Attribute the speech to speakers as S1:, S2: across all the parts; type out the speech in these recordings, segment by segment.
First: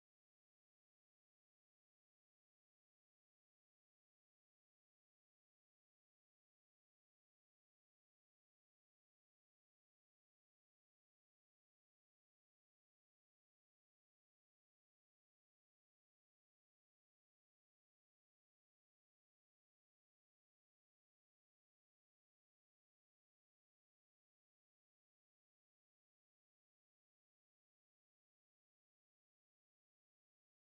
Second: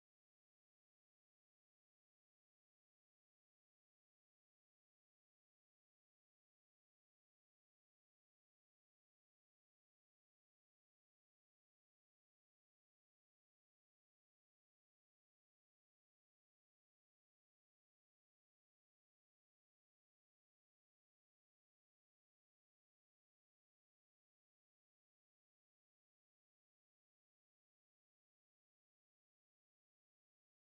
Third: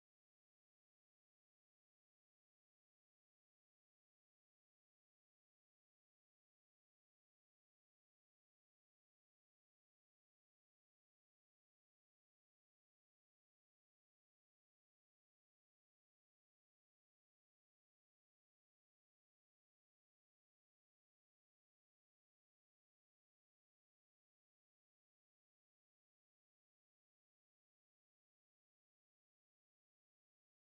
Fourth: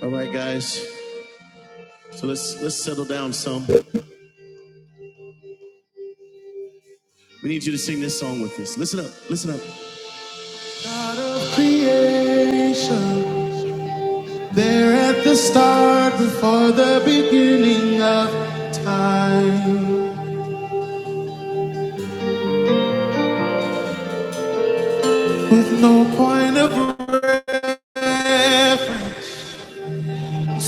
S1: All right, guys. So let's let's settle down some. We need you to sing this song with us. Listen up. Listen up. Creation there at the start before the beginning of time. With no point of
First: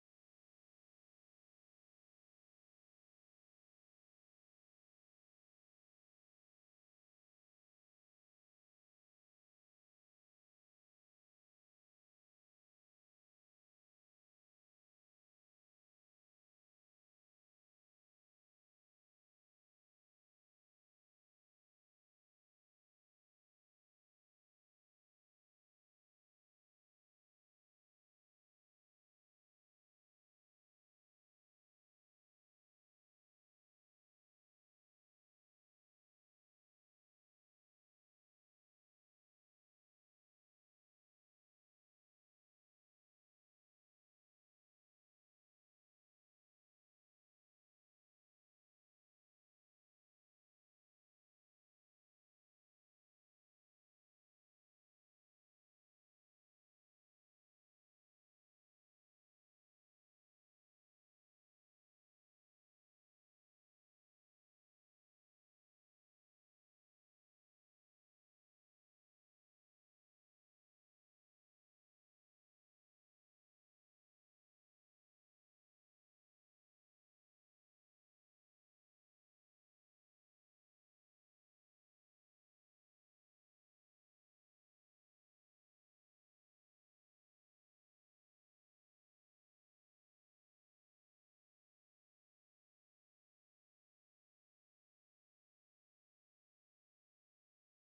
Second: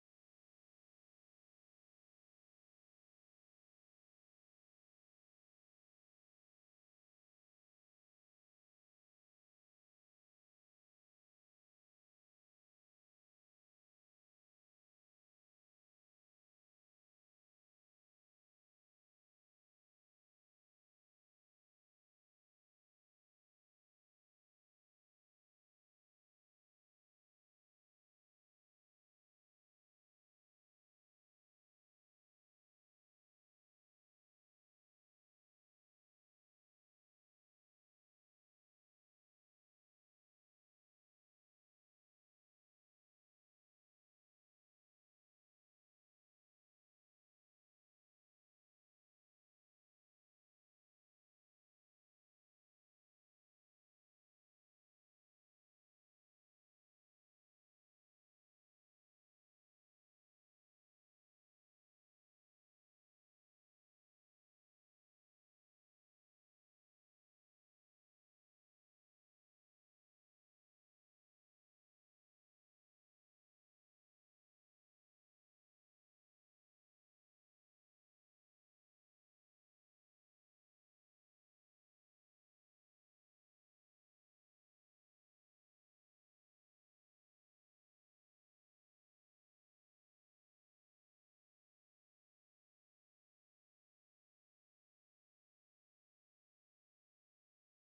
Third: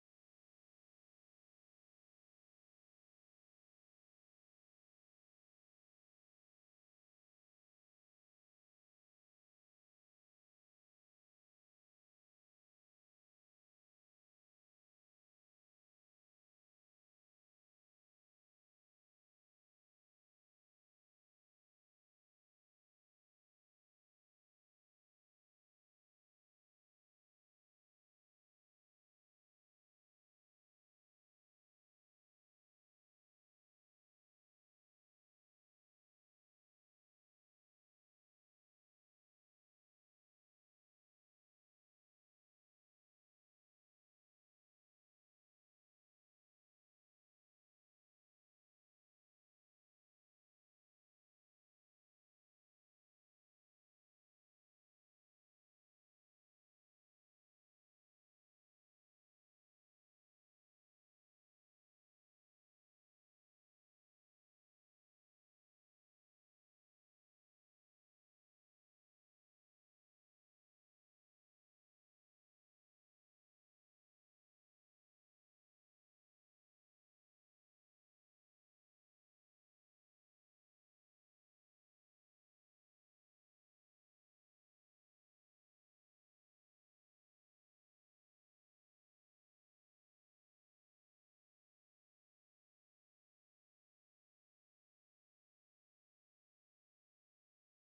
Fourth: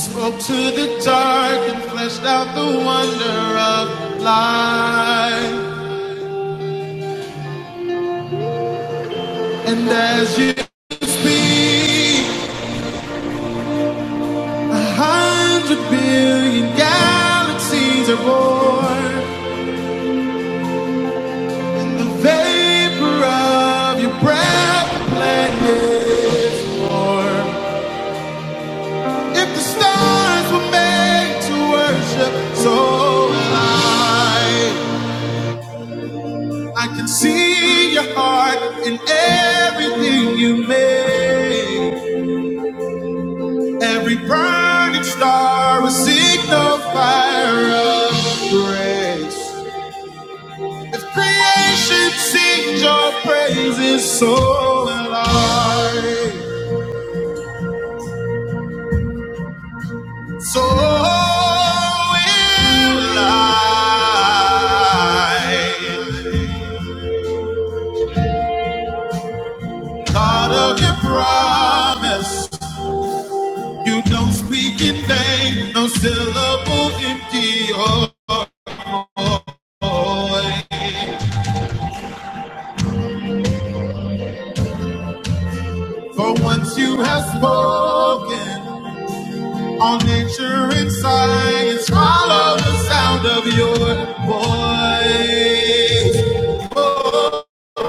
S1: up to the dark and fleshed out the wonder of life. And as you speak, a hundred billion galaxies are born. The vapor of your breath blended warm. If the stars were made to worship, so will I. can see your heart in everything you make. Every burning star will signal fire of grace. If creation sings your praises, so will I. So will I. God of your promise, you don't speak in vain, no syllable empty. Oh, oh, oh. For once you have spoken, All nature and science follow the sound of your voice. voice.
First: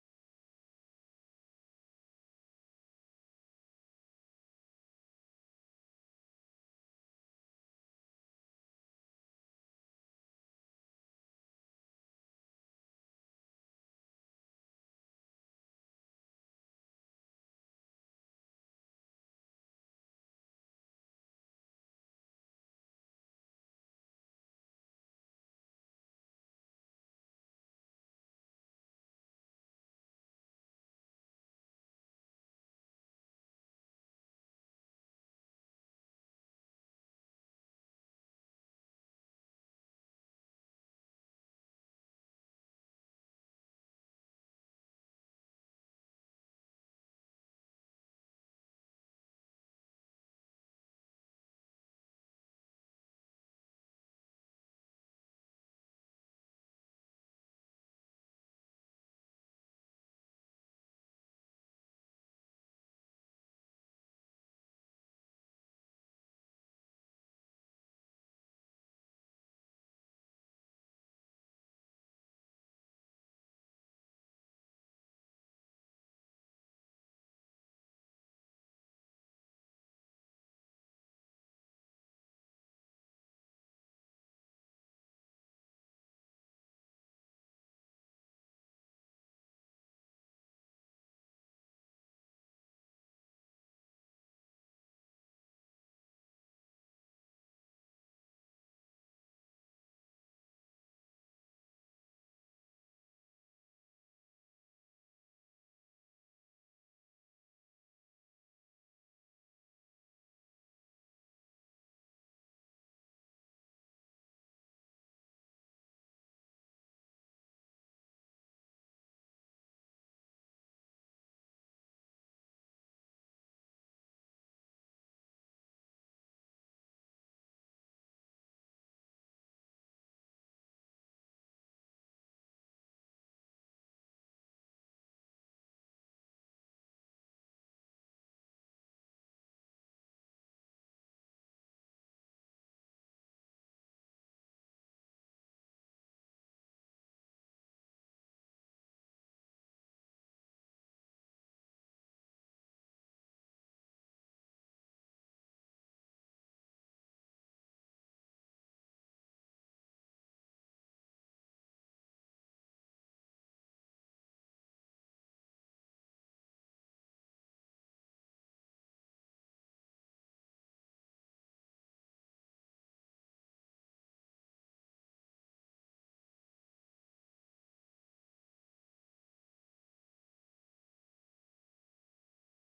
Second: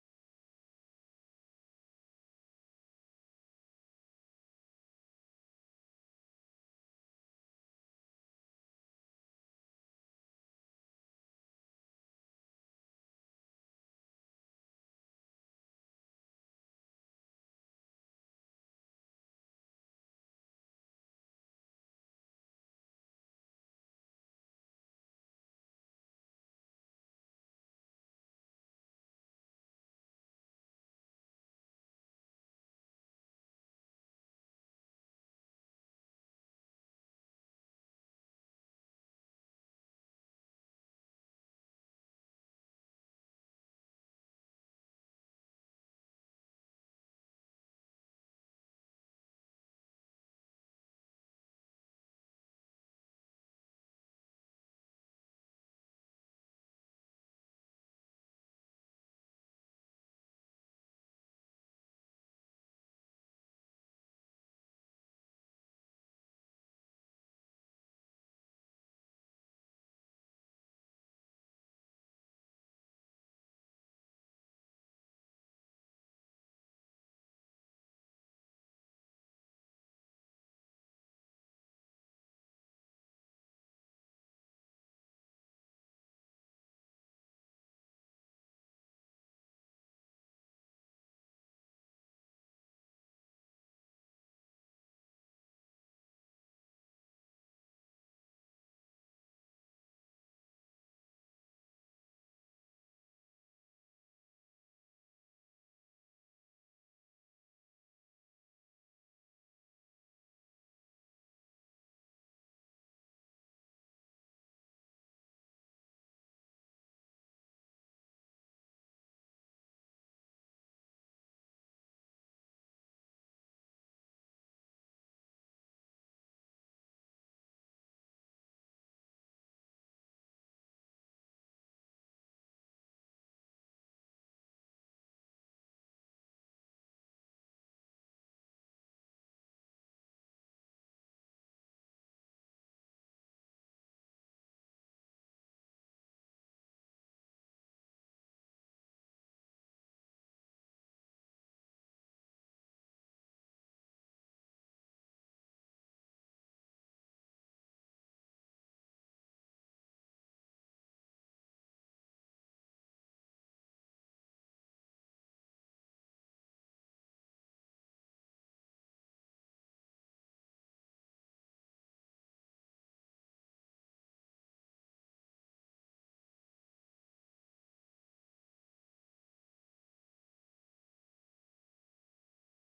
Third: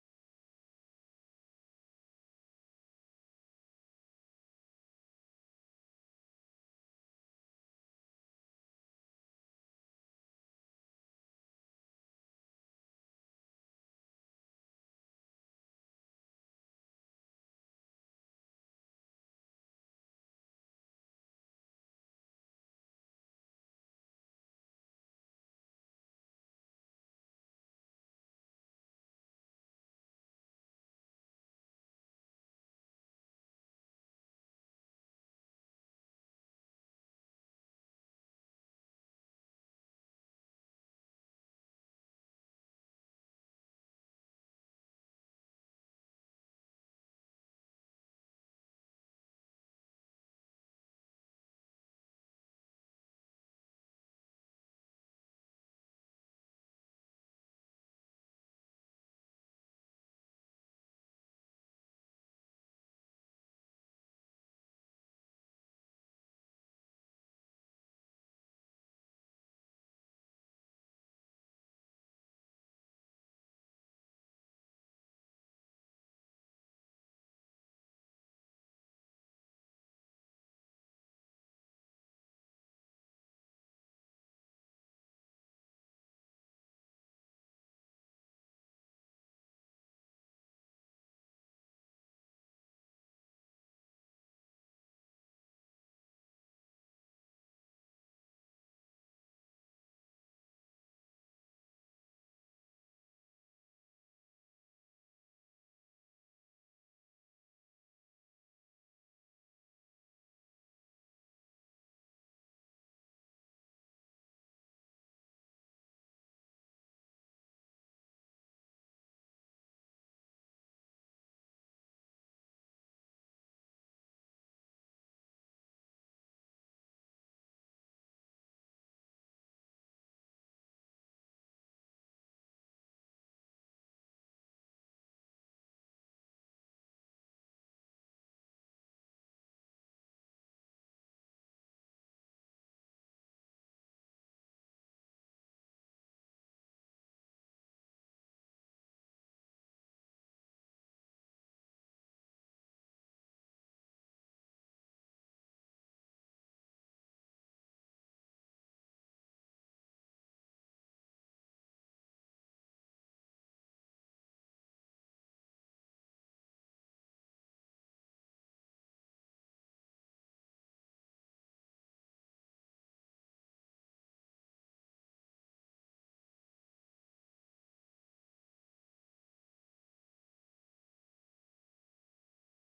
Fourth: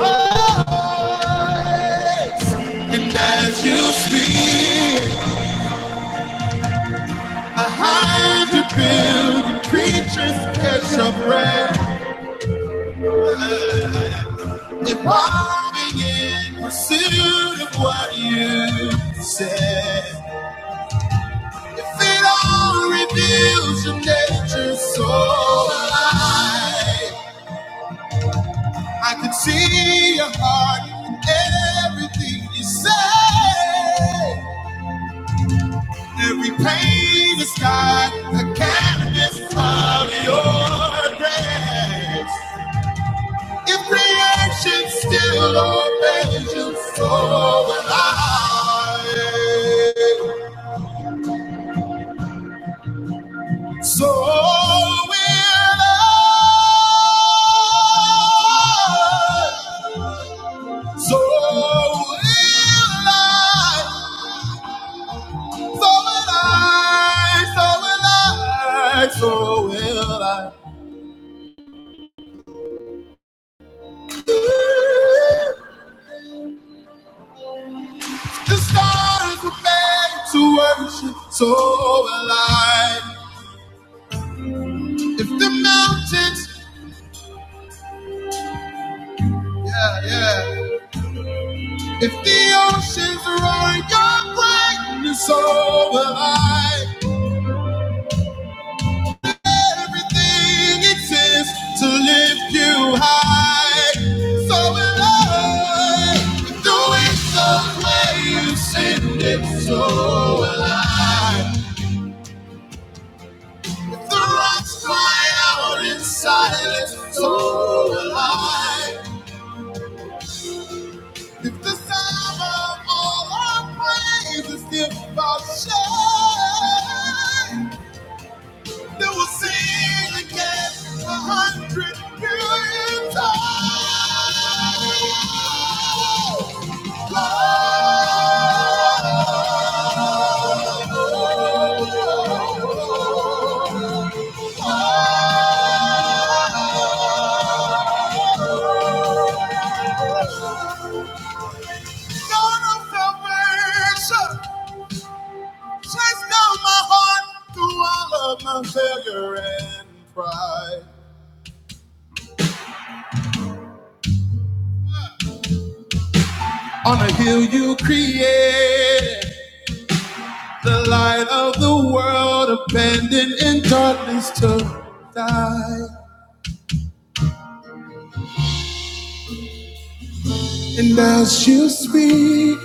S1: And as you speak, a hundred billion creatures catch a breath, evolving in pursuit of what you said. If it all reveals your nature so alive. I can see your heart in everything you say. Every pain is got the canvas of your grace. If creation still obeys you, so will I. So will I. So will I. So will I, so will I, so will I. The stars were made to worship, so will I. If the mountains, yeah, yeah. If the oceans roar your greatness, so will I. Everything exists to lift you high. So will I. Do it the way you send it, so will I. If the rocks cry out in silence, so will I. If the sound of all our praise is still about shame. They will sing again a hundred million times. God of salvation, chase down my heart through all of my failure and pride. On a hill you created the light of the world, abandoned in darkness to die. And as you speak,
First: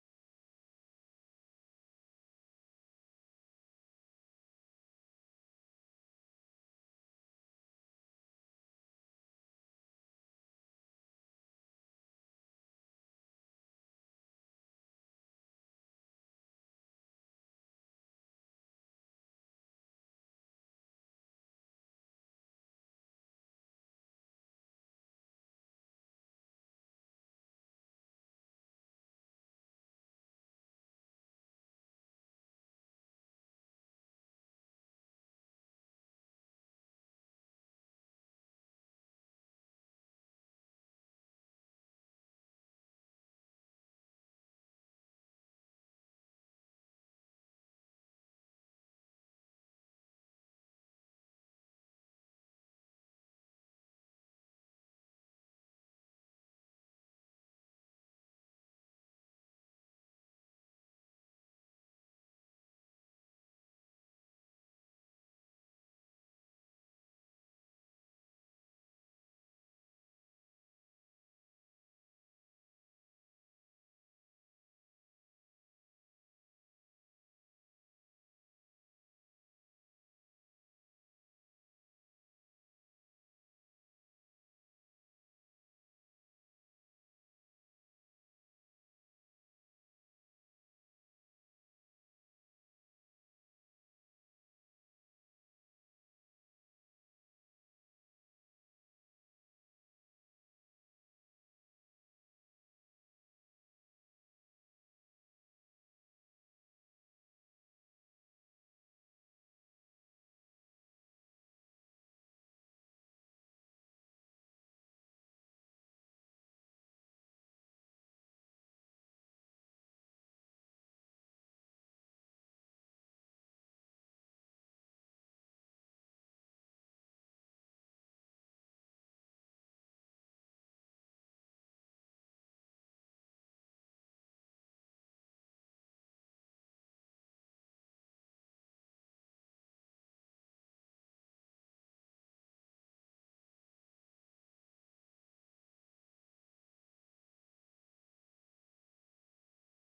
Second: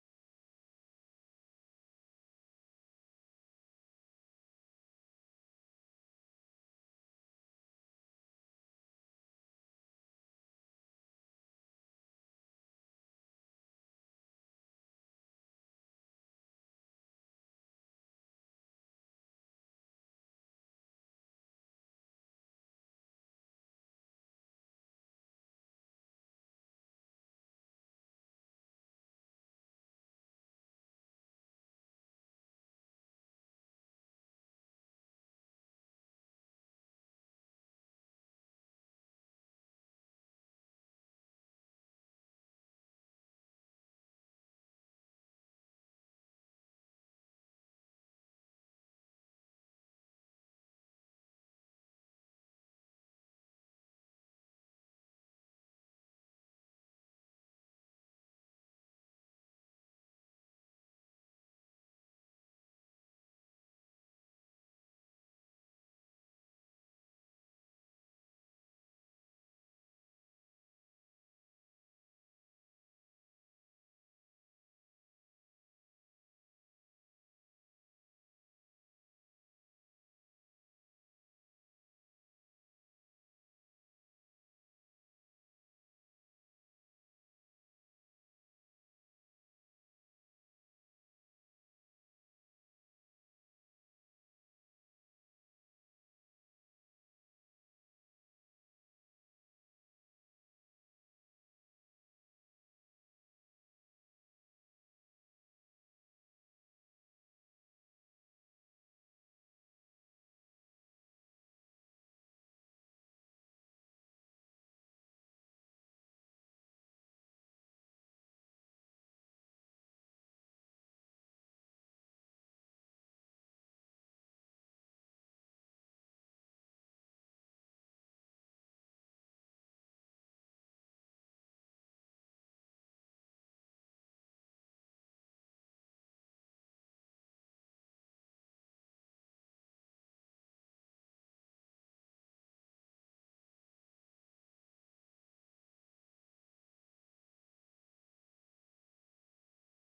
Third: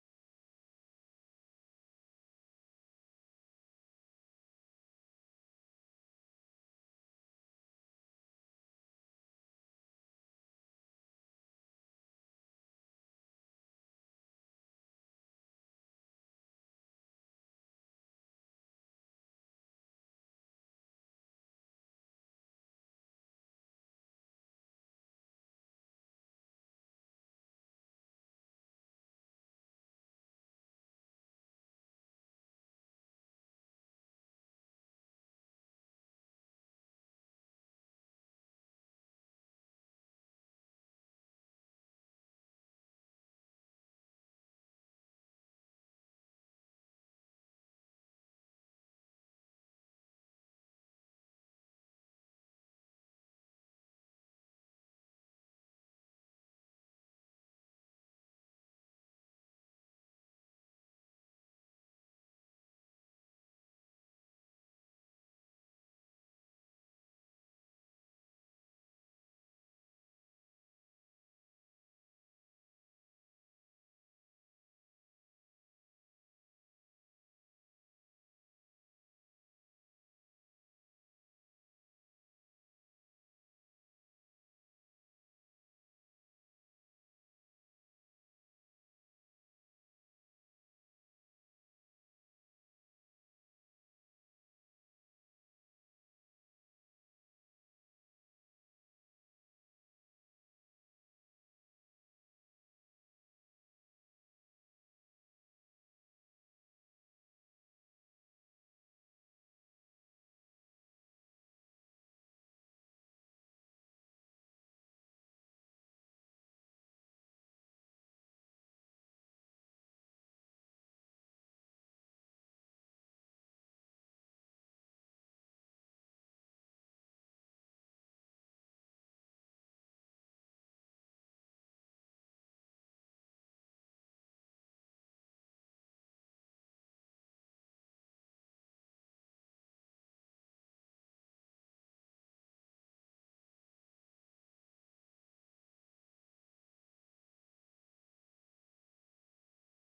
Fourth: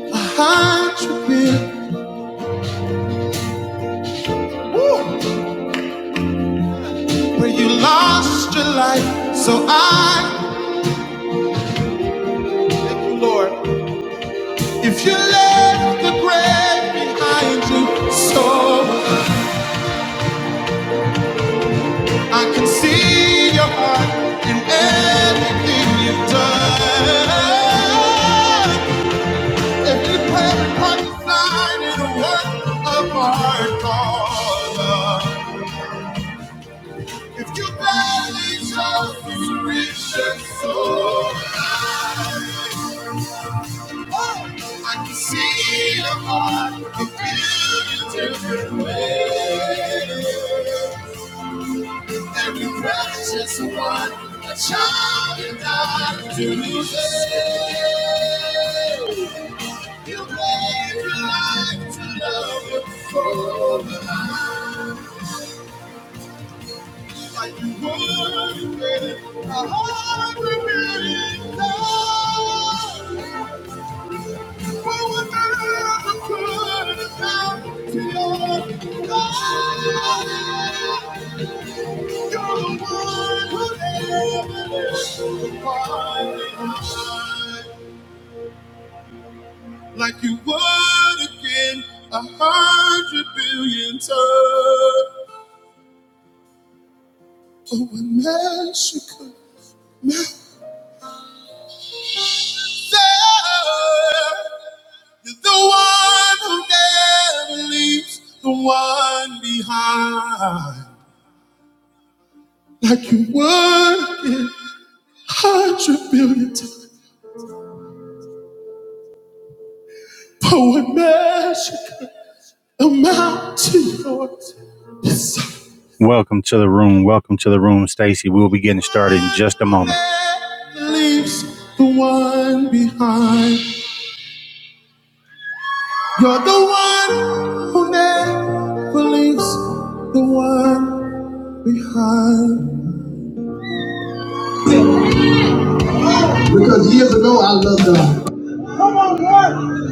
S1: a hundred million. Woo! where you lost your life. So I thank you, Lord. If you left the grave behind you, so I can see your heart in everything you've done. Every prayer, promise, sign, and a work of art, God. If you gladly chose to reach your soul. Oh, I can see your heart you feel in different ways. Every precious one, a child you died to lose. You gave your life to love you for the life. Like you would with a hundred million dollars. What would never put a stop to your love? You're the one who never left far Like you would again a hundred billion times. Oh, and Mexico. You're the one who never leaves the one behind. Like you work in hundred billion times for a magic amount to yours. Yes. Welcome to the room. Welcome to the room, Stacy. We'll be getting started in just a moment. Never Leaves the one behind. You're the one who never leaves the one behind. Because years ago I loved God,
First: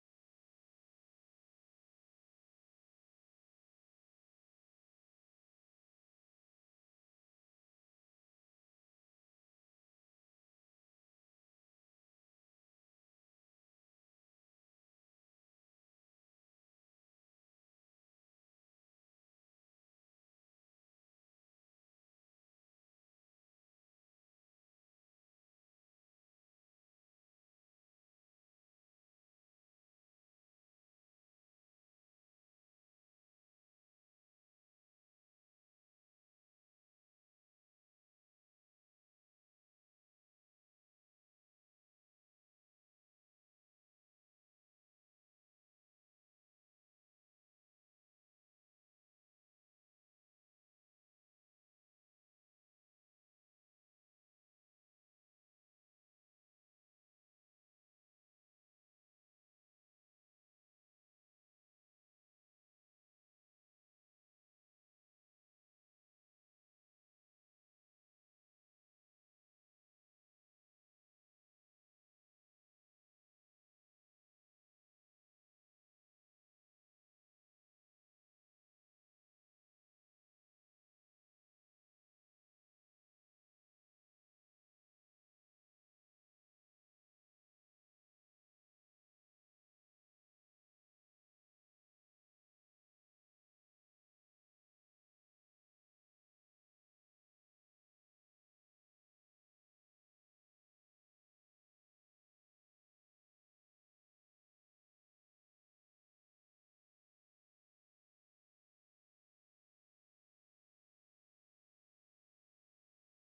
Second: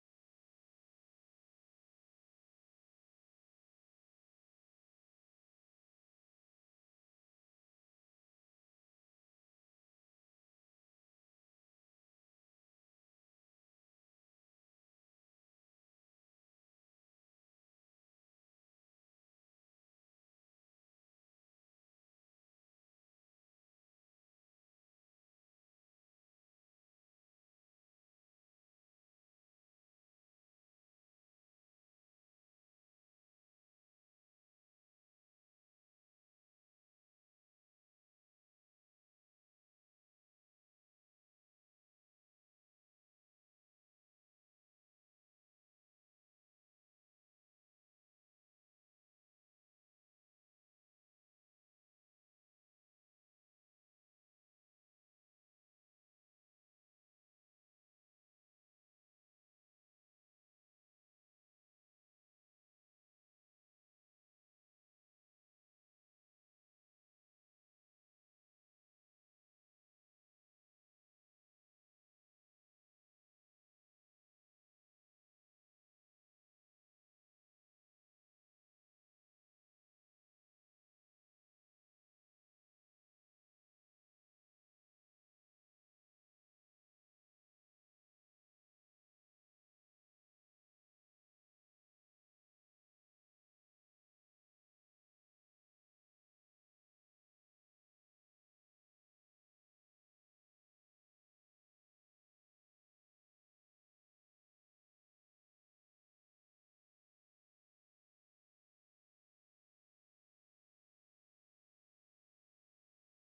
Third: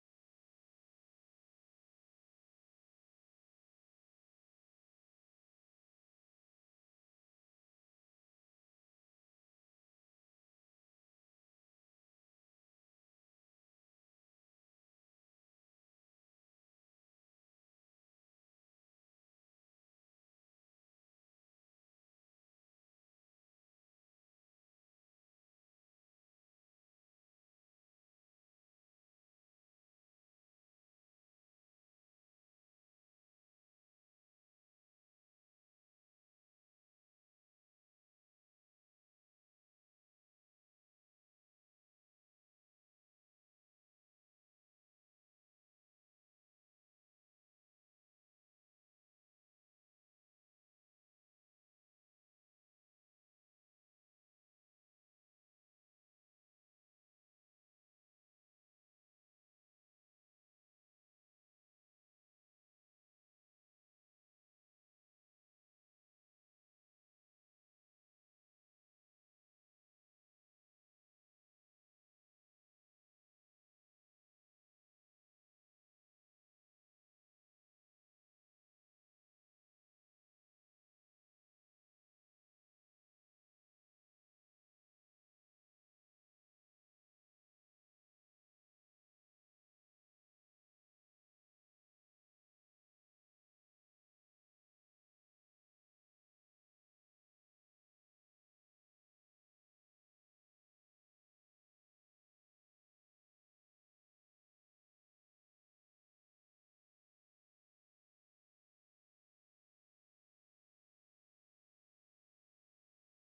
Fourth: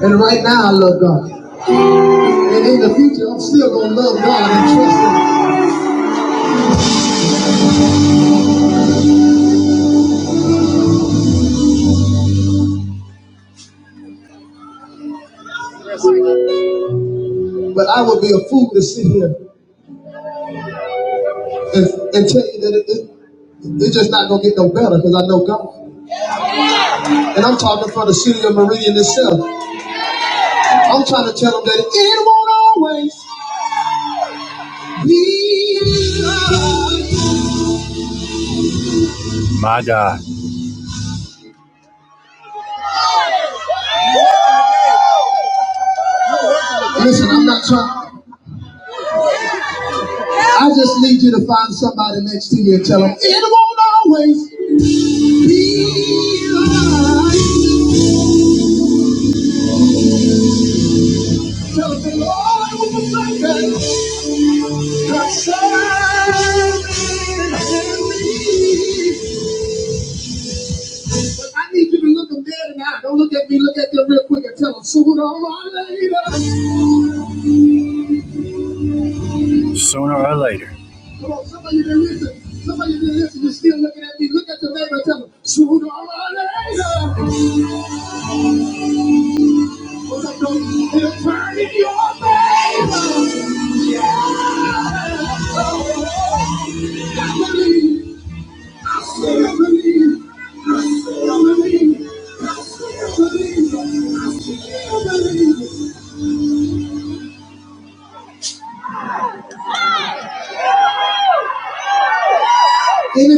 S1: and right now I love God, and in the future I'm still gonna love God and trust Him. But I would be a fool to sit here and, and tell you that it, it, it's just not gonna get no better because I know God, and I'm talking for the city of Meridian itself. I'm trying to tell them that it won't always be. My God. Listen, I'm not trying. I just need you to find somebody next to you and tell them it won't always. be sooner or later. Sooner or later. Come on, somebody didn't listen. Somebody didn't listen. You're still looking at me. Look at the neighbor and tell them sooner or later. What's up, though? It'll turn in your favor. Any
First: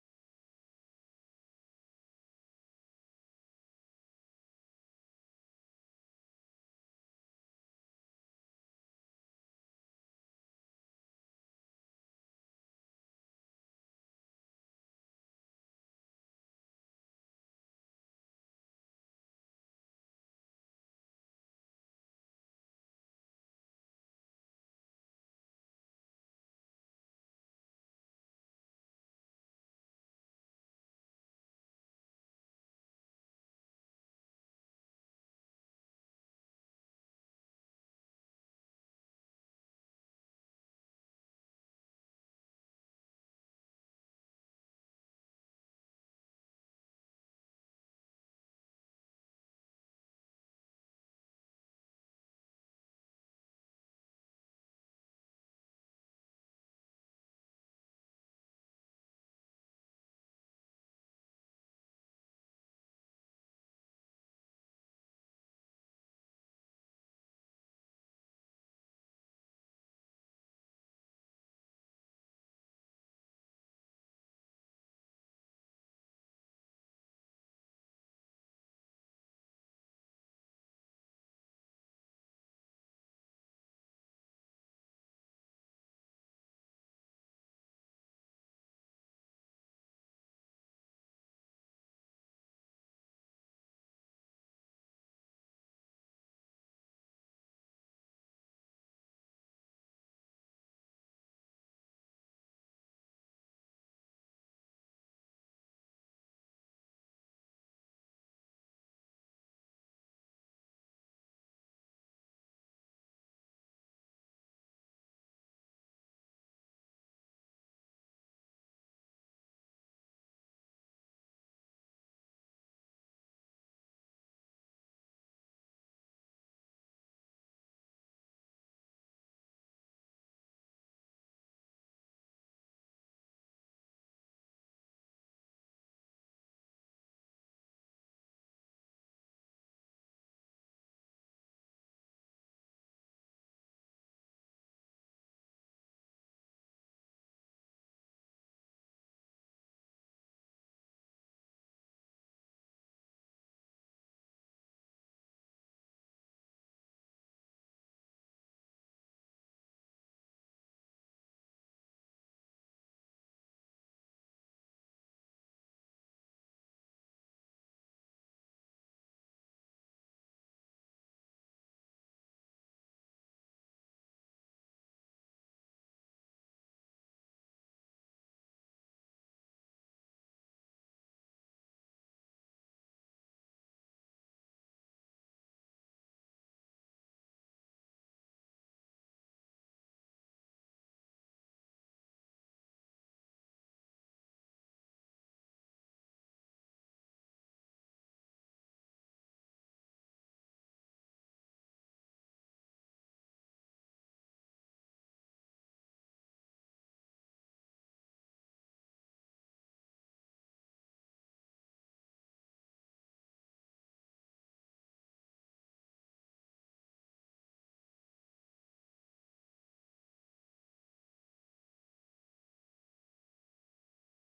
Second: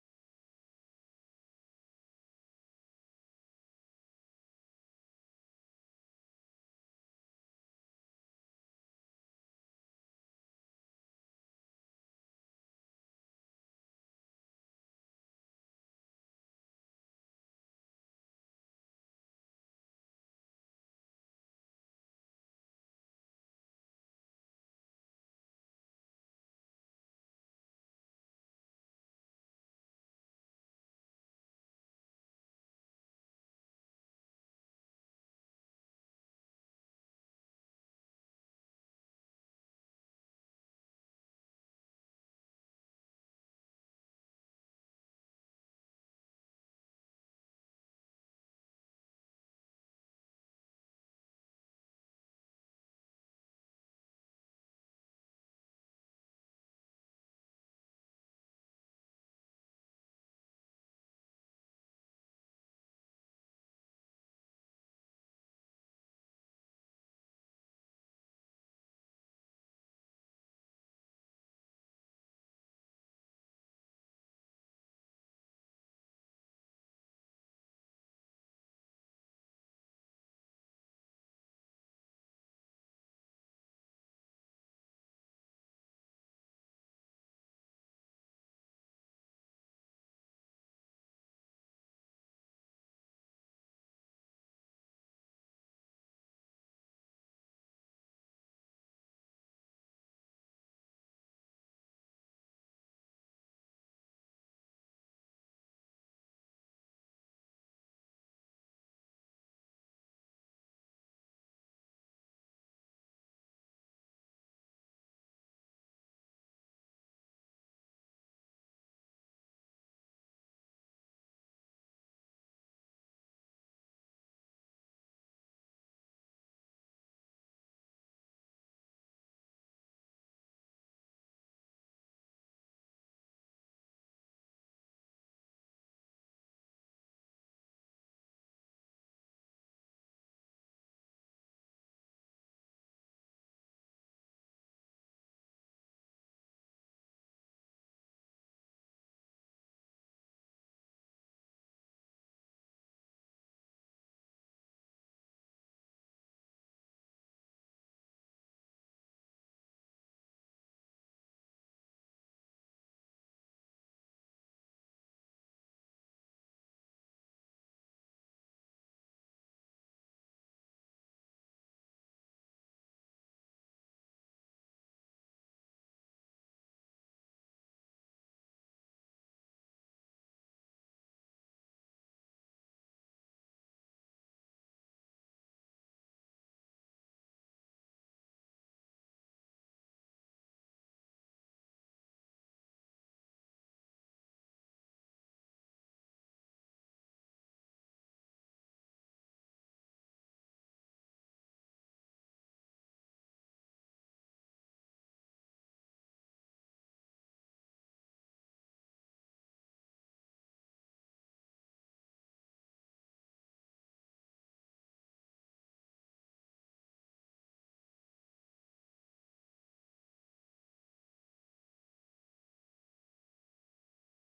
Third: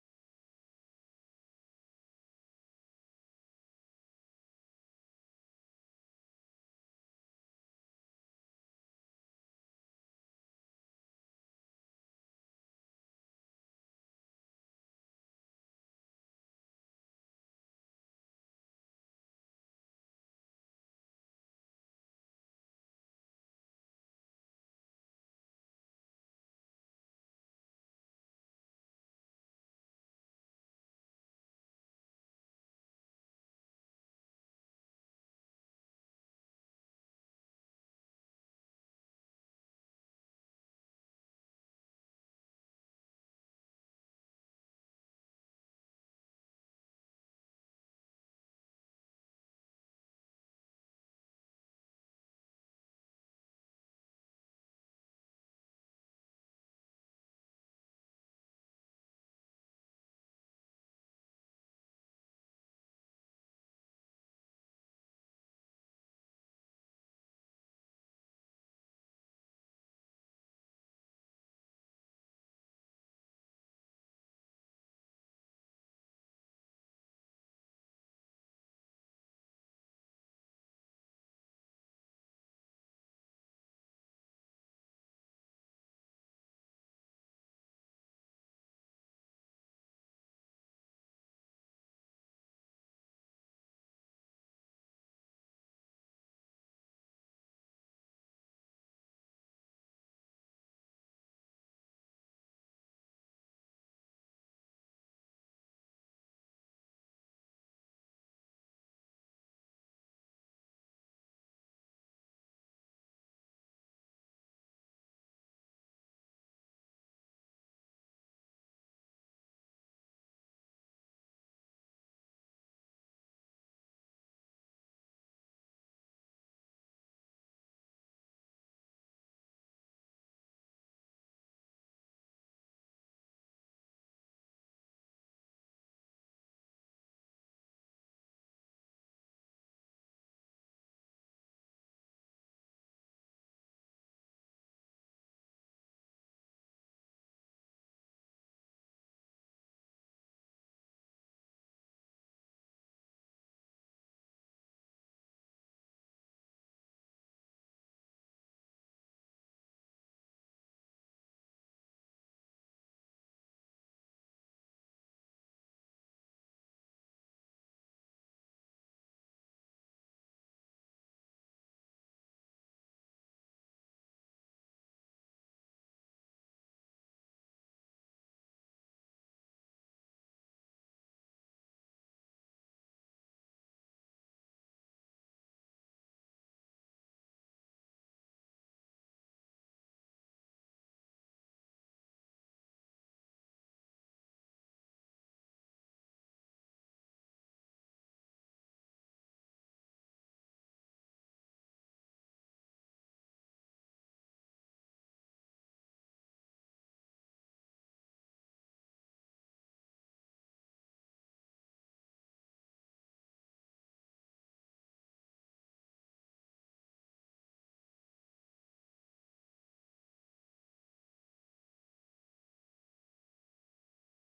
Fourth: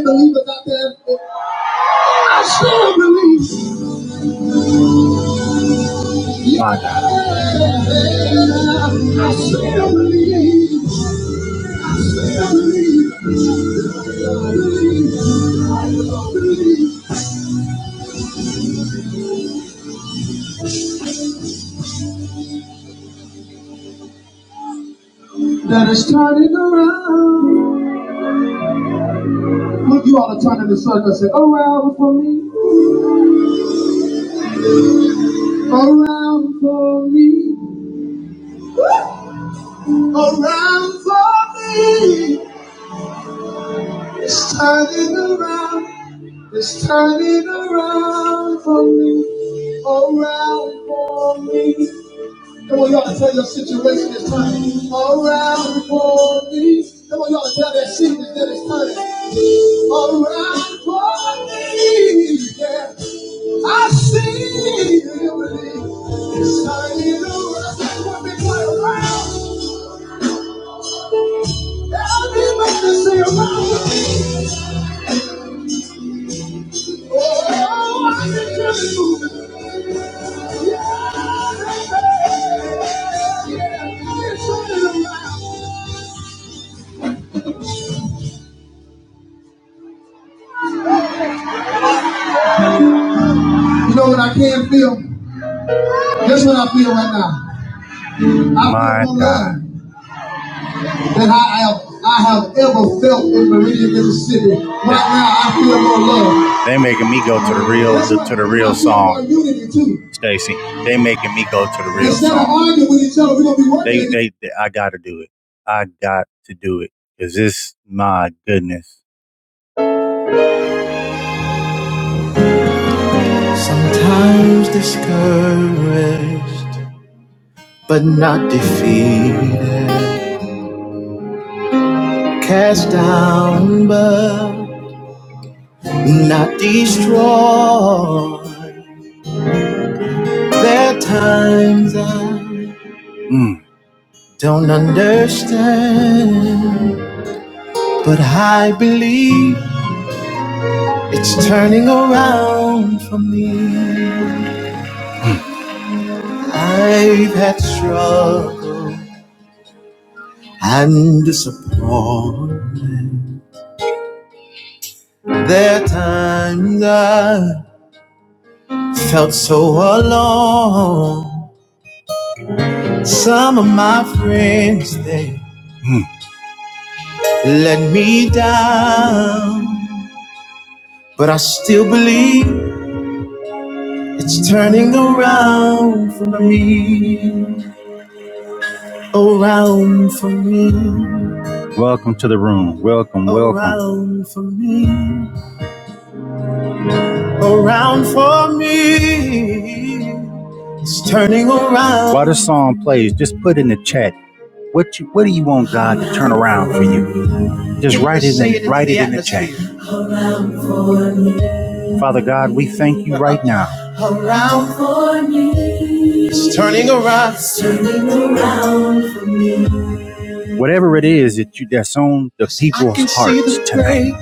S1: believers out there? I still believe. My God. I still believe. I believe. I believe. I believe. That it's turning around. Look, you ought to turn in the circle and say, around for me, around for me, around for me. It's turning around. It's turning around for me, around for me. Come on, y'all to tell your situation is turning around for me. Come on, y'all to tell that season that it's turning around for me. Yeah, I see it, you believe it's turning around. That's what we play around. Everybody say around for me. Oh, I can feel it moving. You know what I can feel? Here's what I feel right now. I feel more love than I have I have ever felt in Meridian, Mississippi. Right now, I feel more love. They making me go to the real to, to the real song, Stacy. They making me go to the real Instead of song. Instead of arguing with each other, we're gonna be They, working. they, they they, I got to do it. I got to do it because this, my goodness, But not destroyed. There are times I mm, don't understand. But I believe it's turning around for me. I've had struggle and disappointment. There are times I felt so alone. Some of my friends, they let me down. But I still believe it's turning around for me. Around for me. Welcome to the room. Welcome, welcome. Around While this song plays, just put in the chat what you what do you want God to turn around for you. Just write it in write it in the chat. Father God, we thank you right now. Whatever it is that you that's on the people's hearts tonight.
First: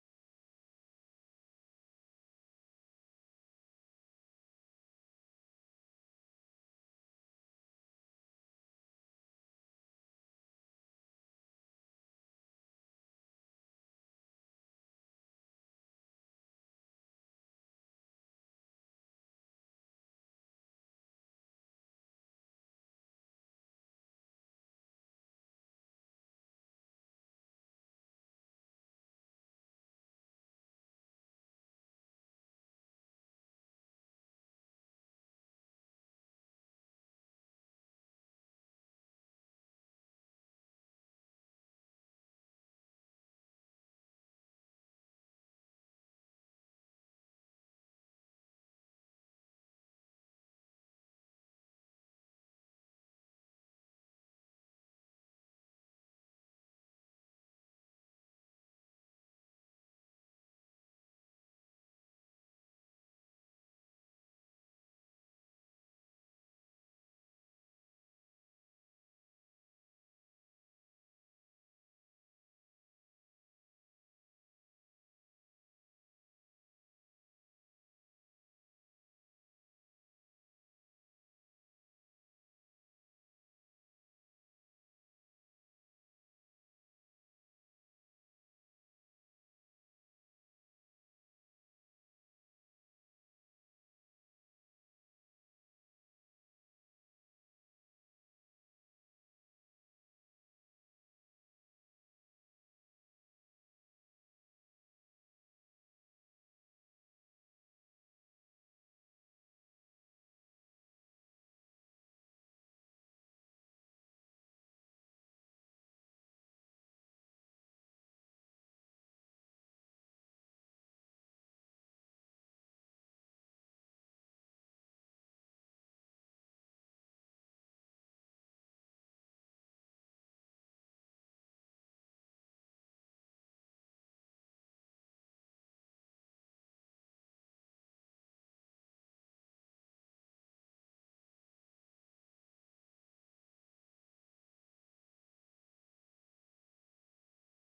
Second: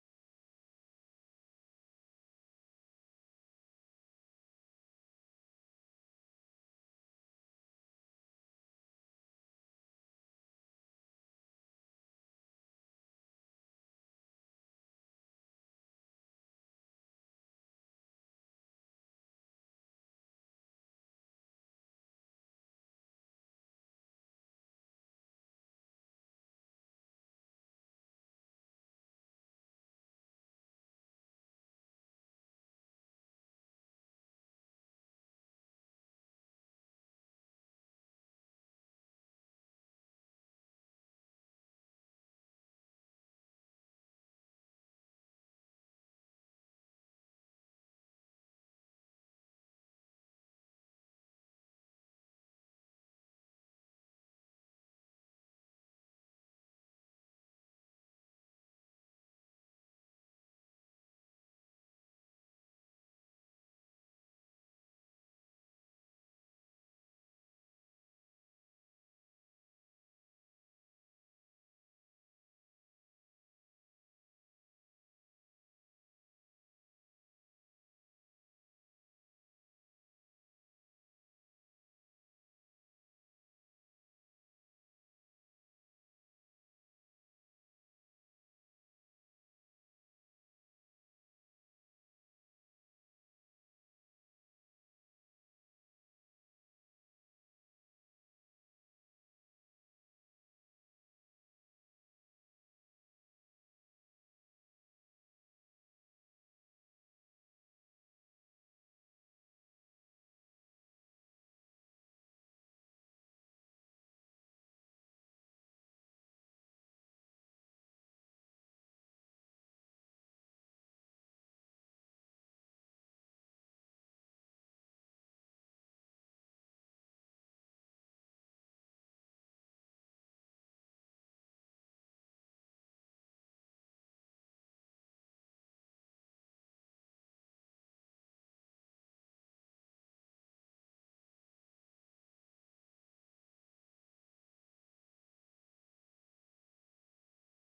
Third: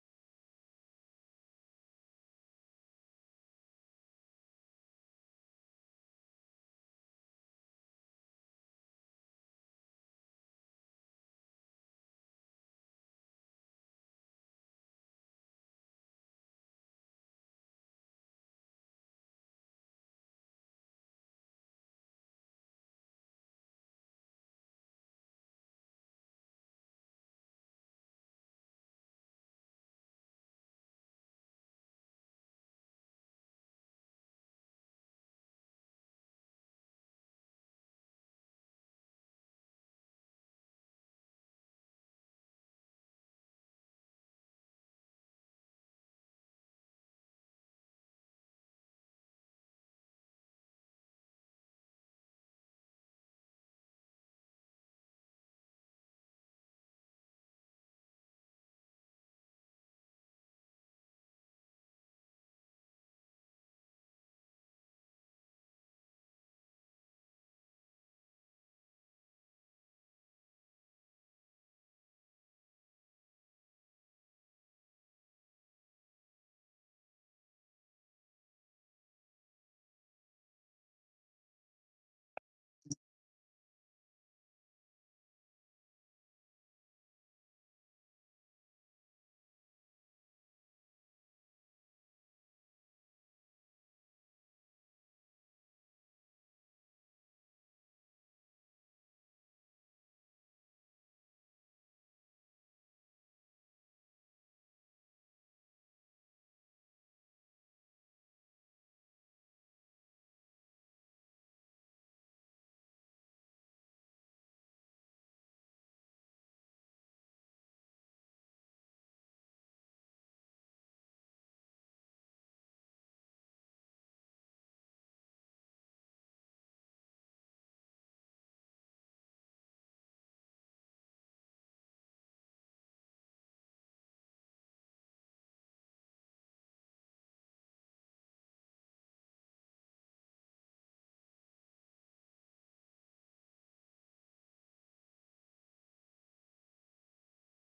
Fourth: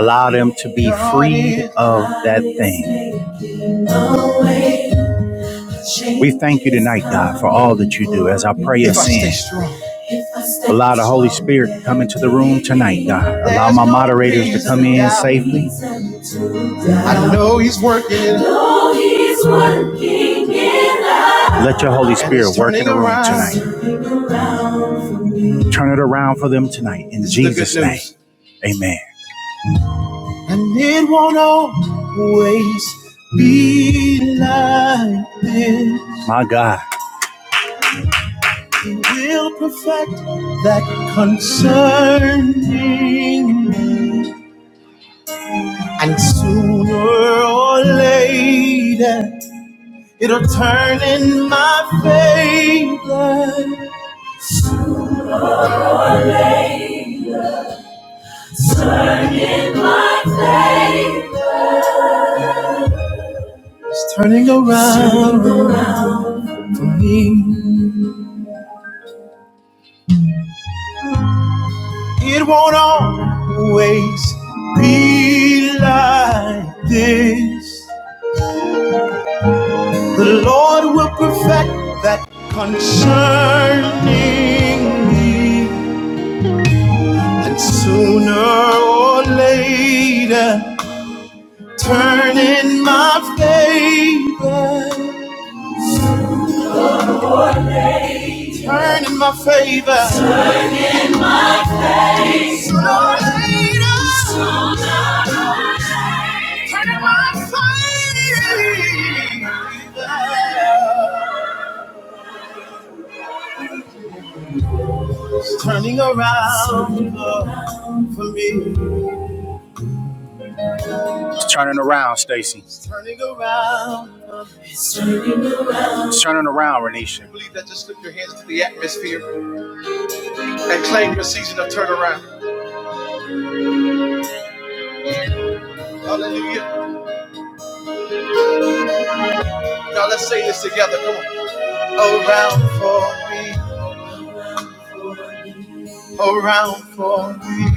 S1: Allow them to be freed of that thing. We thank you tonight, God, for all that you do as our prayers send. Allow the Holy Spirit to come into the room tonight, God. Allow my moderators to come in safely. I know He's working. I know He's working in us. Let your Holy Spirit work in the room tonight. Turn it around for them tonight in Jesus' name. Amen. And it won't always be like this. My God. will perfect that concerning and sooner or later it'll turn in my favor Turn in my favor. it's turning around for me it won't always be like this the lord will perfect that concerning me And sooner or later, turn in my favor. Turn in my favor. It's turning around for me. It's turning around, Stacy. It's turning around. It's turning around, It's turning around, Renisha. I Believe that. Just lift your hands to the atmosphere and claim your season of turnaround. Hallelujah. Now let's say this together. Come on. around for me, around for me,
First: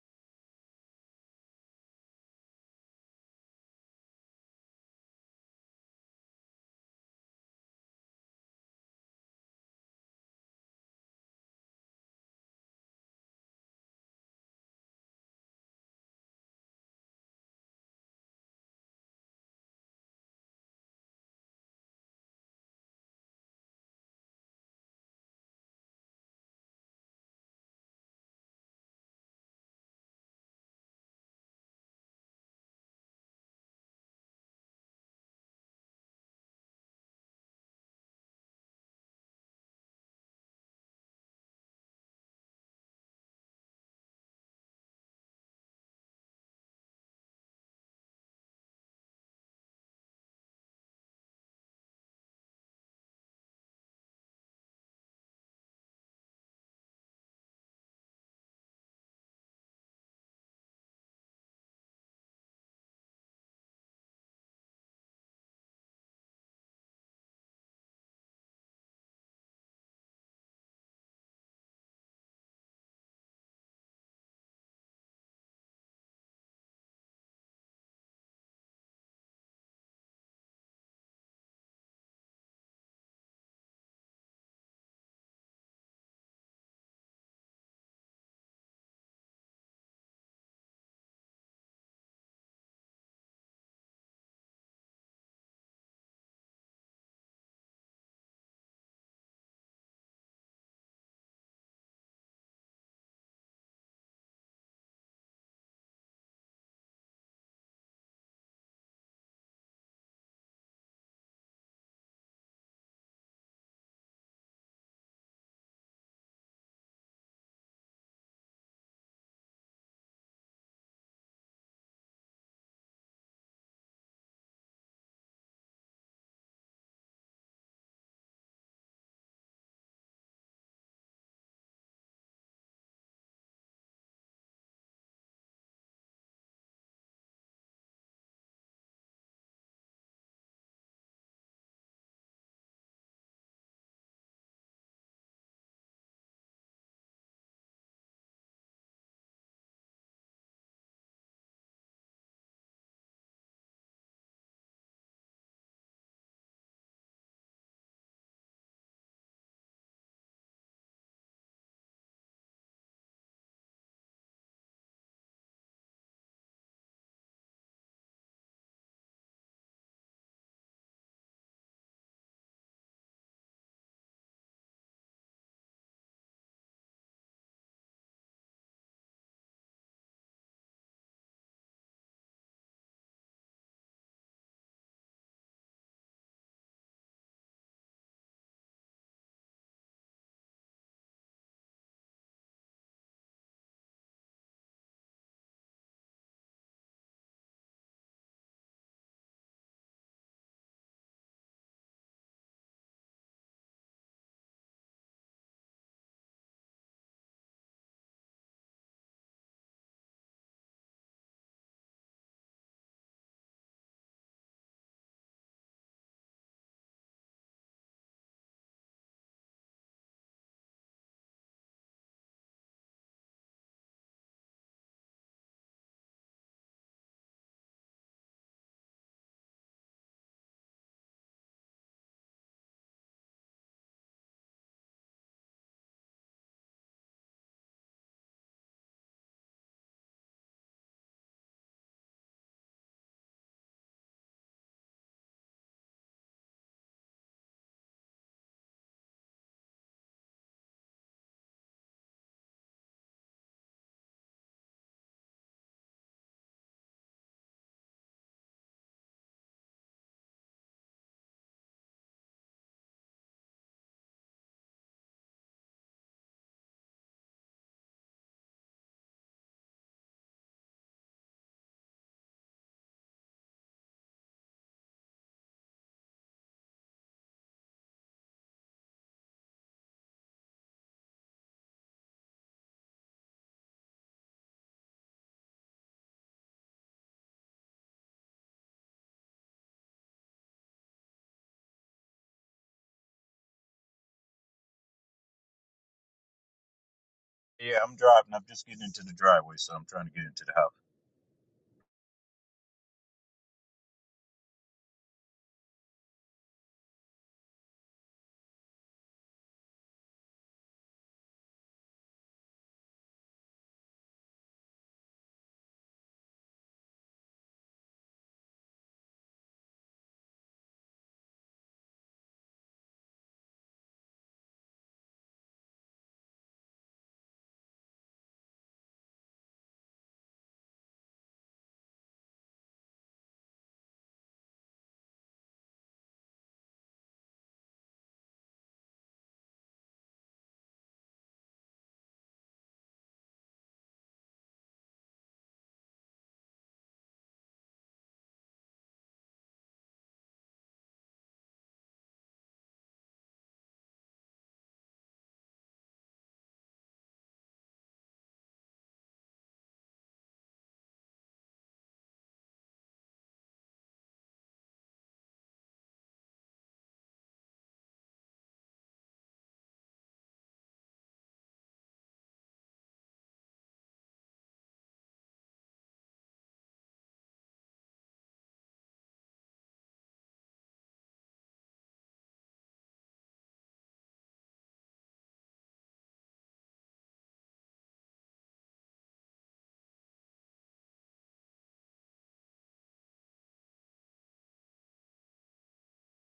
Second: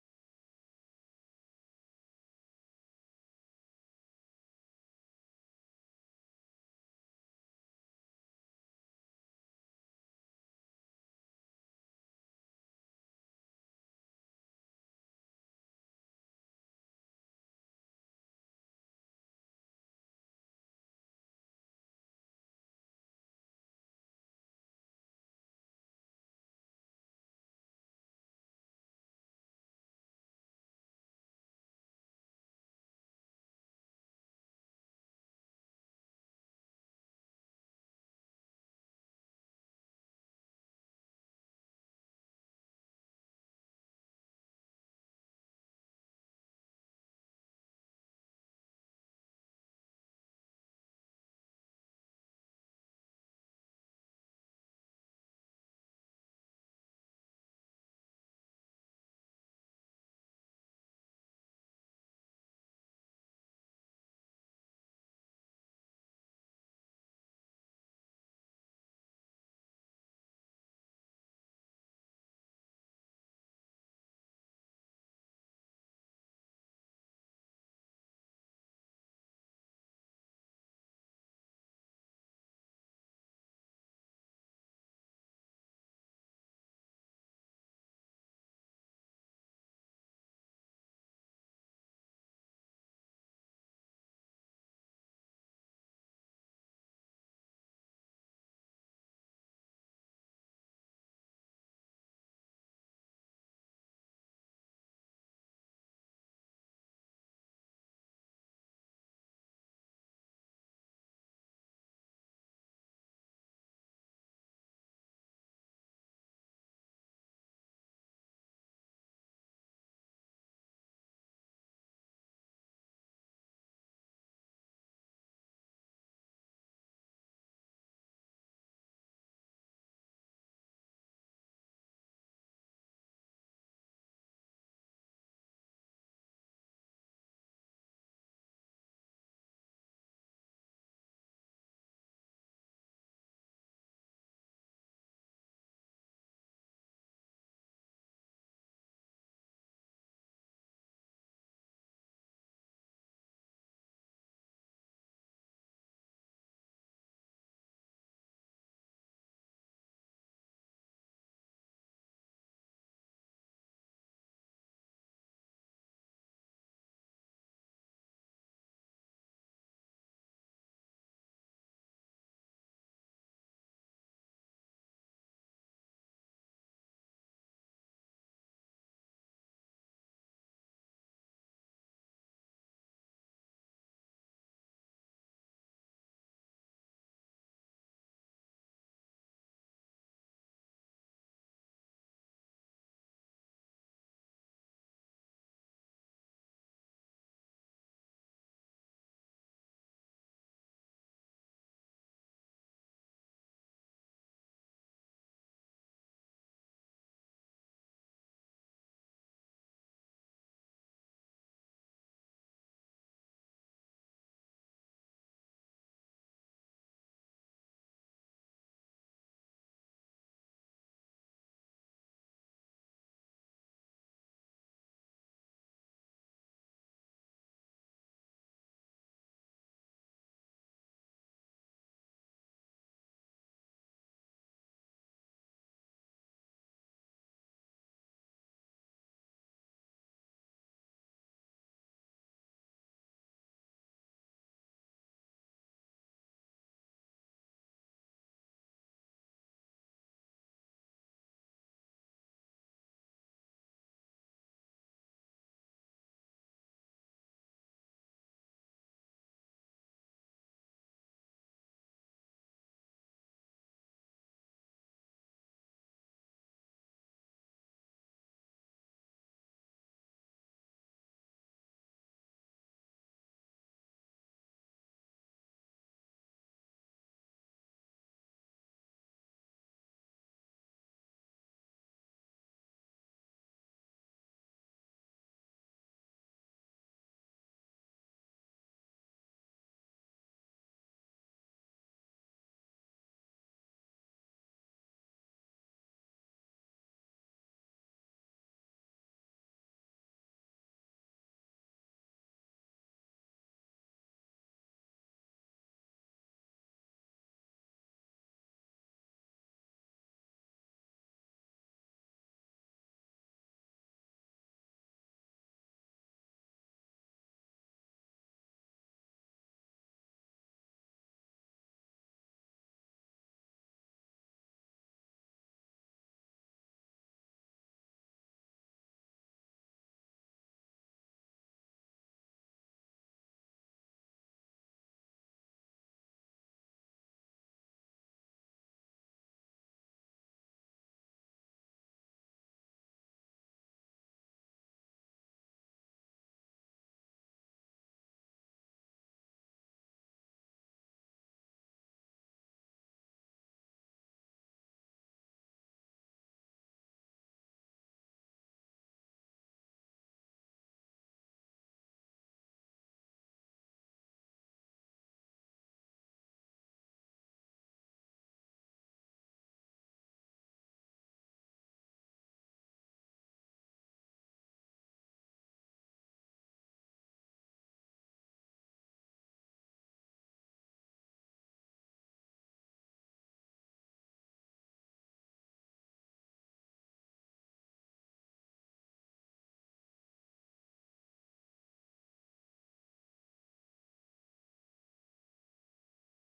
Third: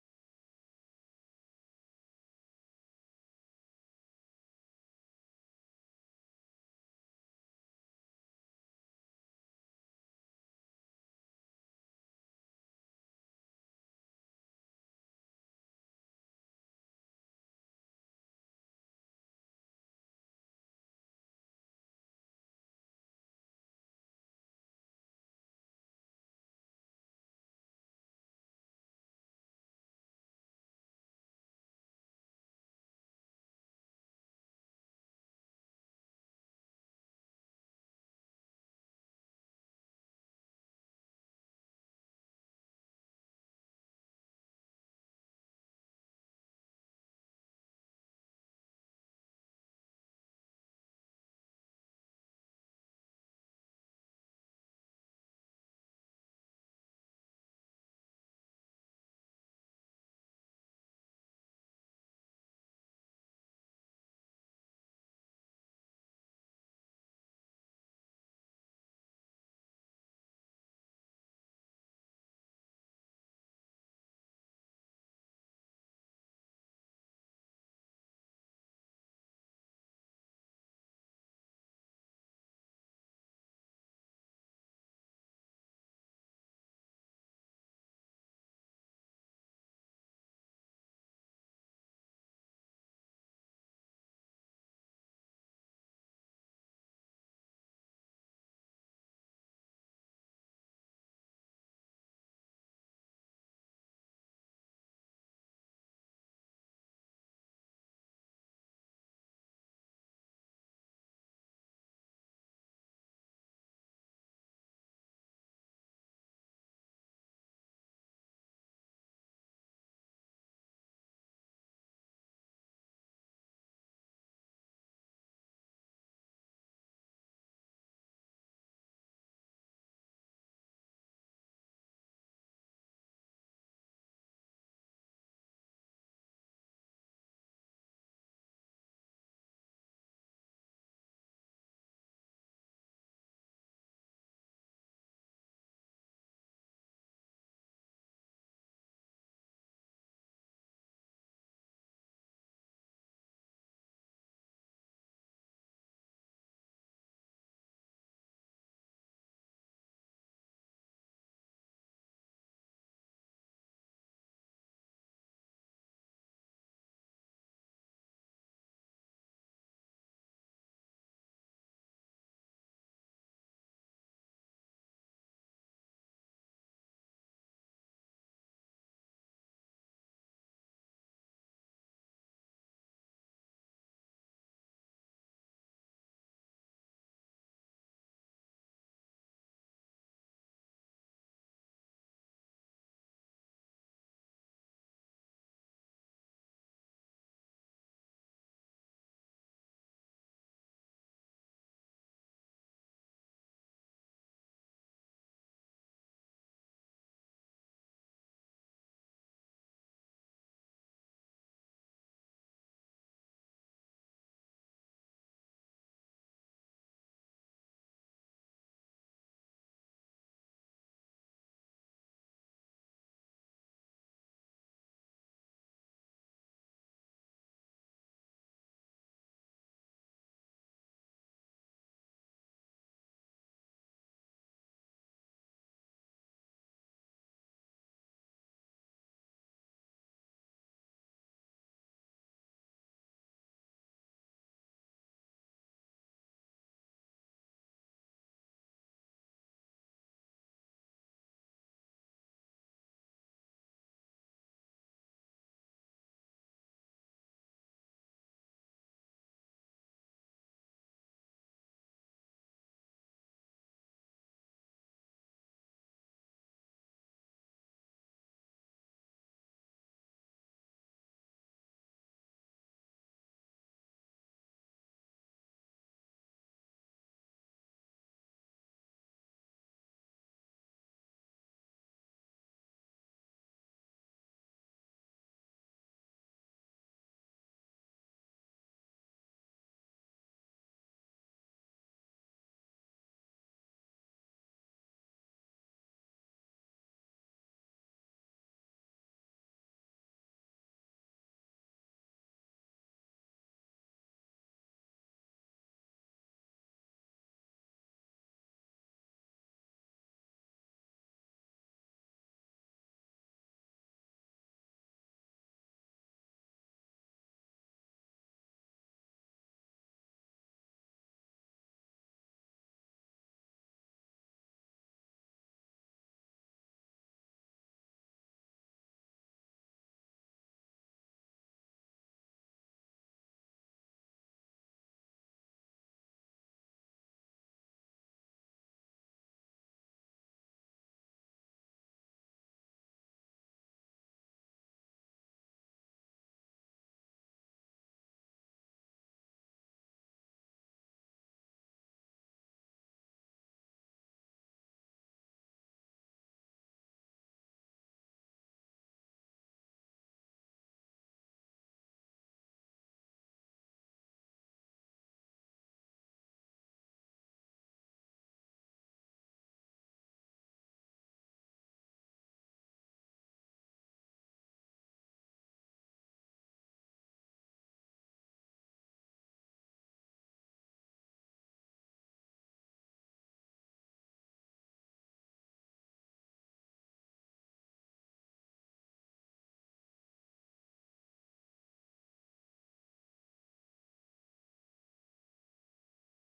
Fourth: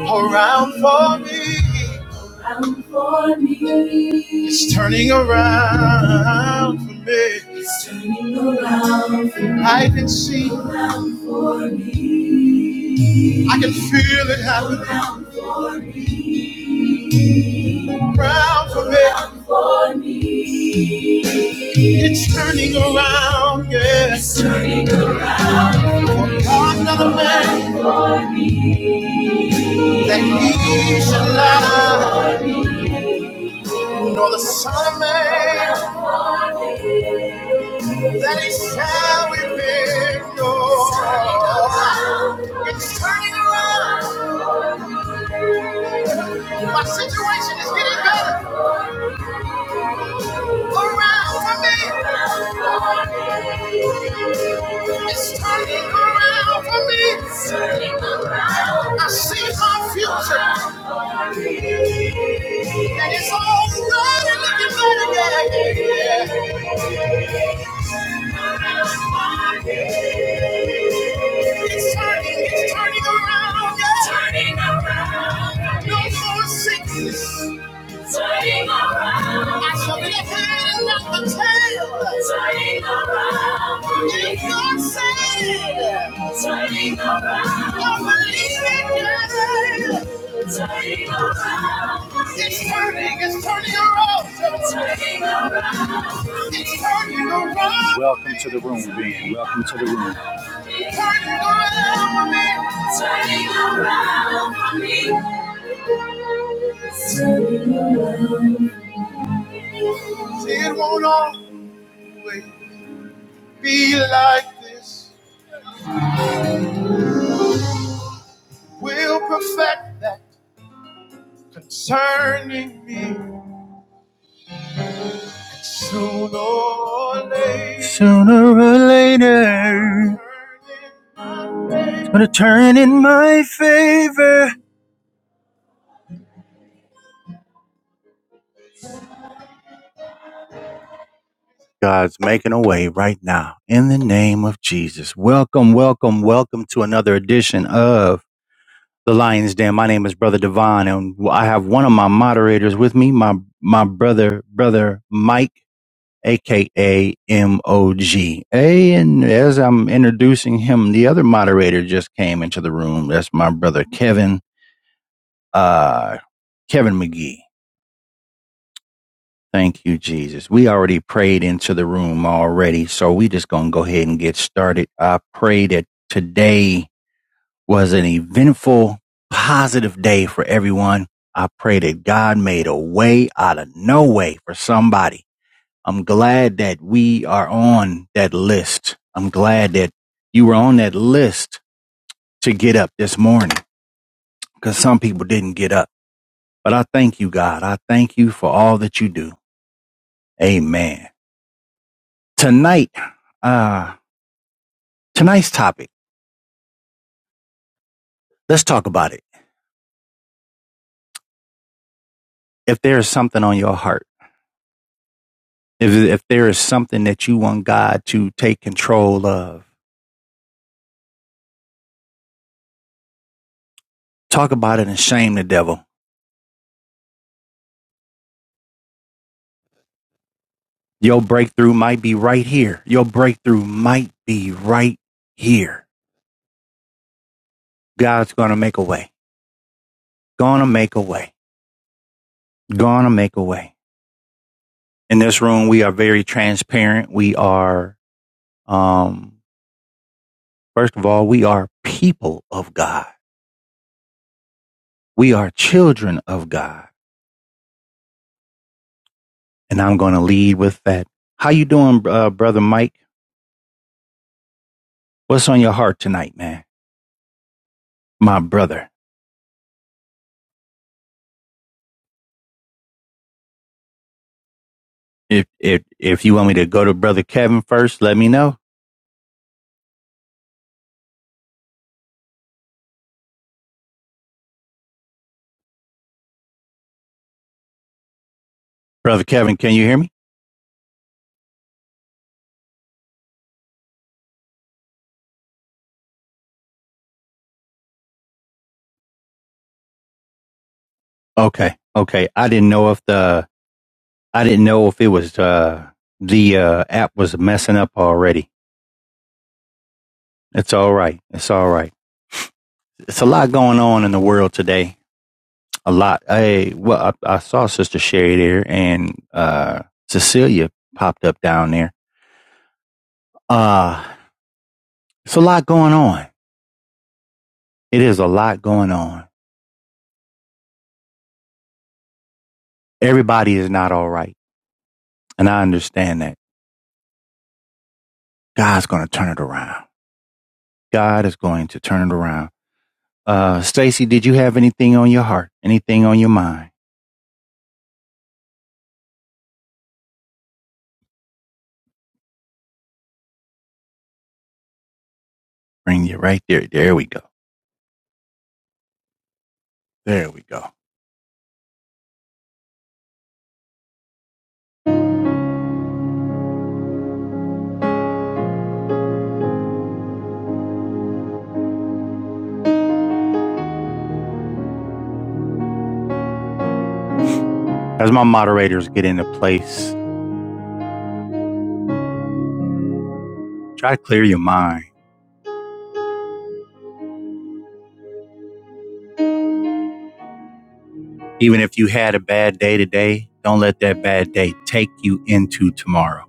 S1: around for me. around for me. It's turning around for me. It's turning around for me. I can see, around for me. I can feel it happening around for me. around for me. Around for me. It's turning around, yes. It's turning around. For another man. that he shall die, nor the Son of Man that he shall be victor. It's turning around. My situation is getting better around for me. It's turning around for me. I see my future, and it's all good and looking better. Yeah. It's turning, it's turning around. Turning around, No more sickness. Turning around. I shall be the head and not the tail. Turning around. If you're saved. Turning around. Don't believe it, God. Turning around. It's turning, it's turning around. Turning around. It's turning around. Welcome to the room, Ben. Welcome to the room. It's Turning around for me. Turning around for me. See, it won't always be like this. We'll perfect that concerning me sooner or later. Sooner or later, it's gonna turn in my favor. God's making a way right now in the name of Jesus. Welcome, welcome, welcome to another edition of. the Lions Den. My name is Brother Devon, and I have one of my moderators with me, my my brother, brother Mike, aka M O G. A and as I'm introducing him, the other moderator just came into the room. That's my brother Kevin, uh, Kevin McGee. Thank you, Jesus. We already prayed into the room already, so we just gonna go ahead and get started. I pray that today was an eventful, positive day for everyone. I pray that God made a way out of no way for somebody. I'm glad that we are on that list. I'm glad that you were on that list to get up this morning because some people didn't get up. But I thank you, God. I thank you for all that you do. Amen. Tonight, uh, tonight's topic, let's talk about it. If there is something on your heart, If, if there is something that you want God to take control of, talk about it and shame the devil. Your breakthrough might be right here. Your breakthrough might be right here. God's going to make a way. Going to make a way. Going to make a way. In this room, we are very transparent. We are, um, first of all, we are people of God. We are children of God. And I'm going to lead with that. How you doing, uh, brother Mike? What's on your heart tonight, man? My brother. If if if you want me to go to Brother Kevin first, let me know. Brother Kevin, can you hear me?
S2: Yeah, I'm driving. I'm just getting into the driveway, so I'm trying to get into the house.
S1: Okay, okay. I didn't know if the I didn't know if it was uh the uh app was messing up already. It's all right. It's all right. It's a lot going on in the world today. A lot. I well, I, I saw Sister Sherry there and uh Cecilia popped up down there. Uh it's a lot going on. It is a lot going on. Everybody is not all right, and I understand that. God's going to turn it around. God is going to turn it around. Uh, Stacy, did you have anything on your heart? Anything on your mind? Bring you right there. There we go. There we go. As my moderators get into place, try to clear your mind. Even if you had a bad day today, don't let that bad day take you into tomorrow.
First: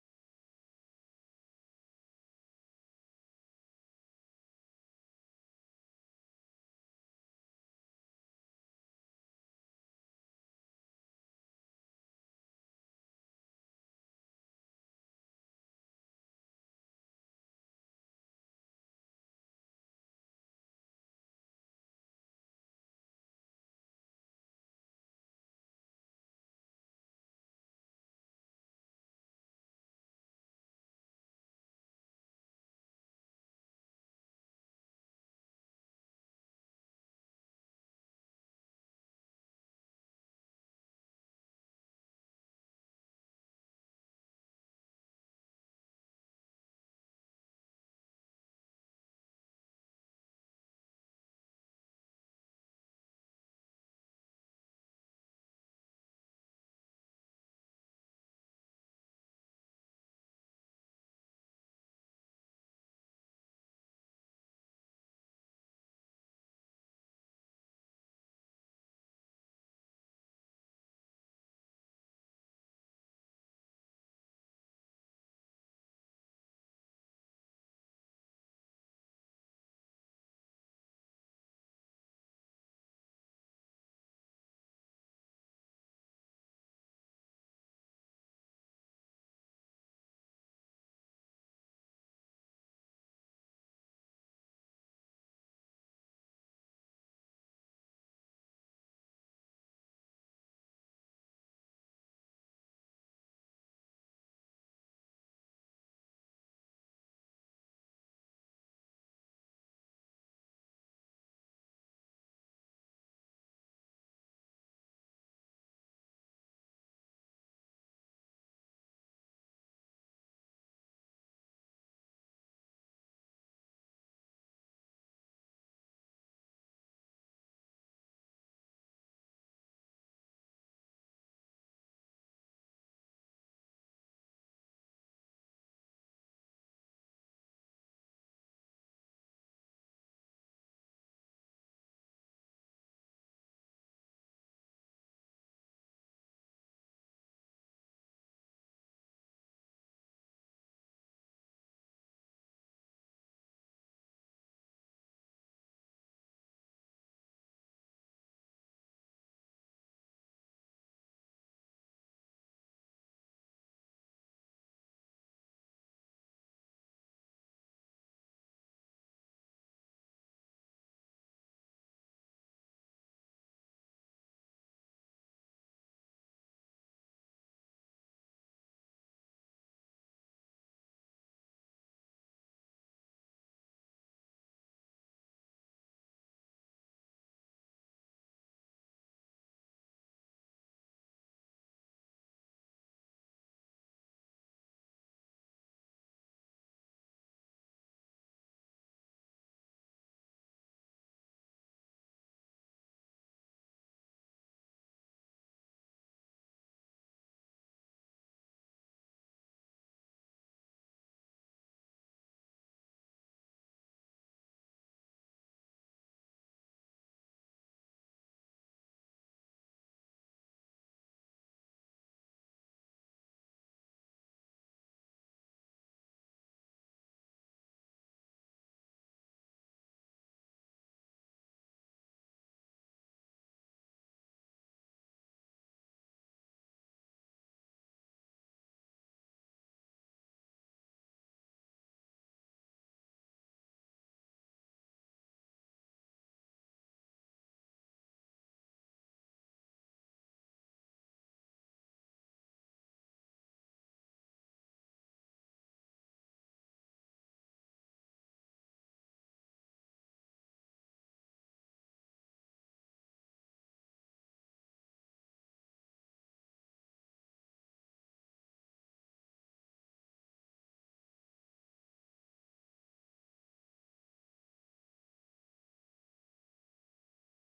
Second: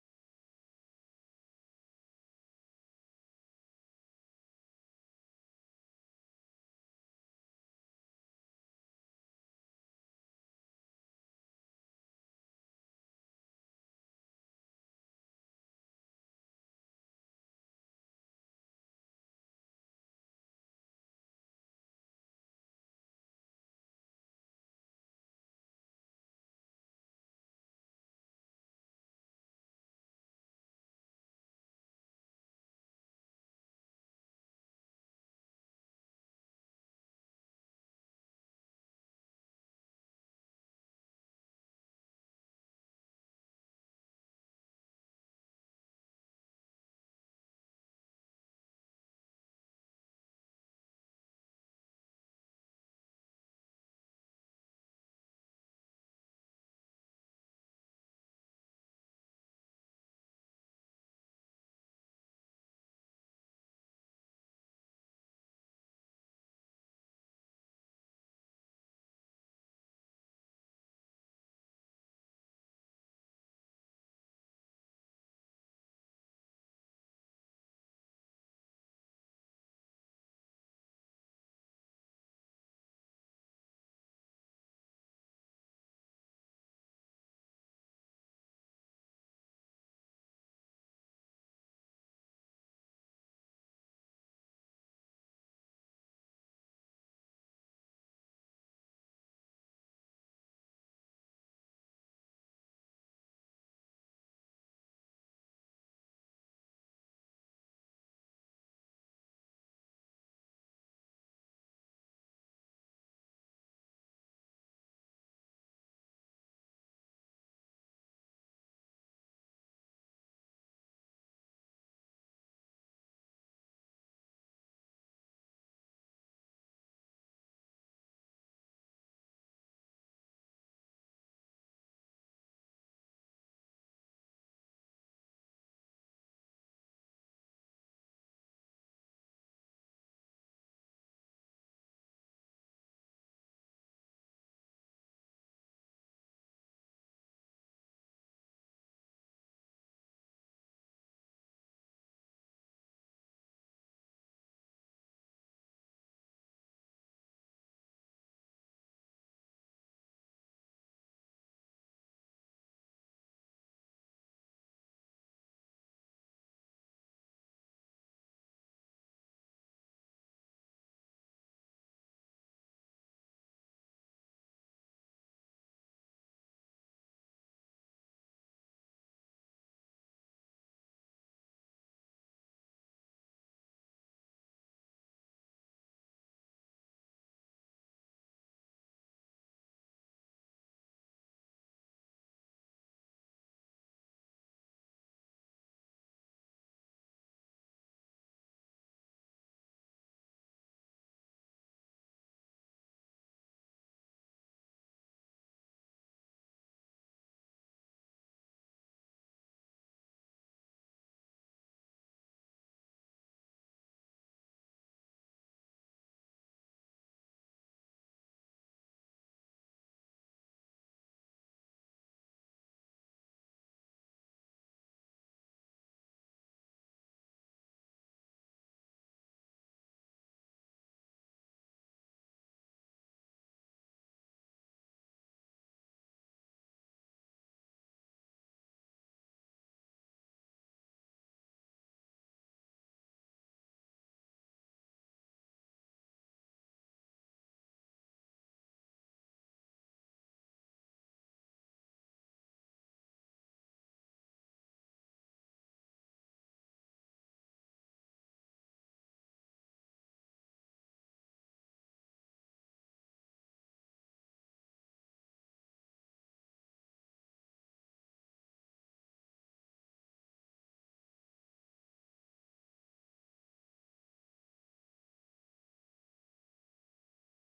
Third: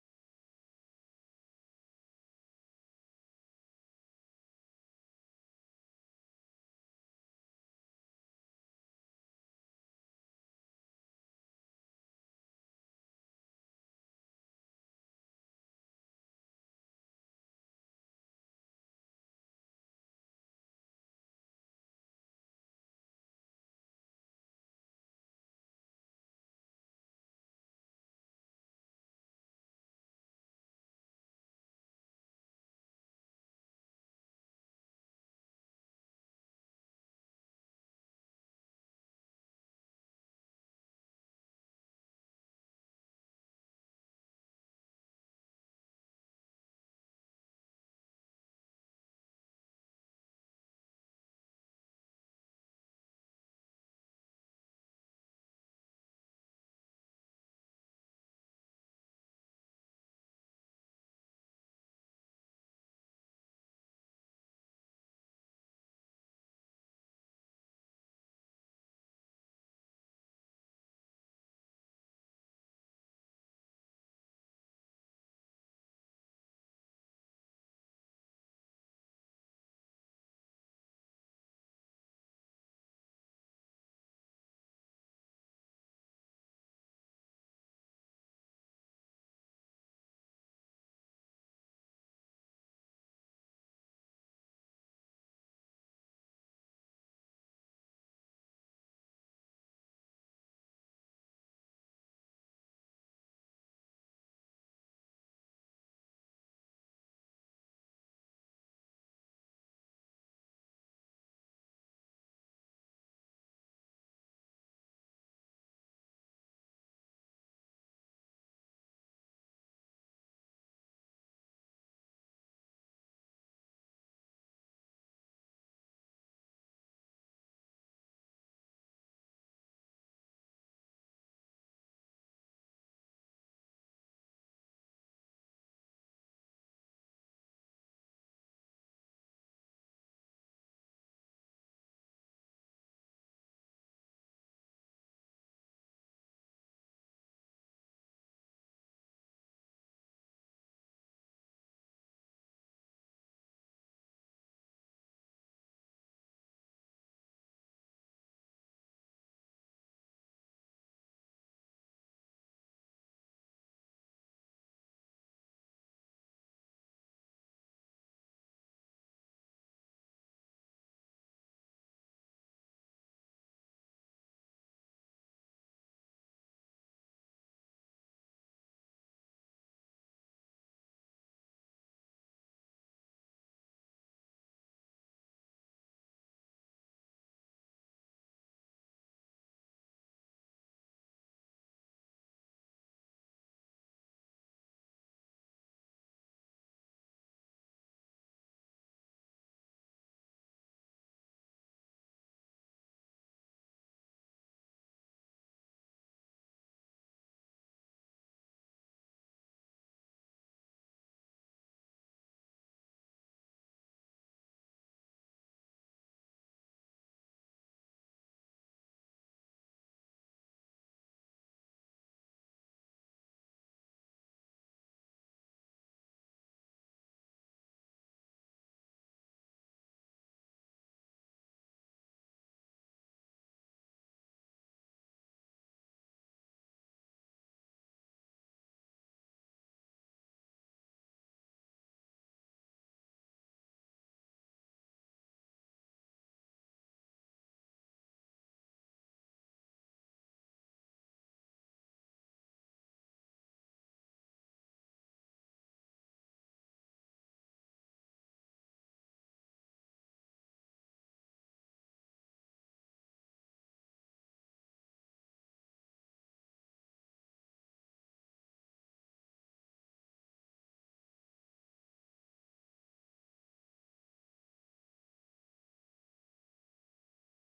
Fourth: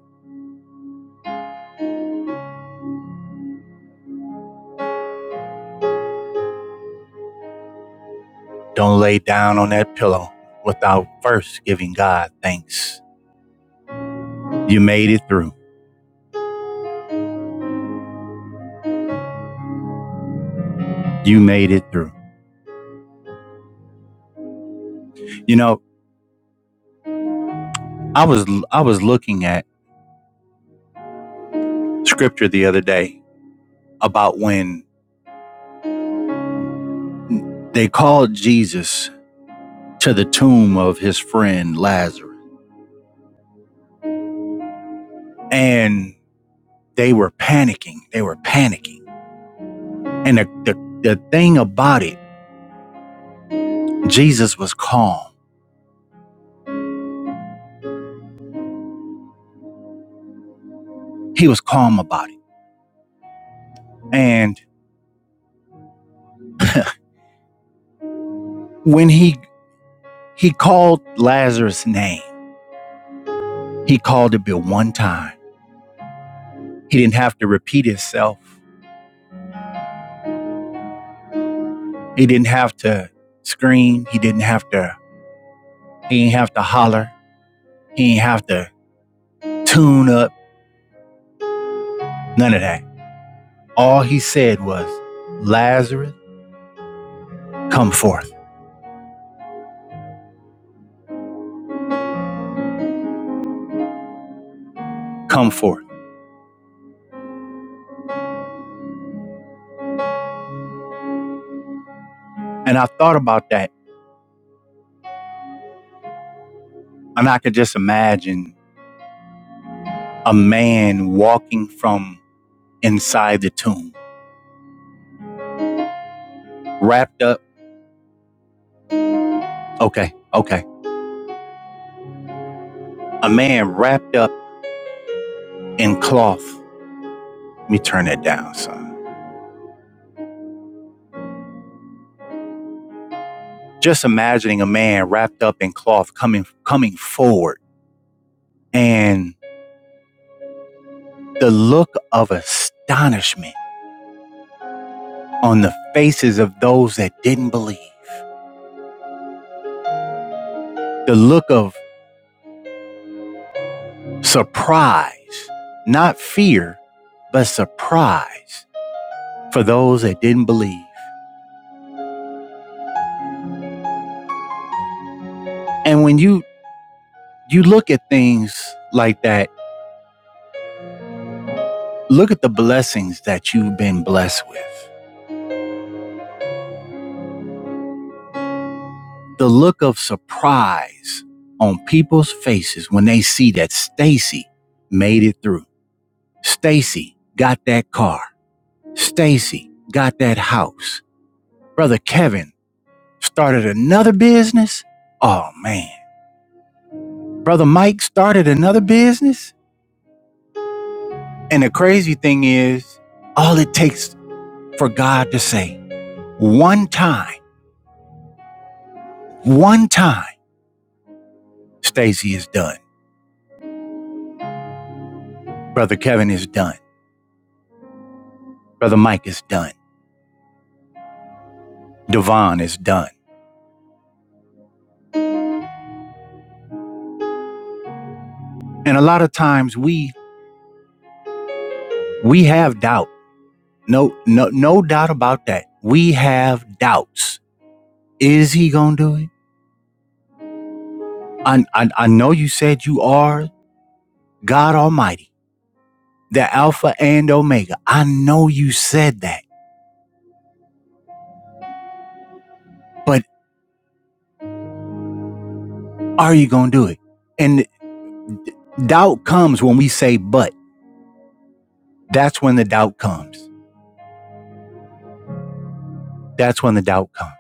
S1: Don't lay down on that pillow without first giving God thanks. You made it through. You made it through. You know, I was I was looking at scripture the other day about when They called Jesus to the tomb of his friend Lazarus, and they were panicking. They were panicking. And the, the, the thing about it, Jesus was calm. He was calm about it. And when he he called Lazarus' name, he called it but one time. He didn't have to repeat himself. He didn't have to scream. He didn't have to, he didn't have to holler. He didn't have to tune up. None of that. all he said was, Lazarus, come forth, come forth. And I thought about that, and I could just imagine a man walking from inside the tomb, wrapped up. Okay, okay. A man wrapped up in cloth. Let me turn that down, son. Just imagining a man wrapped up in cloth coming coming forward and the look of astonishment on the faces of those that didn't believe. The look of surprise, not fear, but surprise for those that didn't believe. And when you you look at things like that, look at the blessings that you've been blessed with. The look of surprise on people's faces when they see that Stacy made it through. Stacy got that car. Stacy got that house. Brother Kevin started another business. Oh man Brother Mike started another business. And the crazy thing is, all it takes for God to say one time, one time, Stacy is done. Brother Kevin is done. Brother Mike is done. Devon is done. And a lot of times we we have doubt. No, no, no doubt about that. We have doubts. Is he gonna do it? I, I, I know you said you are God Almighty, the Alpha and Omega. I know you said that but. Are you going to do it? And doubt comes when we say, but. That's when the doubt comes. That's when the doubt comes.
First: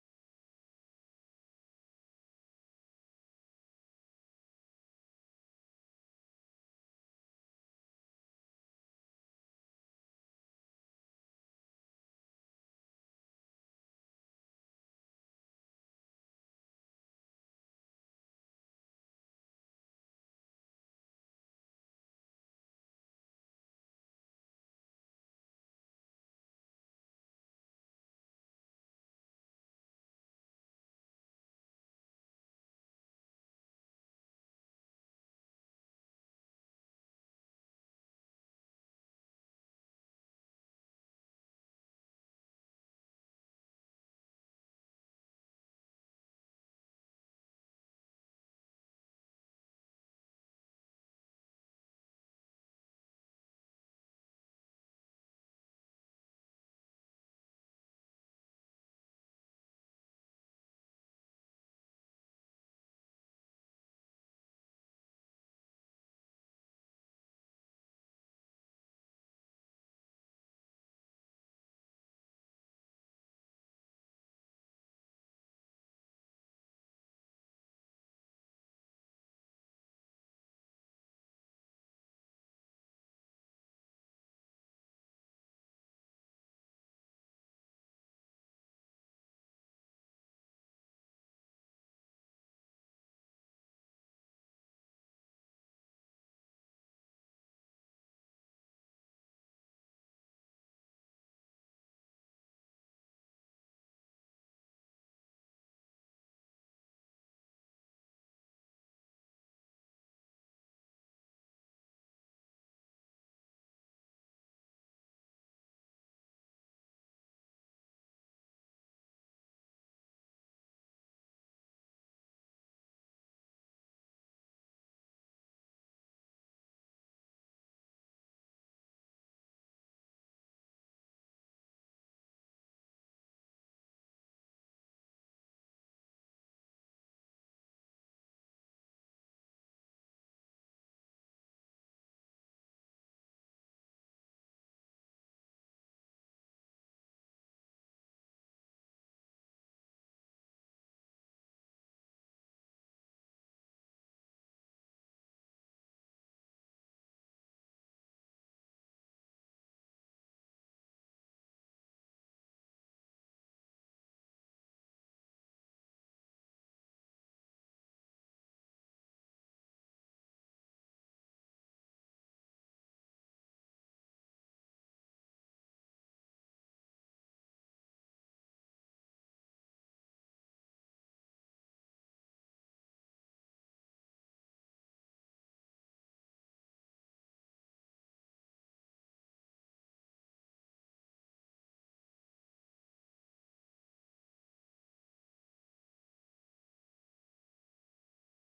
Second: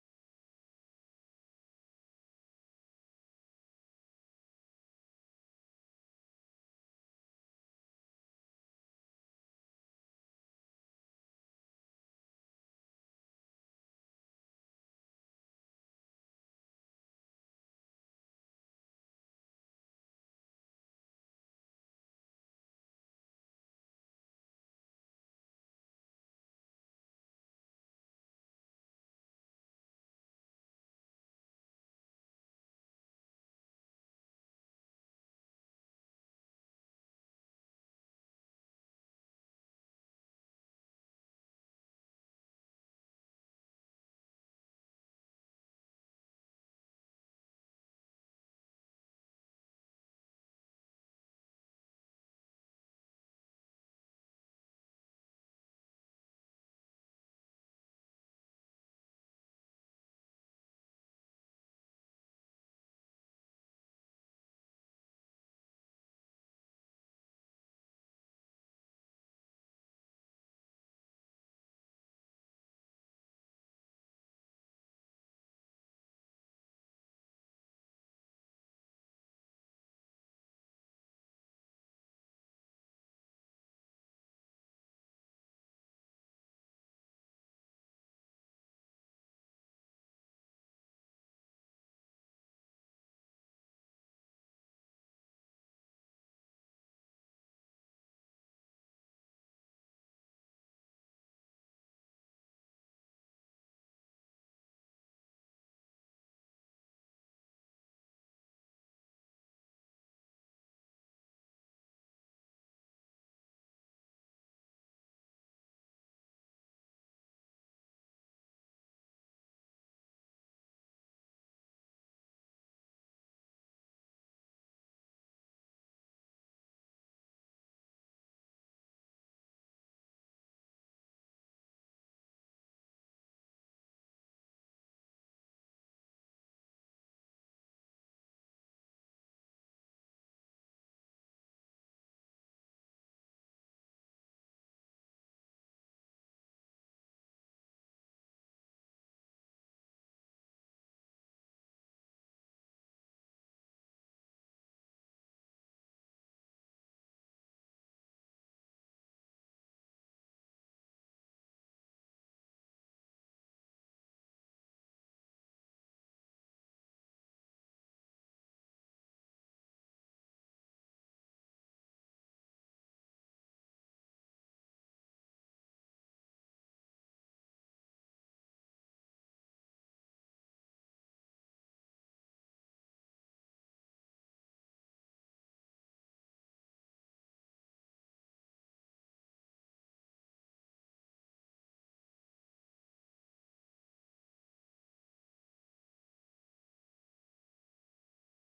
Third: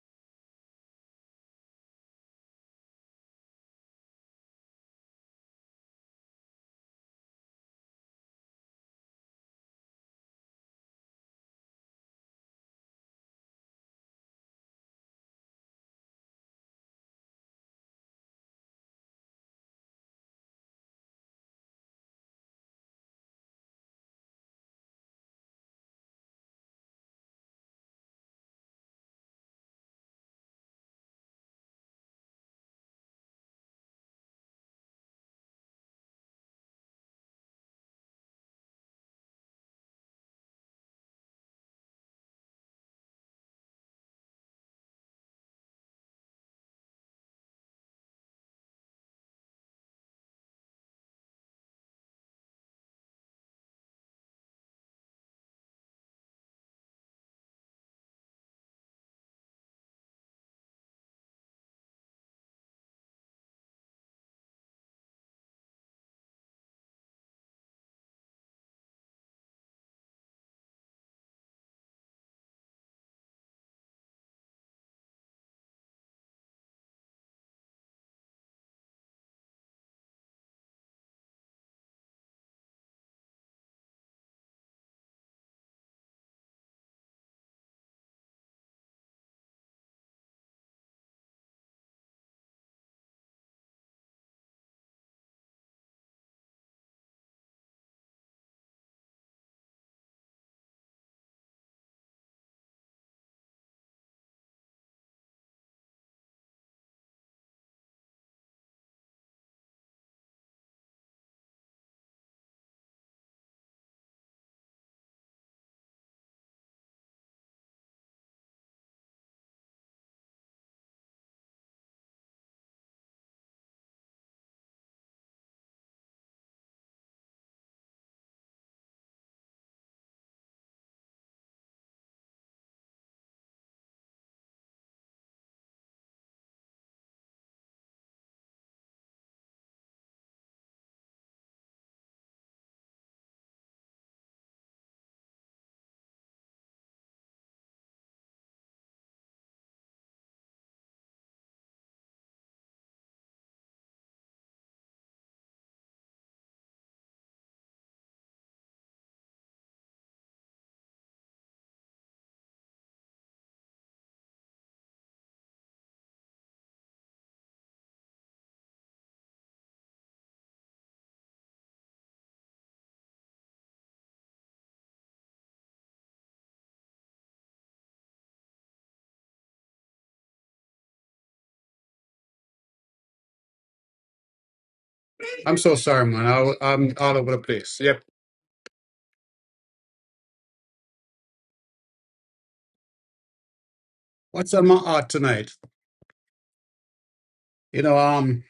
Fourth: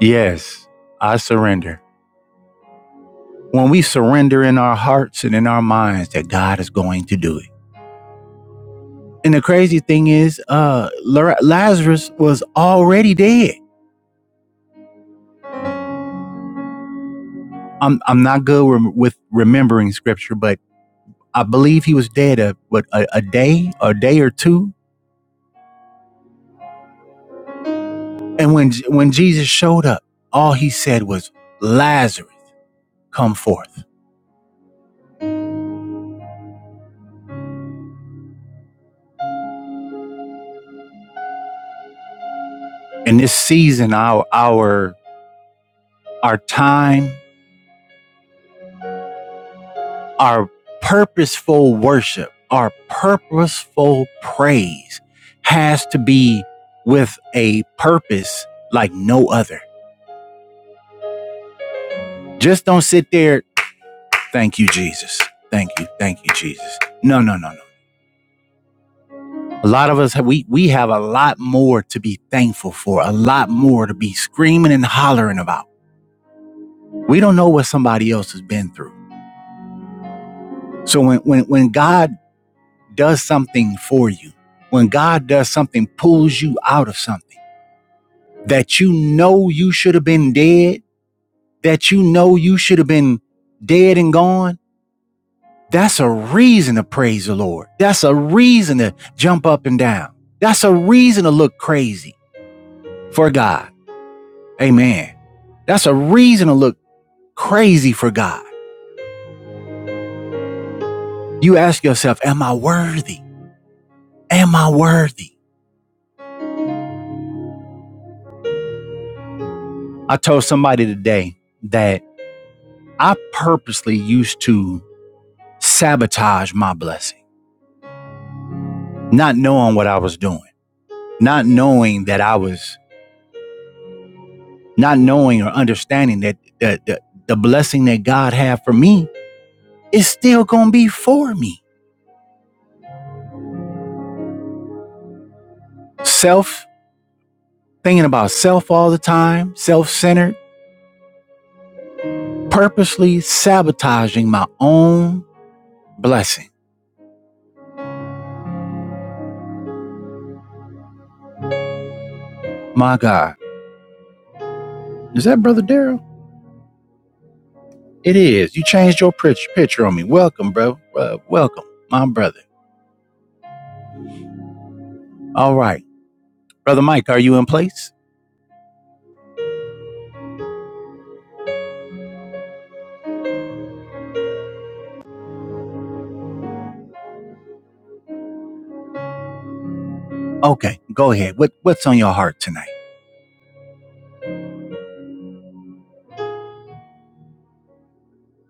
S1: Yes, I surrender. When we surrender in our hearts and in our minds that God is going to do it. And the crazy thing is, uh, Lazarus was already dead. I'm, I'm not good rem- with remembering scripture, but I believe he was dead a, what, a, a day, a day or two. And when, when Jesus showed up, all he said was, Lazarus, come forth. in this season our our our time our purposeful worship our purposeful praise has to be with a purpose like no other just don't sit there thank you jesus thank you thank you jesus no no no no a lot of us we we have a lot more to be thankful for a lot more to be screaming and hollering about we don't know what somebody else has been through so when when when god does something for you, when God does something, pulls you out of something that you know you should have been dead, that you know you should have been dead and gone, that's a reason to praise the Lord. That's a reason to jump up and down. That's a reason to look crazy for God. Amen. That's a reason to look crazy for God. You ask yourself, Am I worthy? Am I worthy? I told somebody today that I purposely used to sabotage my blessing, not knowing what I was doing, not knowing that I was, not knowing or understanding that, that, that the blessing that God had for me is still going to be for me. Self, thinking about self all the time, self centered, purposely sabotaging my own blessing. My God. Is that Brother Daryl? It is. You changed your picture on me. Welcome, bro. Uh, welcome, my brother. All right. Brother Mike, are you in place?
S3: I'm so sorry, man. I, I'm all over the place. Yep.
S1: Okay, go ahead. What what's on your heart tonight?
S3: What's on my heart tonight? You know, um,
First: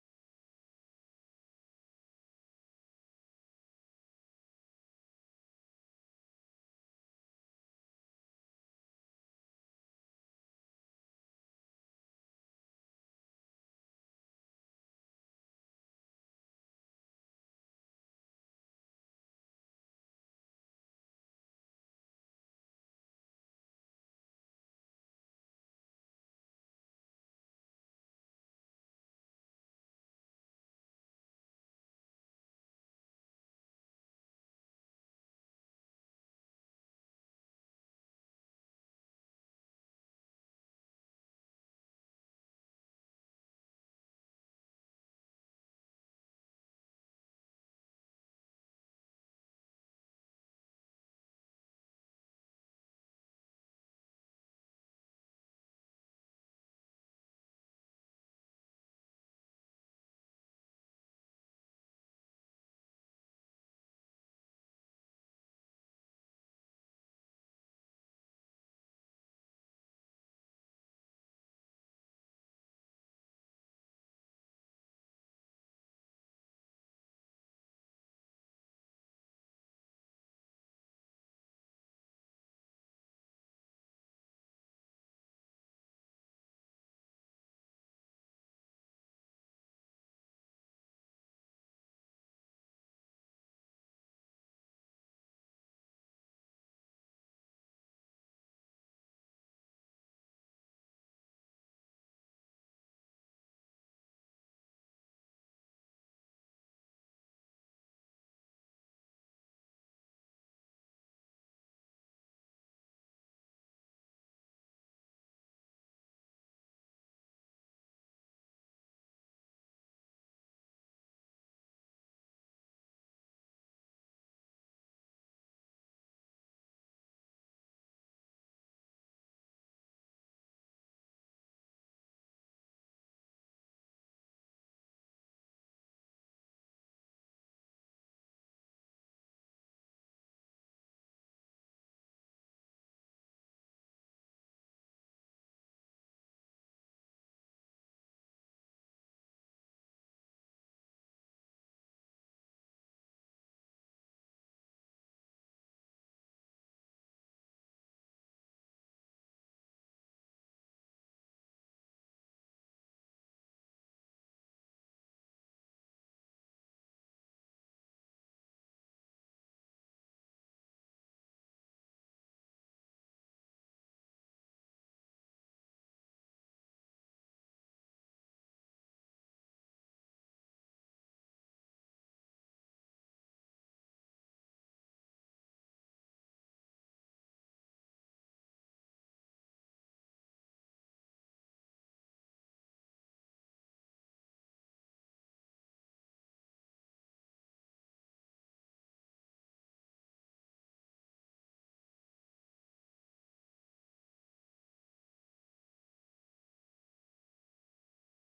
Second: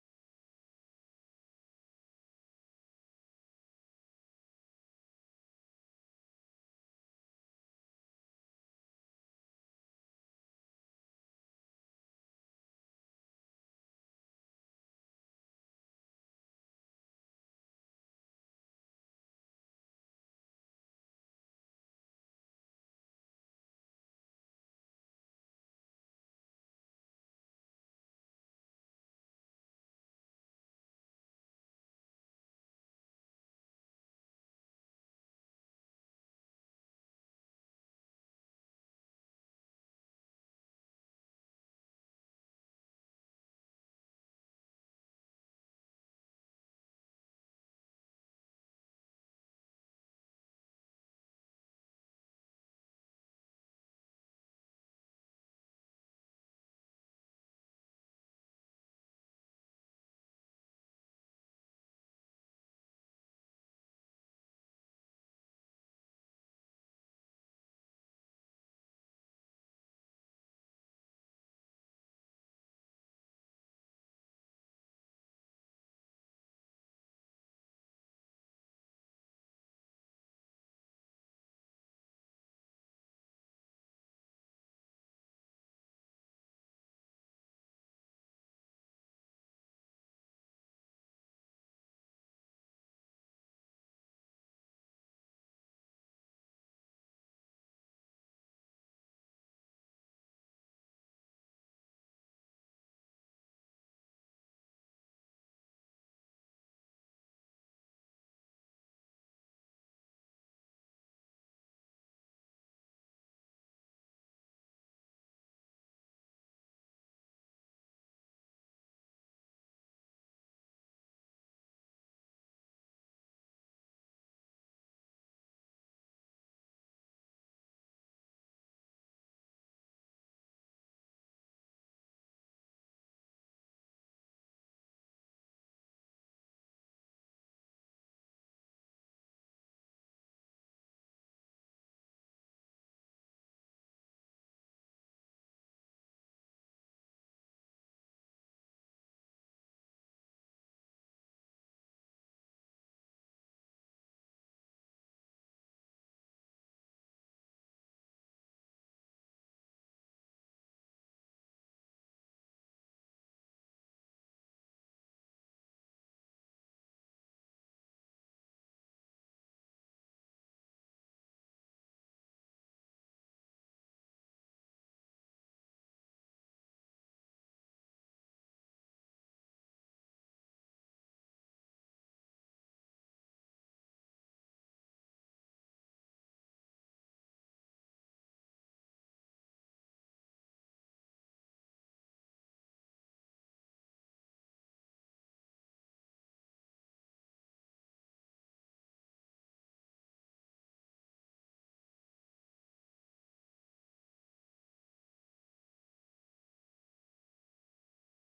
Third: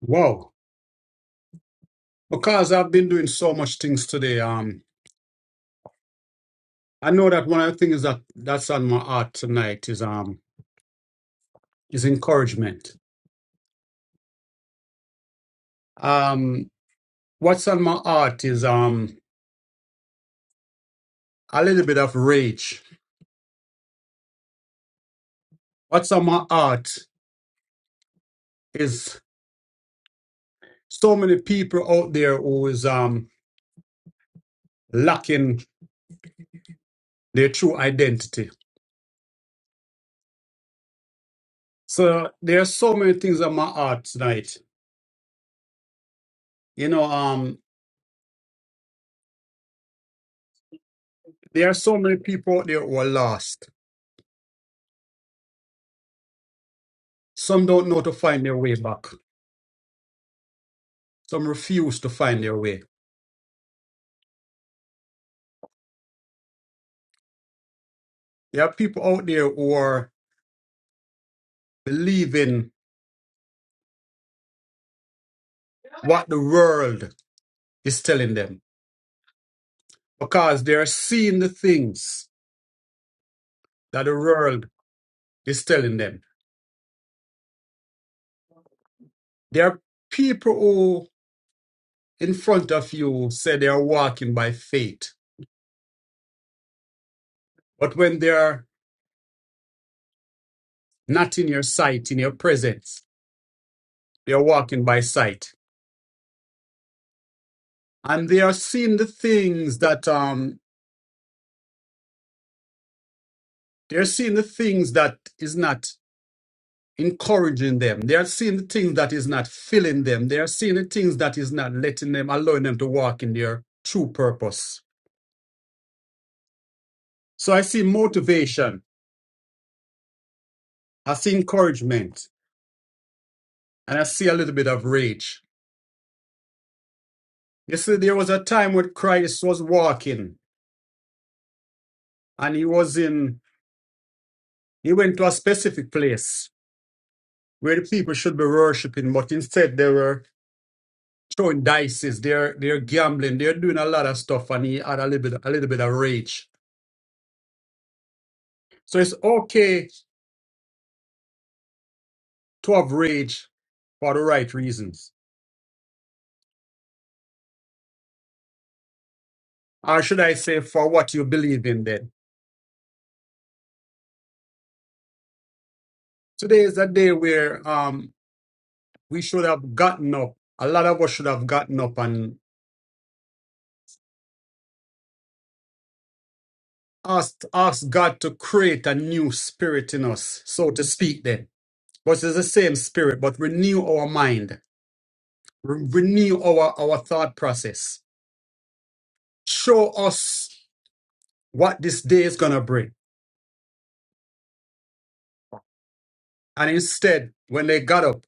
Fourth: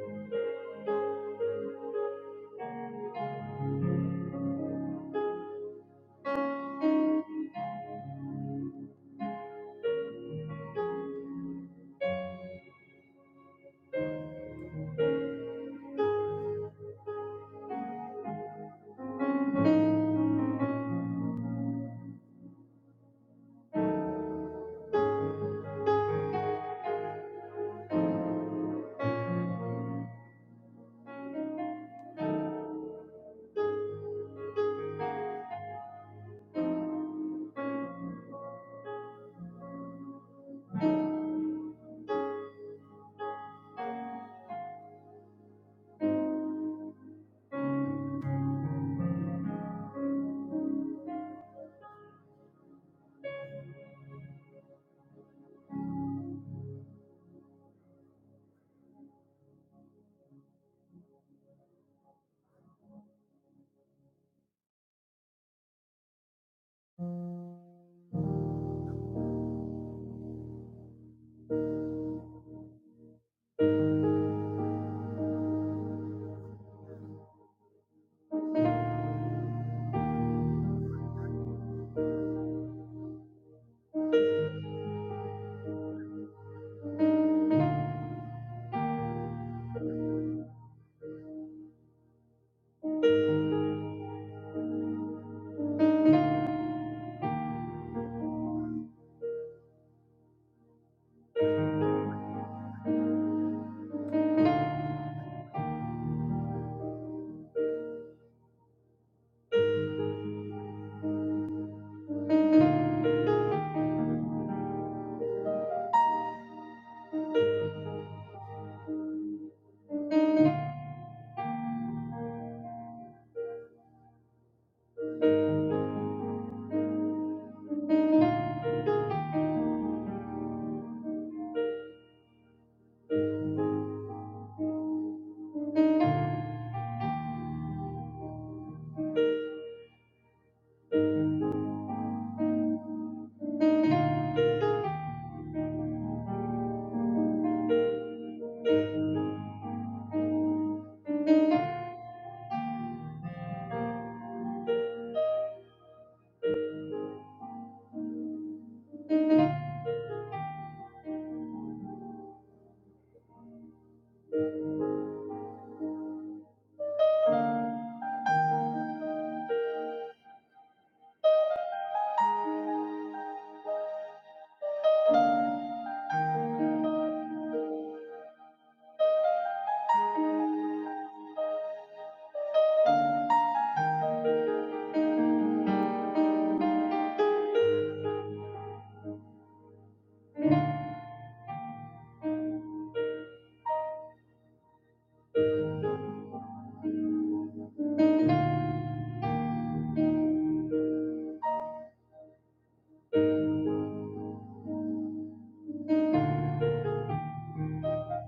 S3: Wow. Because I've been doing so much things today. Um, I know that one of the things that that's on my heart tonight is um is encouragement. Um, what's on my heart is um a little bit of rage. What's on my heart is so many people out there who is um lacking their true identity. So there are so many things on my heart tonight. You know, Um. There are so many people out there who are lost. Some don't know to find their way back. Some refuse to find their way. There are people out there who are believing what the world is telling them because they are seeing the things that the world is telling them. There are people who, in front of you, say they are walking by faith, but when they are not in your sight, in your presence, they are walking by sight and they are seeing the things that um They're seeing the things that is not encouraging them. They are seeing the things that is not filling them. They are seeing the things that is not letting them, allowing them to walk in their true purpose. So I see motivation. I see encouragement. And I see a little bit of rage. You see, there was a time when Christ was walking and he was in, he went to a specific place where the people should be worshiping, but instead they were throwing dices, they're they're gambling, they're doing a lot of stuff, and he had a little bit a little bit of rage. So it's okay to have rage for the right reasons, or should I say, for what you believe in. Then today is a day where um we should have gotten up. A lot of us should have gotten up and asked asked God to create a new spirit in us, so to speak. Then, but it's the same spirit, but renew our mind, re- renew our our thought process, show us what this day is gonna bring. And instead, when they got up,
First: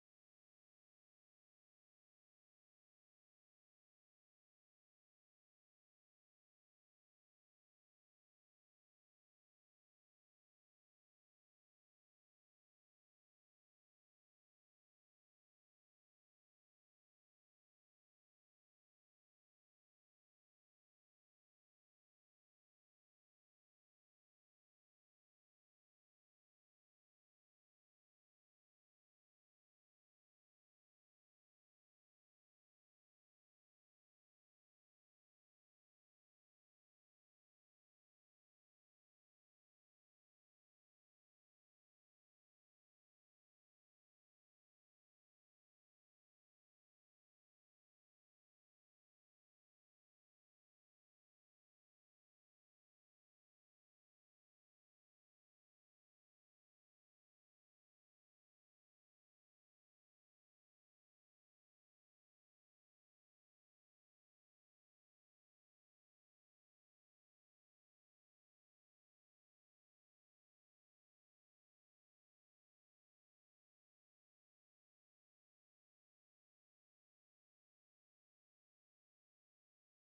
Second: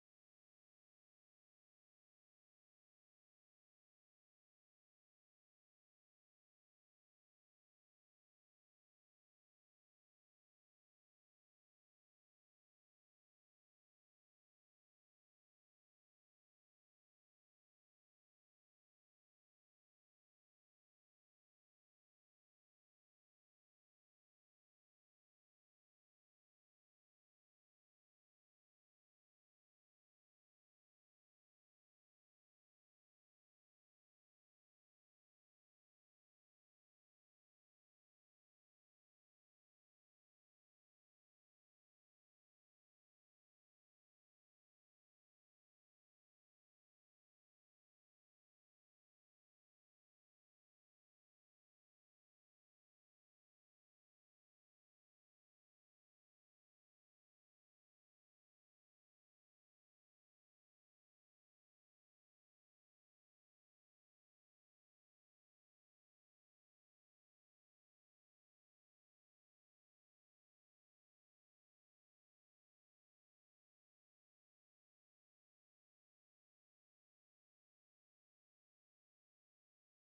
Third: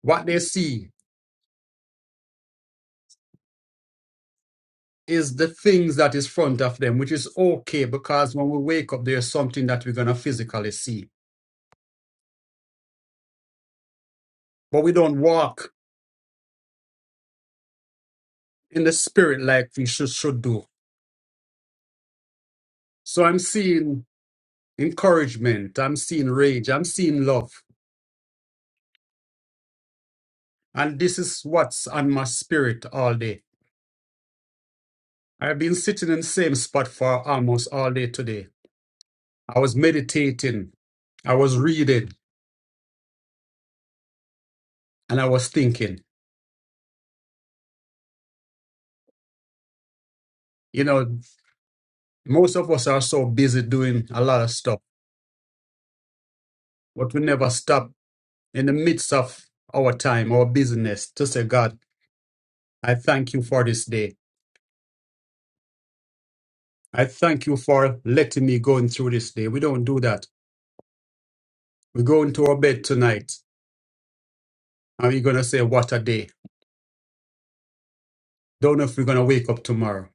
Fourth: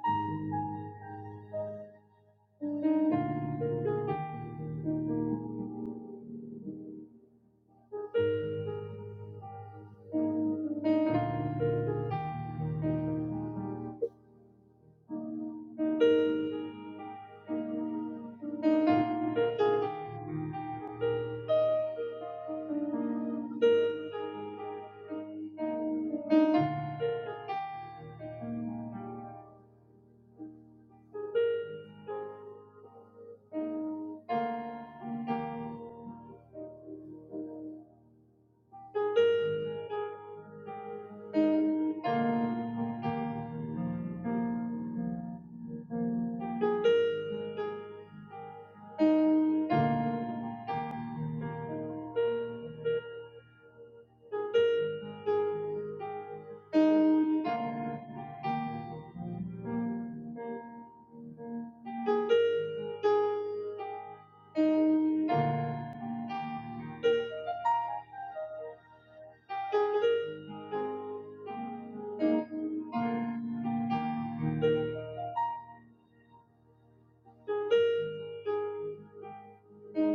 S3: what they see is the things that is front of them, which is okay because when we wake up, there's something that we're gonna physically see, but we don't walk in the spirit like we should should do. So I'm seeing encouragement, I'm seeing rage, I'm seeing love, and this is what's on my spirit all day. I've been sitting in the same spot for almost all day today. I was meditating, I was reading, and I was thinking. You know, most of us are so busy doing a lot of stuff, but we never stop in the midst of our time, our business, to say, God, I thank you for this day. I thank you for letting me go through this day. We don't do that. We go into our bed tonight and we're going to say, What a day. Don't know if we're going to wake up tomorrow.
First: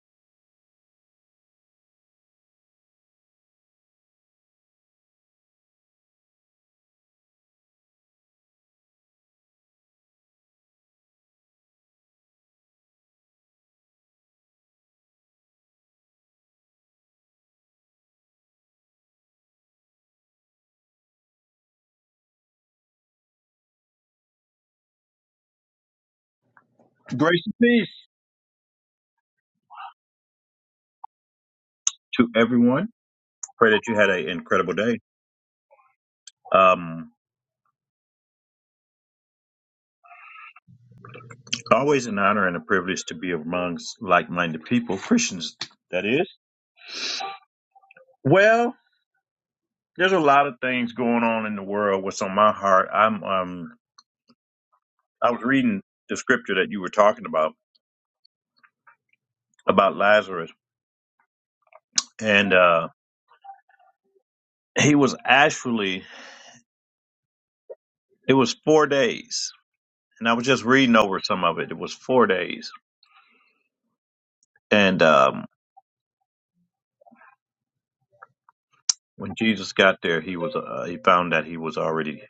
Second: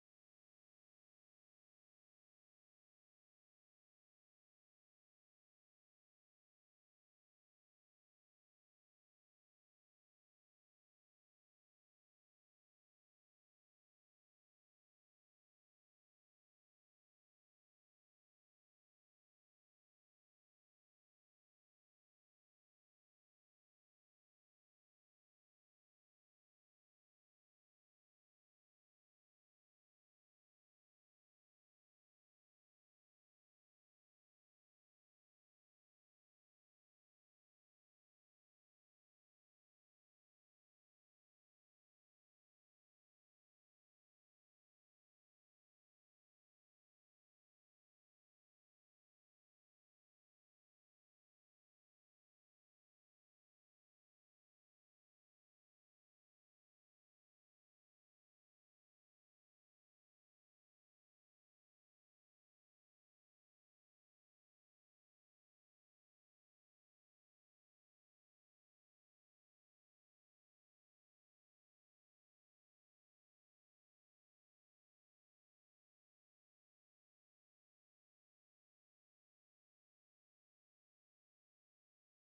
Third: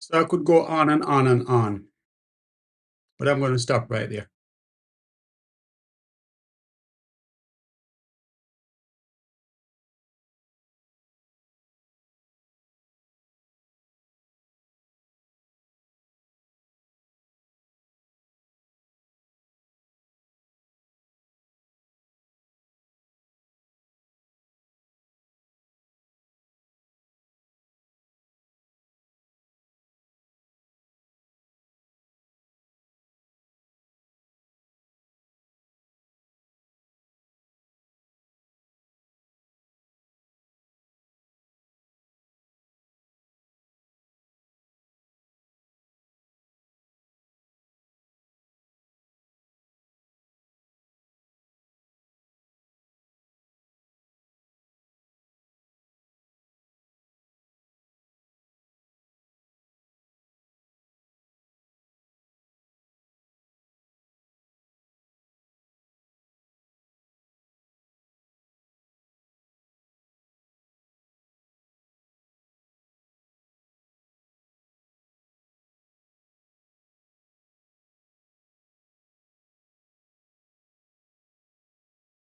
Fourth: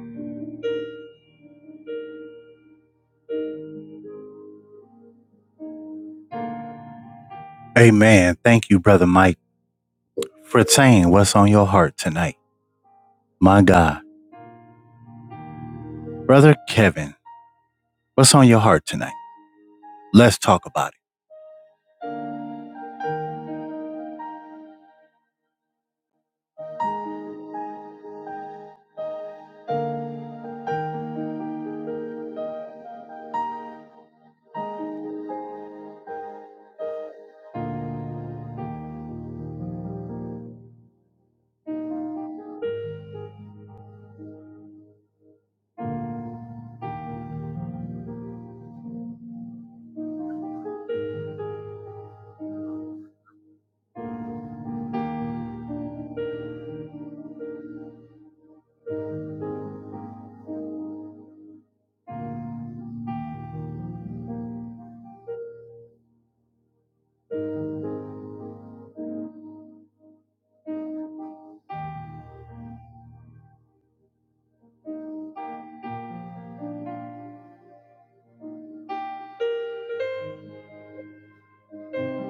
S3: So I could go on and on and on, but I'm going to stop right there.
S1: Amen. Thank you, brother Mike, for saying what's on your heart tonight. My God, brother Kevin, what's on your heart tonight? Let's talk about
S2: Grace and peace to everyone. Pray that you had an incredible day. Um, always an honor and a privilege to be amongst like-minded people, Christians, that is. Well, there's a lot of things going on in the world. What's on my heart? I'm um, I was reading the scripture that you were talking about about Lazarus, and uh, he was actually it was four days, and I was just reading over some of it. It was four days, and um. When Jesus got there, he was uh, he found that he was already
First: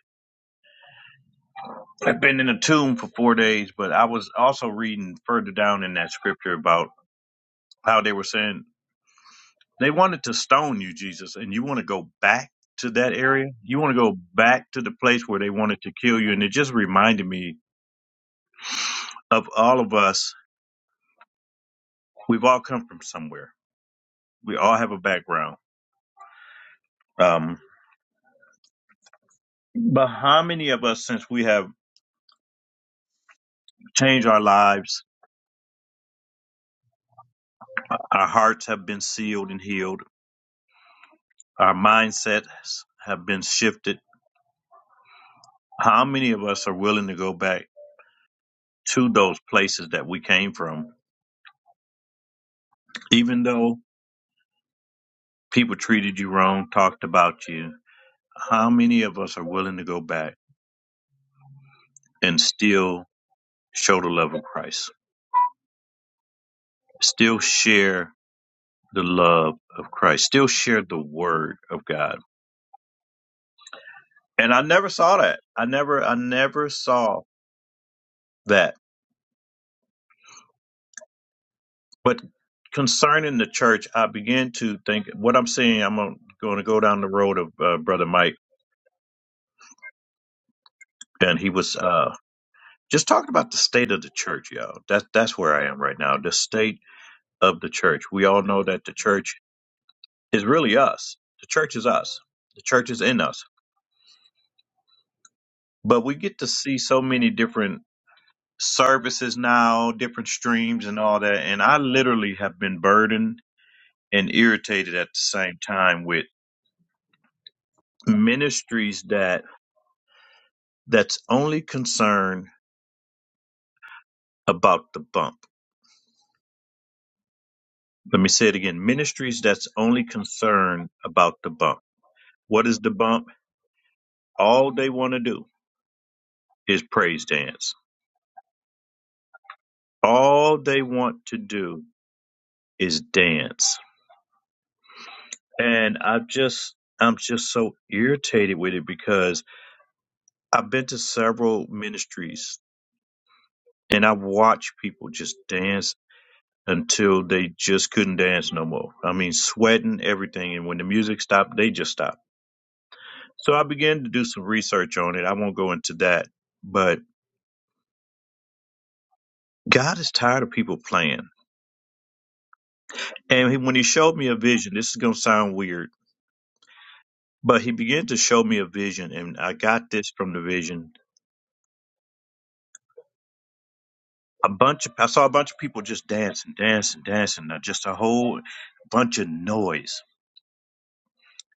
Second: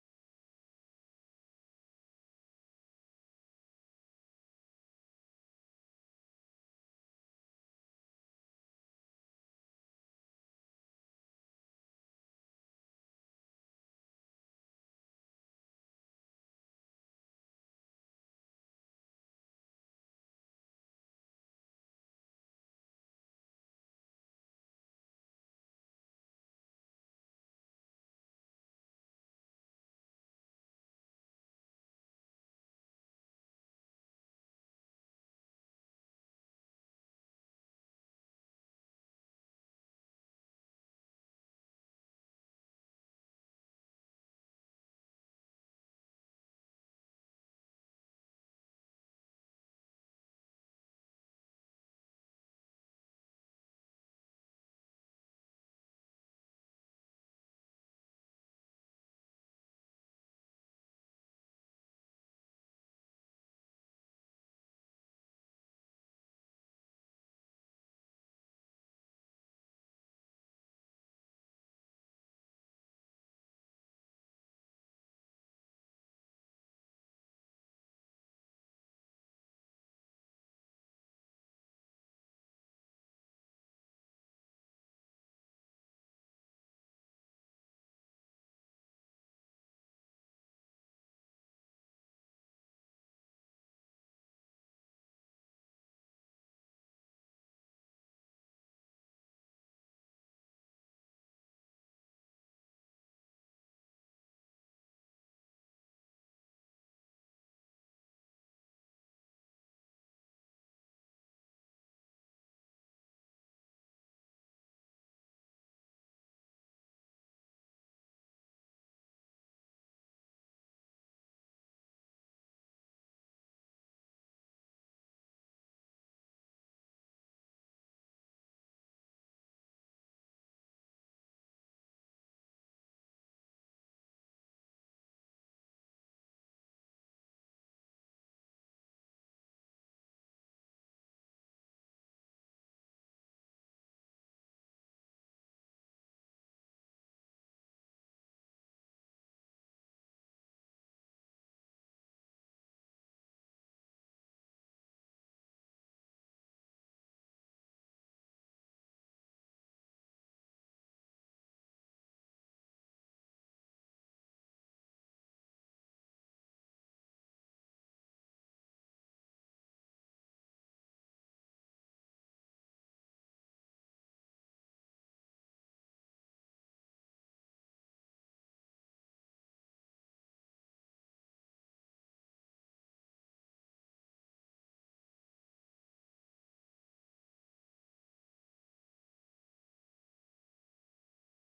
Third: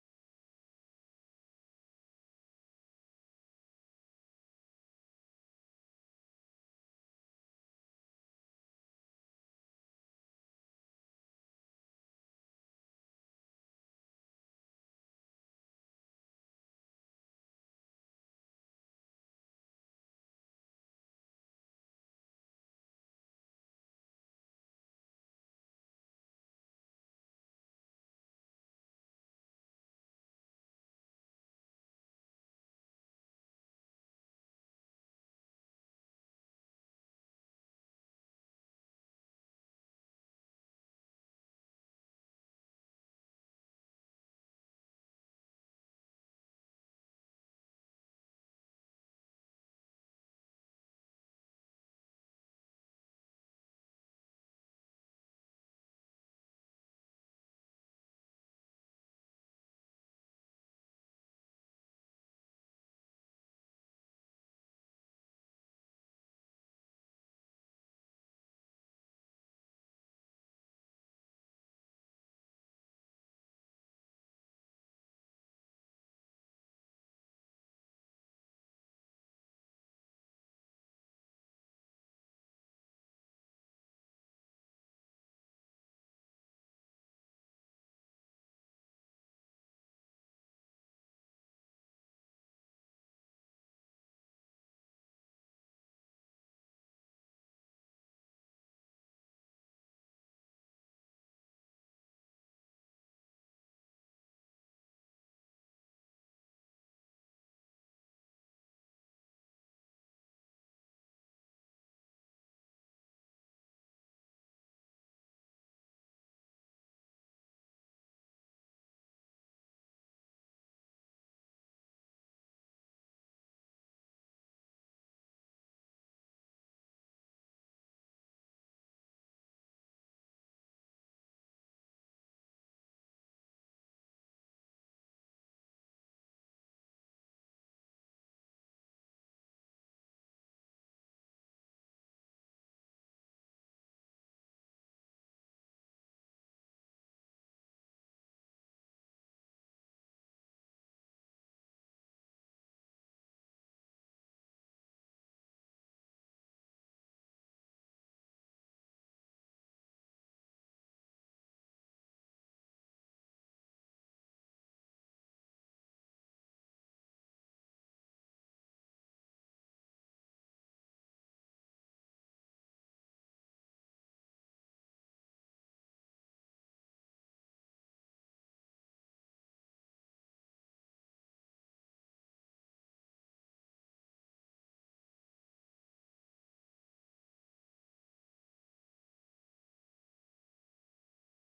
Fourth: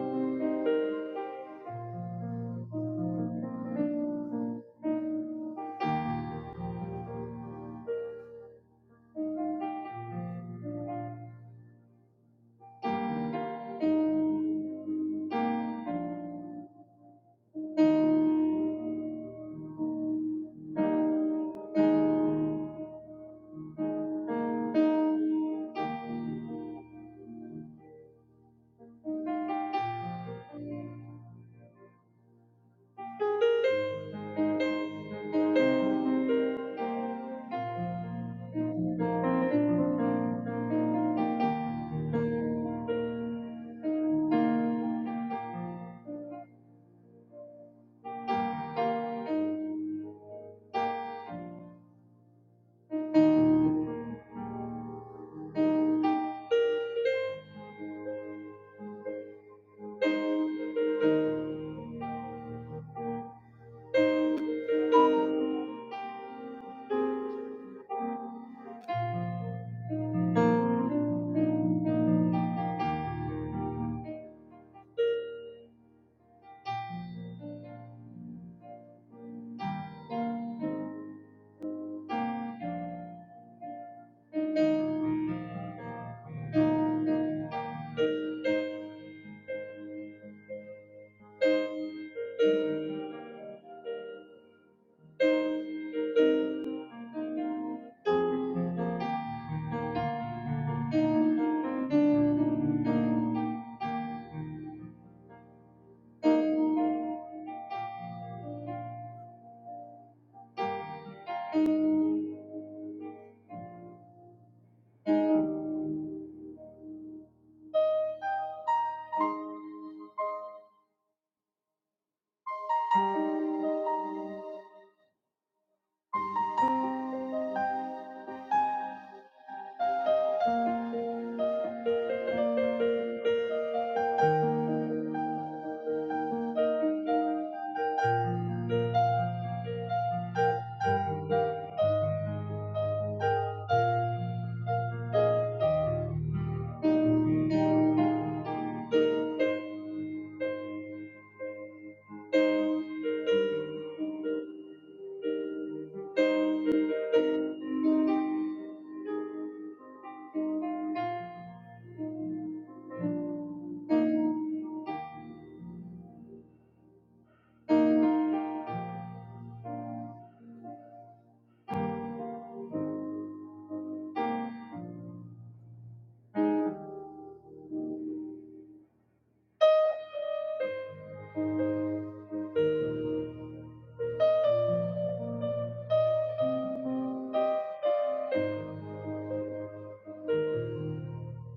S2: had been in a tomb for four days. But I was also reading further down in that scripture about how they were saying they wanted to stone you, Jesus, and you want to go back to that area. You want to go back to the place where they wanted to kill you, and it just reminded me of all of us. We've all come from somewhere. We all have a background. Um, but how many of us, since we have changed our lives, our hearts have been sealed and healed? Our mindsets have been shifted. How many of us are willing to go back to those places that we came from? Even though people treated you wrong, talked about you, how many of us are willing to go back and still show the love of Christ? Still share the love of Christ, still share the word of God. And I never saw that. I never I never saw that But concerning the church, I began to think what I'm saying. I'm going to go down the road of uh, Brother Mike, and he was uh, just talking about the state of the church, y'all. That, that's where I am right now. The state of the church. We all know that the church is really us. The church is us. The church is in us. But we get to see so many different services now, different streams, and all that. And I literally have been burdened and irritated at the same time with ministries that that's only concerned about the bump. Let me say it again ministries that's only concerned about the bump. What is the bump? All they want to do is praise dance. All they want to do is dance. And I just, I'm just so irritated with it because I've been to several ministries and I've watched people just dance until they just couldn't dance no more. I mean, sweating everything. And when the music stopped, they just stopped So I began to do some research on it. I won't go into that, but God is tired of people playing. And he, when he showed me a vision, this is going to sound weird, but he began to show me a vision, and I got this from the vision. A bunch of I saw a bunch of people just dancing, dancing, dancing, uh, just a whole bunch of noise.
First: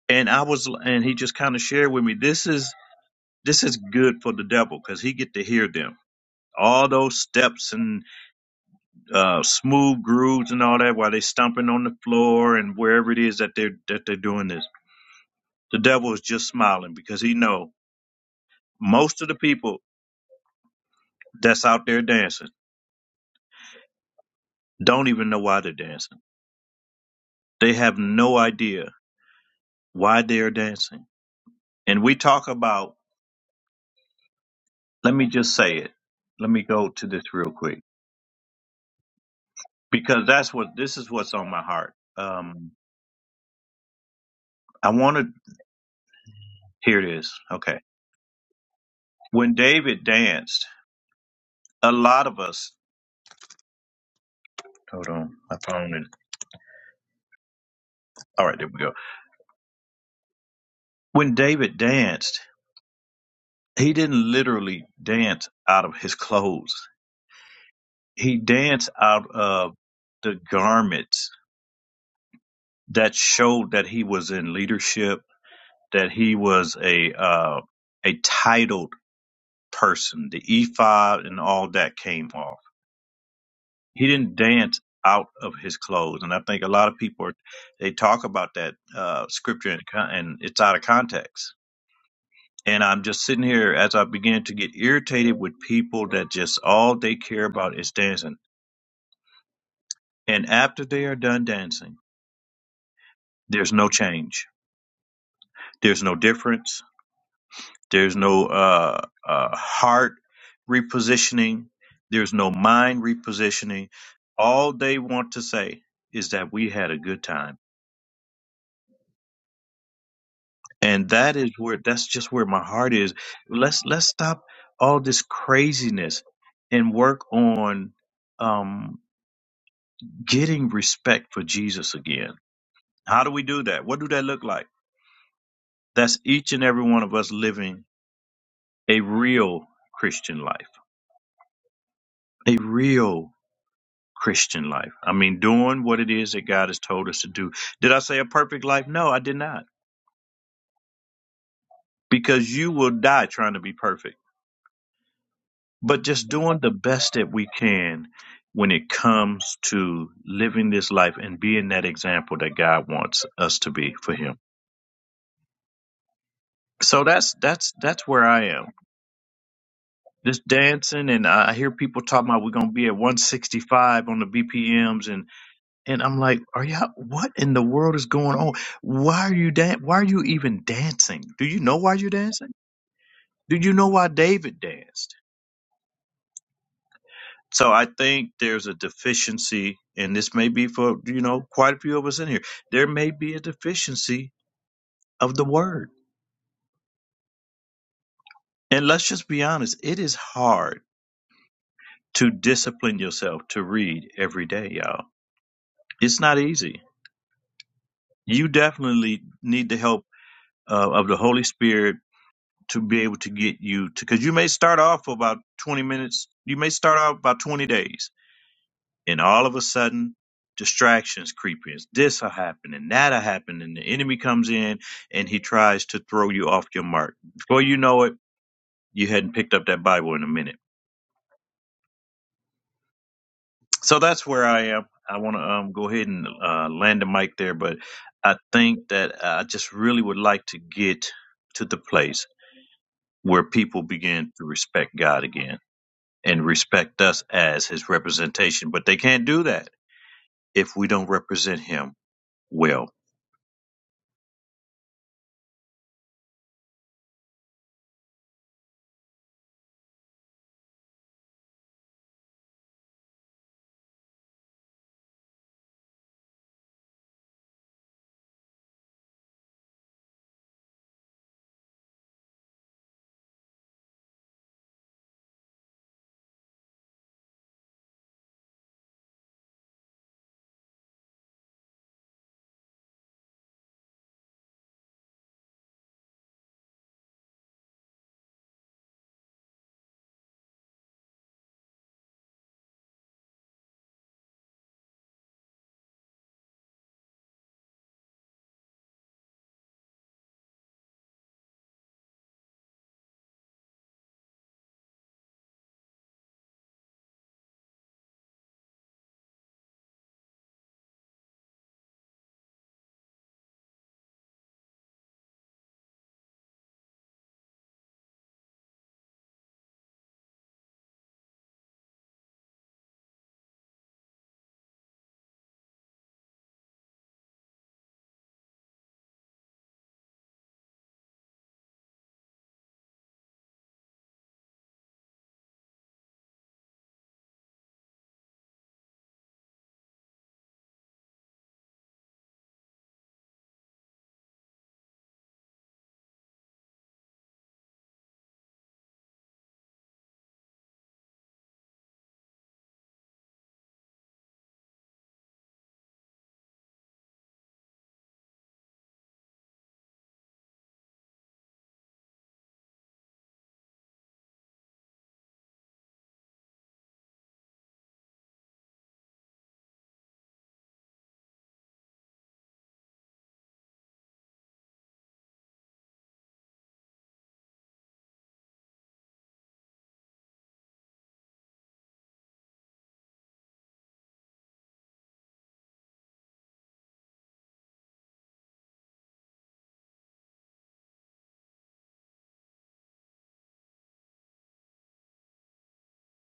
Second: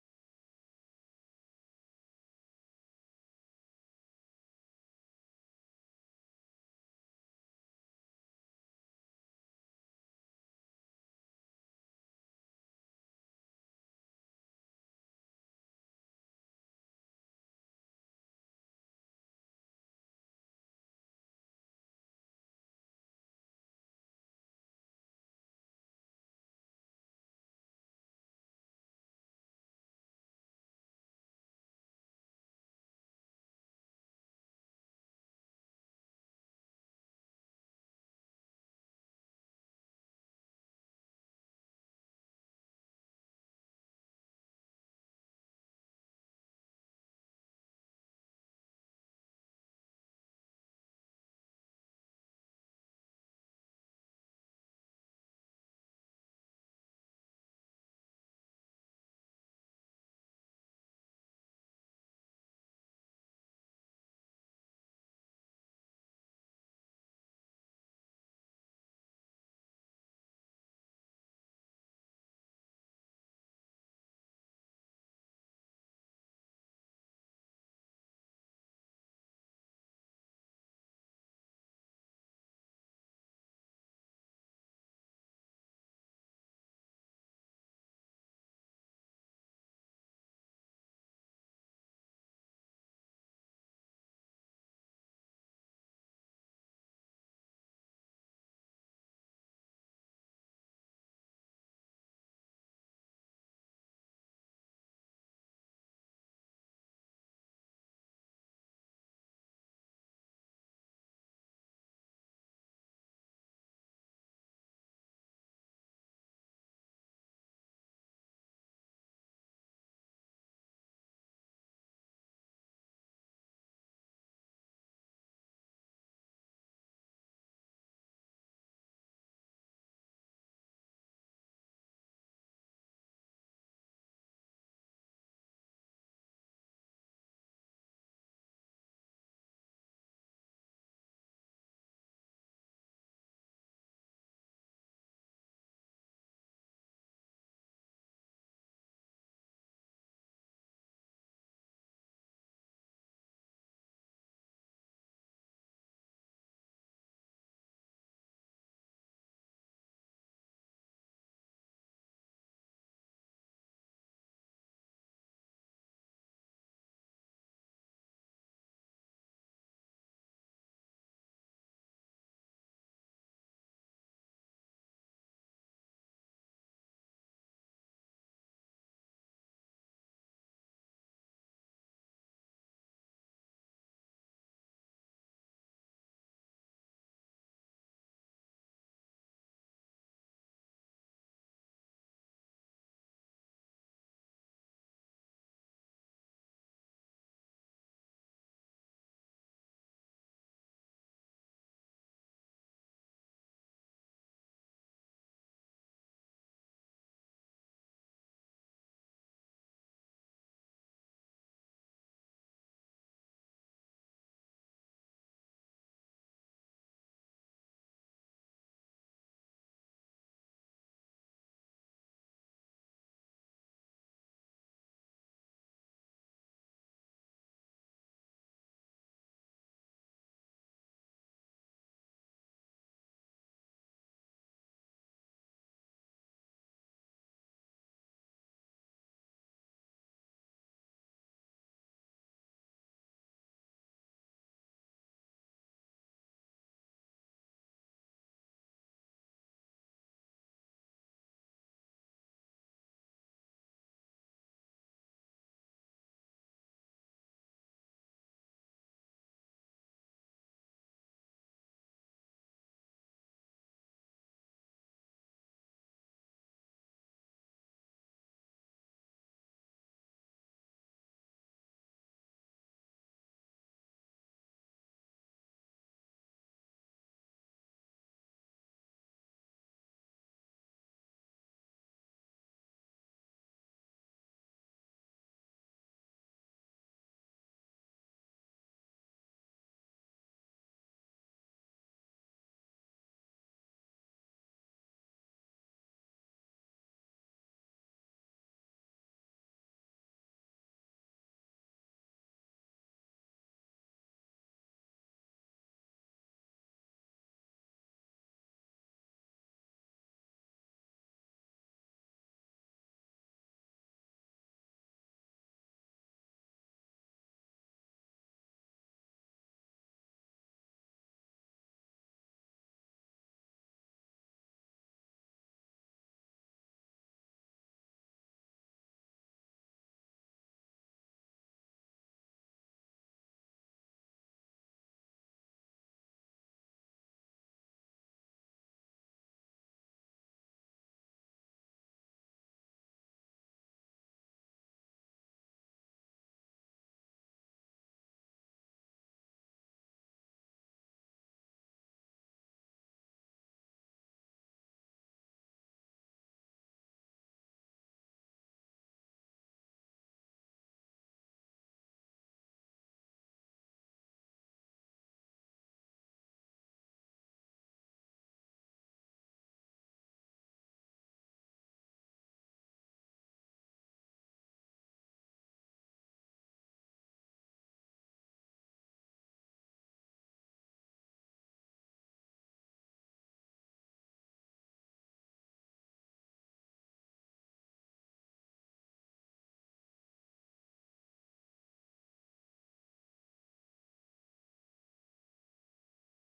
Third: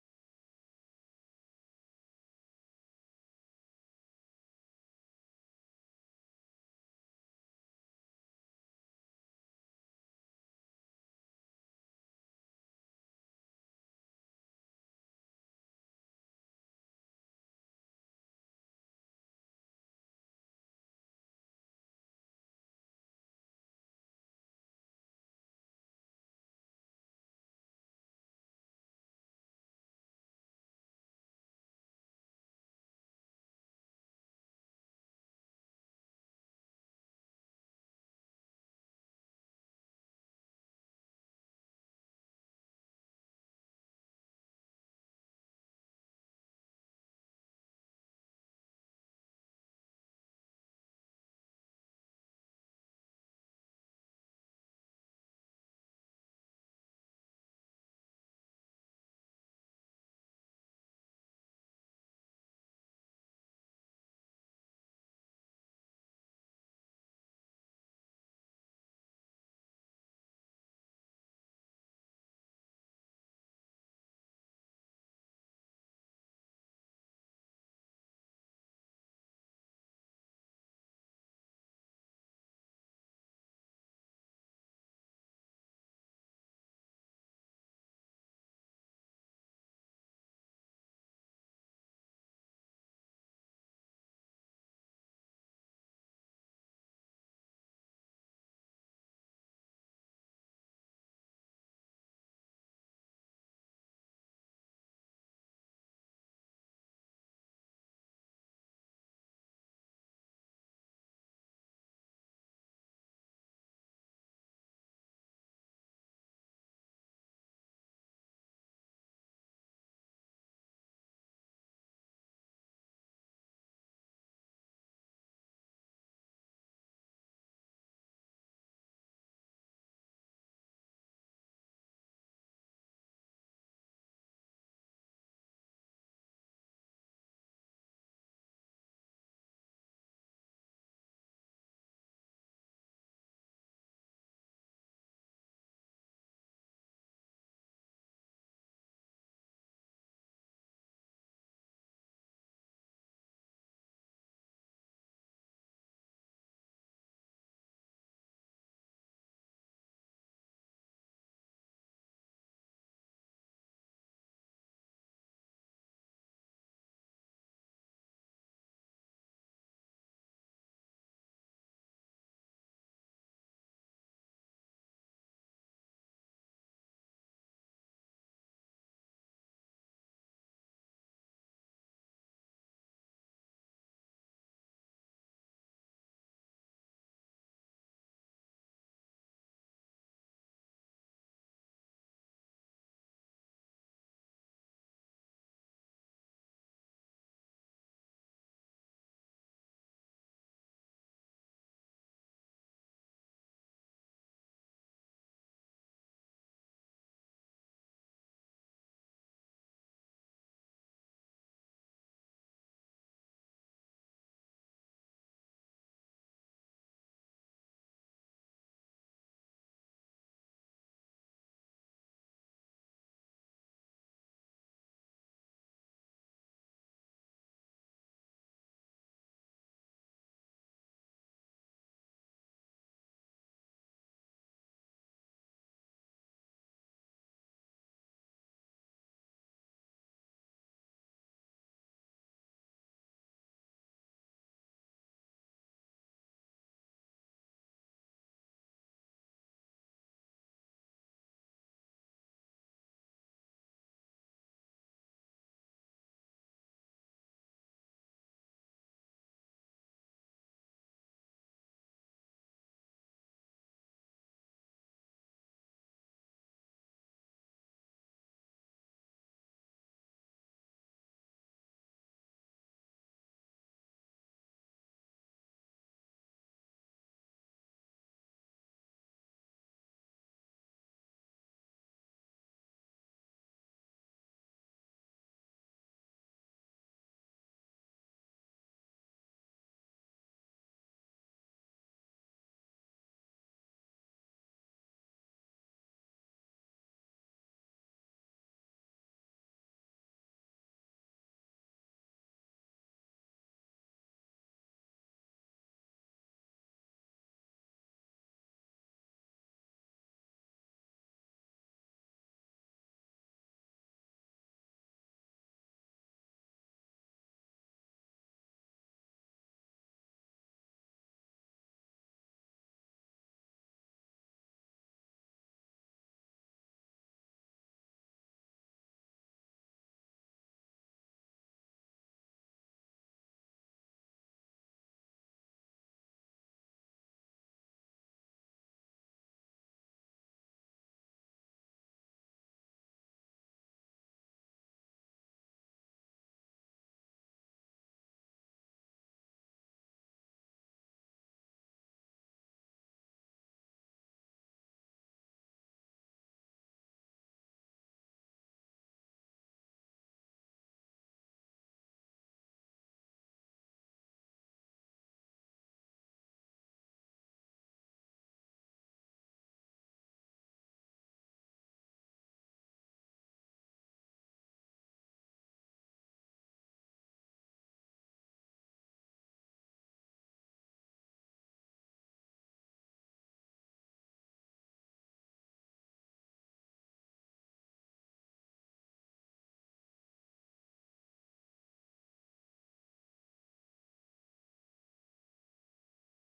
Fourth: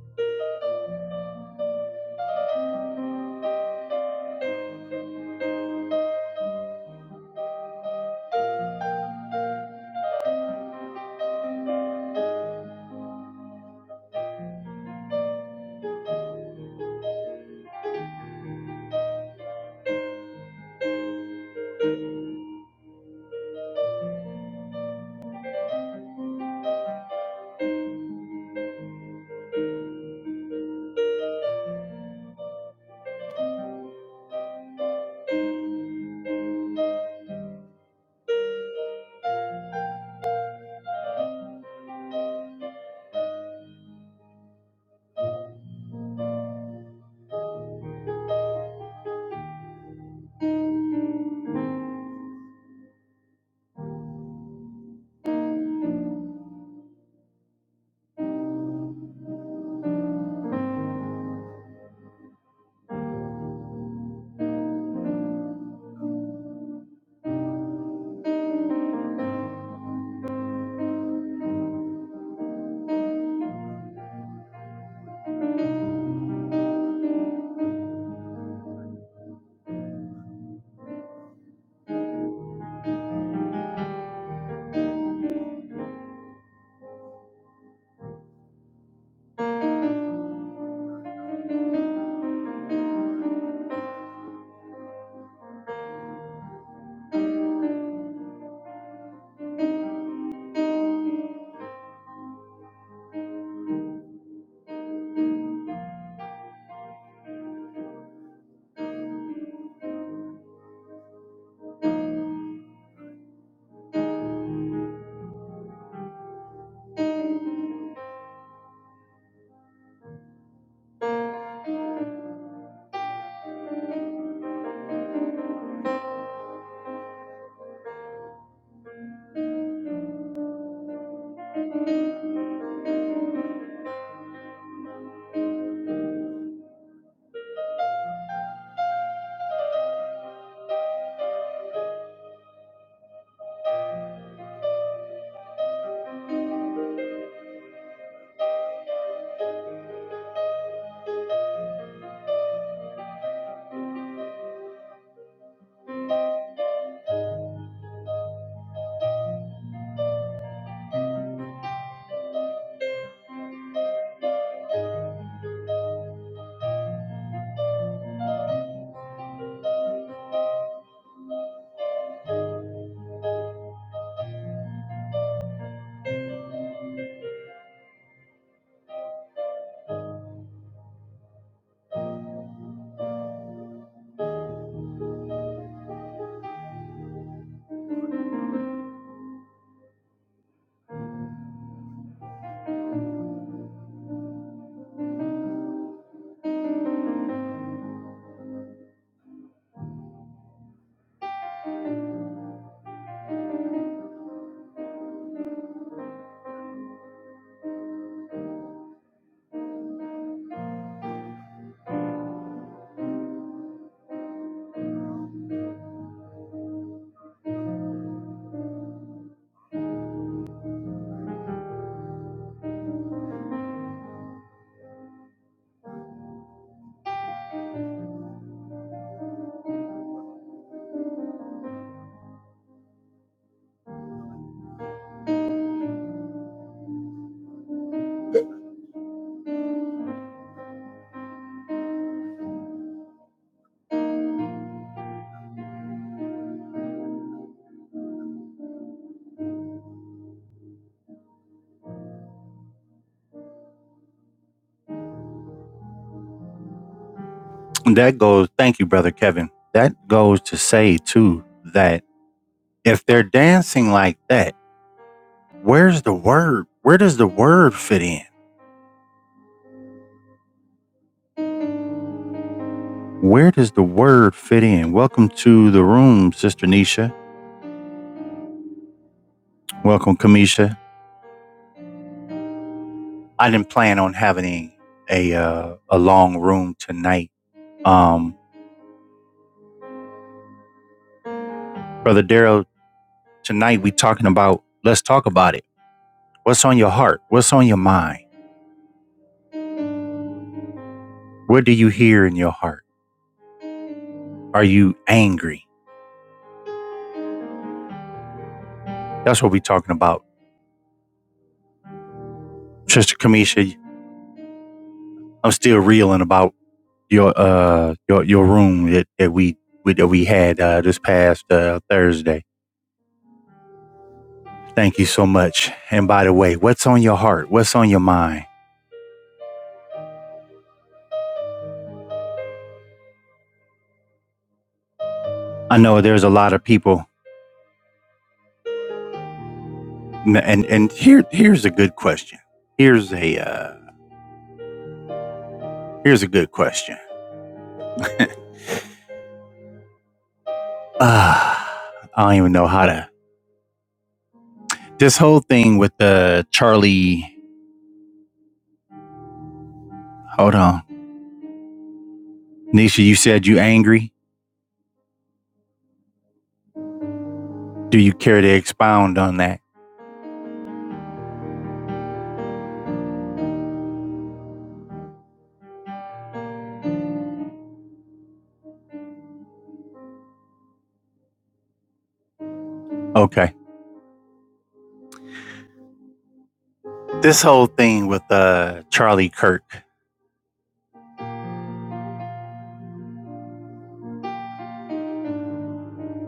S2: And I was, and he just kind of shared with me, this is this is good for the devil because he get to hear them. All those steps and." uh, smooth grooves and all that while they're stomping on the floor and wherever it is that they're that they're doing this. The devil is just smiling because he know most of the people that's out there dancing don't even know why they're dancing. They have no idea why they're dancing. And we talk about let me just say it. Let me go to this real quick. Because that's what this is what's on my heart. Um I wanna hear this. Okay. When David danced, a lot of us hold on, my phone and all right, there we go When David danced, he didn't literally dance out of his clothes. He danced out of the garments that showed that he was in leadership, that he was a uh, a titled person. The ephod and all that came off. He didn't dance out of his clothes, and I think a lot of people are, they talk about that uh, scripture and, con- and it's out of context. And I'm just sitting here as I begin to get irritated with people that just all they care about is dancing. And after they are done dancing, there's no change. There's no difference. There's no uh, uh, heart repositioning. There's no mind repositioning. All they want to say is that we had a good time. And that is where that's just where my heart is. Let's let's stop all this craziness and work on um, getting respect for Jesus again. How do we do that? What do that look like? That's each and every one of us living a real Christian life, a real Christian life. I mean, doing what it is that God has told us to do. Did I say a perfect life? No, I did not, because you will die trying to be perfect. But just doing the best that we can when it comes to living this life and being that example that God wants us to be for Him. So that's that's that's where I am just dancing and I hear people talking about we're gonna be at 165 on the BPMs and and I'm like, are y'all what in the world is going on? Why are you dan- why are you even dancing? Do you know why you're dancing? Do you know why David danced? So I think there's a deficiency, and this may be for you know quite a few of us in here. There may be a deficiency of the word. And let's just be honest, it is hard to discipline yourself to read every day, y'all. It's not easy you definitely need the help uh, of the Holy Spirit to be able to get you to because you may start off for about 20 minutes, you may start off about 20 days, and all of a sudden distractions creep in. This will happen and that'll happen, and the enemy comes in and he tries to throw you off your mark. Before you know it, you hadn't picked up that Bible in a minute. So that's where I am. I want to um, go ahead and uh, land the mic there, but I think that I just really would like to get to the place. where people begin to respect God again and respect us as his representation. But they can't do that if we don't represent him well.
S1: it. That goes. Thank you, brother Kevin. That goes to say too that if they're dancing like that, where's the word? Where does the word fit in? Where does the word fit in? Welcome to the room, Sister Nisha. Welcome, Kamisha. I didn't plan on having a uh, a long room tonight Um, Brother Daryl, tonight we talking about let's talk about it. What's on your heart? What's on your mind? What do you hear in your heart? Are you angry? That's what we talking about. Sister Kamisha, I'm still reeling about your uh your your room that, that we we- that we had uh, this past uh, Thursday. Thank you so much. And by the way, what's on your heart? What's on your mind? I know there's a lot of people, and and here here's a good question. Here's a uh, here's a good question Uh, I don't even know how to. This whole thing with the Charlie. Hold on, Nisha. You said you angry. Do you care to expound on that? Okay. This whole thing with uh Charlie Kirk.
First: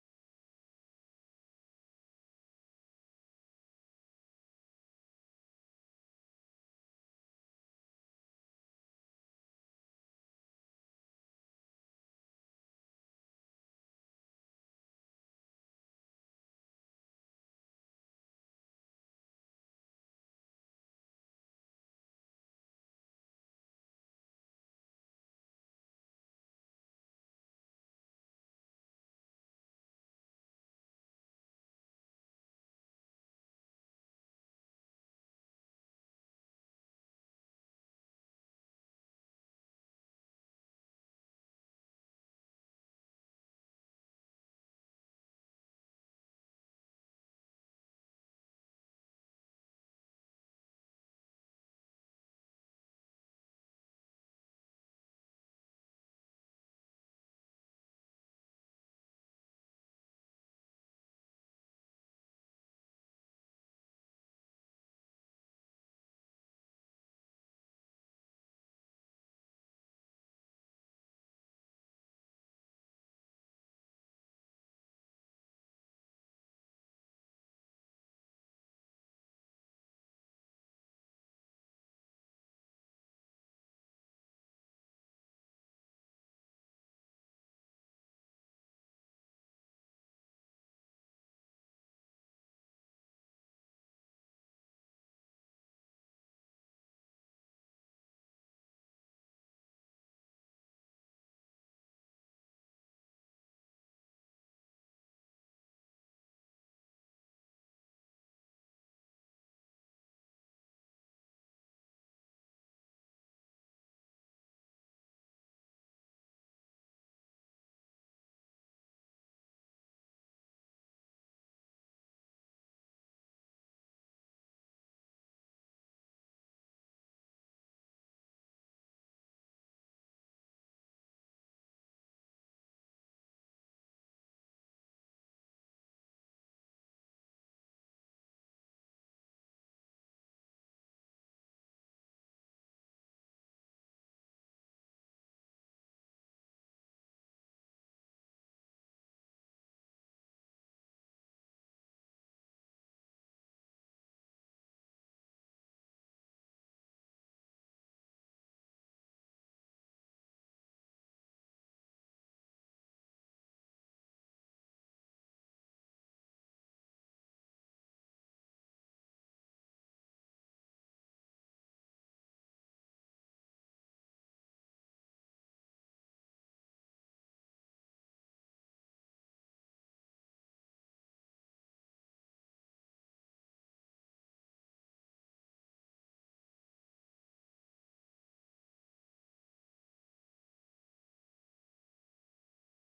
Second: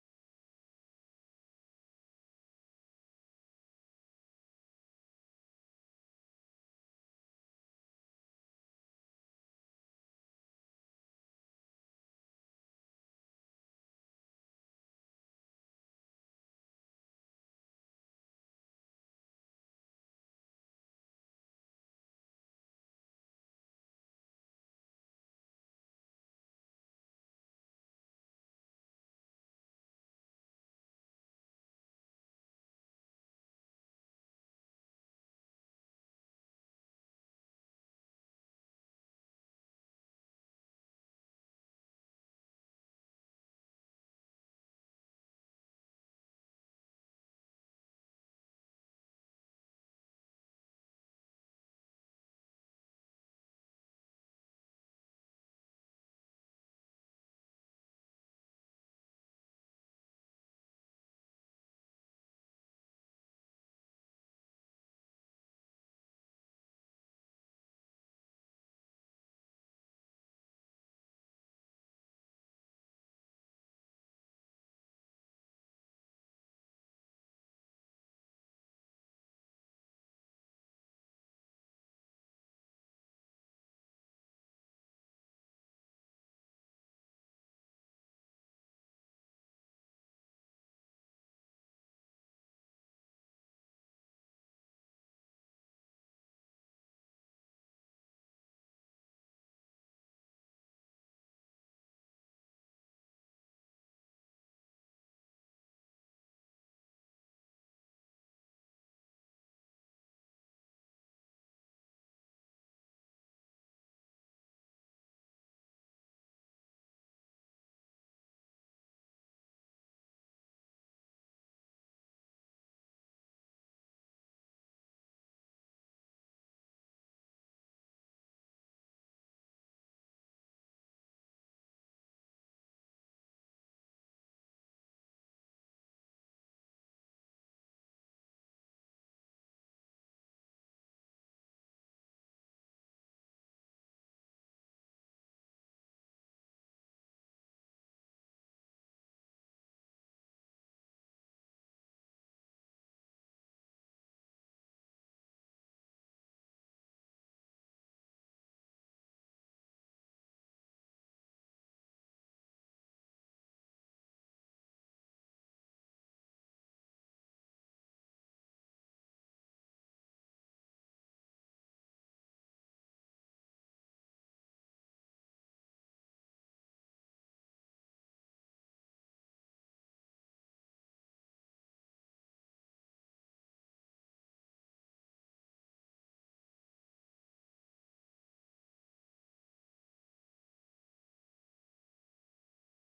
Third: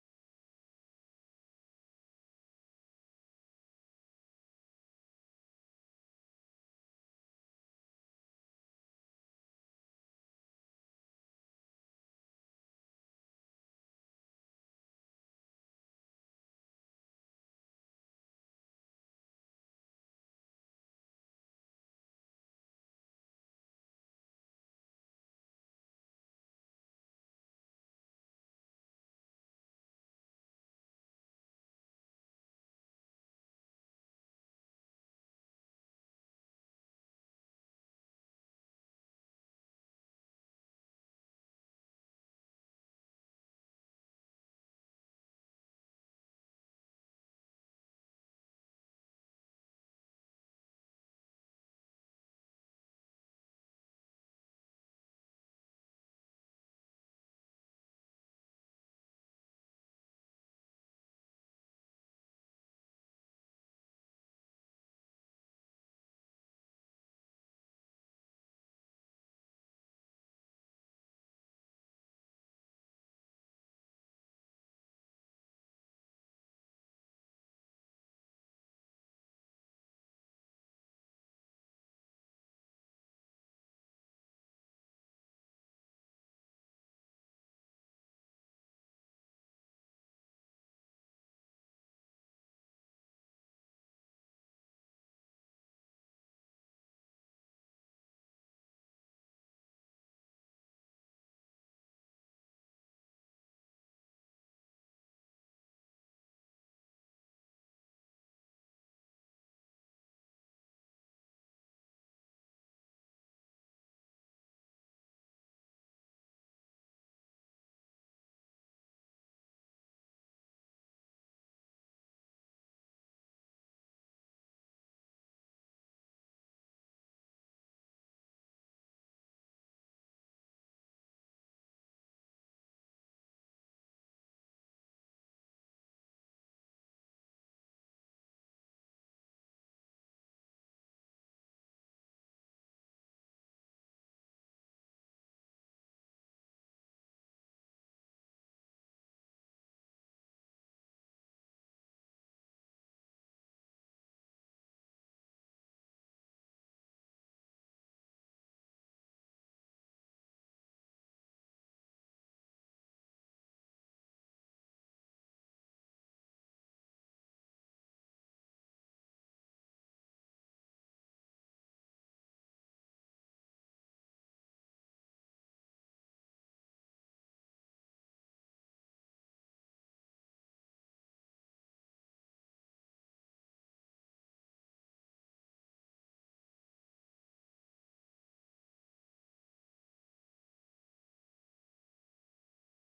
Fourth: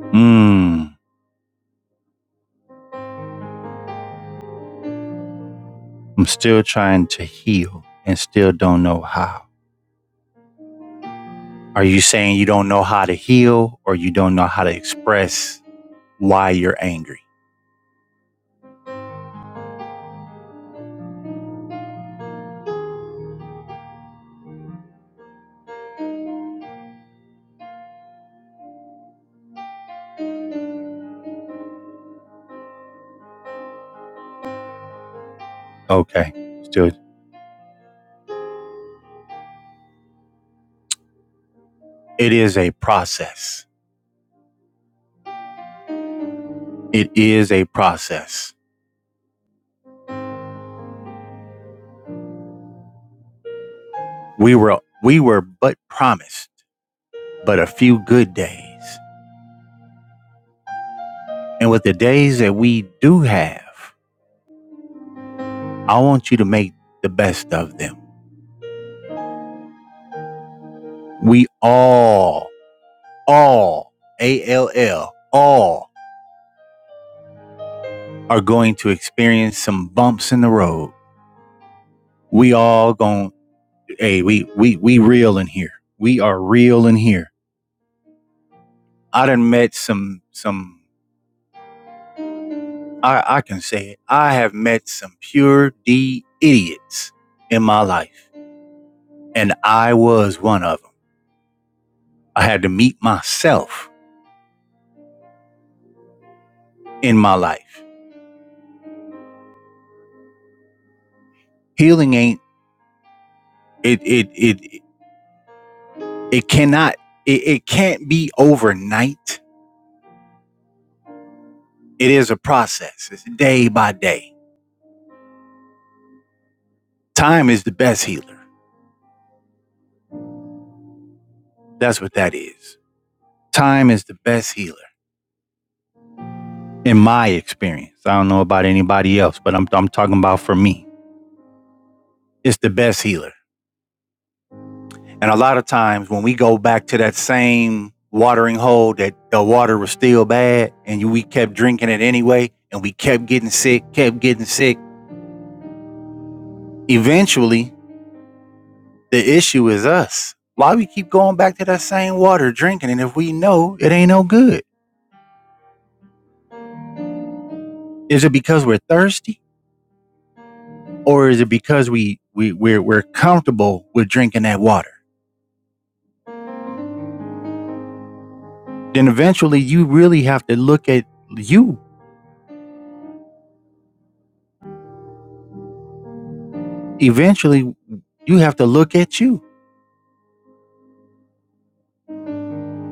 S1: Mmm. I'm still trying to heal and still don't know how. Are you saying you don't know how to heal or you don't know how to express why you're angry? Okay. Still, it is a process. It is a process We were we were but promised but a few good days. And with the days that we do have, I want you to make the best of them. We all, all, A L L, all are going to experience some bumps in the road. We all going hey, we we we real in here. We are real in here. I done met some some I, I can say it. I have met some pure D idiots in my life And I was one of them. I had to meet myself in my life. Healing ain't it it it it cannot it, it can't be overnight. It is a process. It's day by day. Time is the best healer. That's what that is. Time is the best healer in my experience. I don't know about anybody else, but I'm I'm talking about for me. It's the best healer. And a lot of times when we go back to that same watering hole that the water was still bad and we kept drinking it anyway and we kept getting sick, kept getting sick, eventually the issue is us. Why we keep going back to that same water drinking and if we know it ain't no good? Is it because we're thirsty or is it because we we we're, we're comfortable with drinking that water? Then eventually you really have to look at you. Eventually you have to look at you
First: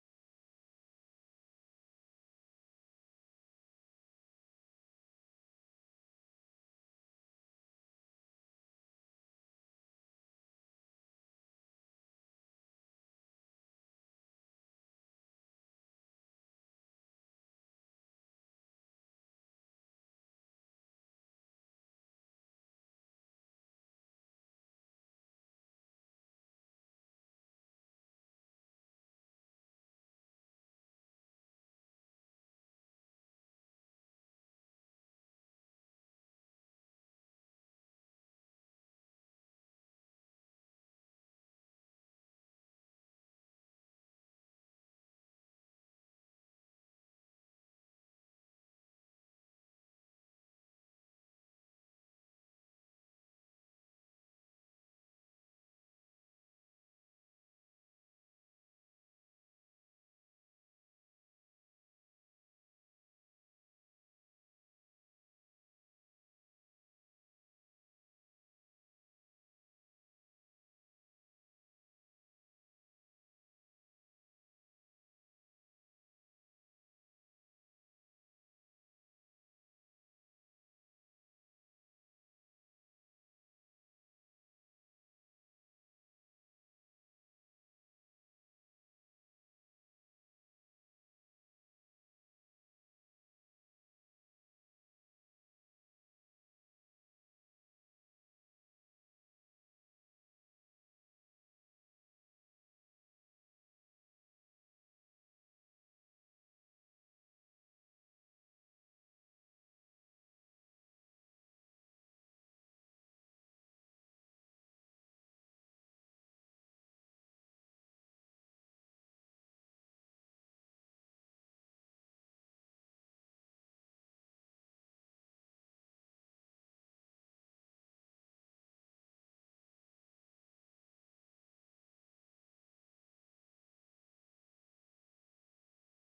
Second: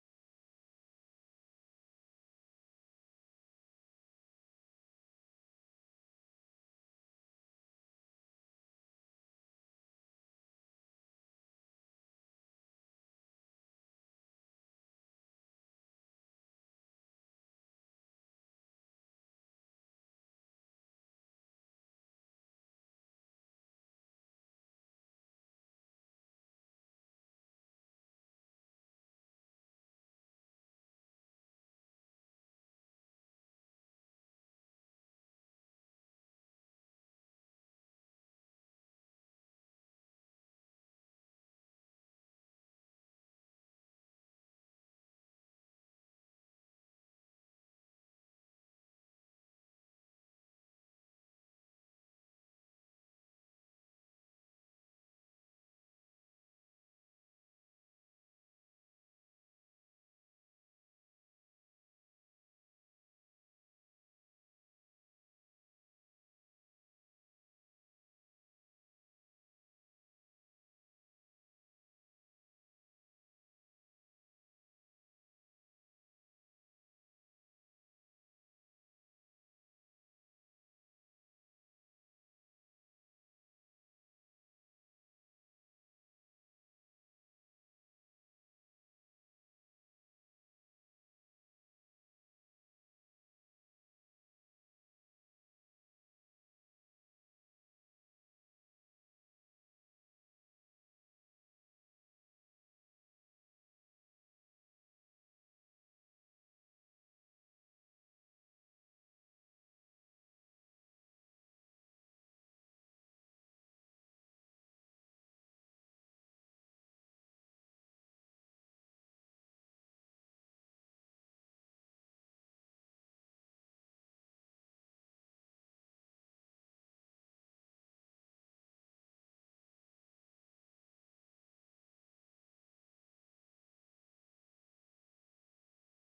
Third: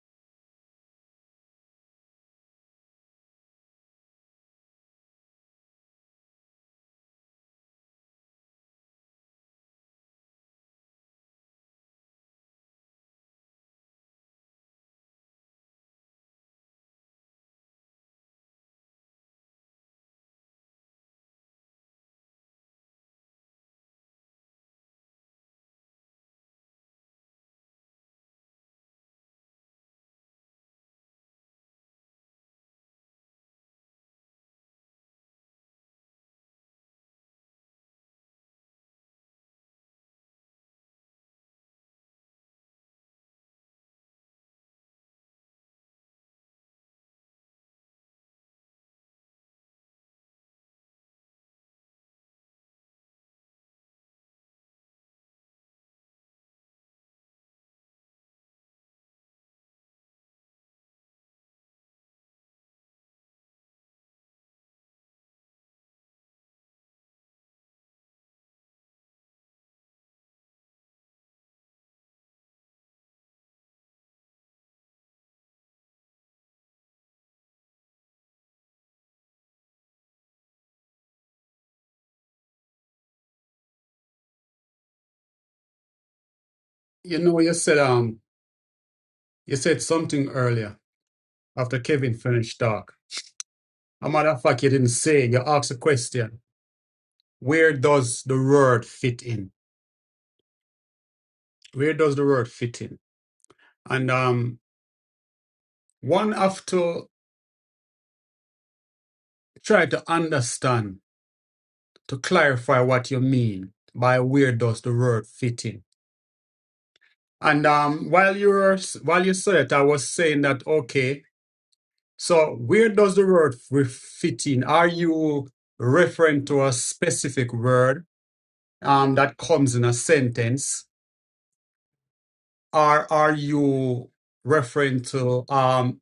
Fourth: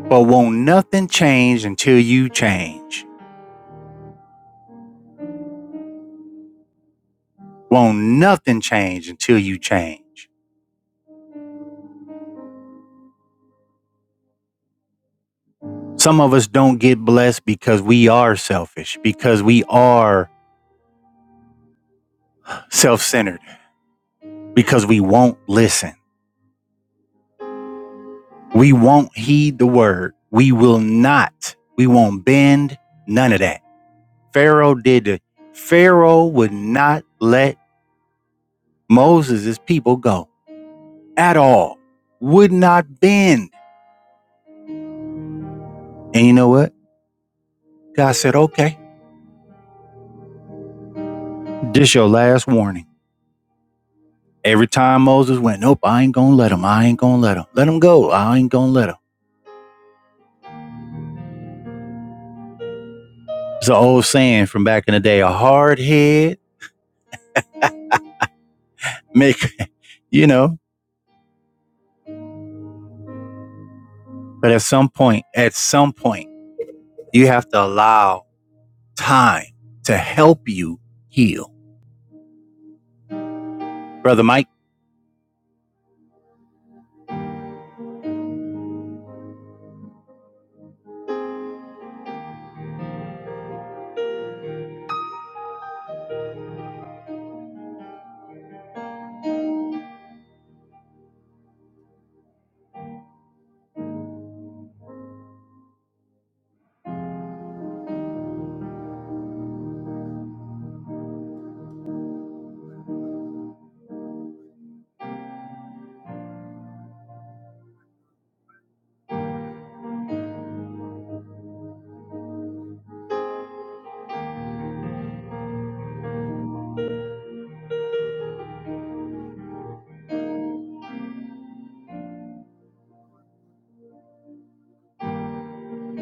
S1: But won't nothing change until you change. Won't nothing change until you change. Some of us don't get blessed because we are selfish, because we are self centered, because we won't listen. We won't heed the word. We will not. We won't bend. None of that. Pharaoh did it. Pharaoh would not let Moses' people go at all, would not bend. And you know what? God said, okay, this your last warning. Every time Moses went, nope, I ain't gonna let him. I ain't gonna let him. Let him go. I ain't gonna let him. It's an old saying from back in the day. A hard head make, you know. But at some point, at some point, you have to allow time to help you heal. Brother Mike,
S3: You know, you said, um, you said something earlier after Kevin finished talk. A matter of fact, you didn't say, you asked a question. Where does the word fit in? Where does the word fit in? And um, One have to try to understand to clarify what you mean by where does the word fit in. And um, while you were while you said it, I was saying that okay. So where does the word f- fit in? Are you referring to a specific word um, that comes in a sentence, or are you referring to um,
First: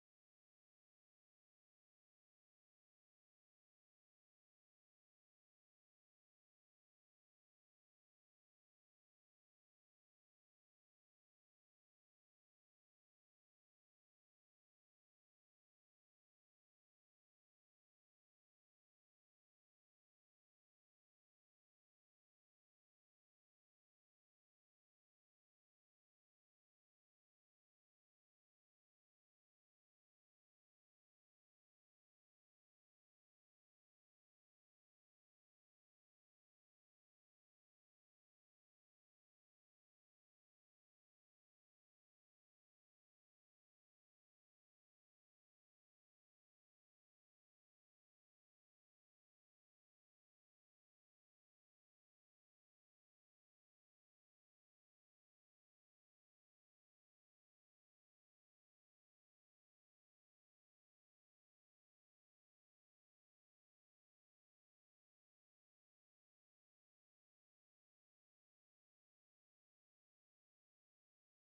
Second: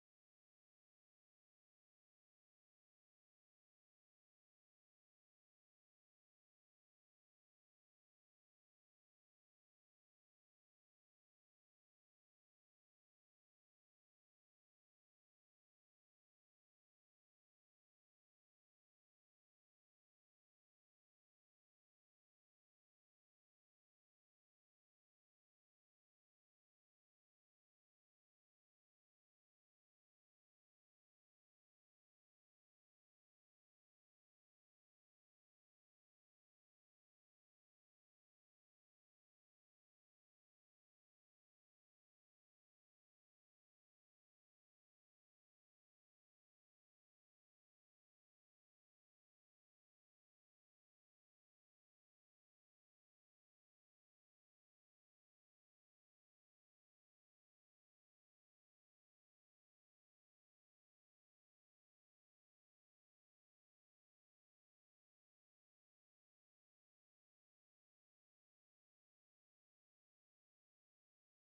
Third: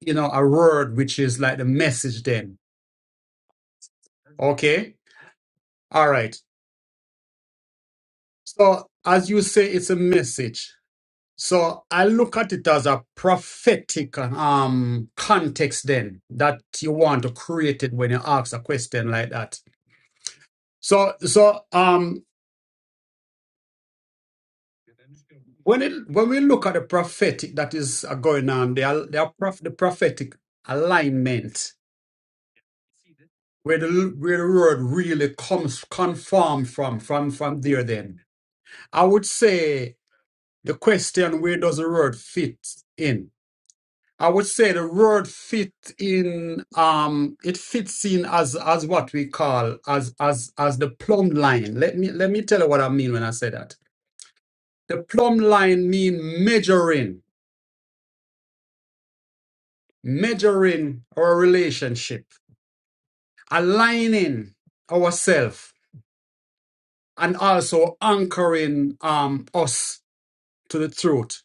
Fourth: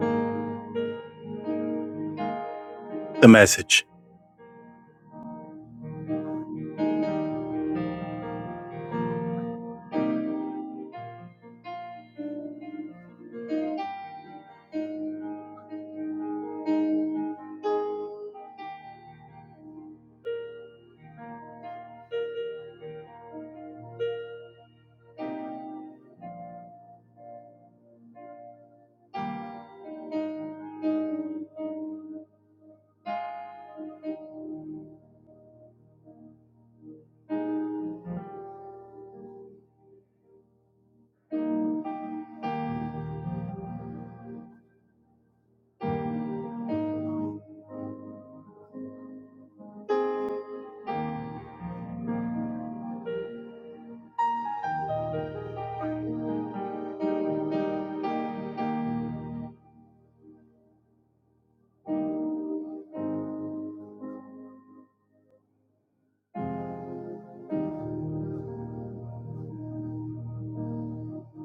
S3: you know a word which is like the message? Then
S1: the message.
S3: okay, all right. So as you say, it's a message. So I look at it as a prophetic um, context then that you want to create it when you ask a question like that. So so um when it, when we look at the prophetic that is uh, going on, the al- the, prof, the prophetic alignment where the l- where the word really comes confirmed from from from there. Then I would say the question where does the word fit in? I would say the word fit in um it fits in as as what we call as as as the plumb line. Let me let me tell you what I mean when I say that. The plumb line mean measuring, measuring our relationship, aligning ourselves and also anchoring um us to the truth.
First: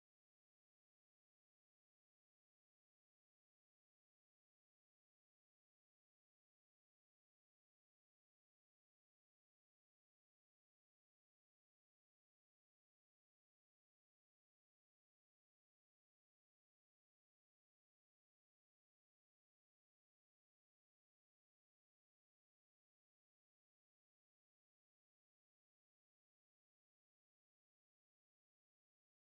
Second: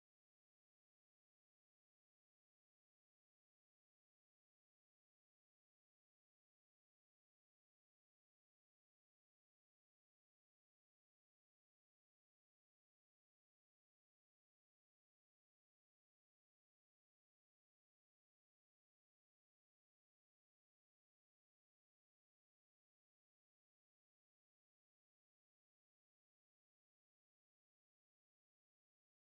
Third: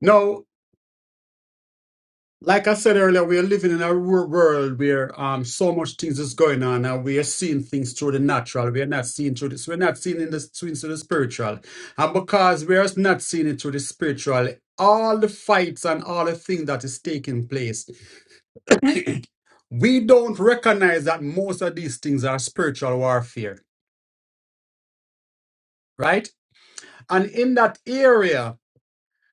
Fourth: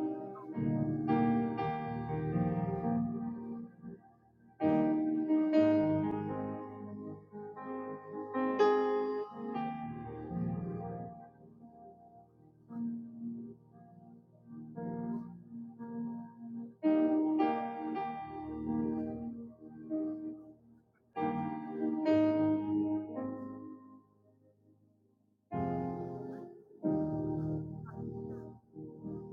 S3: Now, Like I said earlier, we are living in a wor- world where um so much things is going on, and we are seeing things through the natural. We are not seeing through this. We're not seeing in the through into the spiritual, and because we are not seeing it through the spiritual, all the fights and all the things that is taking place, we don't recognize that most of these things are spiritual warfare, right? And in that area,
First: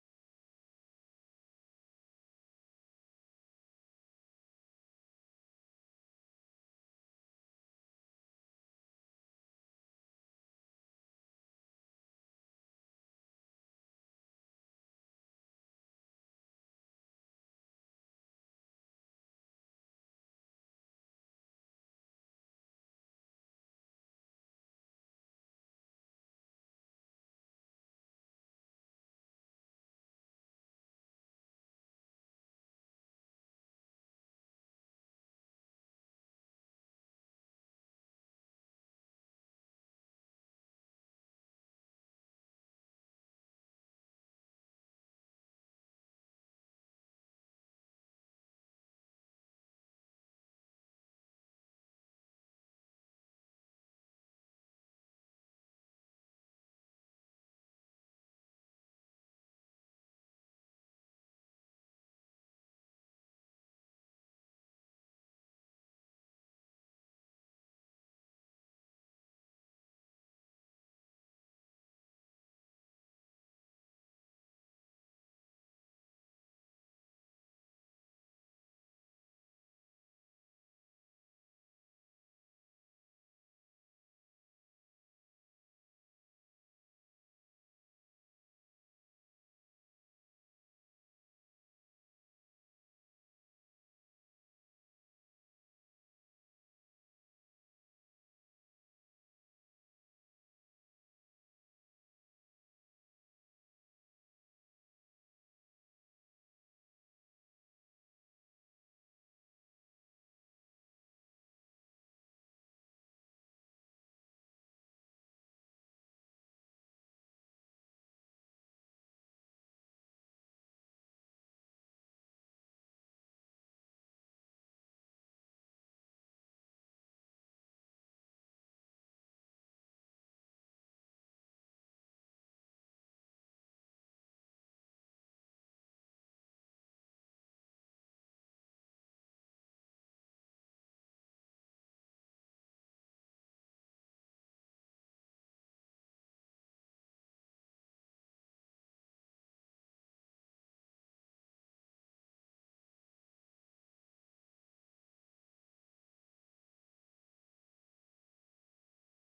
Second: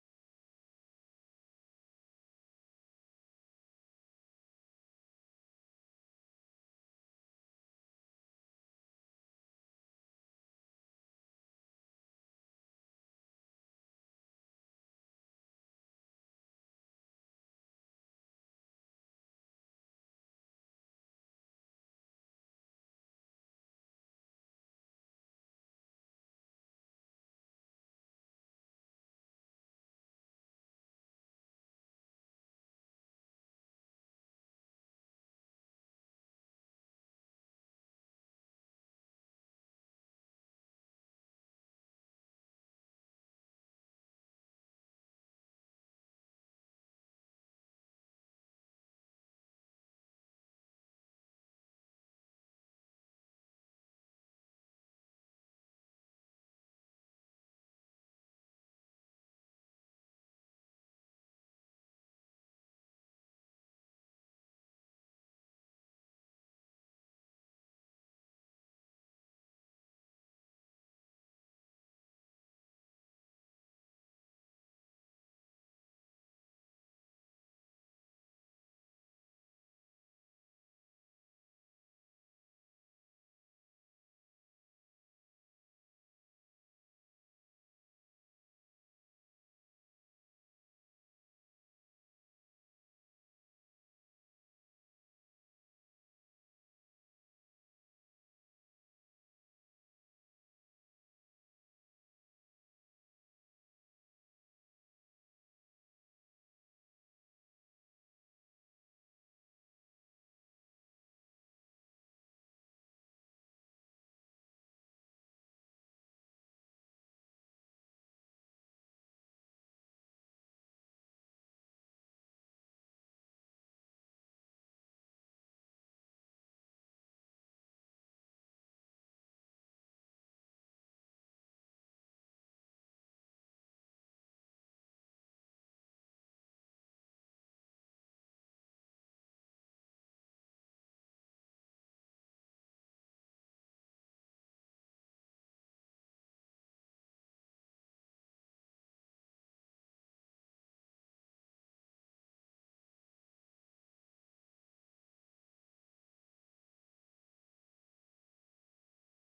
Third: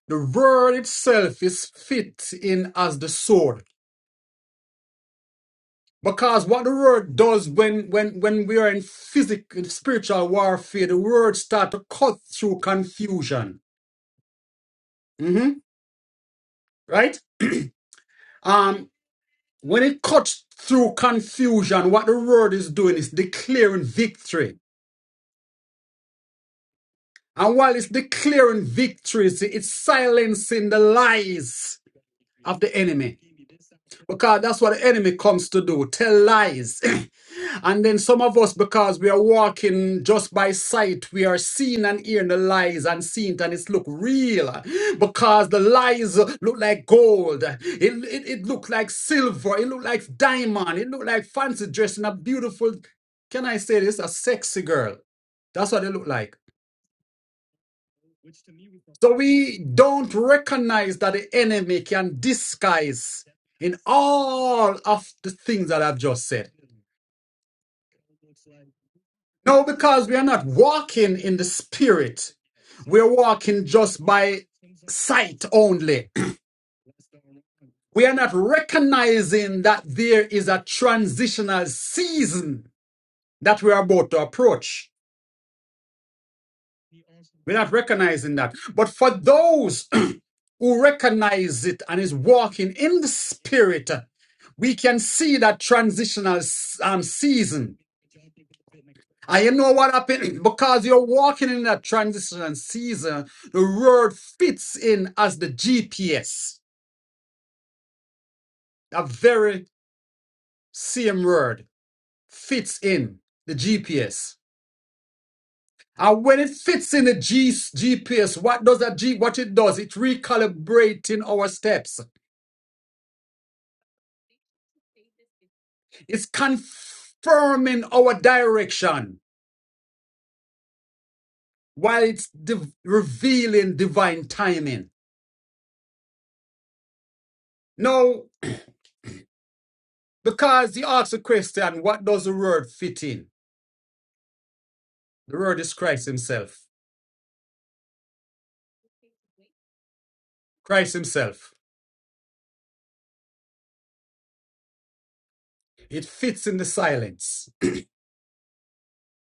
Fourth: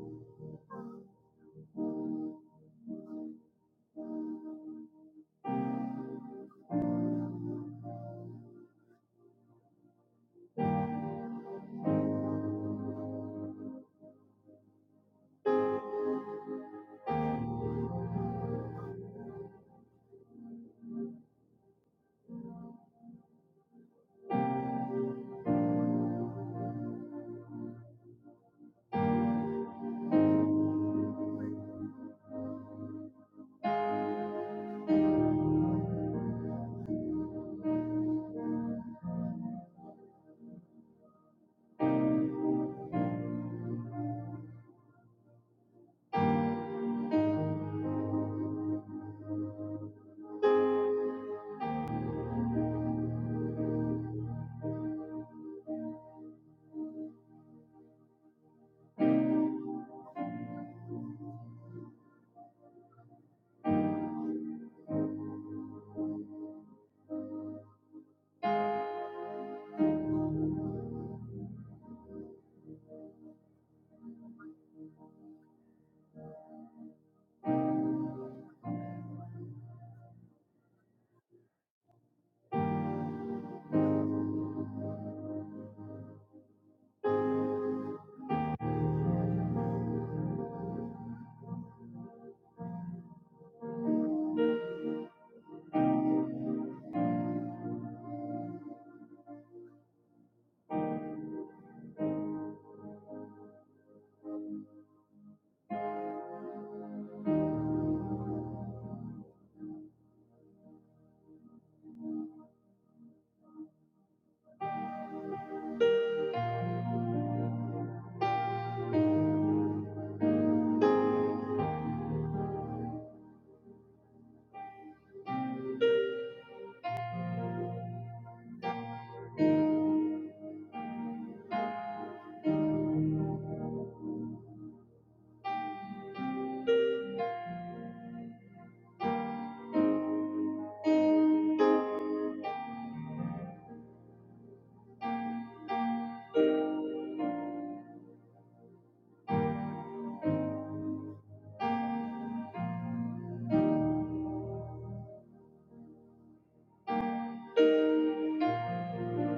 S3: the word itself is fit in as the sword Because what the word does when when when we are in physical spiritual warfare, the word start to cut through confusion. hmm Right? Um, when it cuts through confusion, what the word is doing is declaring victory. And while it's declaring victory, it's it's silencing the lies of the enemy. Because that's what the enemy comes to do, tell lies. and then some of us, because we are walking just by sight, we are seeing and hearing the lies and seeing it and it's look real. Because the lies look like gold. It, it, it look like silver. It look like diamond. It look like fancy dress and a beautiful, can I say this, a sexy girl. That's what they look like. So we don't recognize that the enemy can disguise. in all of the things that I've just said. No, because we are not walking in the spirit. We're walking just by sight only. We are not recognizing that there is a transitional season that we are about to approach. We're not recognizing that. But for those who recognize it and is walking in the spirit, we can see that transitional um, season And you know what happened? Because you're walking in that transition season, the word fits in as the GPS. That very same word fits in the GPS. And when it fits in the G- GPS, what does that G what it does? It recalibrating our steps. It's confirming our direction while it's div- revealing divine timing. Now, because you ask the question, what does the word fit in? The word is Christ himself. Christ himself. It fits in the silence.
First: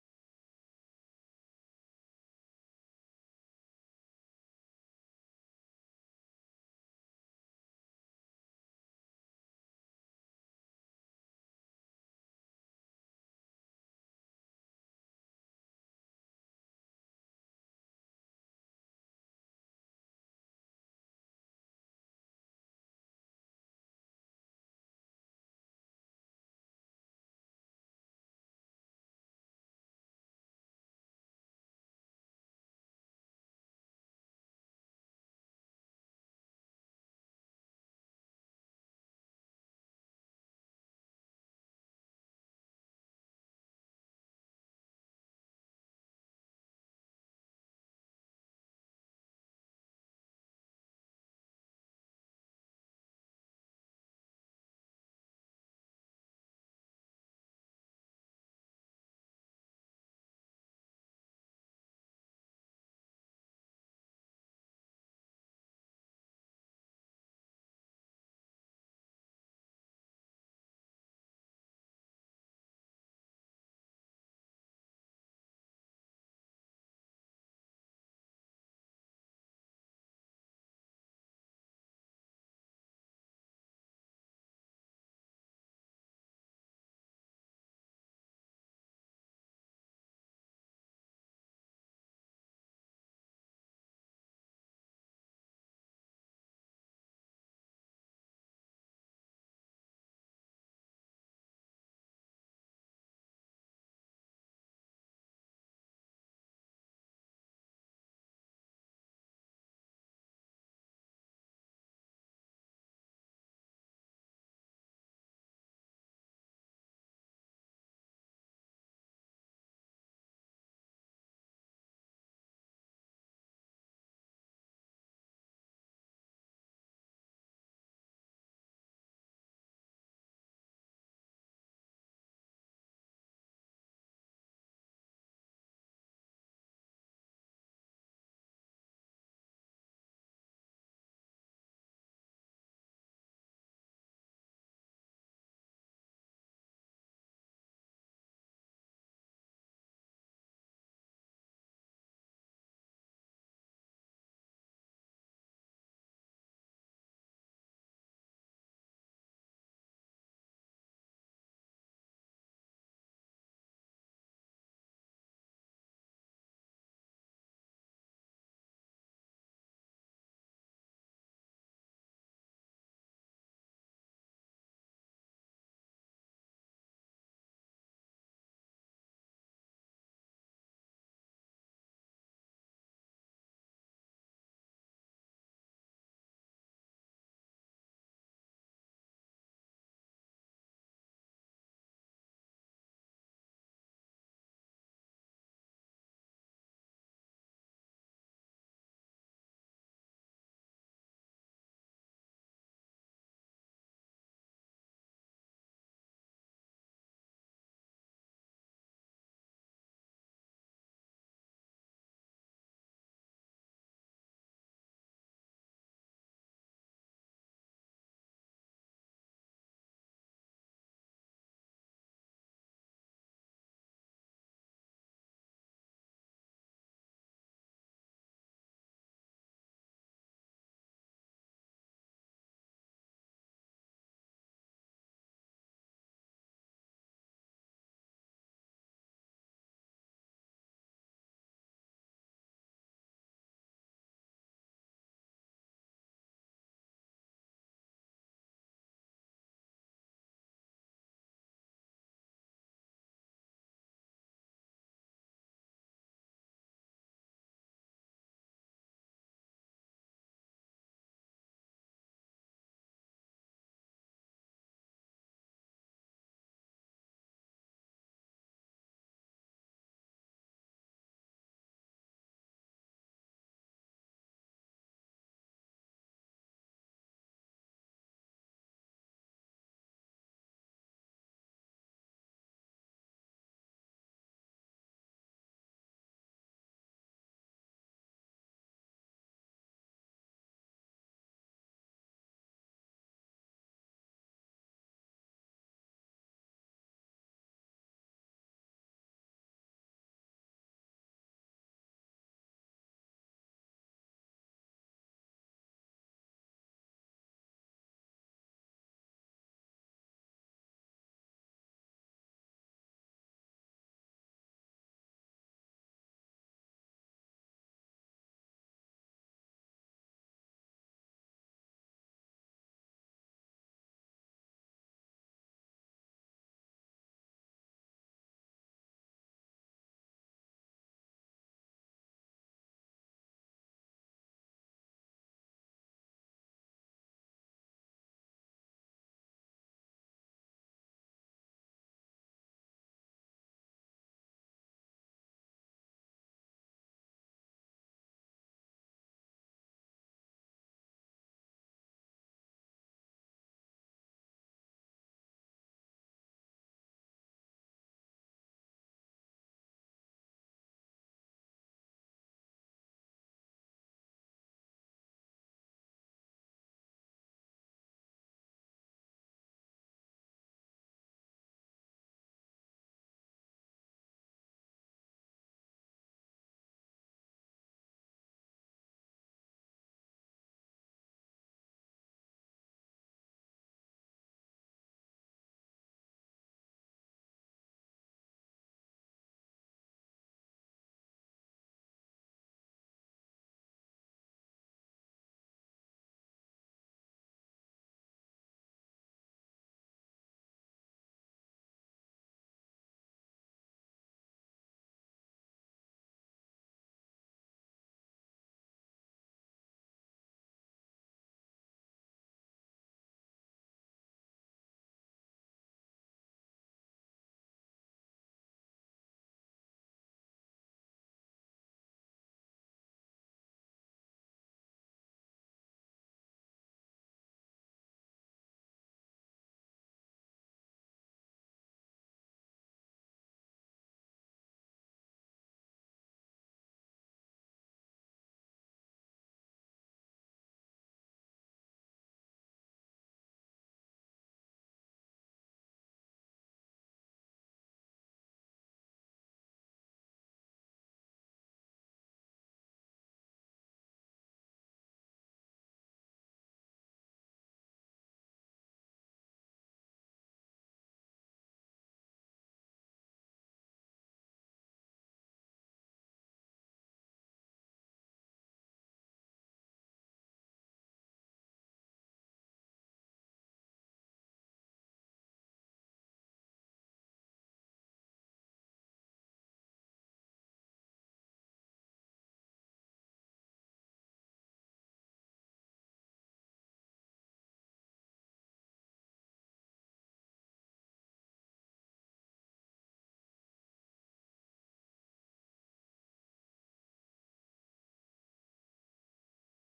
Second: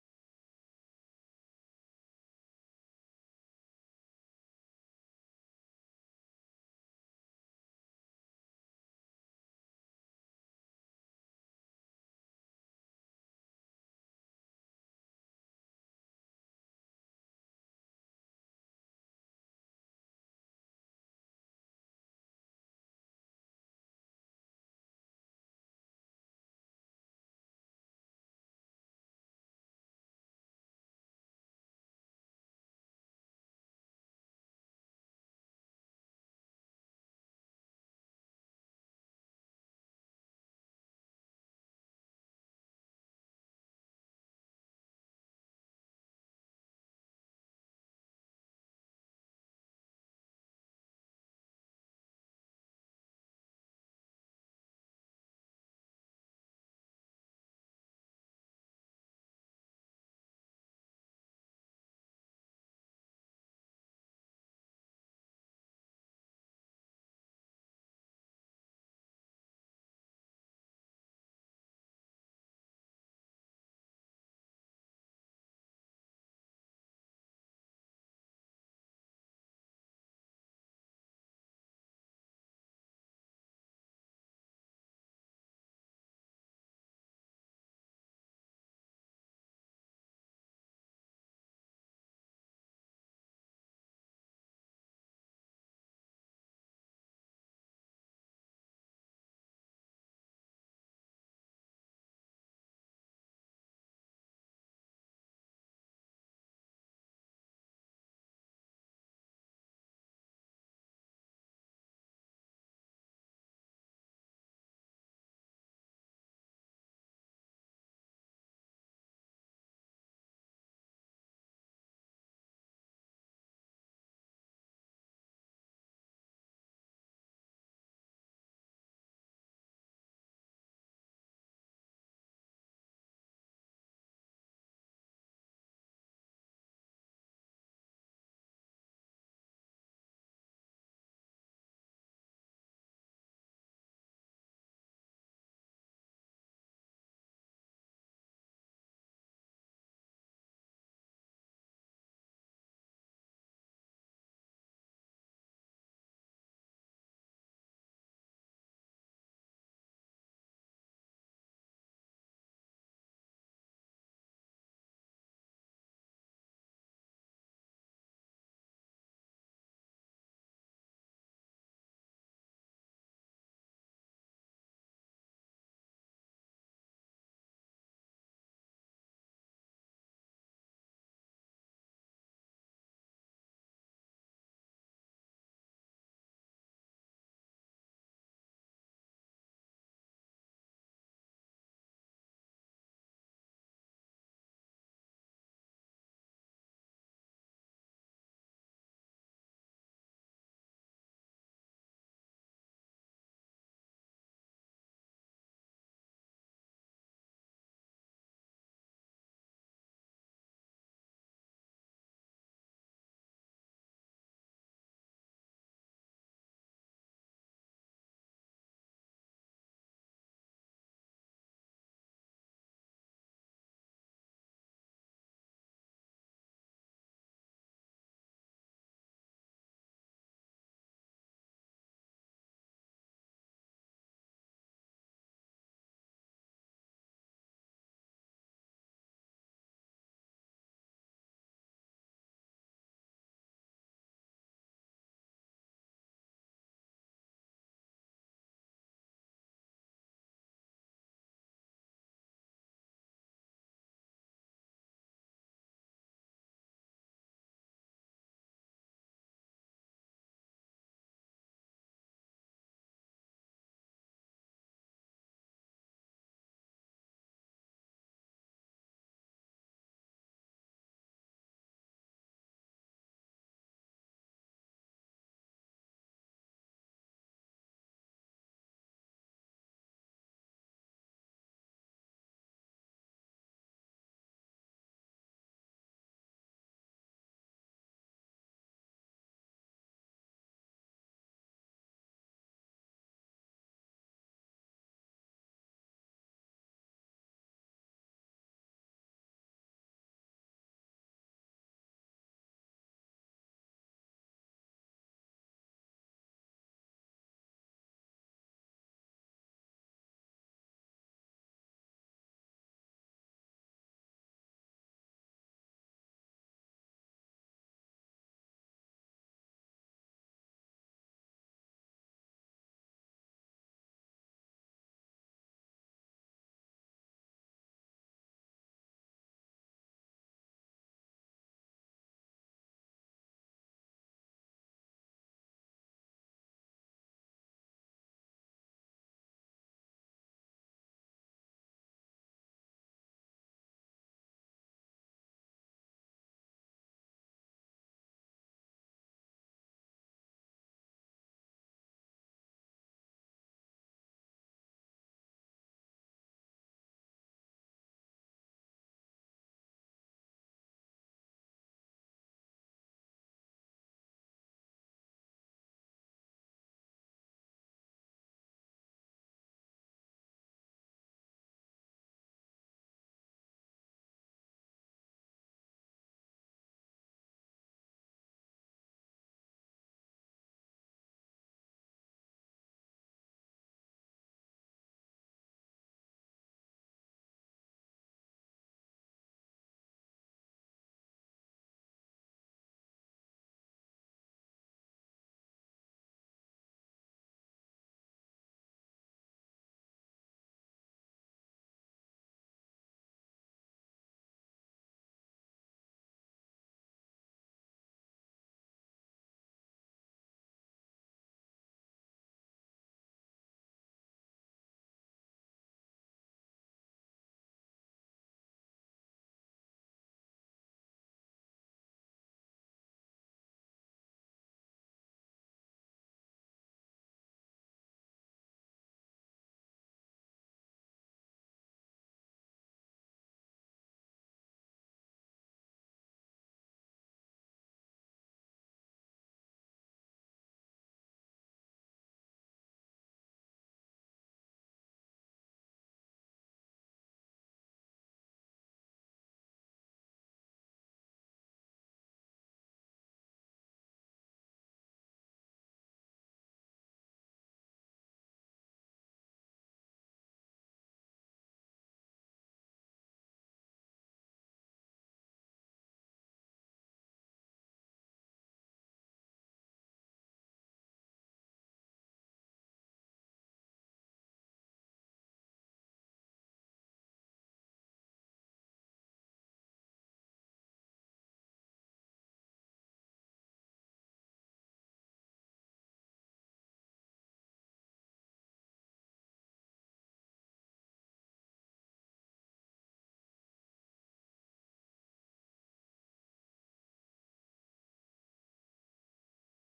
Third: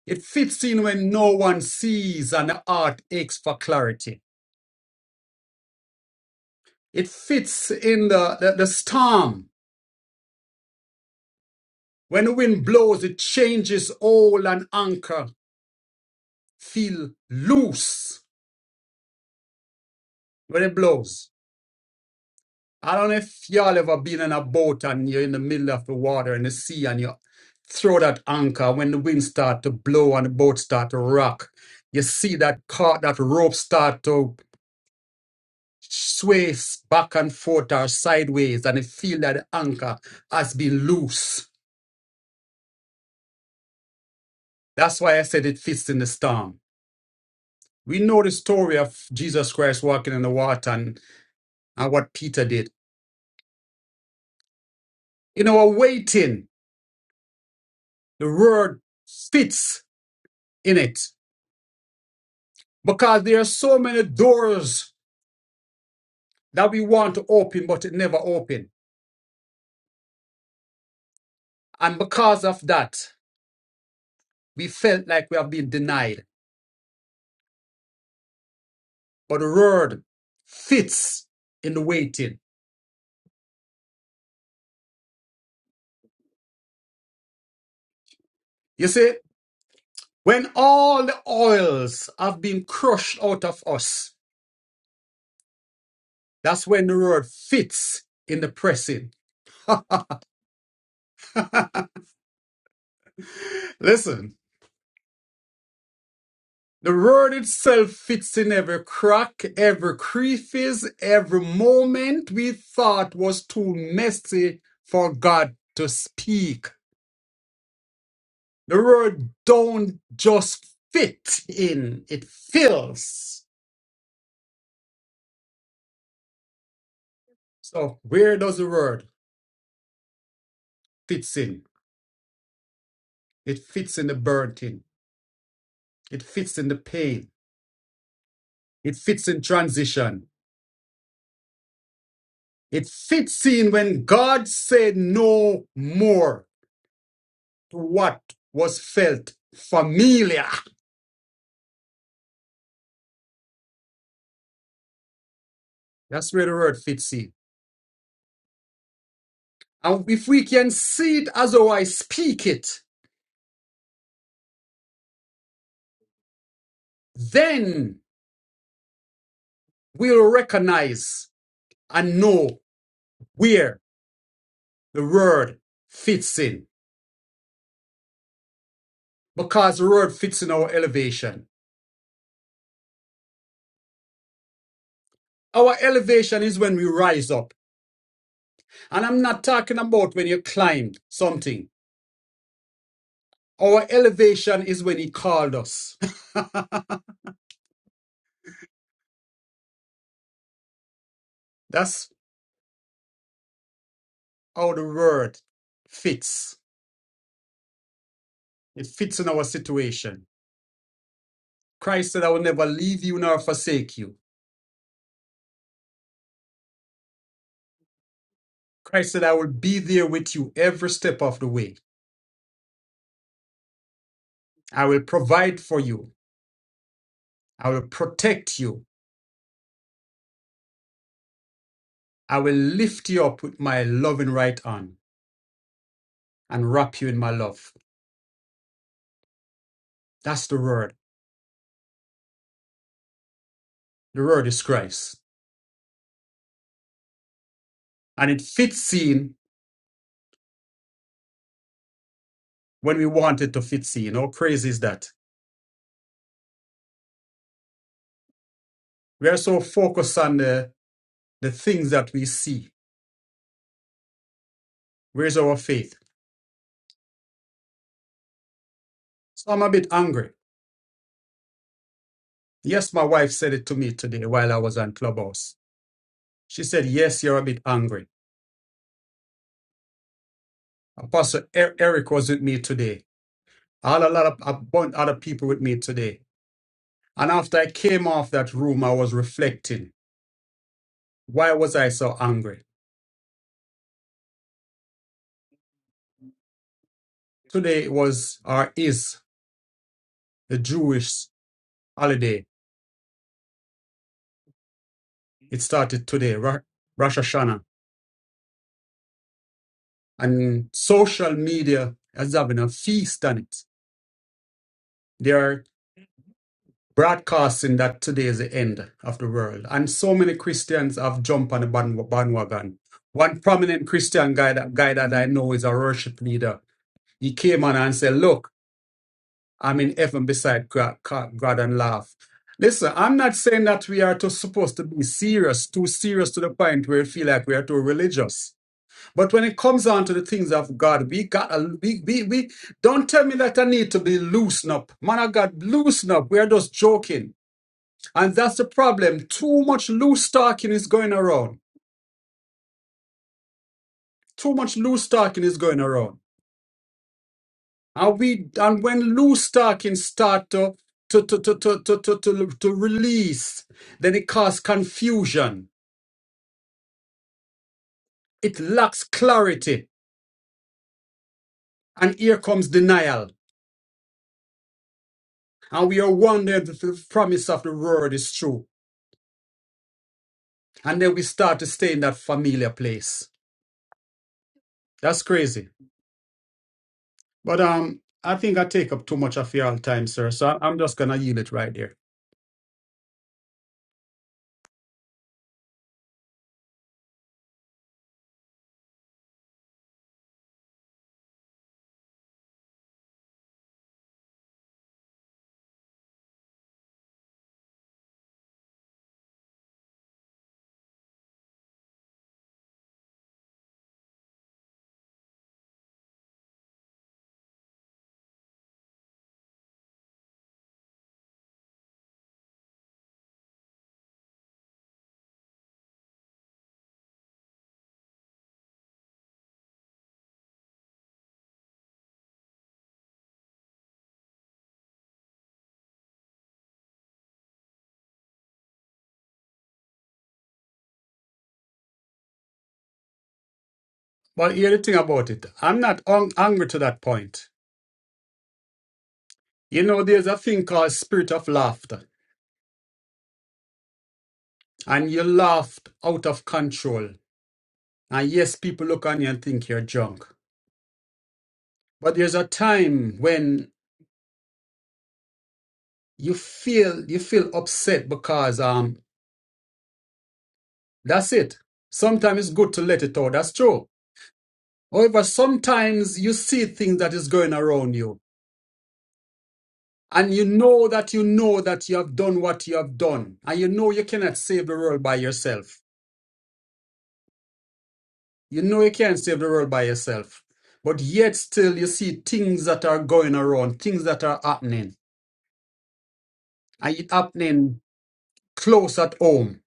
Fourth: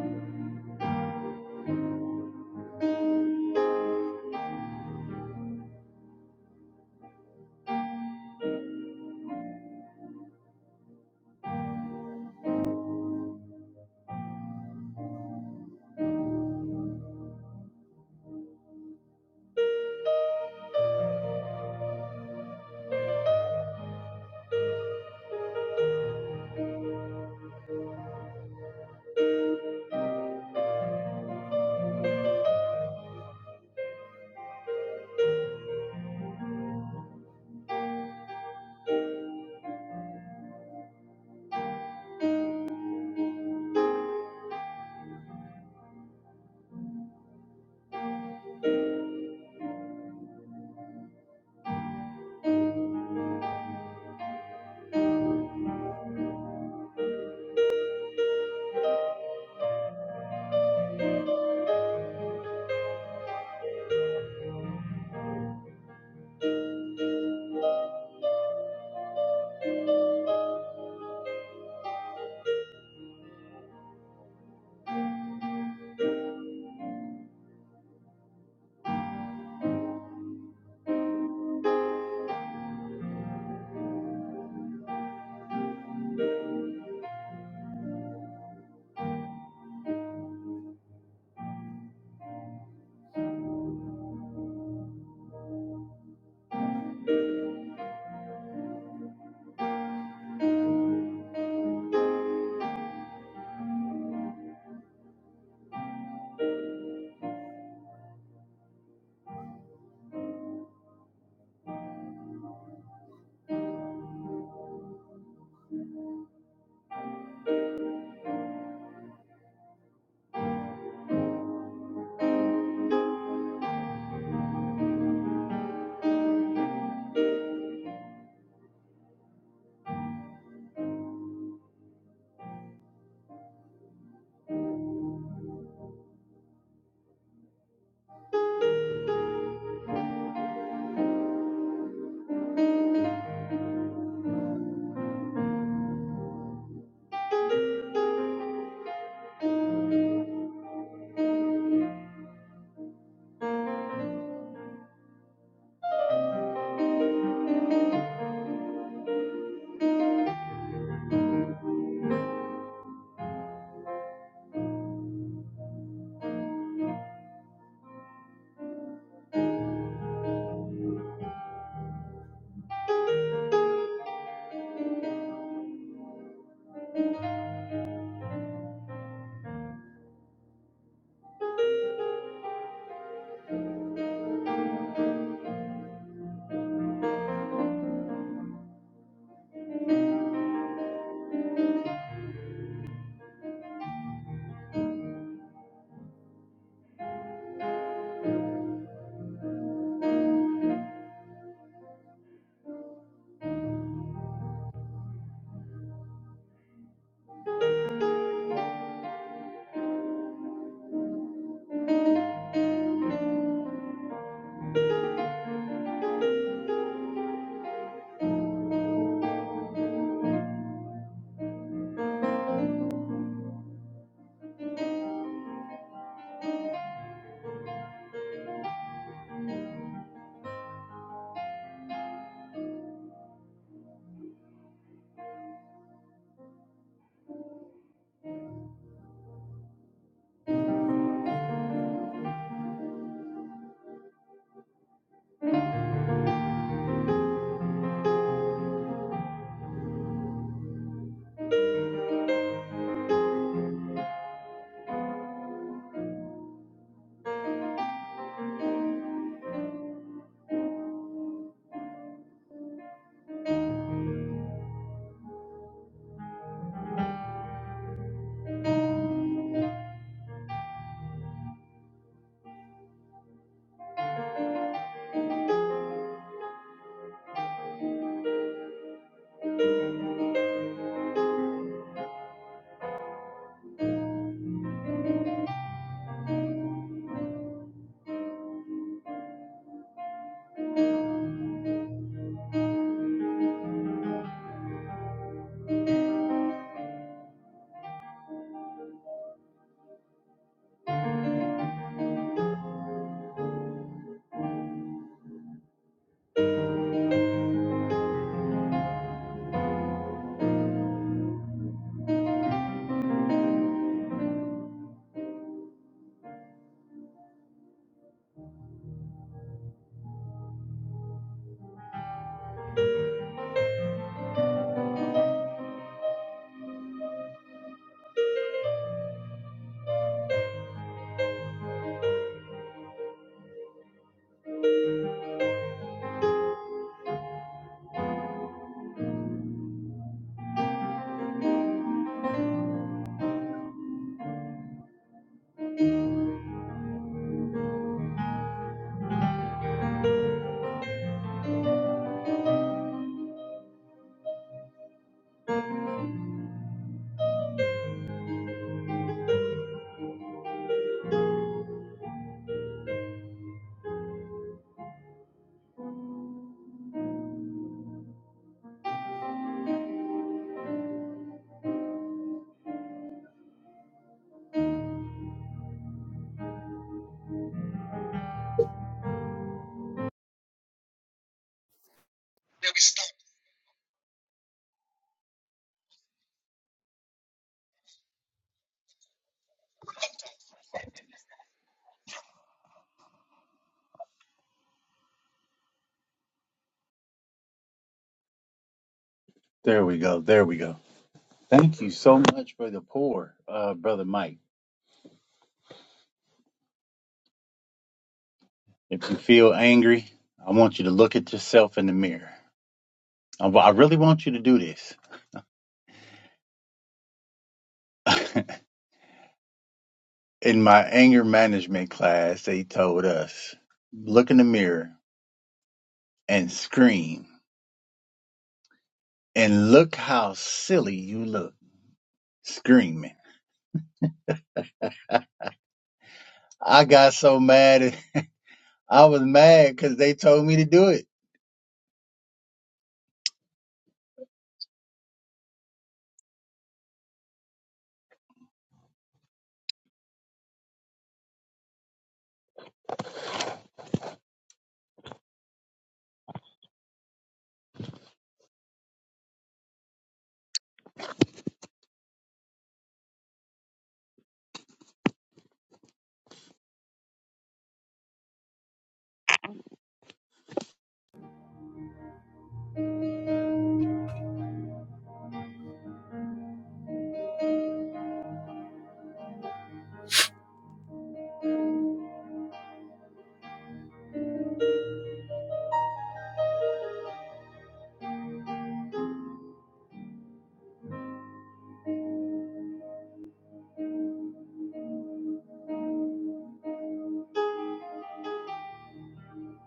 S3: It fits in when no one sees and the heart aches for clarity. It fits in the, the, the storm. When the wind blows, it changes all and anchor feel loose when it blows. I don't know if y'all ever been in a boat and you're in the middle of the water in the sea and you throw that anchor when the wind start to blow and the boat start to rock. You see that cart, that rope start to sway back and forth or sideways and you feel that the anchor has been loose. That's why I said it fits in the storm. We know the story of Jesus Christ walking in the water and, and what Peter did. In our waiting, the word fits in it. because there are so many doors that we want to open but it never open and because of that we felt like we have been denied but the word fits in the waiting you see when all the oils have been crushed out of us that's when the word fits in the pressing listen The word itself fits in every crack, every crevice, every moment we thought was too messy for God to speak. The word don't just fit in, it fills. So where does the word fits in? It fits in the burden. It fits in the pain. It fits in transition. It fits in when God said no more to what was felt familiar. That's where the word fits in. And if we can see it as how I speak it, then we'll recognize and know where the word fits in. Because the word fits in our elevation. Our elevation is when we rise up. And I'm not talking about when you climbed something. Our elevation is when he called us. That's how the word fits. It fits in our situation. Christ said, I will never leave you nor forsake you. Christ said, I will be there with you every step of the way. I will provide for you. I will protect you. I will lift you up with my loving right hand and wrap you in my love. That's the word. The word is Christ. And it fits in when we want it to fit in. How crazy is that? We are so focused on the, the things that we see. Where's our faith? So I'm a bit angry. Yes, my wife said it to me today while I was on Clubhouse. She said, Yes, you're a bit angry. Apostle Er- Eric was with me today. I had a lot of a bunch of other people with me today. And after I came off that room, I was reflecting. Why was I so angry? Today was or is the Jewish holiday. It started today, Ra- Rosh Hashanah. And social media is having a feast on it. broadcasting that today is the end of the world. And so many Christians have jumped on the band- bandwagon. One prominent Christian guy that, guy that I know is a worship leader. He came on and said, Look, I'm in heaven beside God, God and laugh. Listen, I'm not saying that we are too supposed to be serious, too serious to the point where we feel like we are too religious. But when it comes down to the things of God, we got a, we, we, we don't tell me that I need to be loosened up. Man of God, loosen up. We are just joking. And that's the problem. Too much loose talking is going around. Too much loose talking is going around. And we and when loose talking start to to to to to to to, to, to release, then it causes confusion. It lacks clarity. And here comes denial. And we are wondering if the promise of the word is true. And then we start to stay in that familiar place. That's crazy. But um I think I take up too much of your time, sir. So I- I'm just gonna yield it right there.
S1: There we go. There we go. Thank you so much for the pour, uh, Brother Mike. If you feel angry, I want you to look at yourself in the mirror. I I really want you to do this. In my anger management class, they told us, look in the mirror and scream. And look how silly you look screaming. I got so mad. I was mad because they told me to do it.
S3: But hear the thing about it. I'm not un- angry to that point. You know, there's a thing called spirit of laughter, and you laughed out of control. And yes, people look on you and think you're drunk. But there's a time when you feel you feel upset because um that's it. Sometimes it's good to let it out. That's true. However, sometimes you see things that is going around you, and you know that you know that you have done what you have done, and you know you cannot save the world by yourself. You know you can't save the world by yourself, but yet still you see things that are going around, things that are happening, and it happening close at home.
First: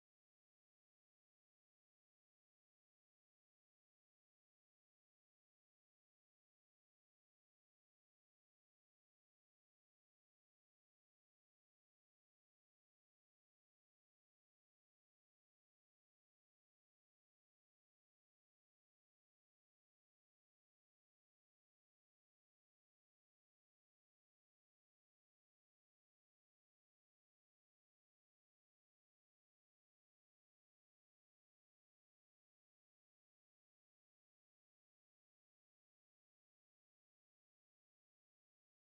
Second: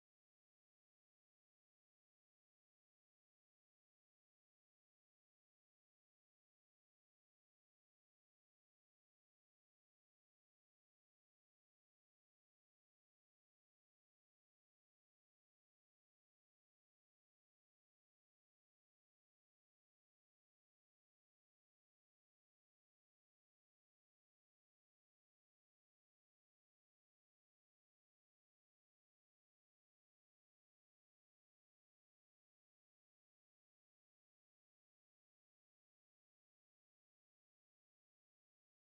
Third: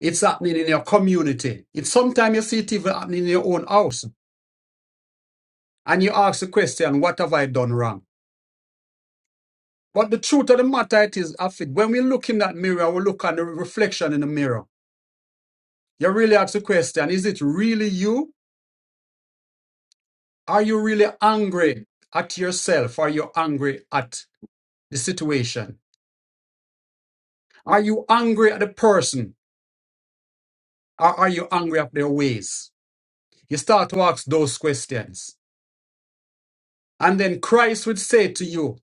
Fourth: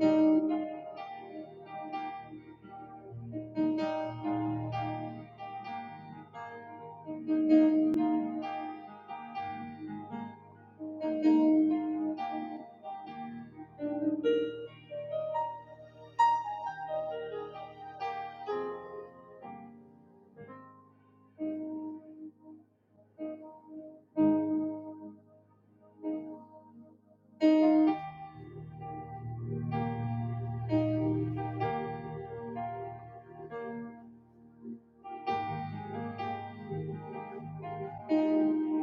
S3: It's happening in your community. It's sometimes you see it even happening in your own house, and you ask the question, "What have I done wrong?" But the truth of the matter it is, Afid, when we look in that mirror, we look at the reflection in the mirror. You really ask the question, is it really you? Are you really angry at yourself? Are you angry at the situation? Are you angry at the person? Or are you angry at their ways? You start to ask those questions. And then Christ would say to you,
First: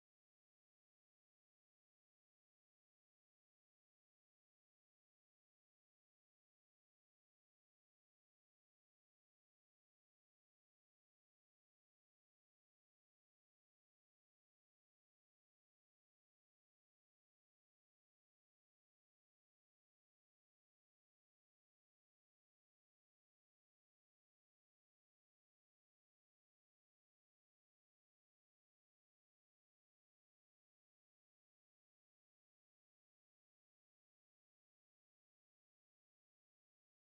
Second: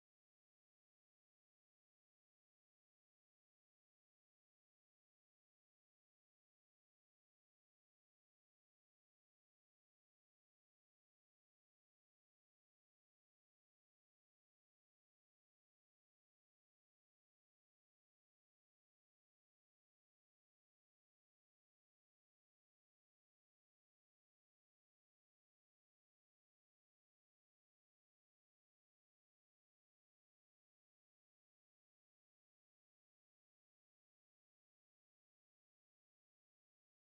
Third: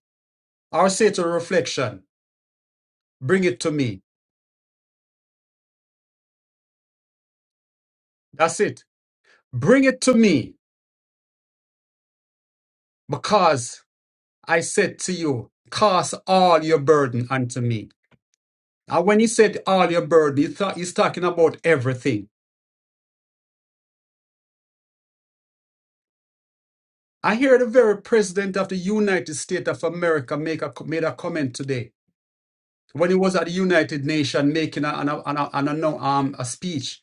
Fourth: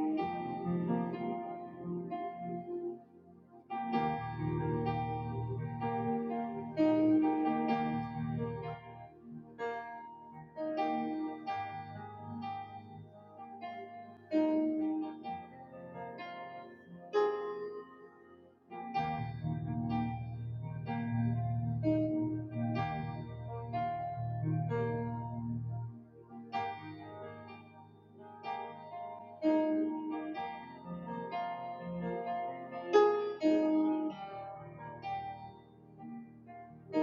S3: or say to the reflection, bring it to me. That's it. Bring it to me because I said to you, cast all your burden unto me. And when he said all your burden, he thought he's talking about everything. I hear the very president of the United States of America make a, made a comment today when he was at the United Nations making a, an, a, an, an, a, no- um, a speech,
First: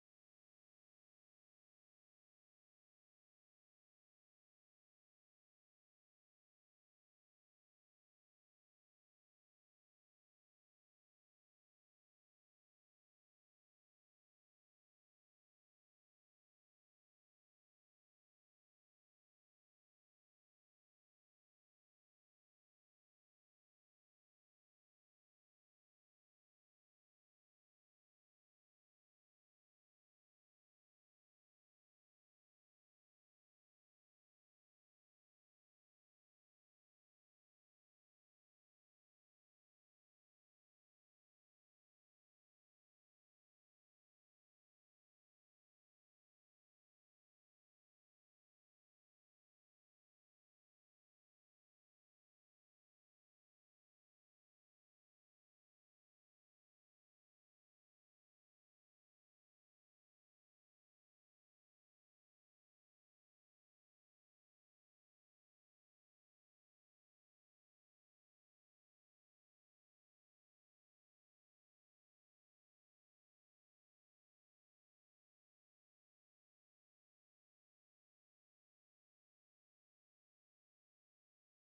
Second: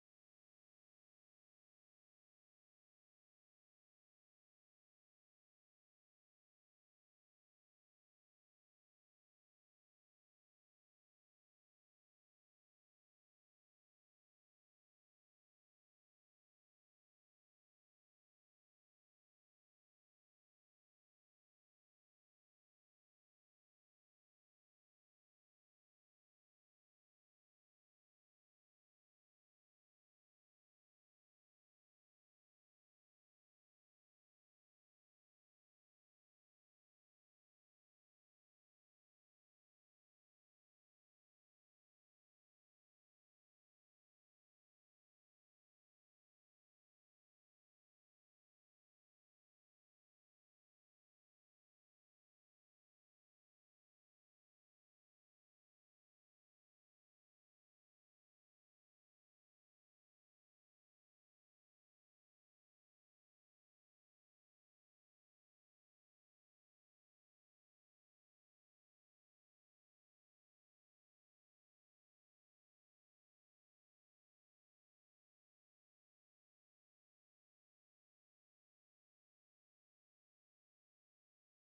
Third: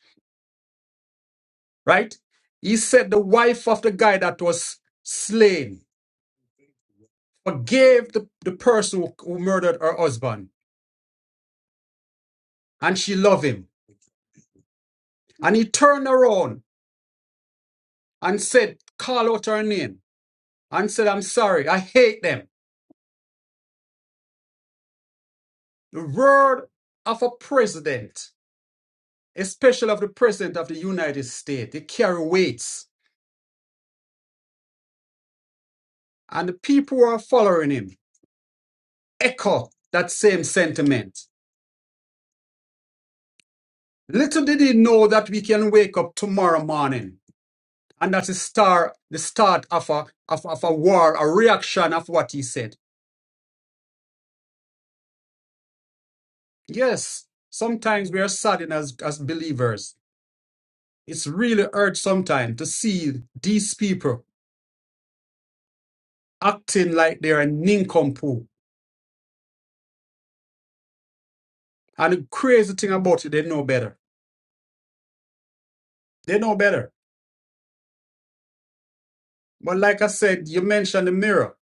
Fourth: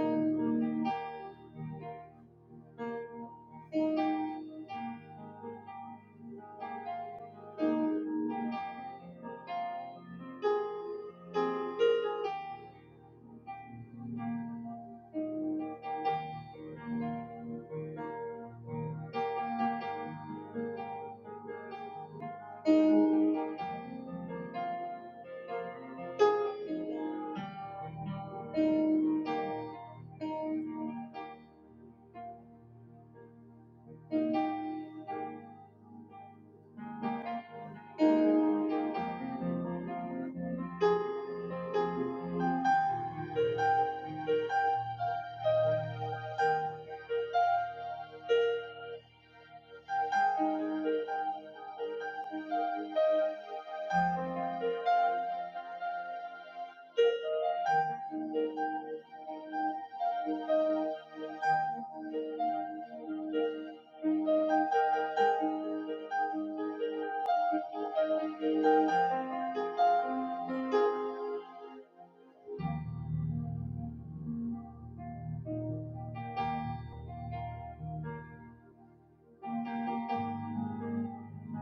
S3: right? He said the wife of the guy that was slain forgave the, the person who, who murdered her husband and she loved him. And he turned around and said, call out her name. and said, I'm sorry, I hate them. The word of a president, especially of the president of the United States, it carry weights. And the people who are following him echo that same sentiment. Little did he know that we can wake up tomorrow morning. And that's the start, the start of a, of, of a war, a reaction of what he said. Yes, sometimes we are saddened as, as believers. It's really hard sometimes to see these people acting like they're a nincompoop. And the crazy thing about it, they know better. They know better. But like I said, you mentioned the mirror.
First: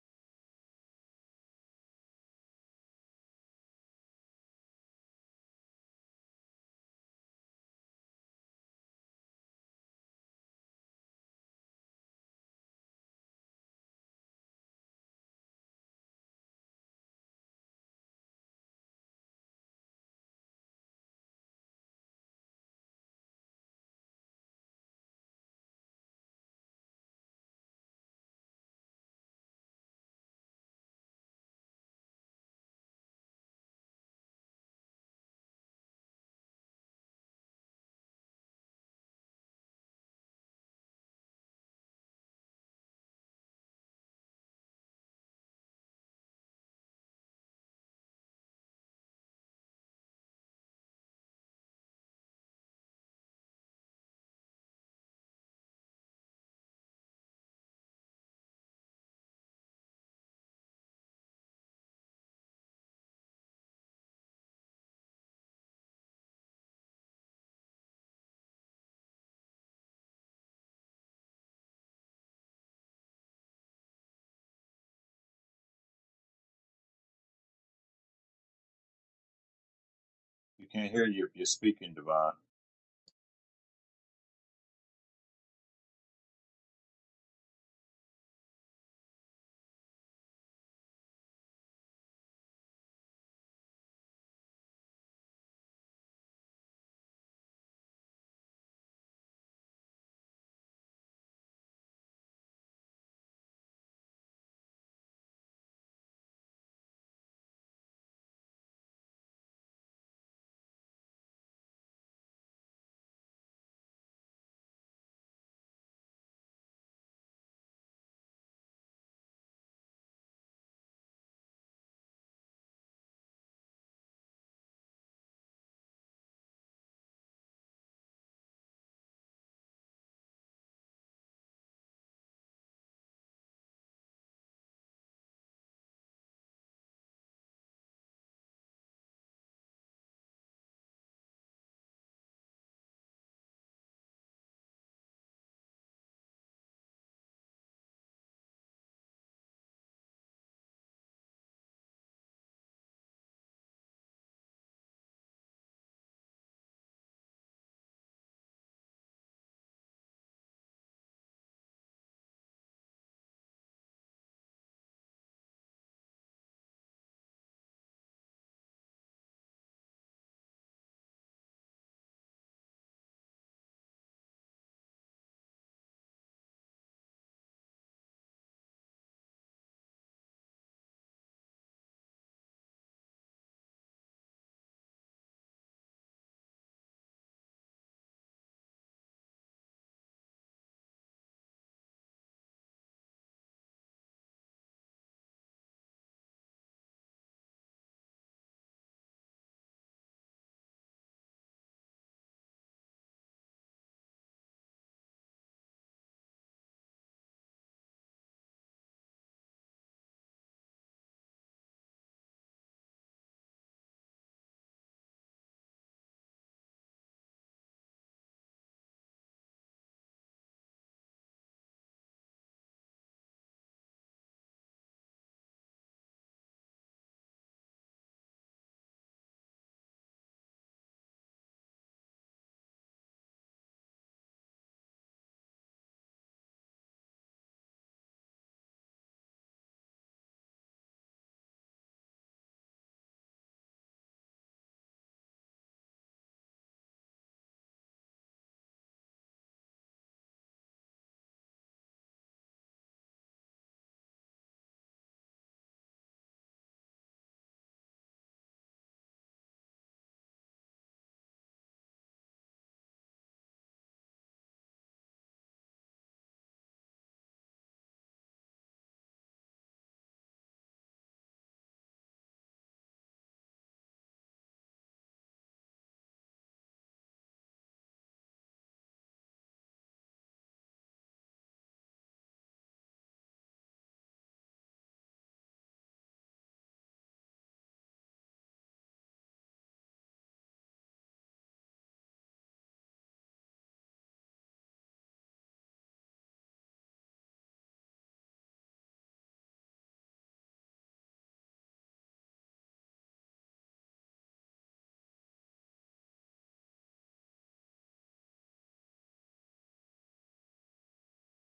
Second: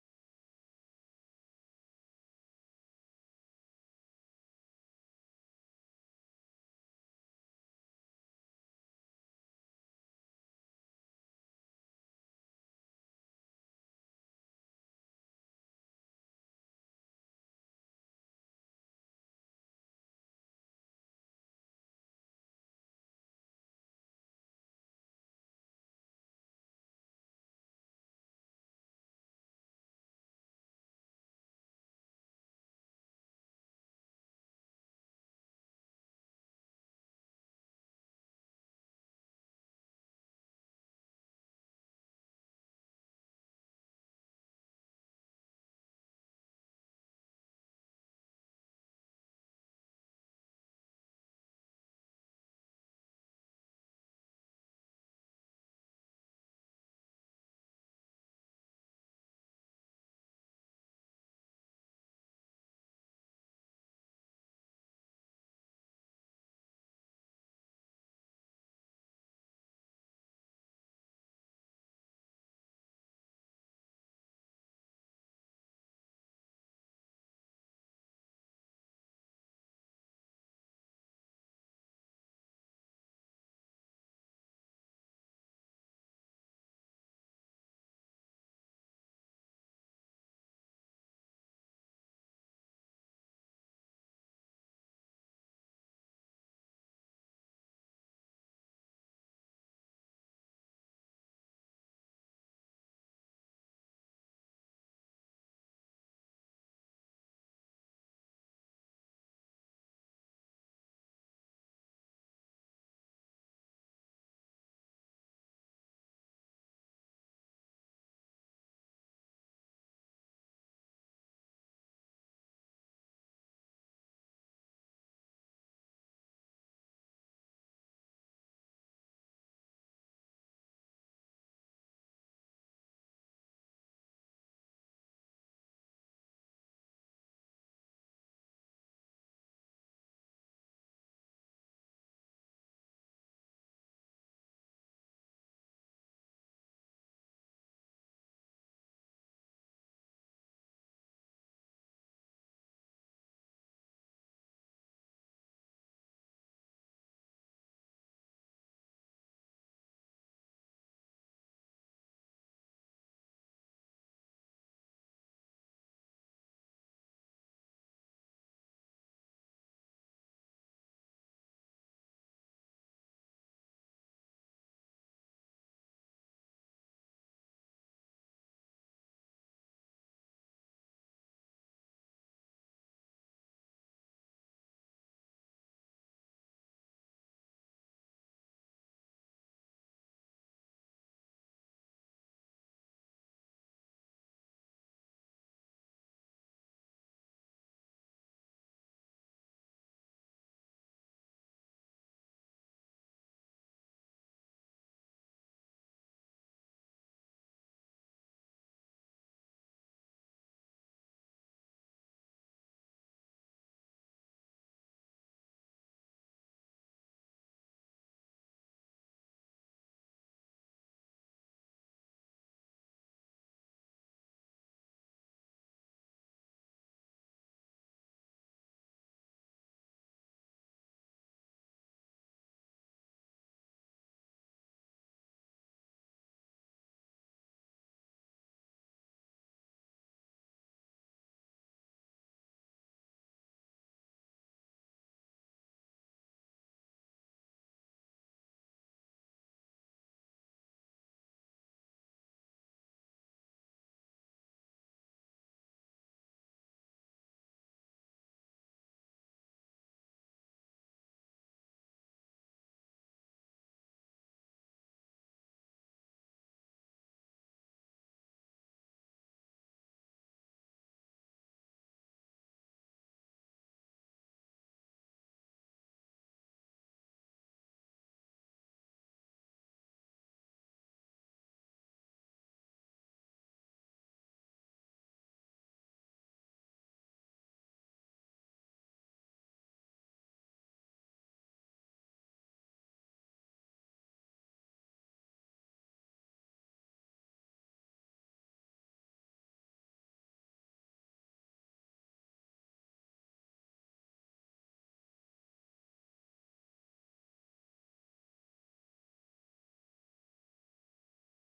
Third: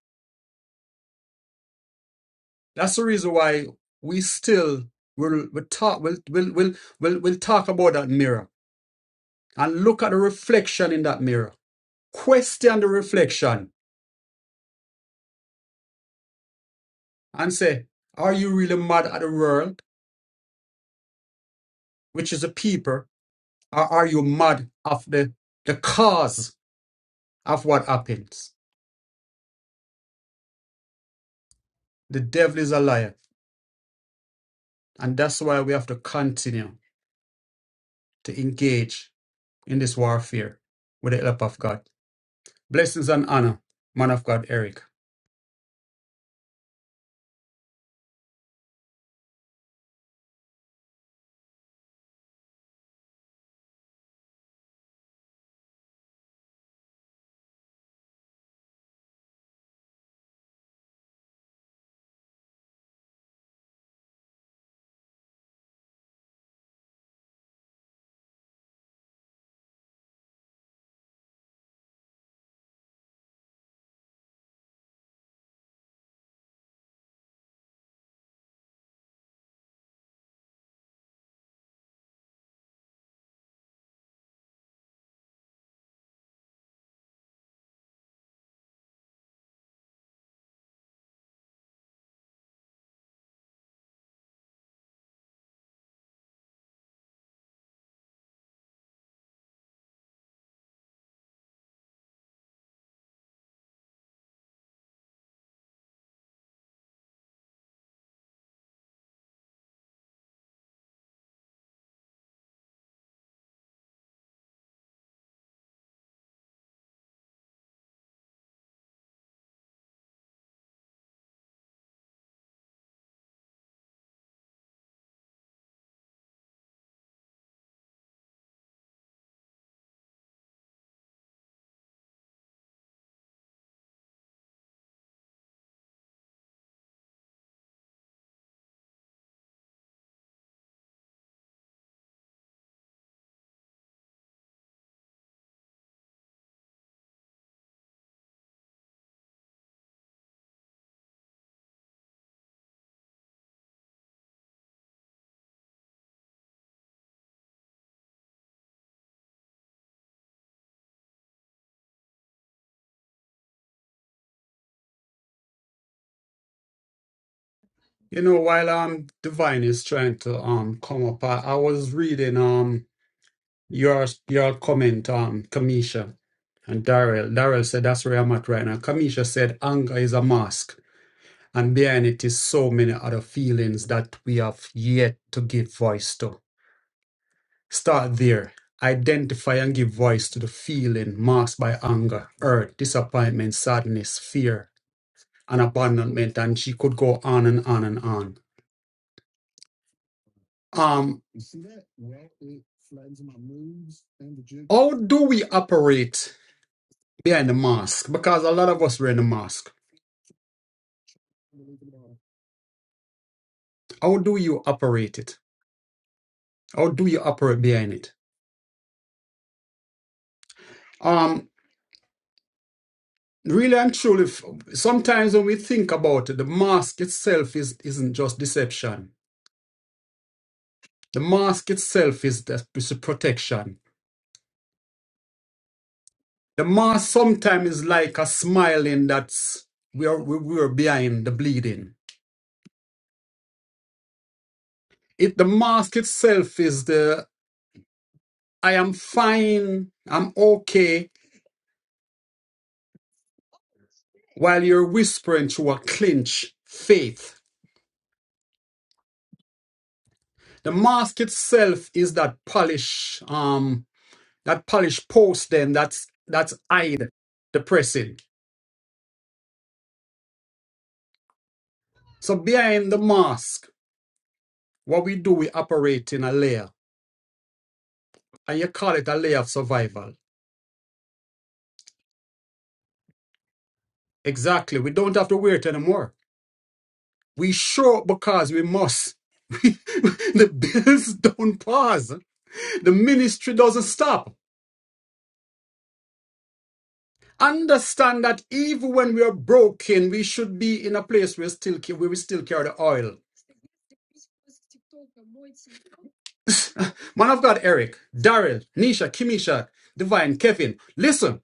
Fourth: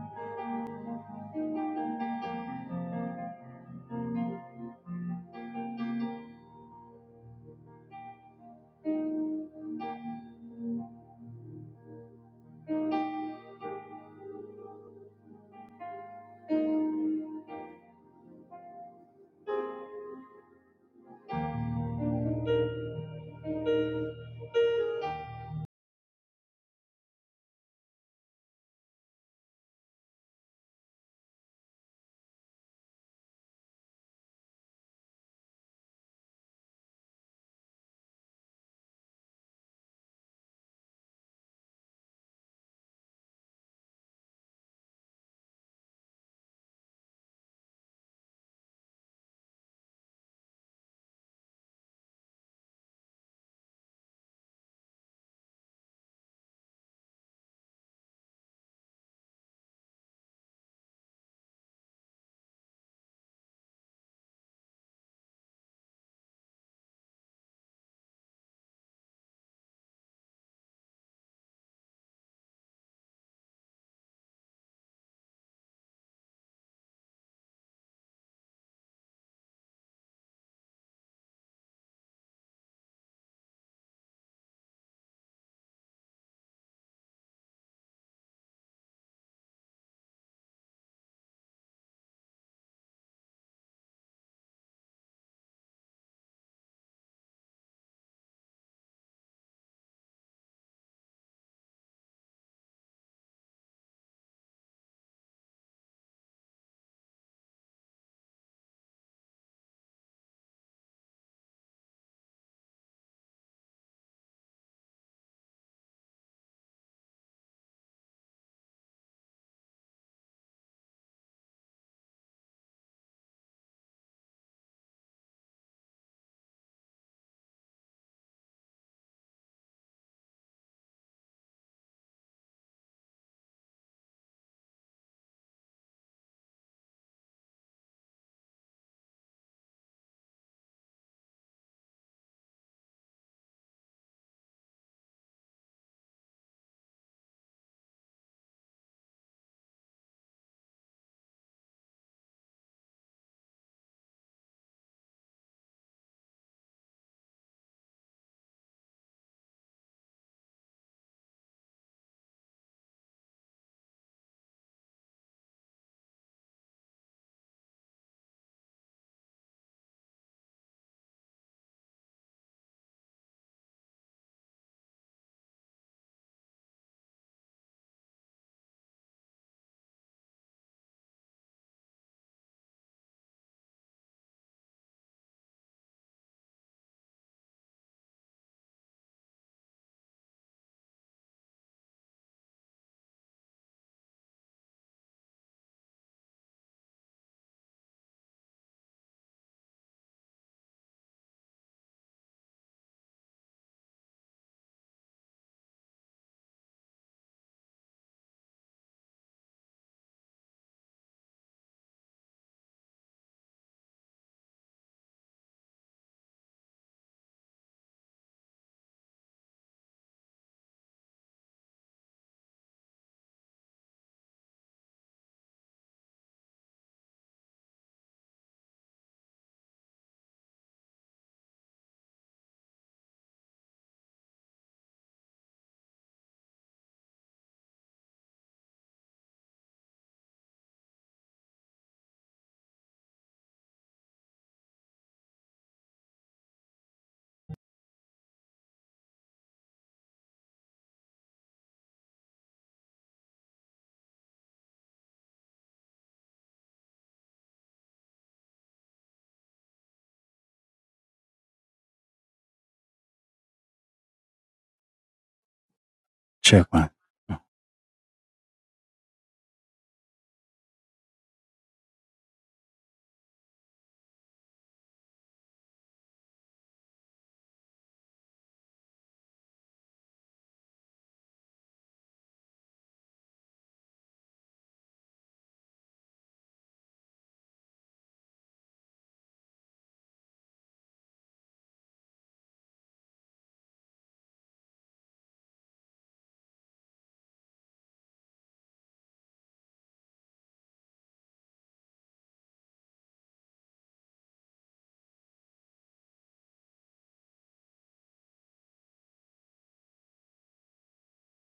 S3: That's the reason why we still will will talk will will will will will talk about that mirror and look at the reflection in that mirror. Question the reflection and say, are you really mad at the world, which is the people, or are you mad of the the cause of what happens? The devil is a liar, and that's why we have to continue. to engage in this warfare with the help of God. Blessings and honor, man of God, Eric.
S2: You can't hear you if you're speaking, Divine.
S3: You know, while um Divine is trying to um come up, I, I was reading um your your comment, um Kamisha and Darrell. Darrell said that's where I'm at right now. Kamisha said anger is a mask, and behind it is so many other feelings that we have yet to give voice to. Start there. Identify and give voice to the feeling masked by anger, hurt, disappointment, sadness, fear, and abandonment. And she could go on and on and on. Um, how do we operate behind the mask? Because a lot of us wear the mask. How do you operate it? How do you operate behind it? Um, really and truly, f- sometimes when we think about it, the mask itself is isn't just deception. The mask itself is the is a protection. The mask sometimes is like a smiling that's we're we're behind the bleeding. If the mask itself is the I am fine, I'm okay, while you're whispering through a clinch faith. The mask itself is that polish, um, that polish post then that's that's
S1: Check one.
S3: hide the pressing. So behind the mask, what we do, we operate in a layer. and you call it a layer of survival. Exactly. We don't have to wait anymore. We show up because we must. the bills don't pause. The ministry doesn't stop. Understand that even when we are broken, we should be in a place where still where we still carry the oil. Man of God, Eric, Daryl, Nisha, Kimisha, Divine, Kevin. Listen,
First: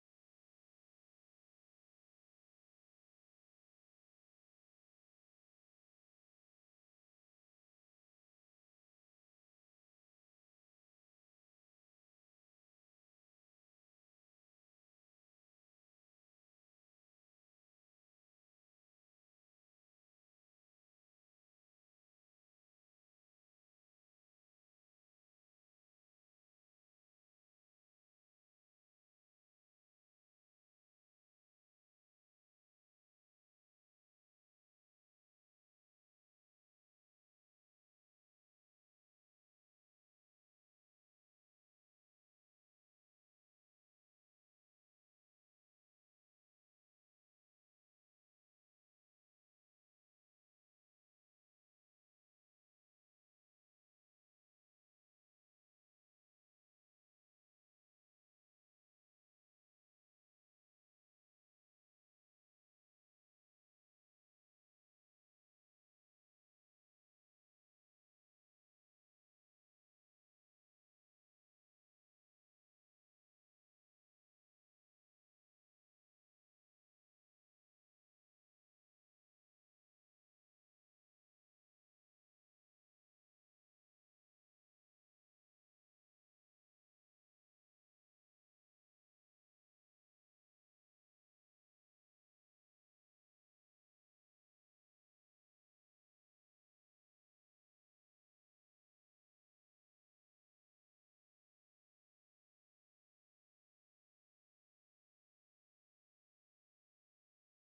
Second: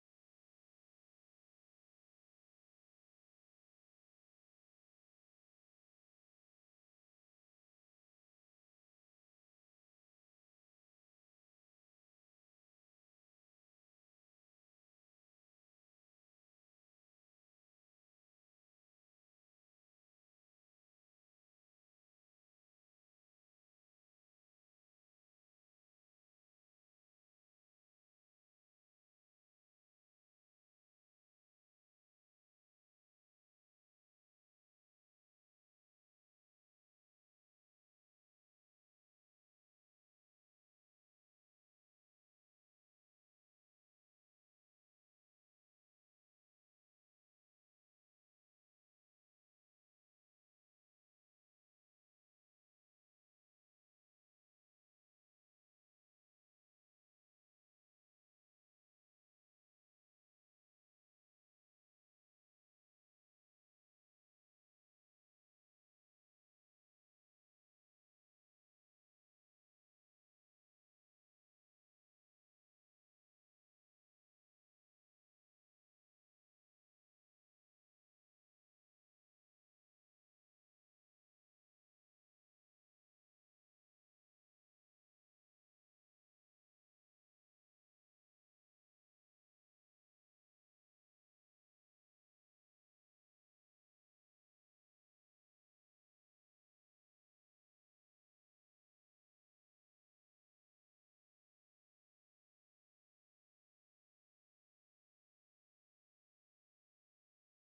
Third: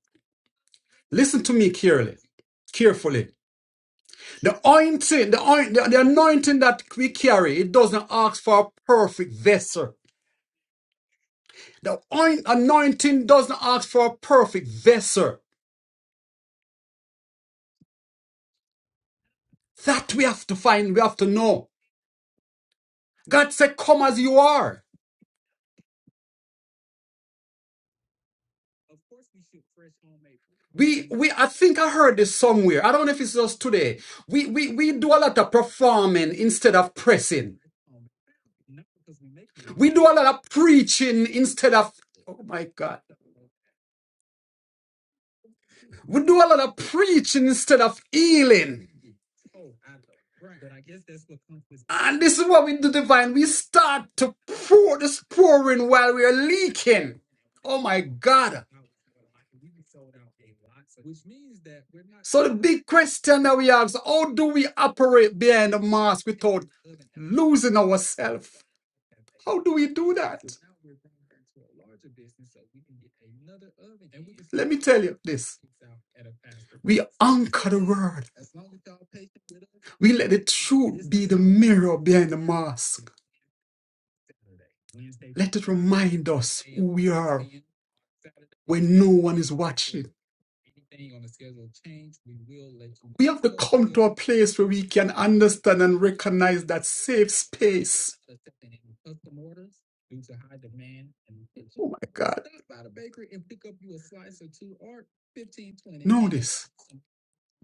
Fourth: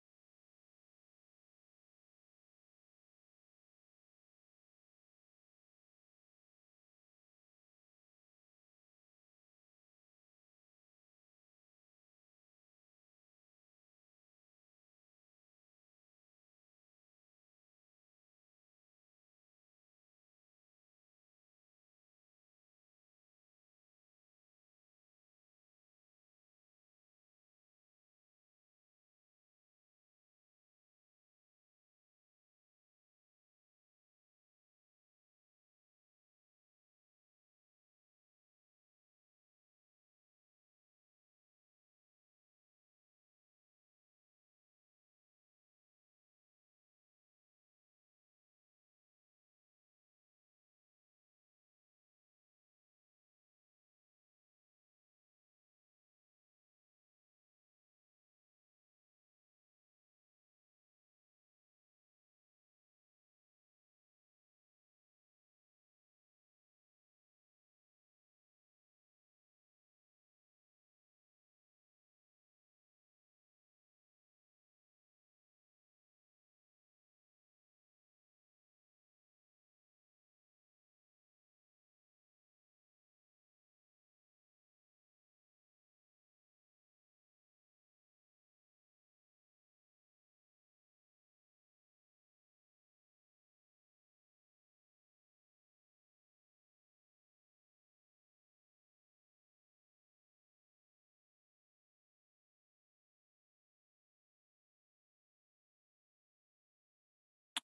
S3: listen to me carefully, carefully. The anointing, the, oin- the, the anointing that we carry, it doesn't ask for a perfect vessel. The oin- anointing doesn't ask for a perfect vessel. That we have to find, we have to know. God said, Come as you are. We, we, I think I heard this somewhere. I don't know if it's just today. We, we, we do a lot of performing instead of pressing. We do a lot of preaching instead of, oh my God. We do a lot of preaching instead of healing. And this is what we do, divine. We start to pour this pouring while we are leaking. Oh my God. So the big question that we ask, how do we operate behind the mask without losing ourselves? How do we do that? Let me tell you this. We anchor the word. We let the truth be the mirror behind the mask. Let it remind us who we are when no one is watching. place where we can understand and recognize that safe my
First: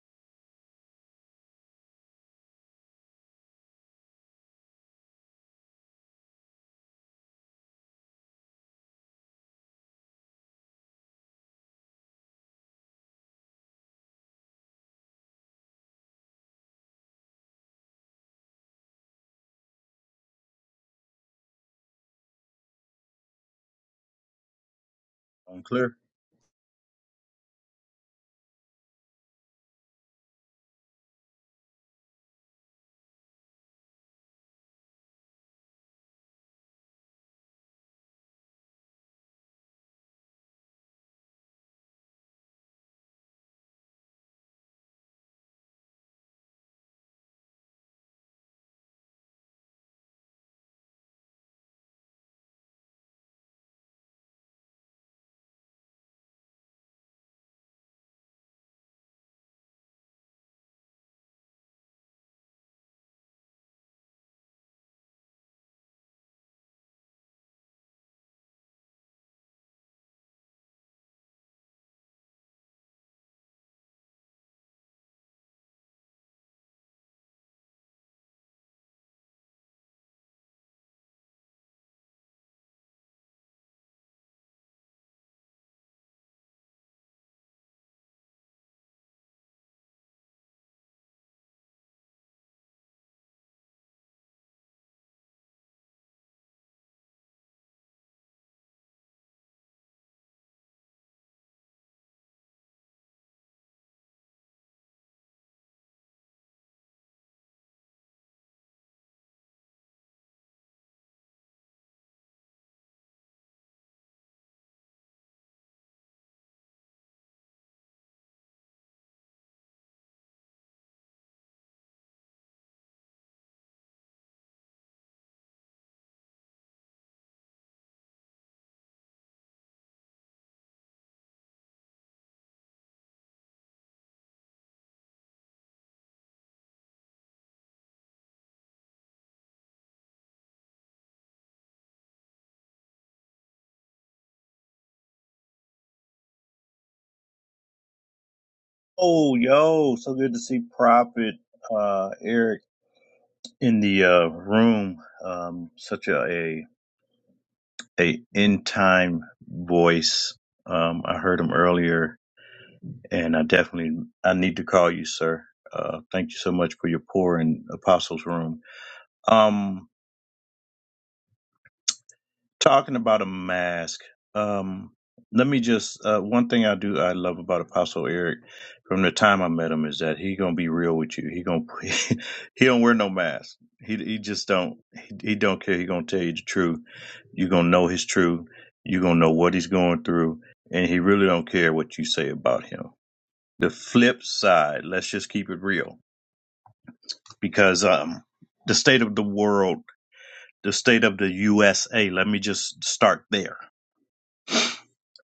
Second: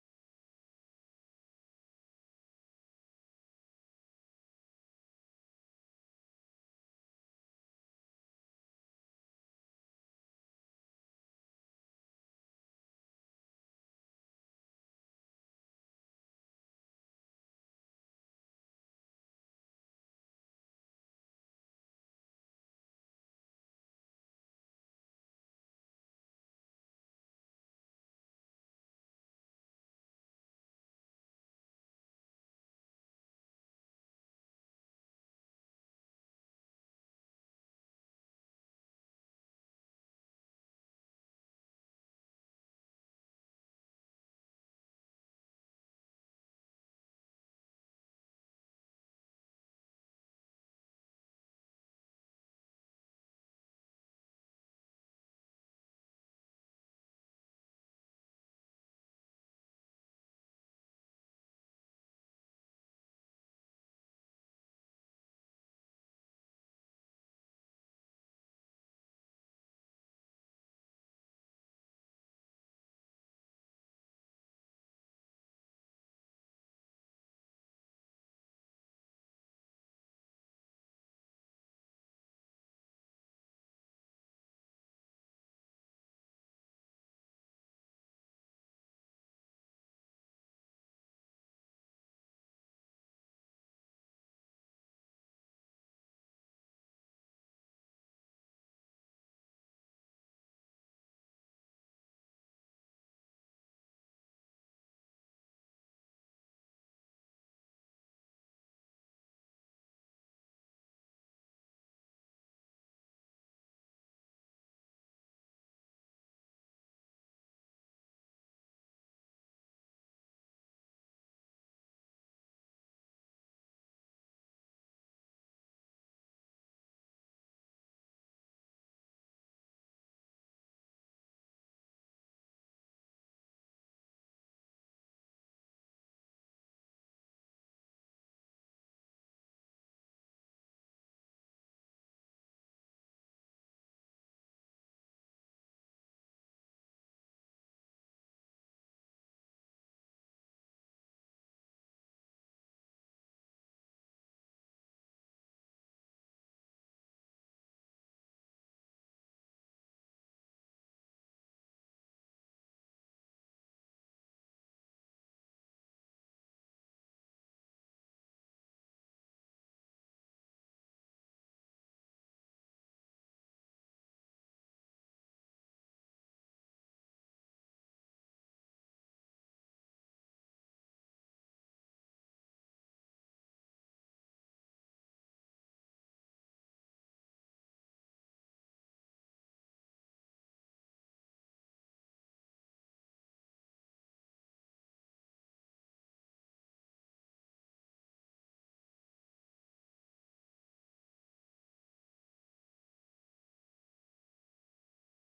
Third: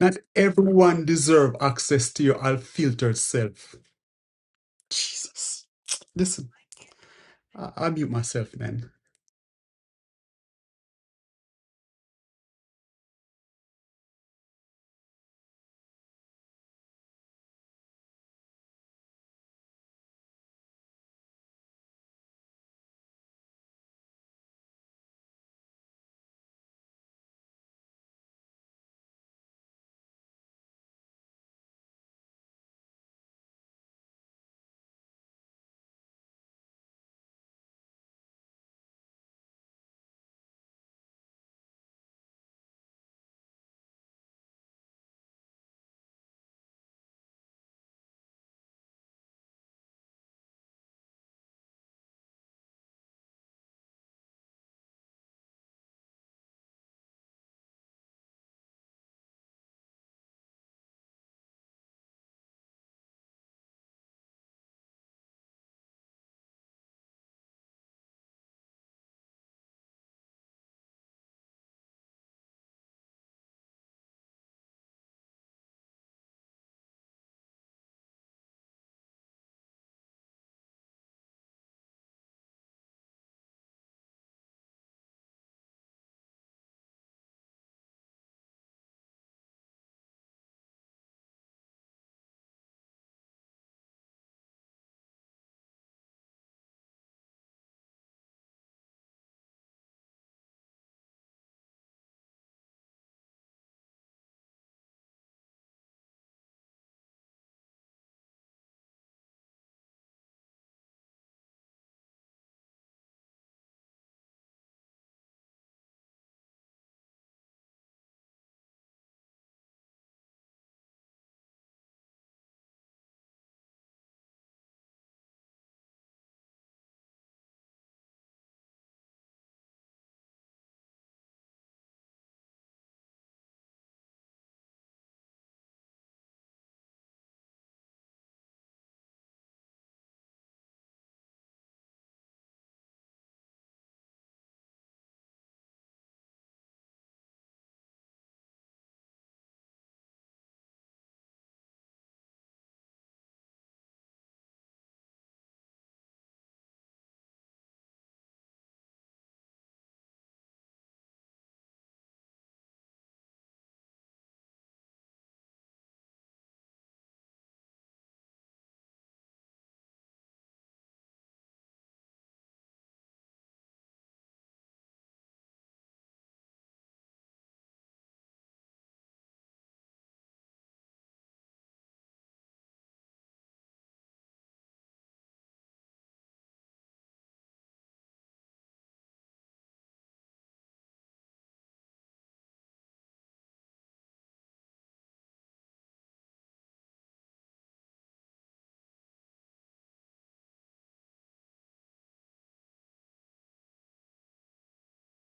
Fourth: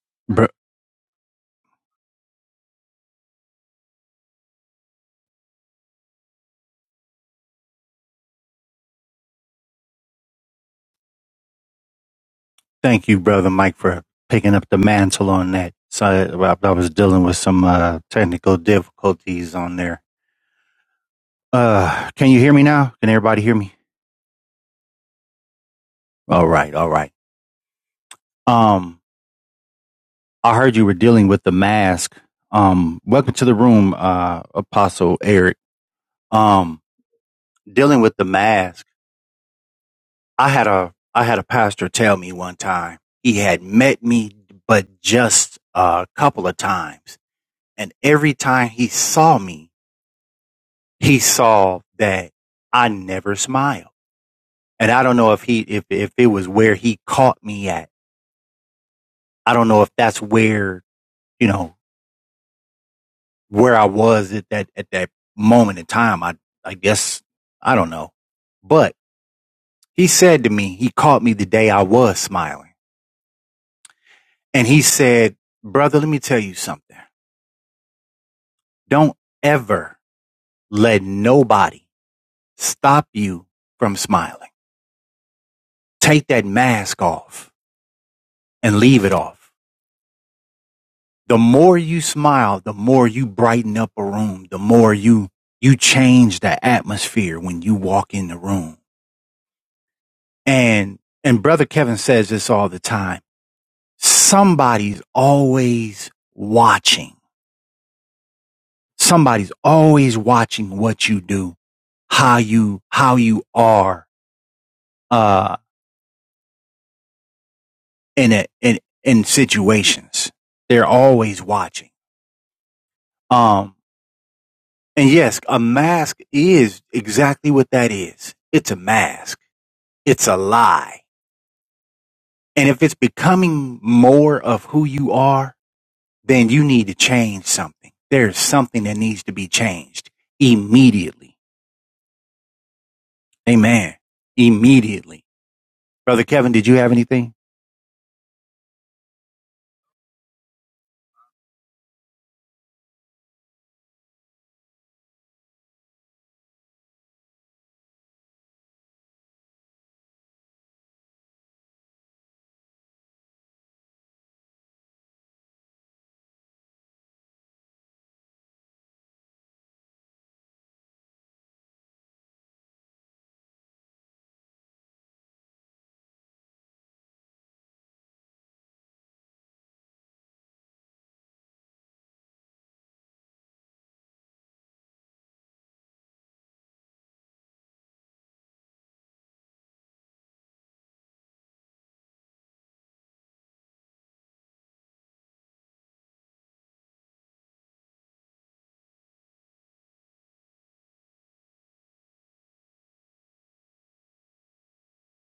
S3: Not
S1: Bro,
S3: everyone deserve access to your unfiltered self. Jesus. listen. I- I'll mute myself then.
S1: thank you, brother Mike, for picking up the mantle on that. So I, I was dealing with some uh, technical difficulties on there. Uh, can you hear me now? Can everybody hear me?
S2: Unclear?
S1: All right, all right. Um. I heard you were dealing with the mask. Um, welcome to the room, uh, Apostle Eric. Um, dealing with the mask. I had a I had a pastor tell me one time he had met me, but just a couple of times, and every time he saw me, he saw that I never smiled. And I don't know if he if if it was where he caught me at. I don't know if that's where you know where I was at that at that moment in time. I I guess I don't know. But he said to me, he caught me the day I was smiling. And he said, Brother, let me tell you something. Don't ever let nobody stop you from smiling. Take that mask off and leave it off. The more you smile, the more you brighten up a room, the more you you change the atmosphere when you walk in the room And and brother Kevin says this all the time. Somebody's always watching. Somebody's always watching what you do, how you how you are uh in a, in in situations. They're always watching. Um and yes, a mask is exactly what that is. It's a mask. It's a lie. And if it's becoming more of who you are, then you need to change something. There's something that needs to be changed immediately. Amen. Immediately. Brother Kevin, did you have anything?
S2: Oh, yo, so good to see Prophet uh, Eric in the uh, room. Um, such a, a a in time voice. Um, I heard him earlier, and I definitely I need to call you, sir. Uh, thank you so much for your pour in Apostles' Room. Um, talking about a mask um let me just uh one thing i do i love about apostle eric from the time i met him is that he gonna be real with you he gonna he don't wear no mask he he just don't he, he don't care he gonna tell you the truth you gonna know his truth you gonna know what he's going through and he really don't care what you say about him the flip side let's just keep it real because um the state of the world the state of the usa let me just start there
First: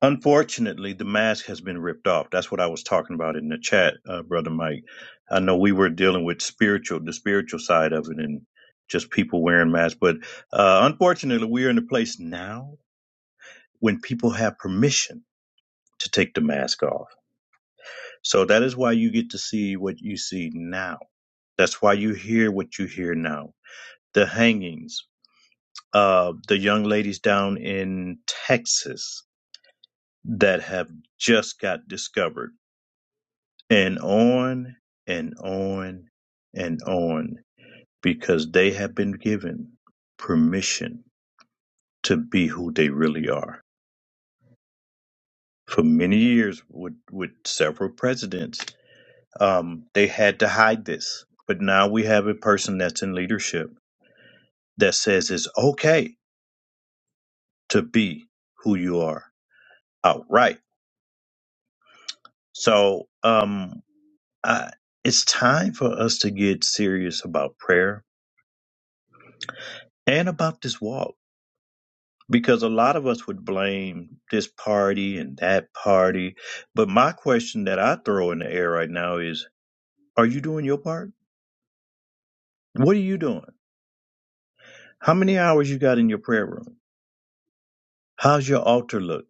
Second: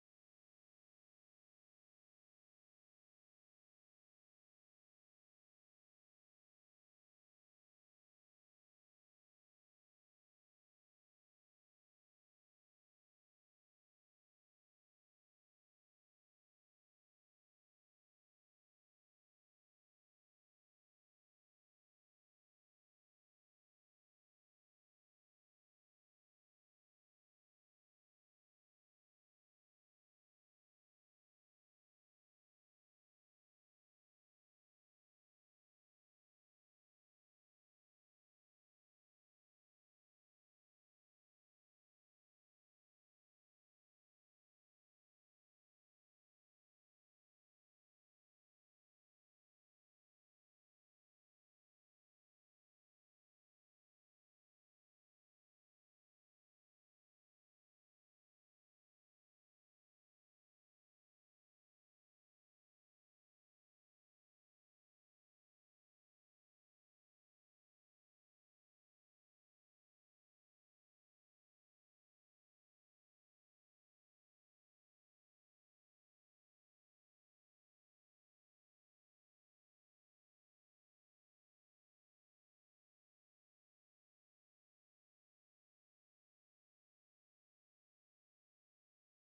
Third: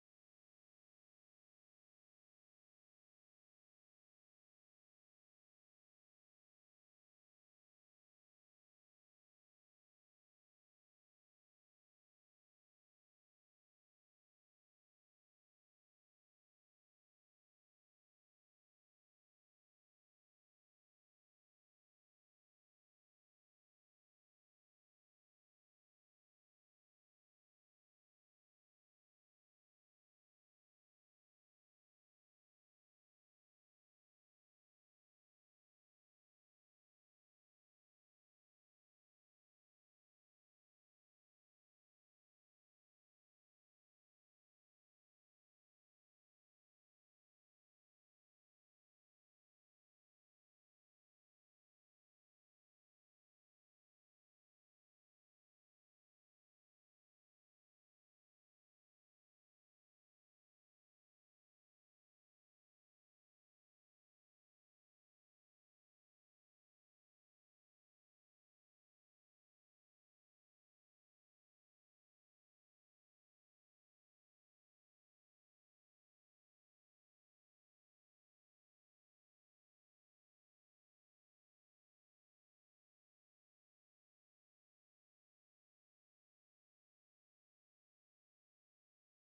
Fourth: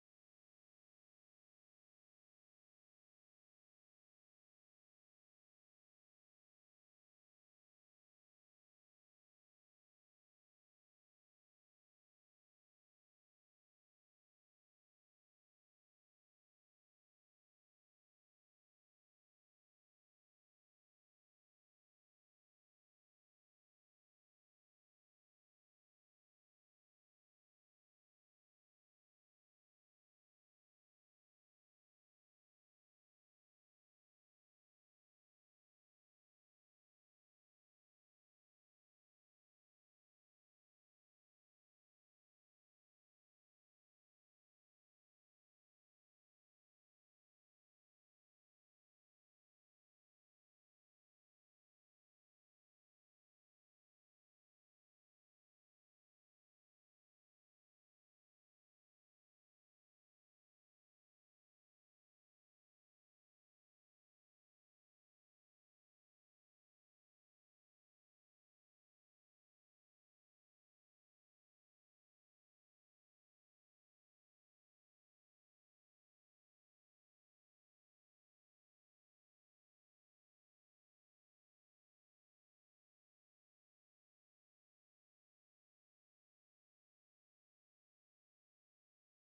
S2: Unfortunately, the mask has been ripped off. That's what I was talking about in the chat, uh, brother Mike. I know we were dealing with spiritual, the spiritual side of it, and just people wearing masks. But uh, unfortunately, we are in a place now when people have permission to take the mask off. So that is why you get to see what you see now. That's why you hear what you hear now. The hangings, uh, the young ladies down in Texas that have just got discovered and on and on and on because they have been given permission to be who they really are. For many years, with, with several presidents, um, they had to hide this. But now we have a person that's in leadership that says it's okay to be who you are outright. So um, I, it's time for us to get serious about prayer and about this walk because a lot of us would blame this party and that party. But my question that I throw in the air right now is are you doing your part? What are you doing? How many hours you got in your prayer room? How's your altar look?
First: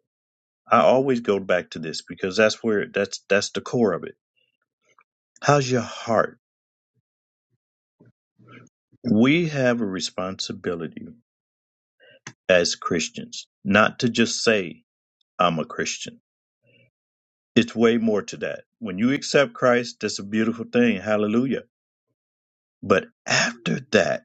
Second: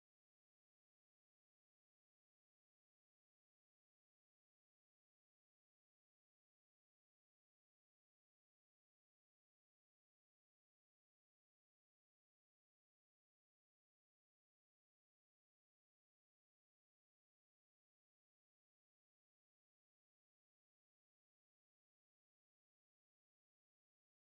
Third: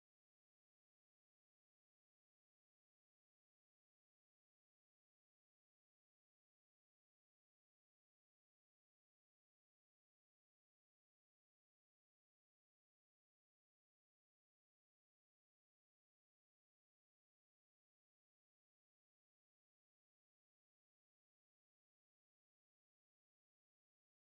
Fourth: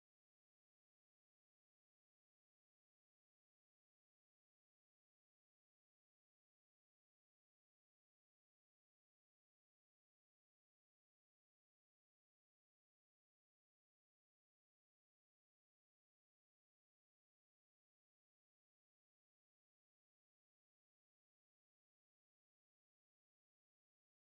S2: I always go back to this because that's where that's that's the core of it. How's your heart? We have a responsibility as Christians not to just say I'm a Christian. It's way more to that. When you accept Christ, that's a beautiful thing. Hallelujah But after that,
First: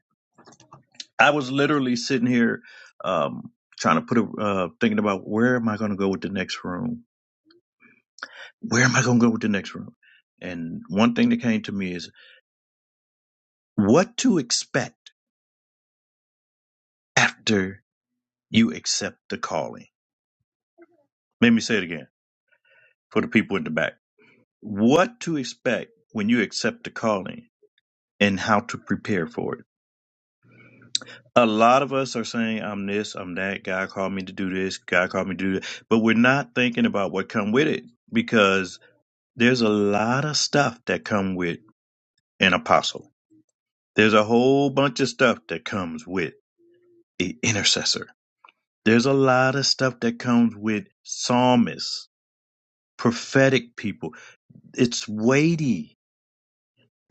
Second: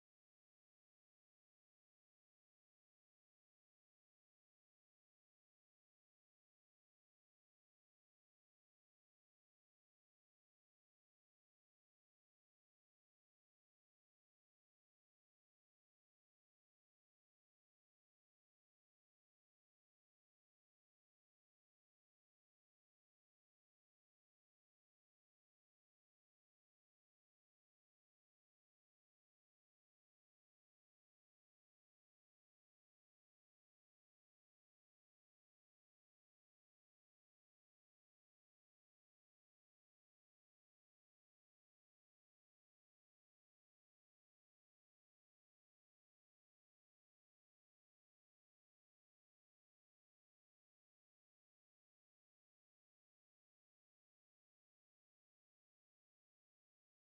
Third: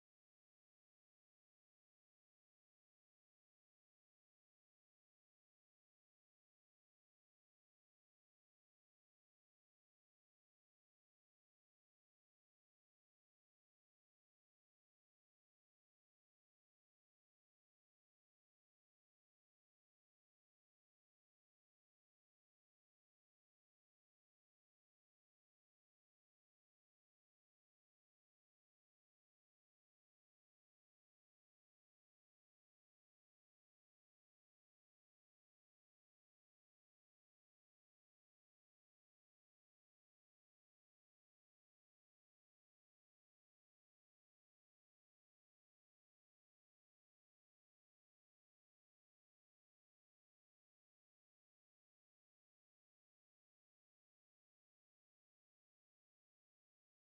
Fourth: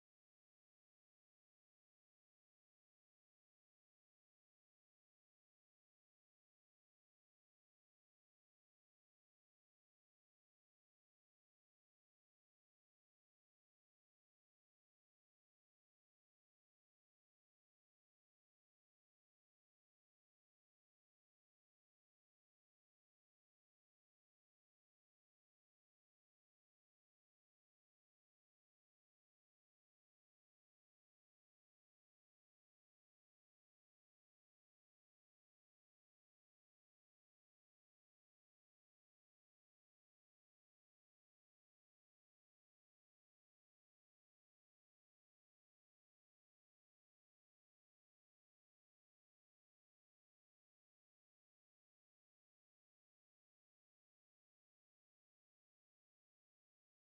S2: I was literally sitting here um, trying to put a uh, thinking about where am I going to go with the next room? Where am I going to go with the next room? And one thing that came to me is what to expect after you accept the calling. Let me say it again for the people in the back. What to expect when you accept the calling and how to prepare for it a lot of us are saying i'm this i'm that god called me to do this god called me to do that but we're not thinking about what come with it because there's a lot of stuff that come with an apostle there's a whole bunch of stuff that comes with an intercessor there's a lot of stuff that comes with psalmists prophetic people it's weighty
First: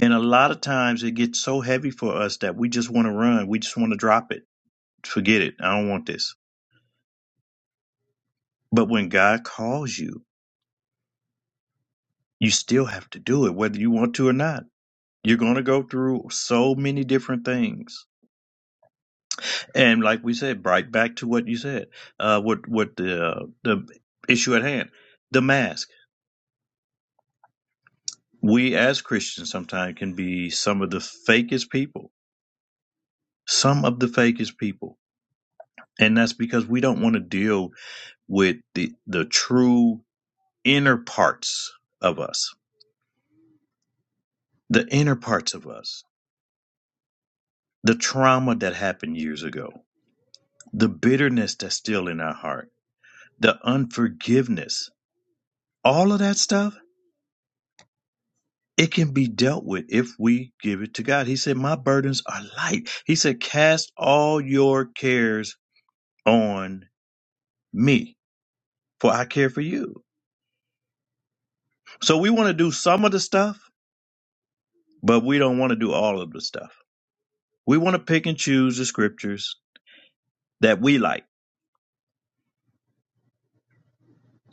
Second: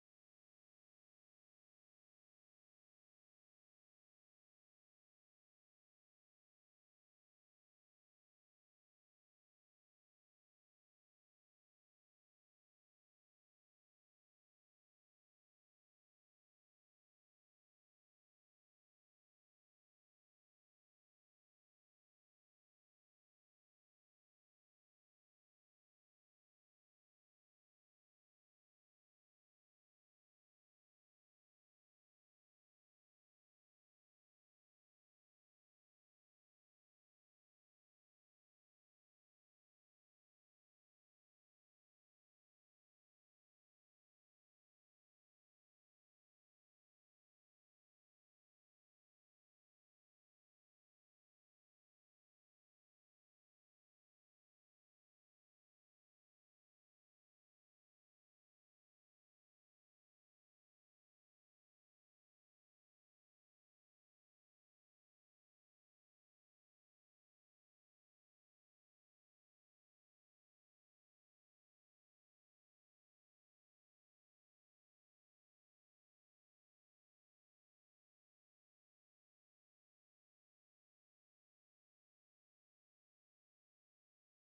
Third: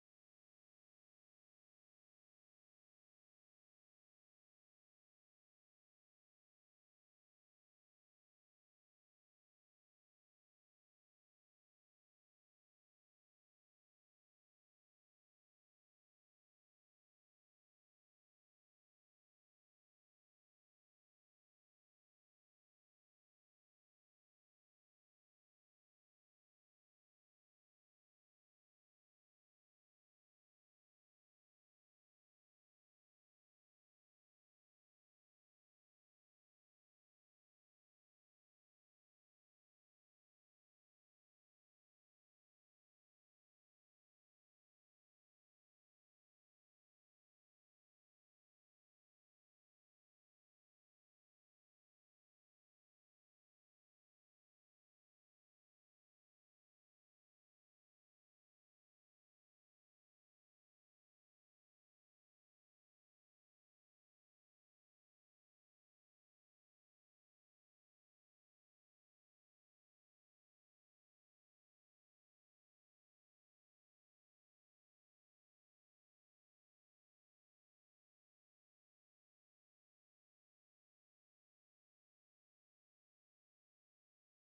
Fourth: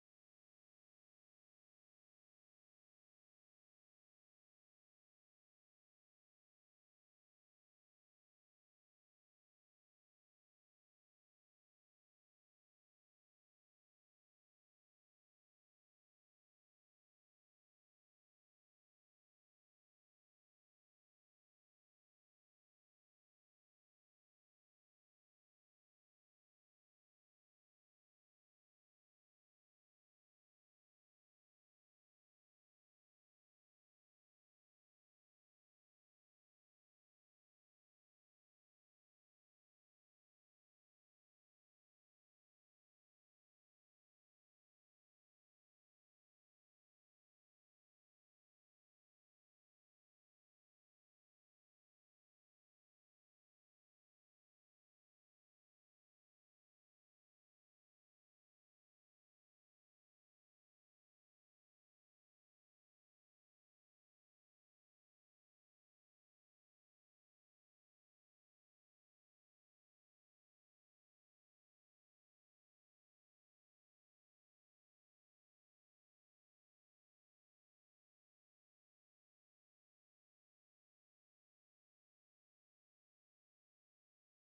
S2: and a lot of times it gets so heavy for us that we just want to run we just want to drop it forget it i don't want this but when god calls you you still have to do it whether you want to or not you're going to go through so many different things and like we said right back to what you said uh what what the uh, the issue at hand the mask we as christians sometimes can be some of the fakest people some of the fakest people and that's because we don't want to deal with the the true inner parts of us the inner parts of us the trauma that happened years ago the bitterness that's still in our heart the unforgiveness, all of that stuff, it can be dealt with if we give it to God. He said, My burdens are light. He said, Cast all your cares on me, for I care for you. So we want to do some of the stuff, but we don't want to do all of the stuff. We want to pick and choose the scriptures that we like.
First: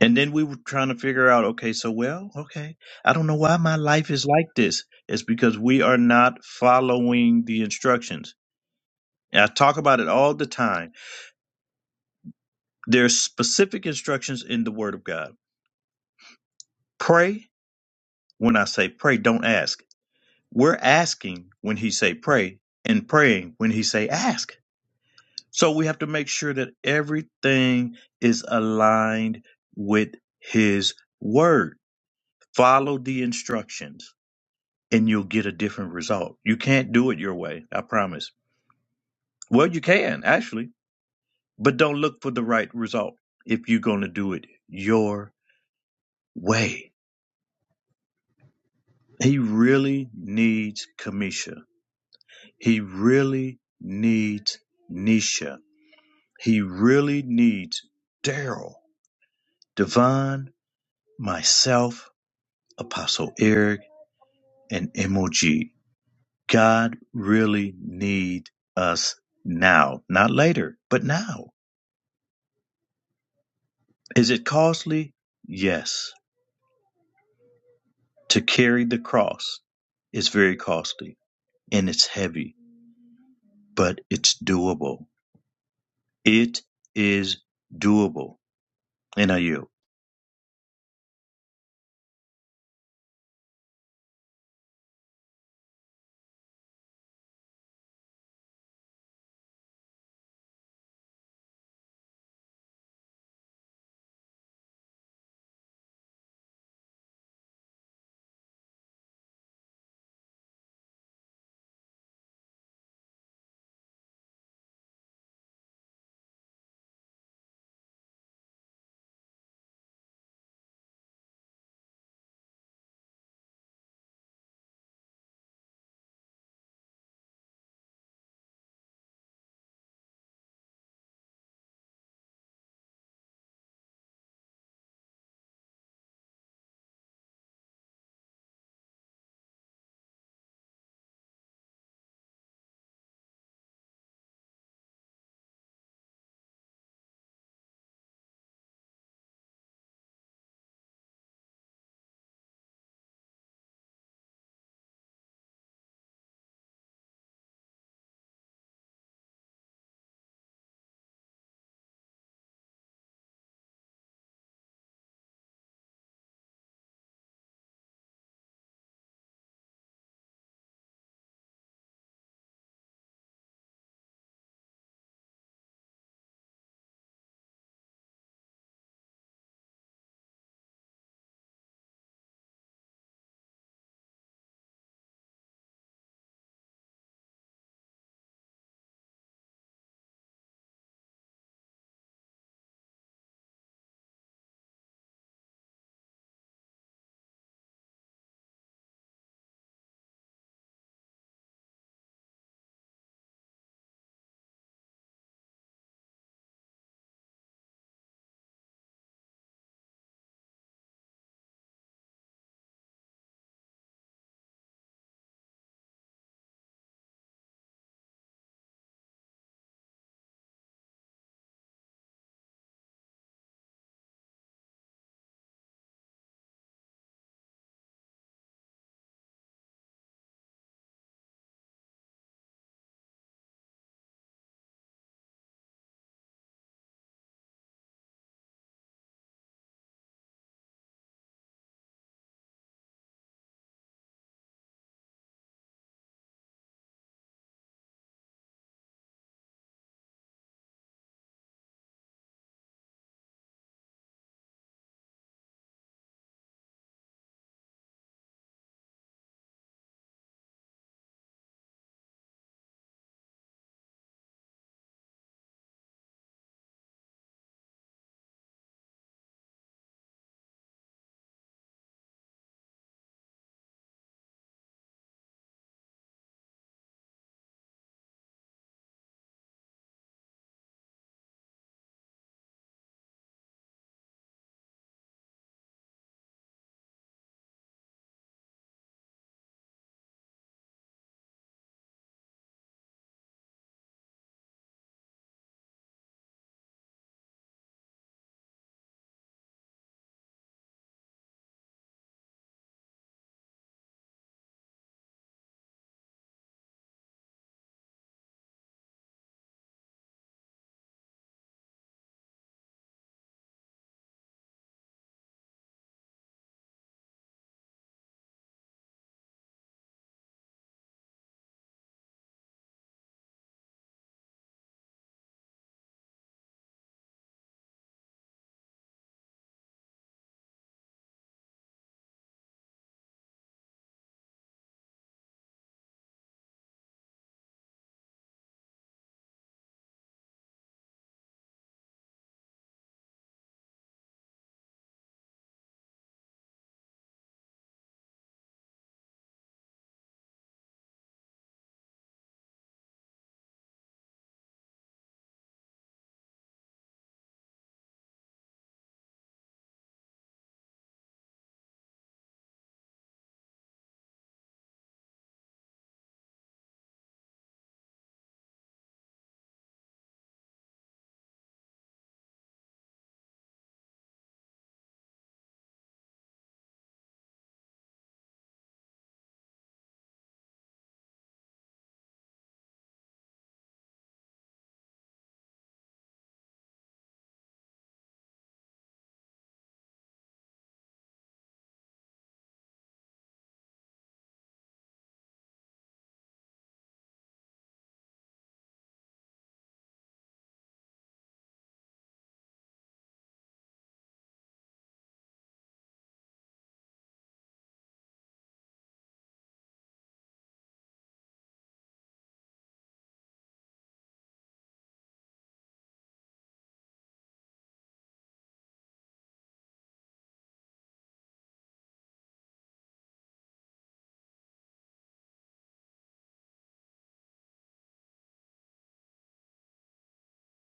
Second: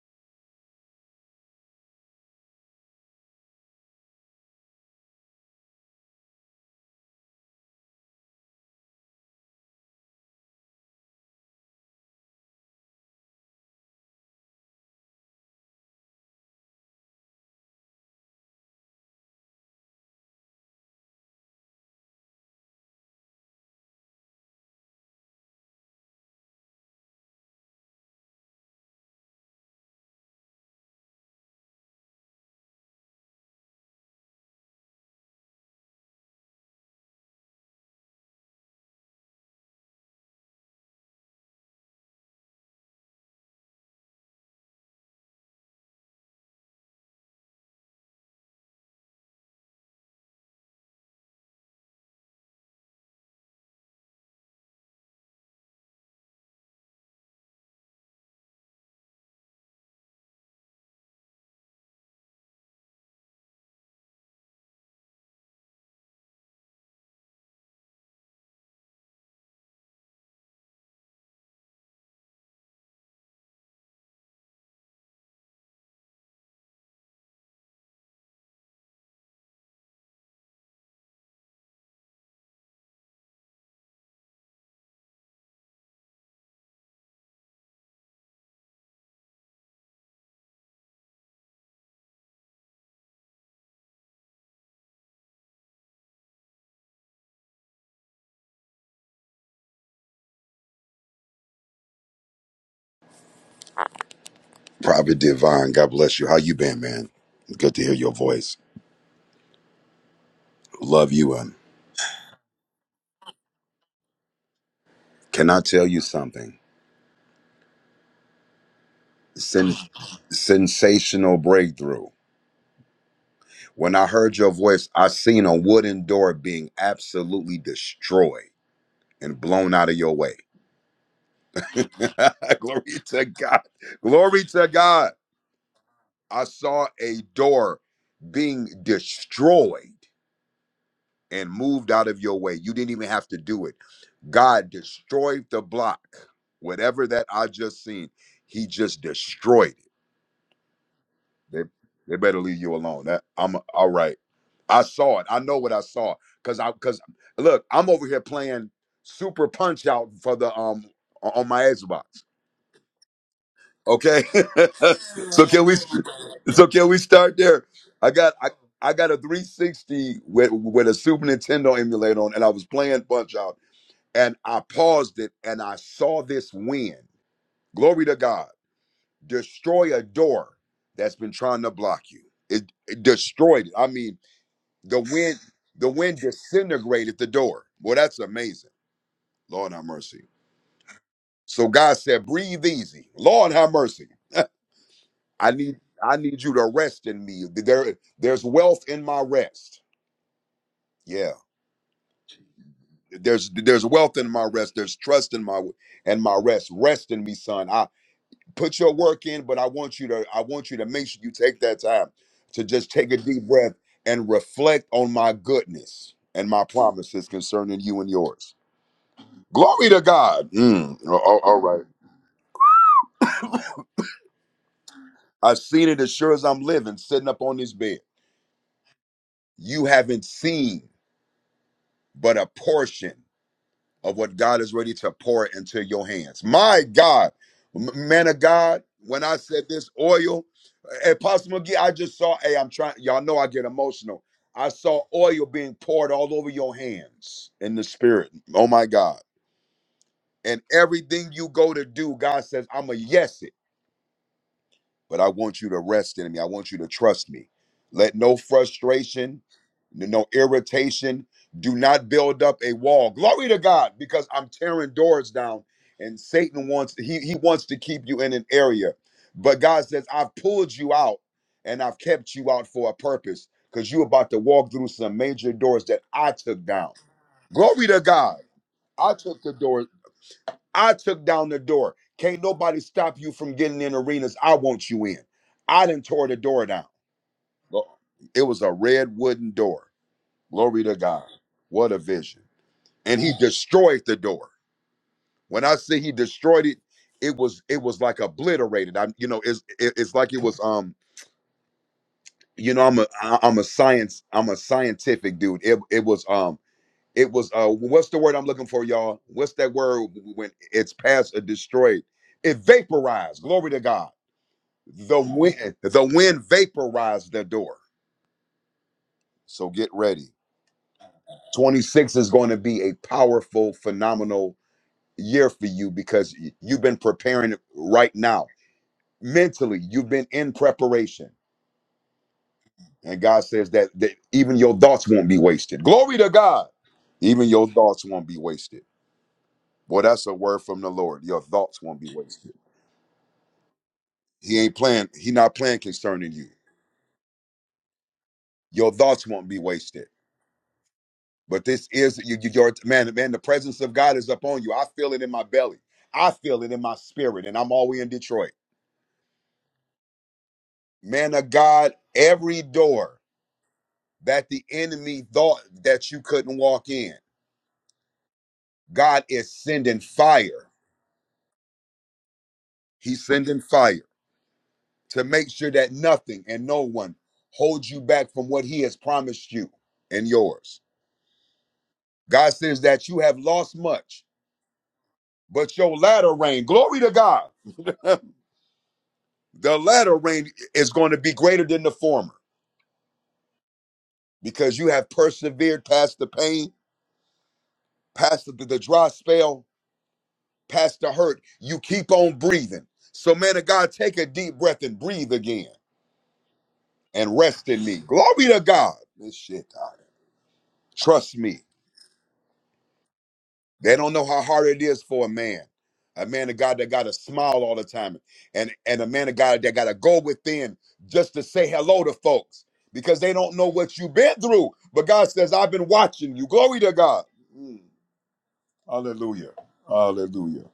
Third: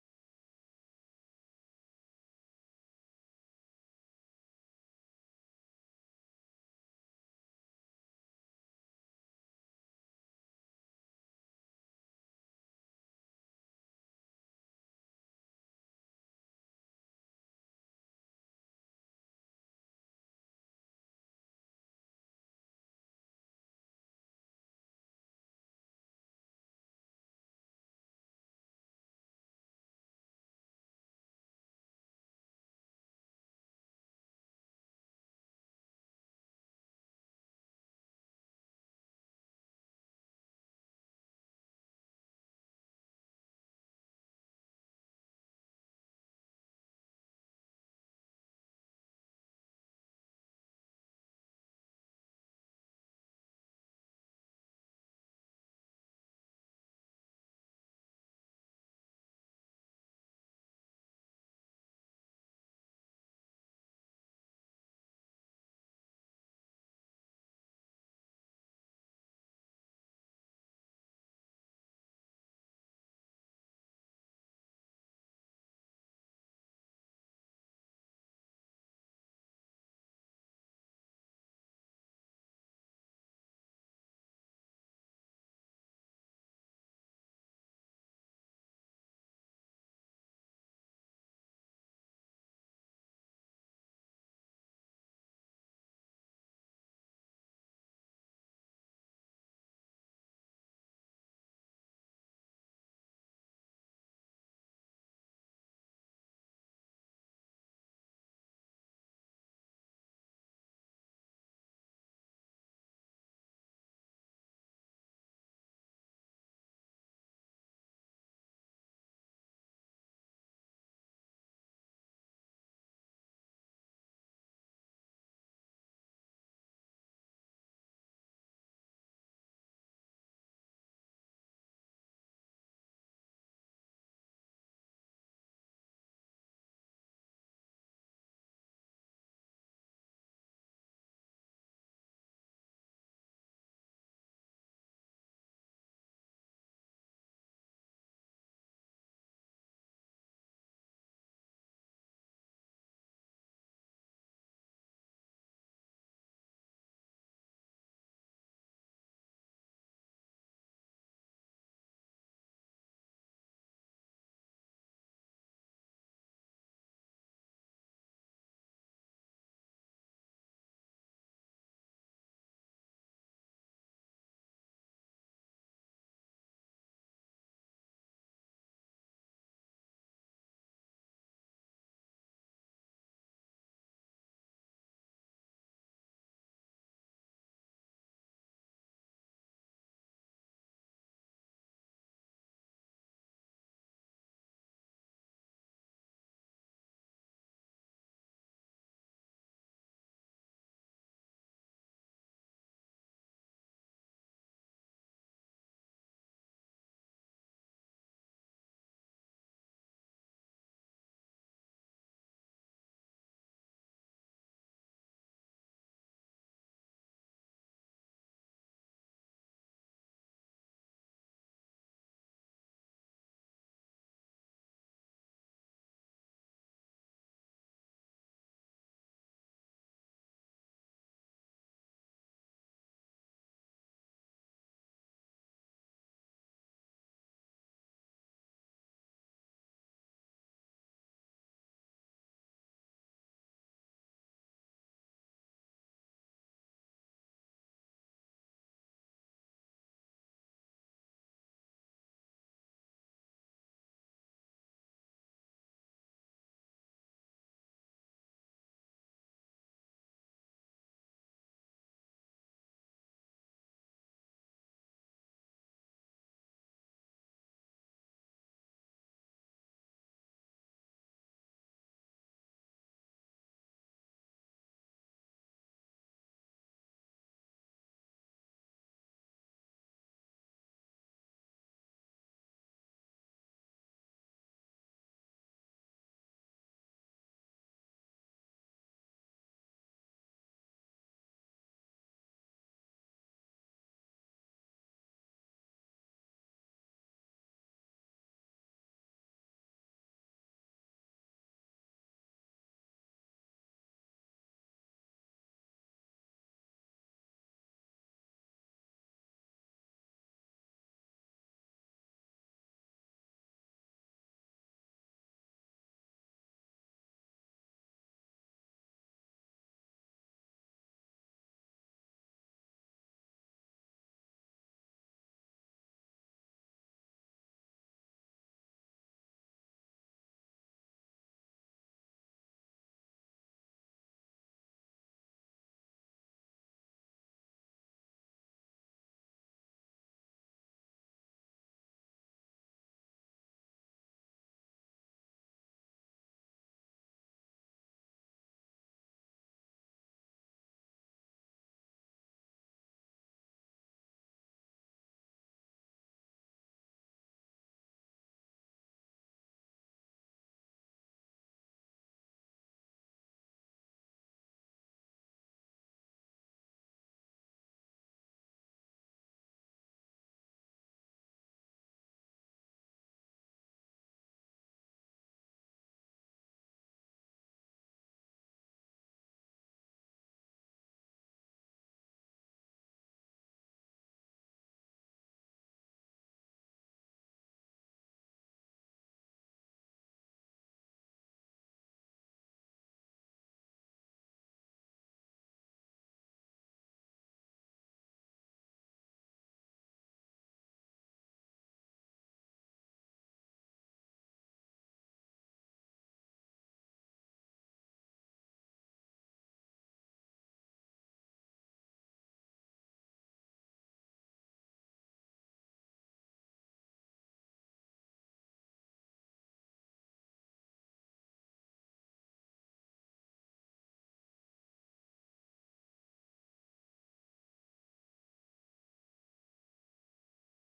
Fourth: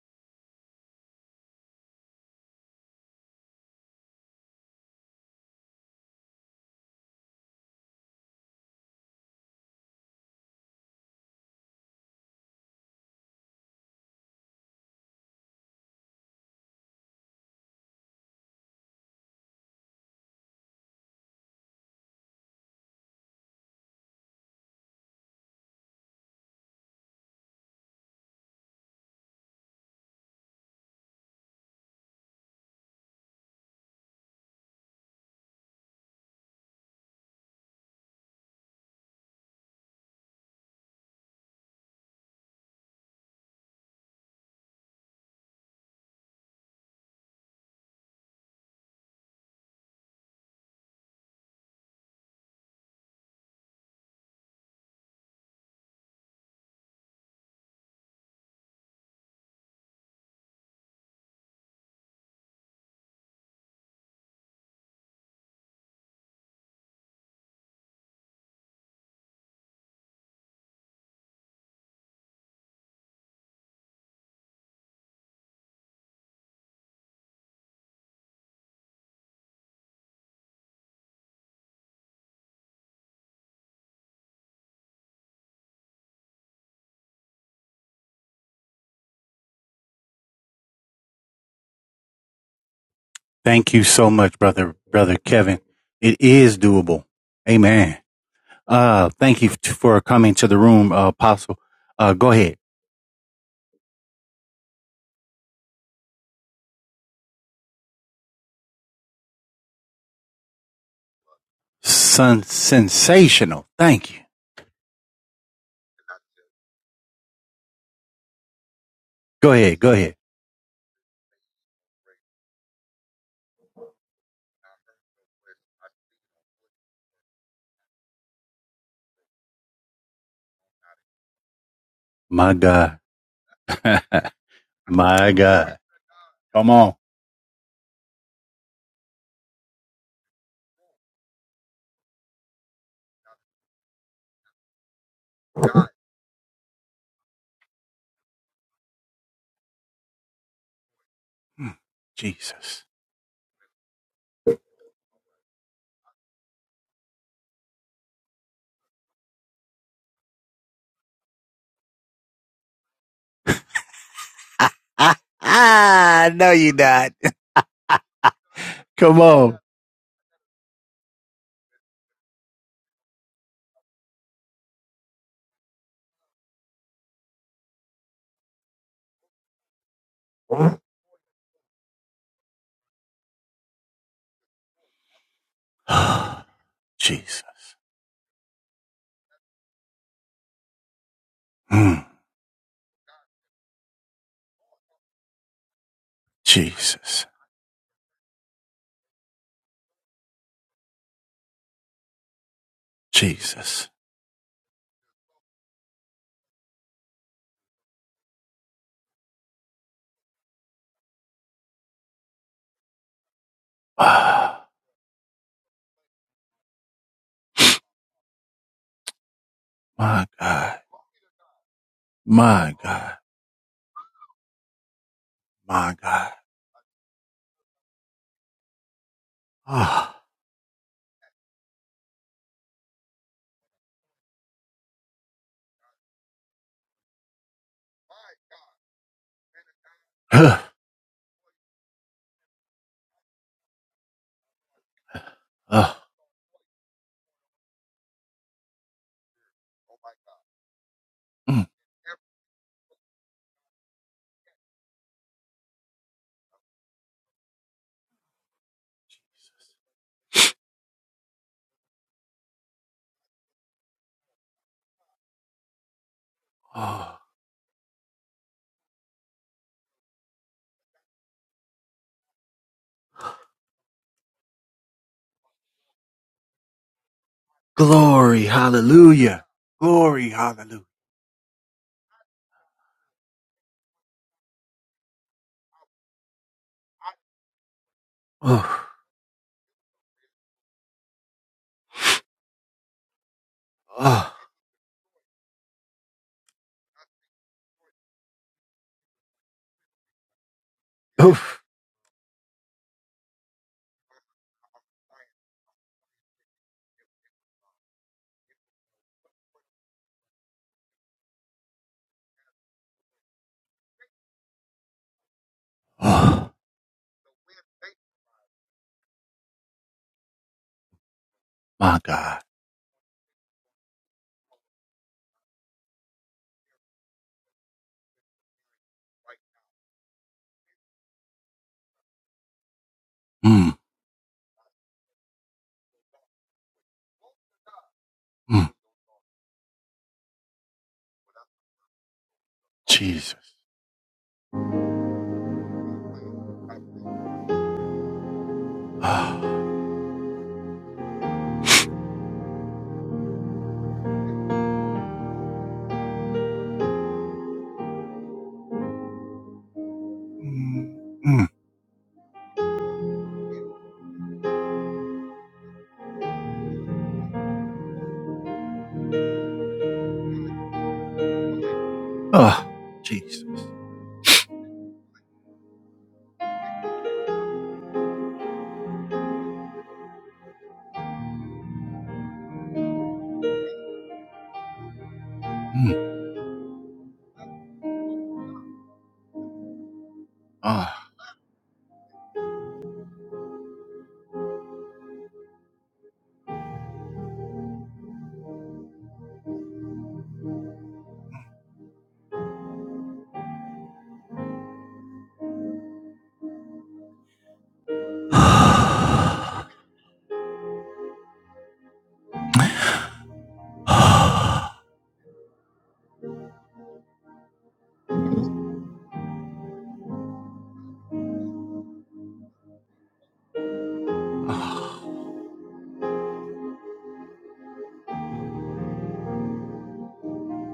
S2: And then we were trying to figure out, okay, so well, okay, I don't know why my life is like this. It's because we are not following the instructions. And I talk about it all the time. There's specific instructions in the Word of God. Pray when I say pray, don't ask. We're asking when He say pray, and praying when He say ask. So we have to make sure that everything is aligned with His Word. Follow the instructions, and you'll get a different result. You can't do it your way. I promise. Well, you can actually, but don't look for the right result if you're going to do it your way. He really needs Kamisha. He really needs Nisha. He really needs Daryl, Devon, myself, Apostle Eric, and MOG. God really needs us now, not later, but now. Is it costly? Yes. To carry the cross is very costly and it's heavy, but it's doable. It is doable. NIU.
S1: Thank you so much, brother, brother Kevin. It is doable. Amen. Uh, thank you for coming to the room, uh, apostle. Uh, go ahead.
S4: Prophet Divine, God bless you. How you been, man? Good to hear your voice. Love you and
S1: son. sensational. Thank you.
S4: can I tell you something?
S1: Go
S4: Sen-
S1: ahead. Go ahead.
S4: sensational breakthrough. When I heard your voice, I seen a wooden door being absolutely destroyed and blown out of your way.
S1: My
S4: Glory
S1: God.
S4: to God. Glory to God.
S1: My God.
S4: I
S1: Come
S4: saw
S1: on.
S4: a door being destroyed and moved out of your way. You didn't even have to do it. God destroyed the block. Whatever that I just seen, he just destroyed it. They, they better leave you
S1: Jesus.
S4: alone. That I'm all right. I saw it. I know what I saw. Cause I cause look, I'm over here playing super punch out for the um on on my Xbox. Okay. so can we
S1: Ah, ah, no,
S4: so
S1: you
S4: can we
S1: not.
S4: start there? I got I, I got a
S1: Come on.
S4: 360 with with a Super Nintendo emulator on and I was playing punch out and I paused it and I saw this win. Glory to God. Destroy a door that's been trying to block you. It, it destroyed it. I mean, the wind, the wind disintegrated the
S1: Jesus.
S4: door. Well, that's amazing. Lord have mercy. So God
S1: Mm.
S4: said, breathe easy. Lord have mercy. I need I need you to rest in
S1: Jesus.
S4: me. There, there's wealth in my rest. Yeah. There's there's
S1: Jesus.
S4: wealth in my rest. There's trust in my and my rest. Rest in me, son. put your work in but i want you to i want you to make sure you take that time to just take a deep breath and reflect on my goodness and my promises concerning you and yours glory to
S1: My
S4: god
S1: God.
S4: Mm, a- a- all right
S1: My God.
S4: i've seen
S1: My
S4: it as
S1: God.
S4: sure as i'm living sitting up on this bed you
S1: Ah.
S4: haven't seen but a portion of what God is ready to pour into your hands. My God, M- man of God, when I said this oil,
S1: Huh.
S4: eh, Apostle McGee, I just saw, hey, I'm trying, y'all know I get emotional. I saw oil being
S1: Ah.
S4: poured all over your hands in the spirit. Oh my God. And everything you
S1: Mm.
S4: go to do, God says, I'm a yes it but I want you to rest in me. I want you to trust me. Let no frustration, no irritation, do not build up a wall. Glory to God, because I'm tearing doors down, and Satan wants he he wants to keep you in an area, but God says I've pulled you out, and I've kept you out for a purpose, because you're about to walk through some major doors that I took down. Glory to God,
S1: Glory.
S4: I took
S1: Hallelujah.
S4: the doors
S1: Glory. Hallelujah.
S4: I took down the door. Can't nobody stop you from getting in arenas I want you in. I done tore the door down. Look, It was a
S1: Oh.
S4: red wooden door. Glory to God. What a vision. And he destroyed the
S1: Oh.
S4: door. When I say he destroyed it, it was it was like obliterated. i you know, it's it- it's like it was um,
S1: Oof.
S4: you know, I'm a I- I'm a science, I'm a scientific dude. It it was um it was uh what's the word I'm looking for, y'all? What's that word when it's past a destroyed? It vaporized. Glory to God The wind, the wind
S1: Oh.
S4: vaporized the door. So get ready.
S1: My
S4: 26 is
S1: God.
S4: going to be a powerful, phenomenal year for you because y- you've been preparing right now. Mentally, you've been in preparation. And God says
S1: Mm.
S4: that, that even your thoughts won't be wasted. Glory to God. Even your thoughts won't be
S1: Mm.
S4: wasted. Boy, that's a word from the Lord. Your thoughts won't be wasted.
S1: Jesus.
S4: He ain't playing, he not playing concerning you. Your thoughts
S1: Ah.
S4: won't be wasted. But this is you, you your man, man, the presence of God is upon you. I feel it in my belly. I feel it in my spirit, and I'm all way in Detroit.
S1: Mm.
S4: Man
S1: Mm.
S4: of God, every door that the enemy thought that you couldn't walk in, God is sending fire.
S1: Ah.
S4: He's
S1: Jesus.
S4: sending fire to make sure that nothing and no one holds you back from what he has promised you and yours. God says that you have lost much, but your
S1: Mm.
S4: latter rain, glory to God. the latter rain is
S1: Ah.
S4: going to be greater than the former because you have persevered past the pain, past the, the dry spell, past the hurt. You keep on breathing. So, man of God, take a deep breath and breathe again and rest in me. Glory to God. This shit, God. Trust me. They don't know how hard it is for a man, a man of God that got to smile all the time, and and a man of God that got to go within just to say hello to folks because they don't know what you've been through. But God says, "I've been watching you." Glory to God. Mm. Hallelujah. Hallelujah.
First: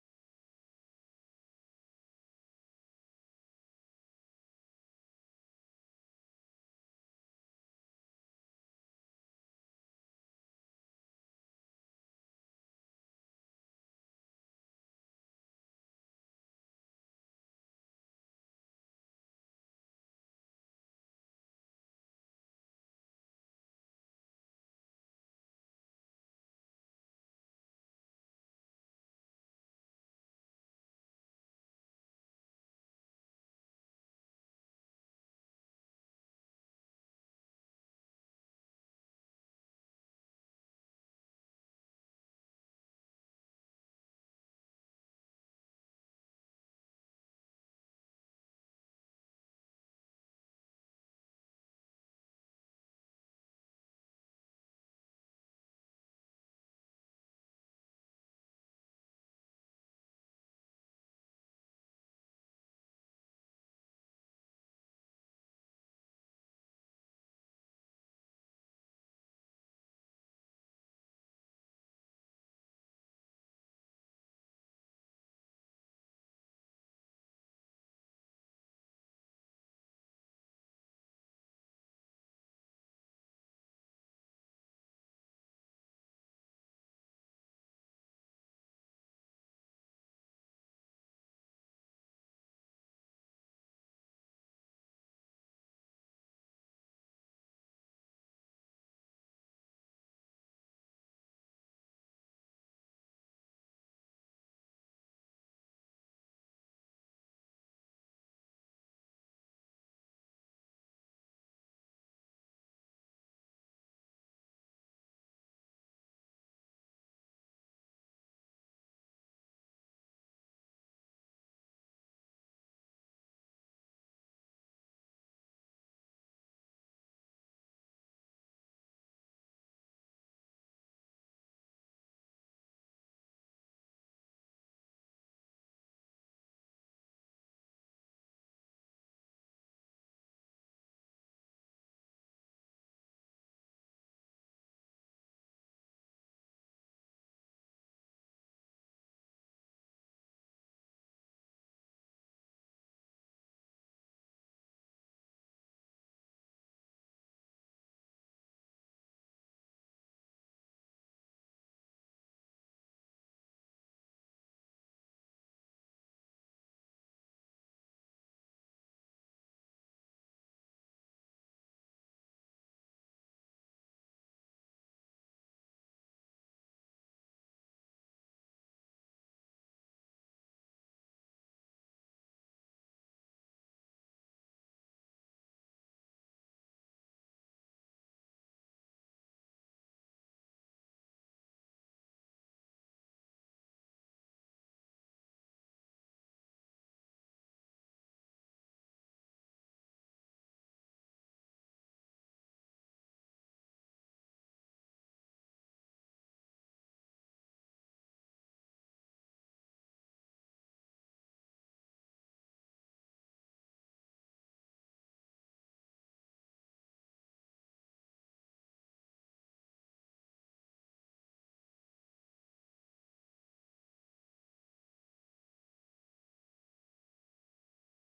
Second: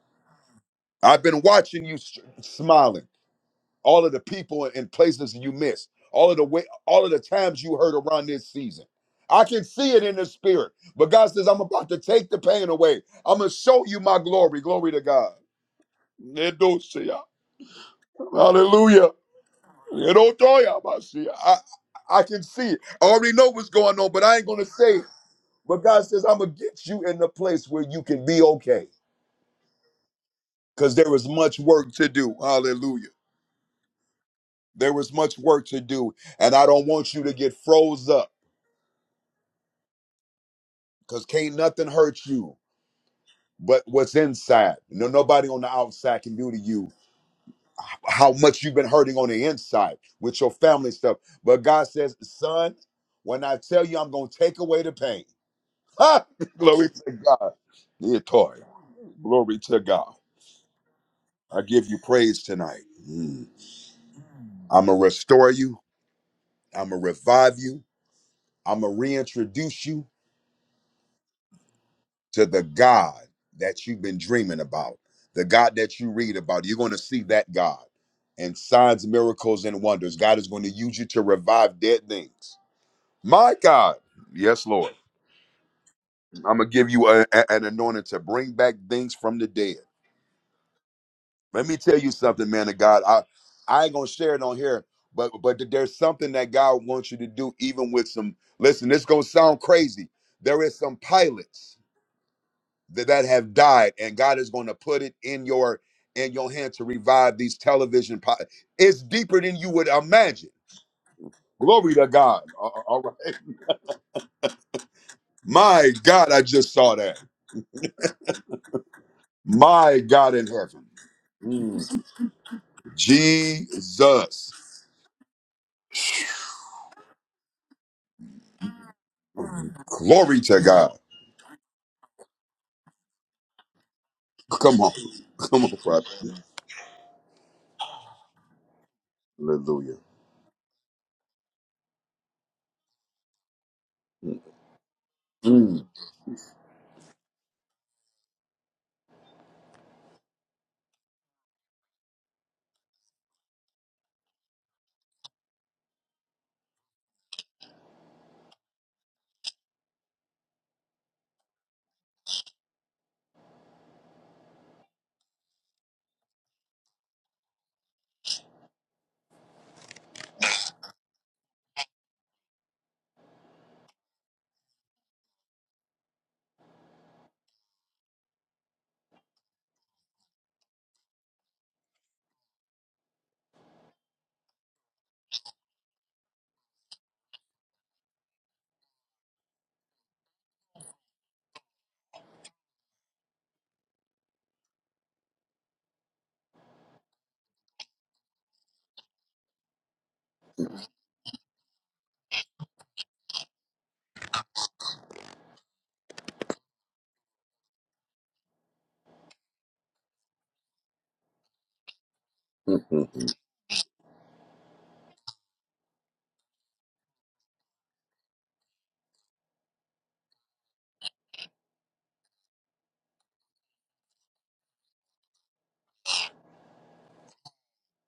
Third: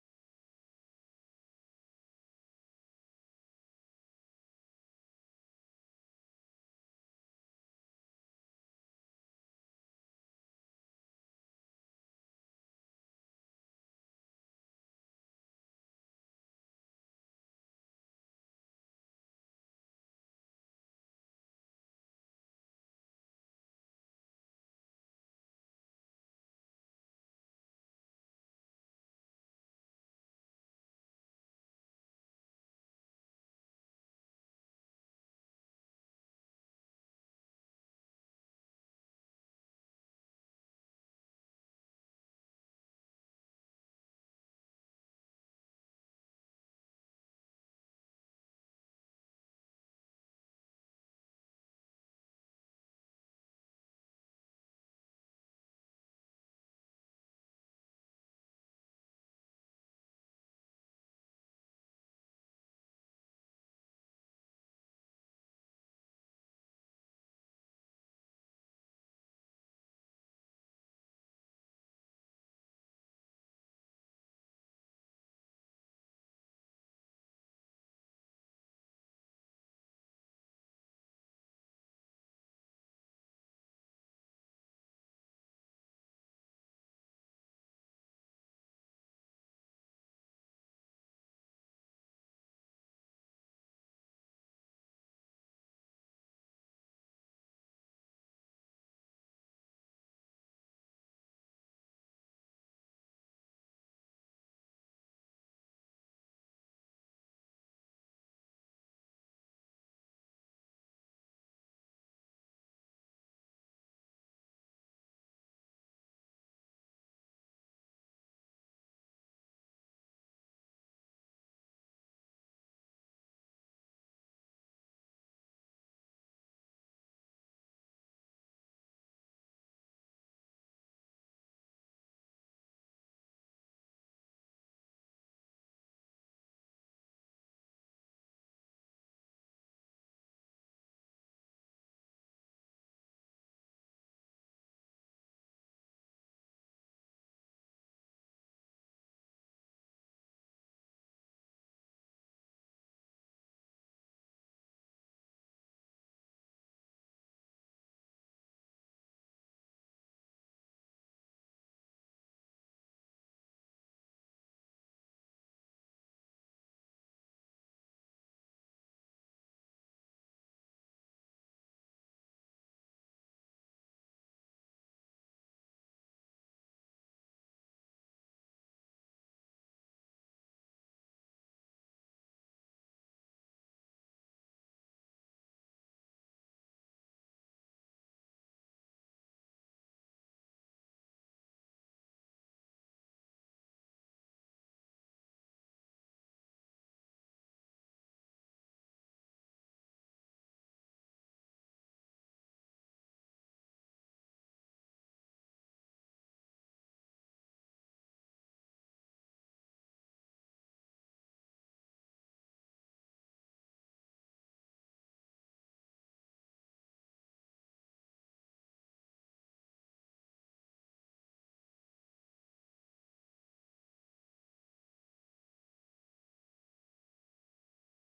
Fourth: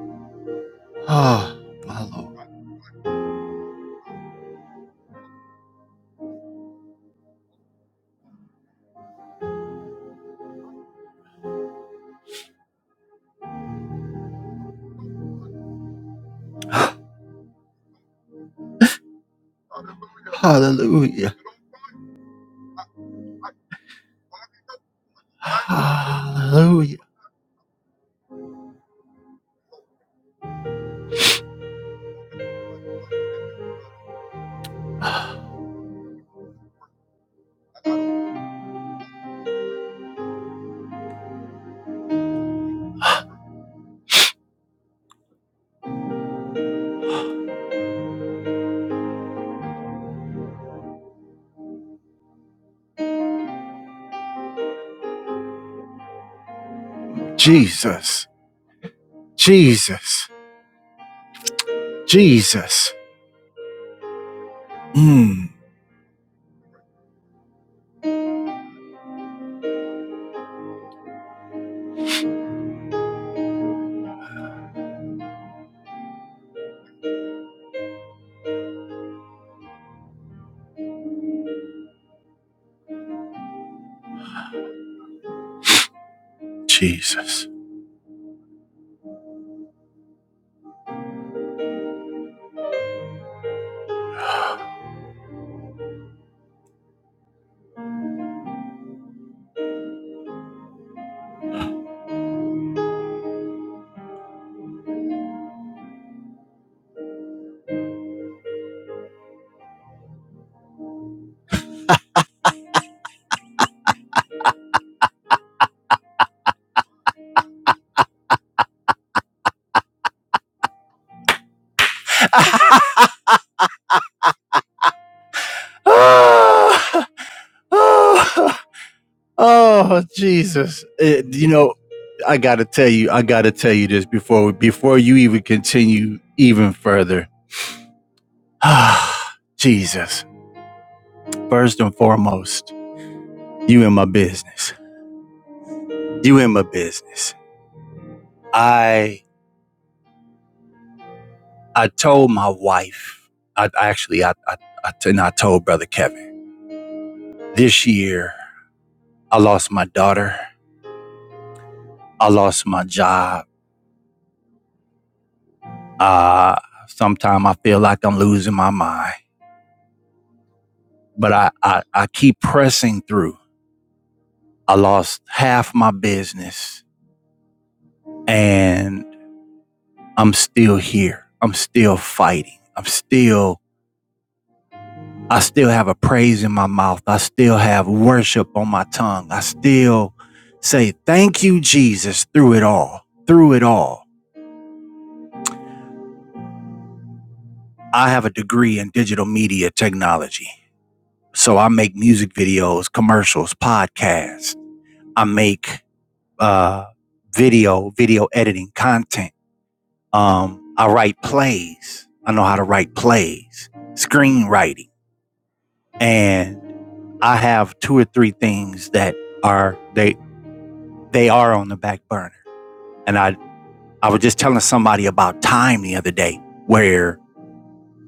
S4: I've been watching you s- smiling all of the people and places you missed, all of the way, all of the times you heard around this season. I can see it in the spirit. But God says, I'm about to take the pain away. I'm gonna show you my glory. Glory to God. Nedosia. Hallelujah. Nedotoya, Masia. I, I can see it. I already know what's going on, but I ain't gonna say it. But God says, I'm gonna get you in the place where you can be okay. Because there is much work to do. Hallelujah. There is much work to do. And I don't want you to get froze up. Cause can't nothing hurt you but what's inside. No, nobody on the outside can do to you how much you've been hurting on the inside with your family stuff. But God says, son, when I tell you I'm gonna take away the pain. Ha! Glory to God. Yeah,
S1: Jesus.
S4: toy. Glory to God.
S1: Jesus.
S4: I give you praise tonight.
S1: Jesus.
S4: Mm. I'ma
S1: Mm.
S4: restore you. I'ma revive you. I'ma reintroduce you. to the God that you've been dreaming about, the God that you read about. You're going to see that God and signs, miracles, and wonders. God is going to use you to revive dead things. My God. Yes, Lord. I'm going to give you a- a-
S1: Jesus.
S4: an anointing to bring back things from the dead. Let me tell you something, man of God. I, I ain't going to share it on here, but, but there's something that God wants you to do, even with some. Listen, this going to sound crazy. There is some pilots that, that have died and god is going to put it in your in your hand to revive these television po- it's deeper than you would imagine glory to god A- a- all right my god i just saw that my god in heaven Mm. jesus
S1: Ah. Ah. Oh
S4: glory to
S1: Jesus!
S4: god
S1: It- you know, I gotta tell you, I gotta tell you this before
S4: come on
S1: before you even
S4: come on brother.
S1: continue even further. Ah,
S4: hallelujah
S1: Jesus! First and foremost, you in my business.
S4: Mm.
S1: You in my business. I I told my wife. I actually I I I I, I t- and I told brother Kevin this year. I lost my daughter. I lost my job. Uh, sometimes I feel like I'm losing my mind, but I I, I keep pressing through. I lost half my business and I'm still here. I'm still fighting. I'm still, I still have a praise in my mouth. I still have worship on my tongue. I still say, thank you, Jesus, through it all, through it all. I have a degree in digital media technology. So I make music videos, commercials, podcasts. I make uh, video, video editing, content. Um, I write plays. I know how to write plays, screenwriting, and I have two or three things that are they they are on the back burner. And I I was just telling somebody about time the other day where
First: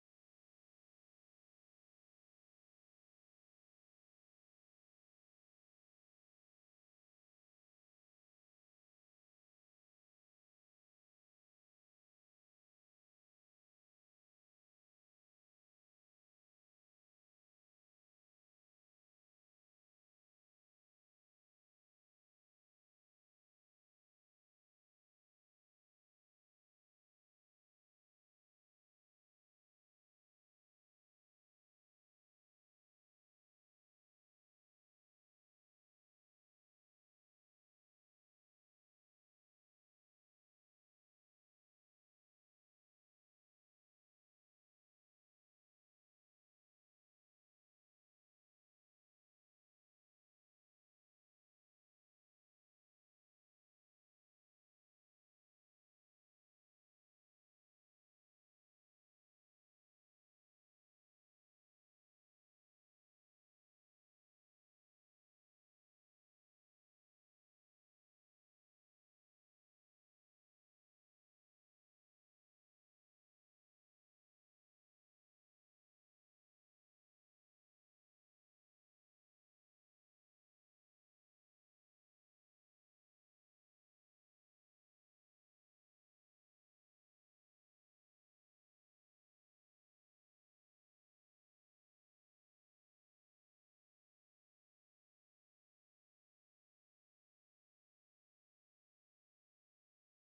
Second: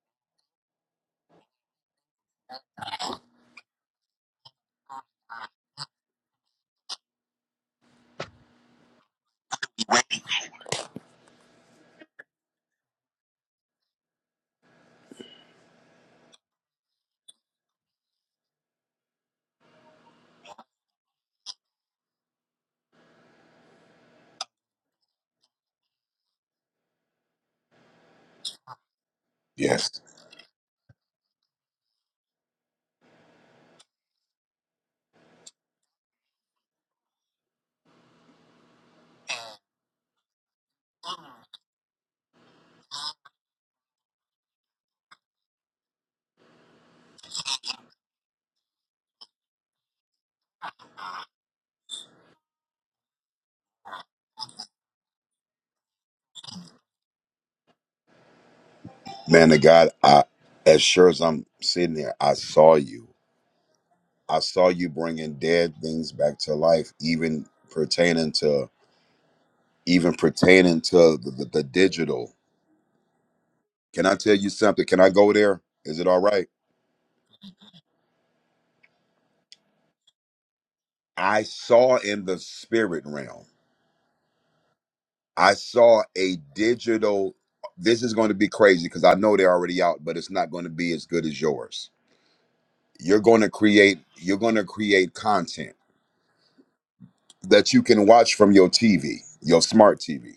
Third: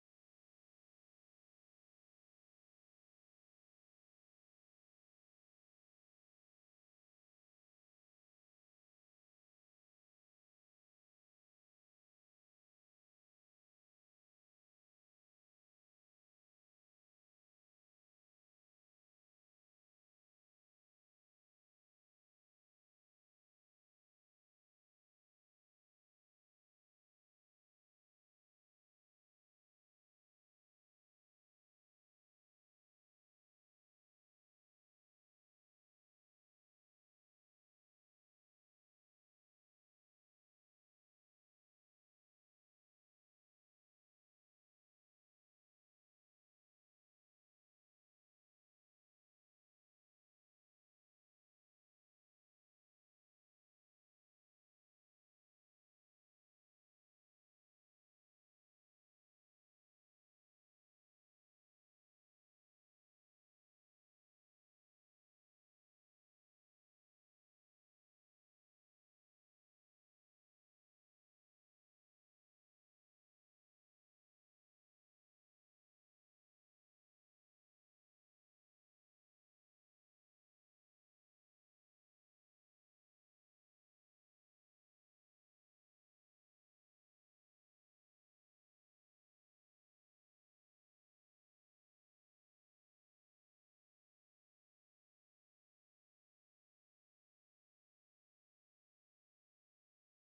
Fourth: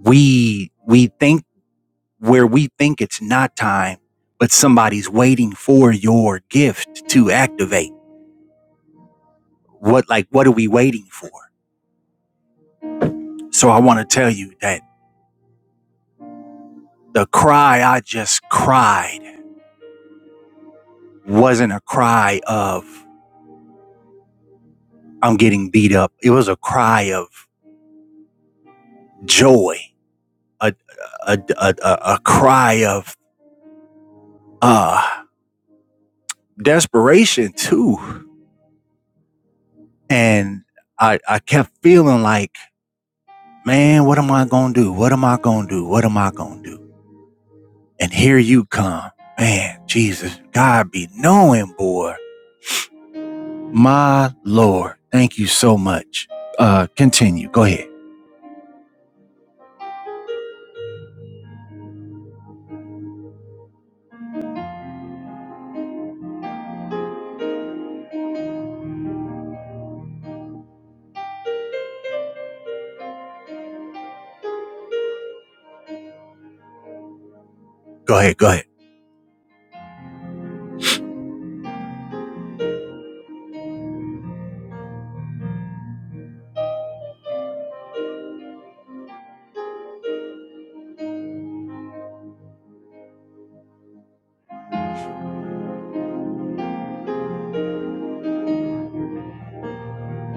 S1: we we think where we think it's not time, but somebody's waiting for your gift to activate. What like what are we waiting for? So I want to tell you that the cry I just cried wasn't a cry of I'm getting beat up. It was a cry of joy,
S4: yes
S1: a a a, a, a cry of uh desperation too. And I I kept feeling like, man, what am I gonna do? What am I gonna do? What am I gonna do? And here you come, man. Jesus, God be knowing, boy. My Lord, thank you so much. Uh, continue. Go ahead.
S4: man of god i as sure as i'm sitting there i saw you I saw you bringing dead things back to life, even pertaining to even pertaining to the, the, the digital. Can I tell you something? Can I go there? Is it all right?
S1: Go ahead. Go ahead.
S4: I saw in the spirit realm. I saw a digital. This is going to be crazy because I know they're already out, but it's not going to be as good as yours. You're going to create. You're going to create content that you can watch from your TV, your smart TV,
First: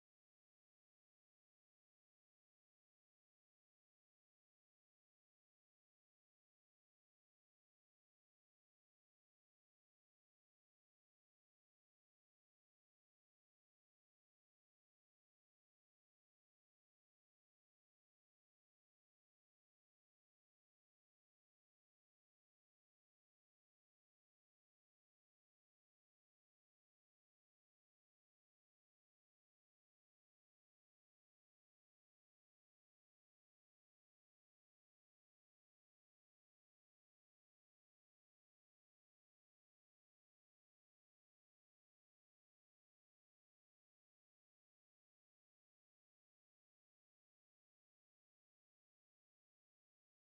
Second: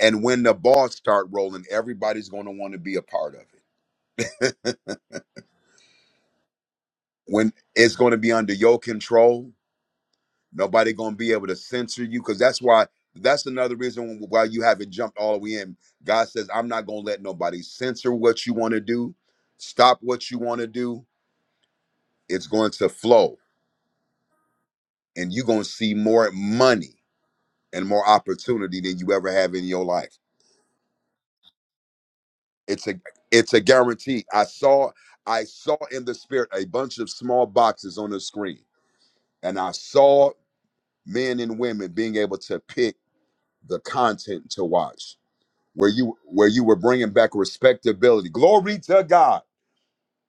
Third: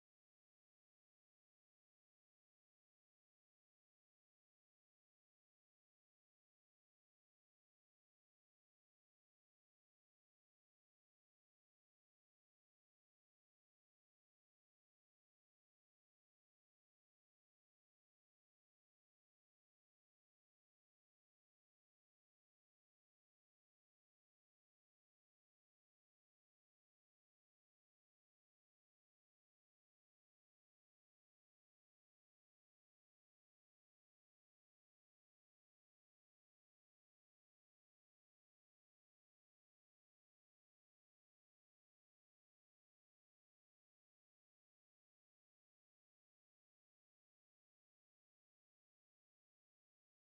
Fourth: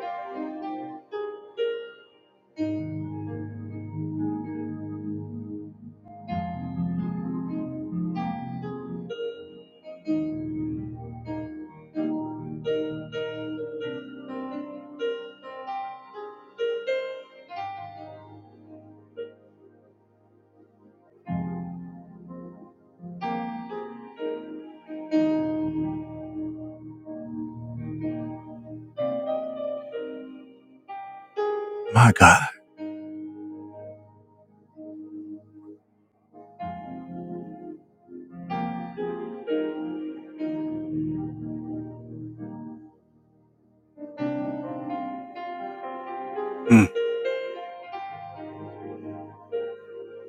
S4: and when the balls start rolling, everybody's going to want to be a part of it when it's going to be under your control nobody going to be able to censor you because that's why that's another reason why you haven't jumped all the way in god says i'm not going to let nobody censor what you want to do stop what you want to do it's going to flow and you're going to see more money and more opportunity than you ever have in your life
S1: My God,
S4: it's a it's a guarantee i saw i saw in the spirit a bunch of small boxes on the screen and i saw men and women being able to pick the content to watch where you where you were
S1: Mm,
S4: bringing back respectability glory to god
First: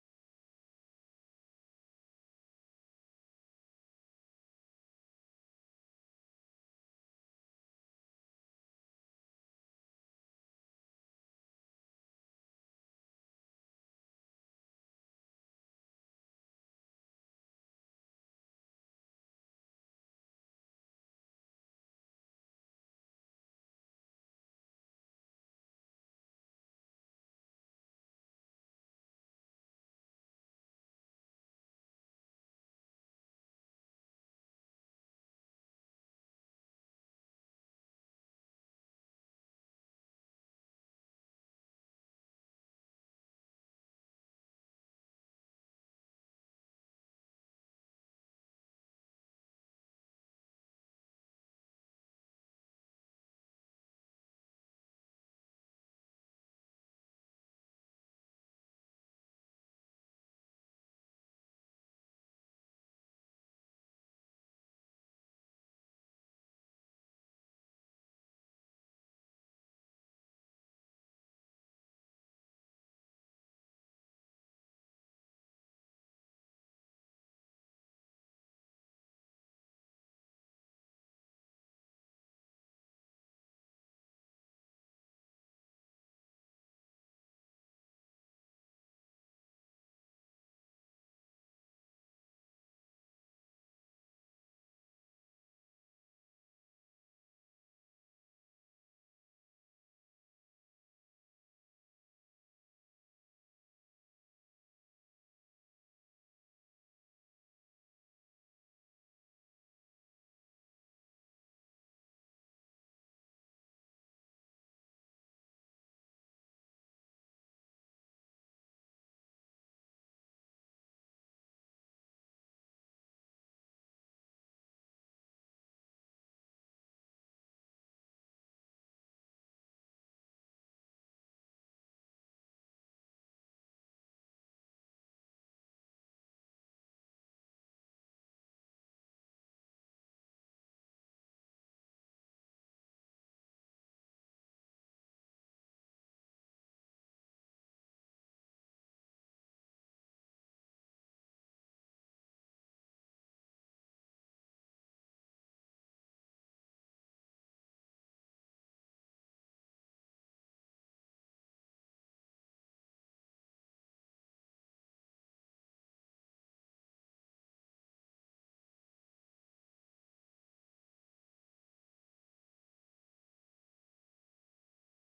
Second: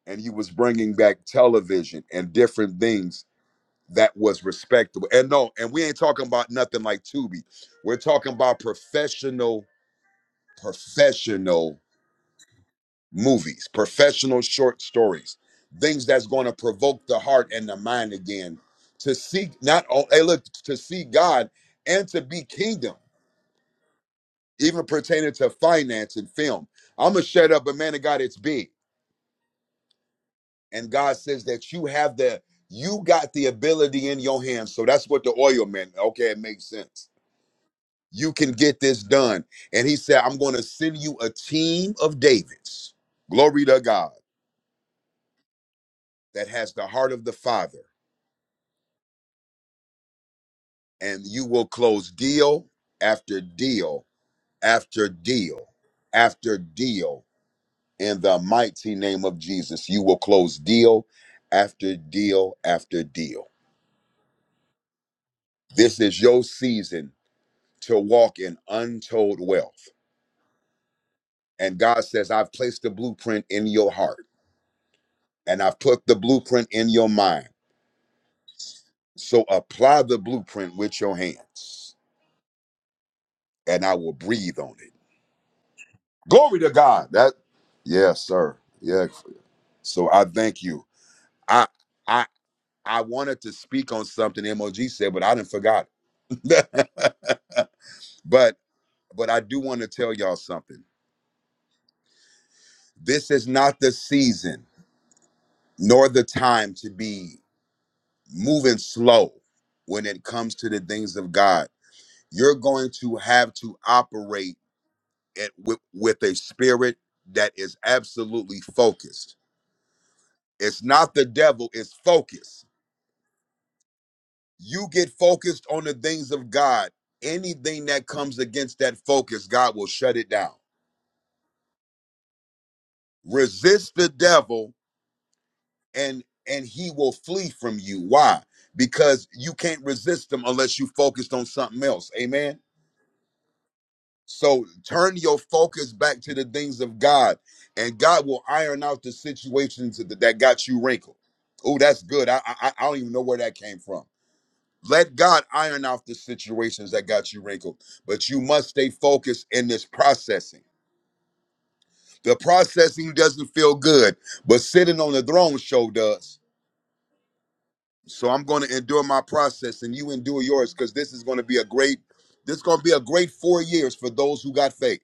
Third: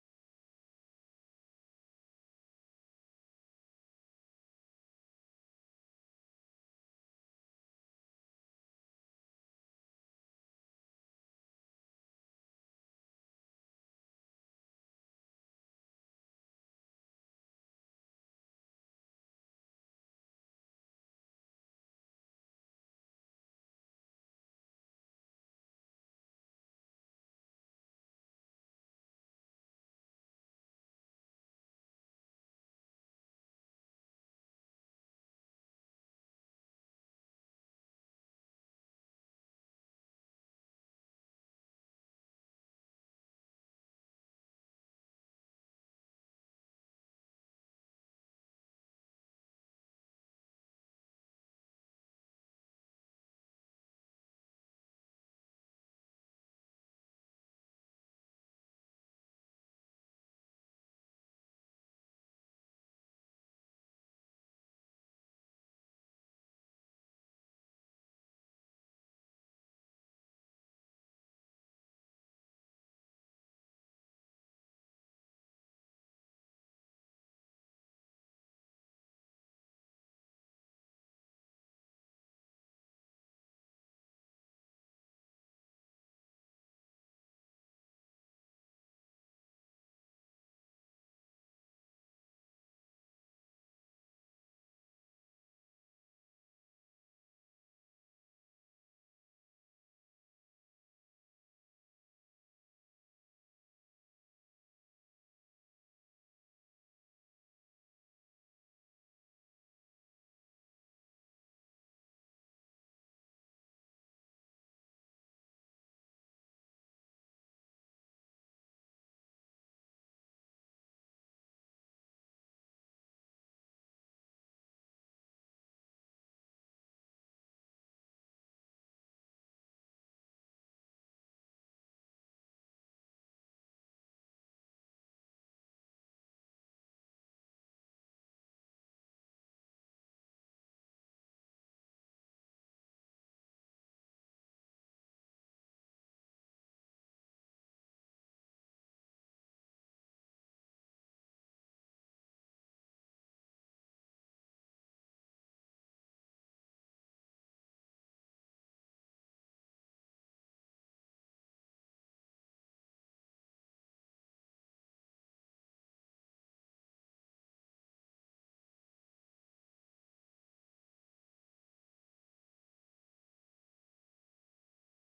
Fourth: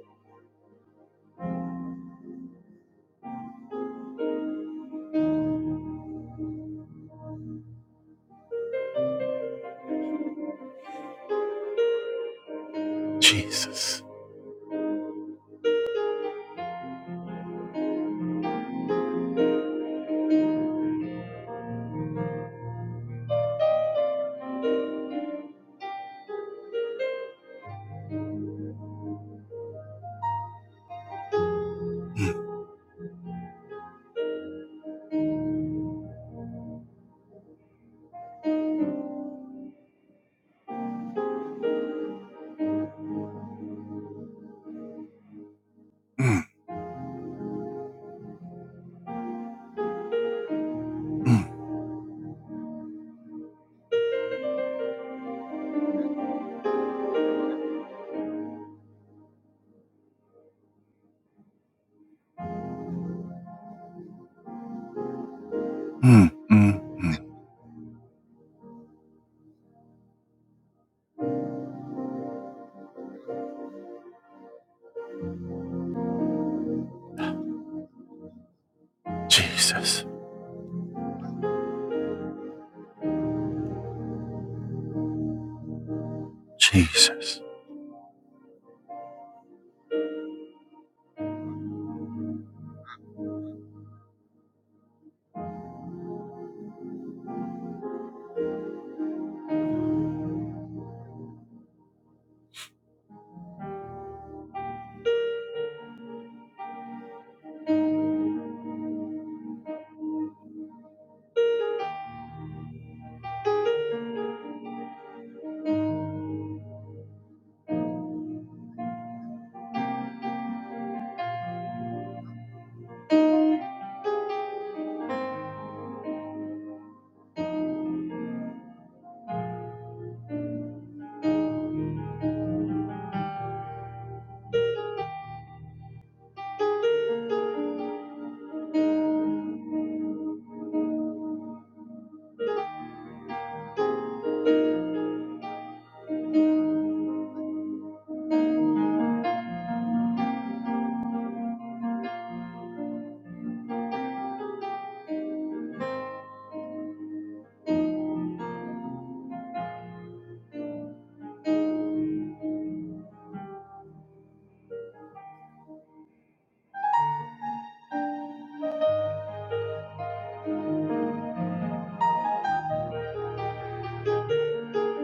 S4: and you was bringing back television and different things that was respectable and no and we ain't talking about nothing like tubi we're talking about professional professional movies
S1: Jesus.
S4: professional short stories things that's going to provoke the heart and the mind again to seek not all hey look to see god and to be kingdom even pertaining to finance and film. I'm gonna shut up, but man of God, it's big. And God says that you have the you got the ability in your hands. So that's what the oil meant. Okay, it makes sense. You can get this done. And he said, I'm gonna send you a team of Davids, glory to God,
S1: Mm,
S4: that has the heart of the Father. And
S1: mm.
S4: you will close deal after deal after deal after deal in the mighty name of Jesus. You will close deal after deal after deal. This is
S1: Mm,
S4: your
S1: mm,
S4: season
S1: mm.
S4: to walk in untold wealth. And God says, I've placed the blueprint in your heart and I've put the blueprint in your mind. So apply
S1: Jesus.
S4: the blueprint with your hands and I will breathe on it. Glory to God. That,
S1: Jesus.
S4: yes, sir. Yeah. So I thank you. I, I, I wanted to speak on something MOG said, but I didn't forgot. But but I do want to tell y'all something. This is not the season nor the time to be moving slow when it comes to the things of God. You're going to have to operate at, with, with a spirit that is absolutely focused. It's not the devil, it's focus. You get focused on the things of God. Anything that comes against that focus, God will shut it down. Resist the devil and and he will flee from you why because you can't resist him unless you focused on something else amen so turn your focus back to the things of god and god will iron out the situations that that got you wrinkled oh that's good I, I i don't even know where that came from let god iron out the situations that got you wrinkled but you must stay focused in this processing the processing doesn't feel good but sitting on the throne show does So I'm going to endure my process and you endure yours because this is going to be a great, this is going to be a great four years for those who got faith.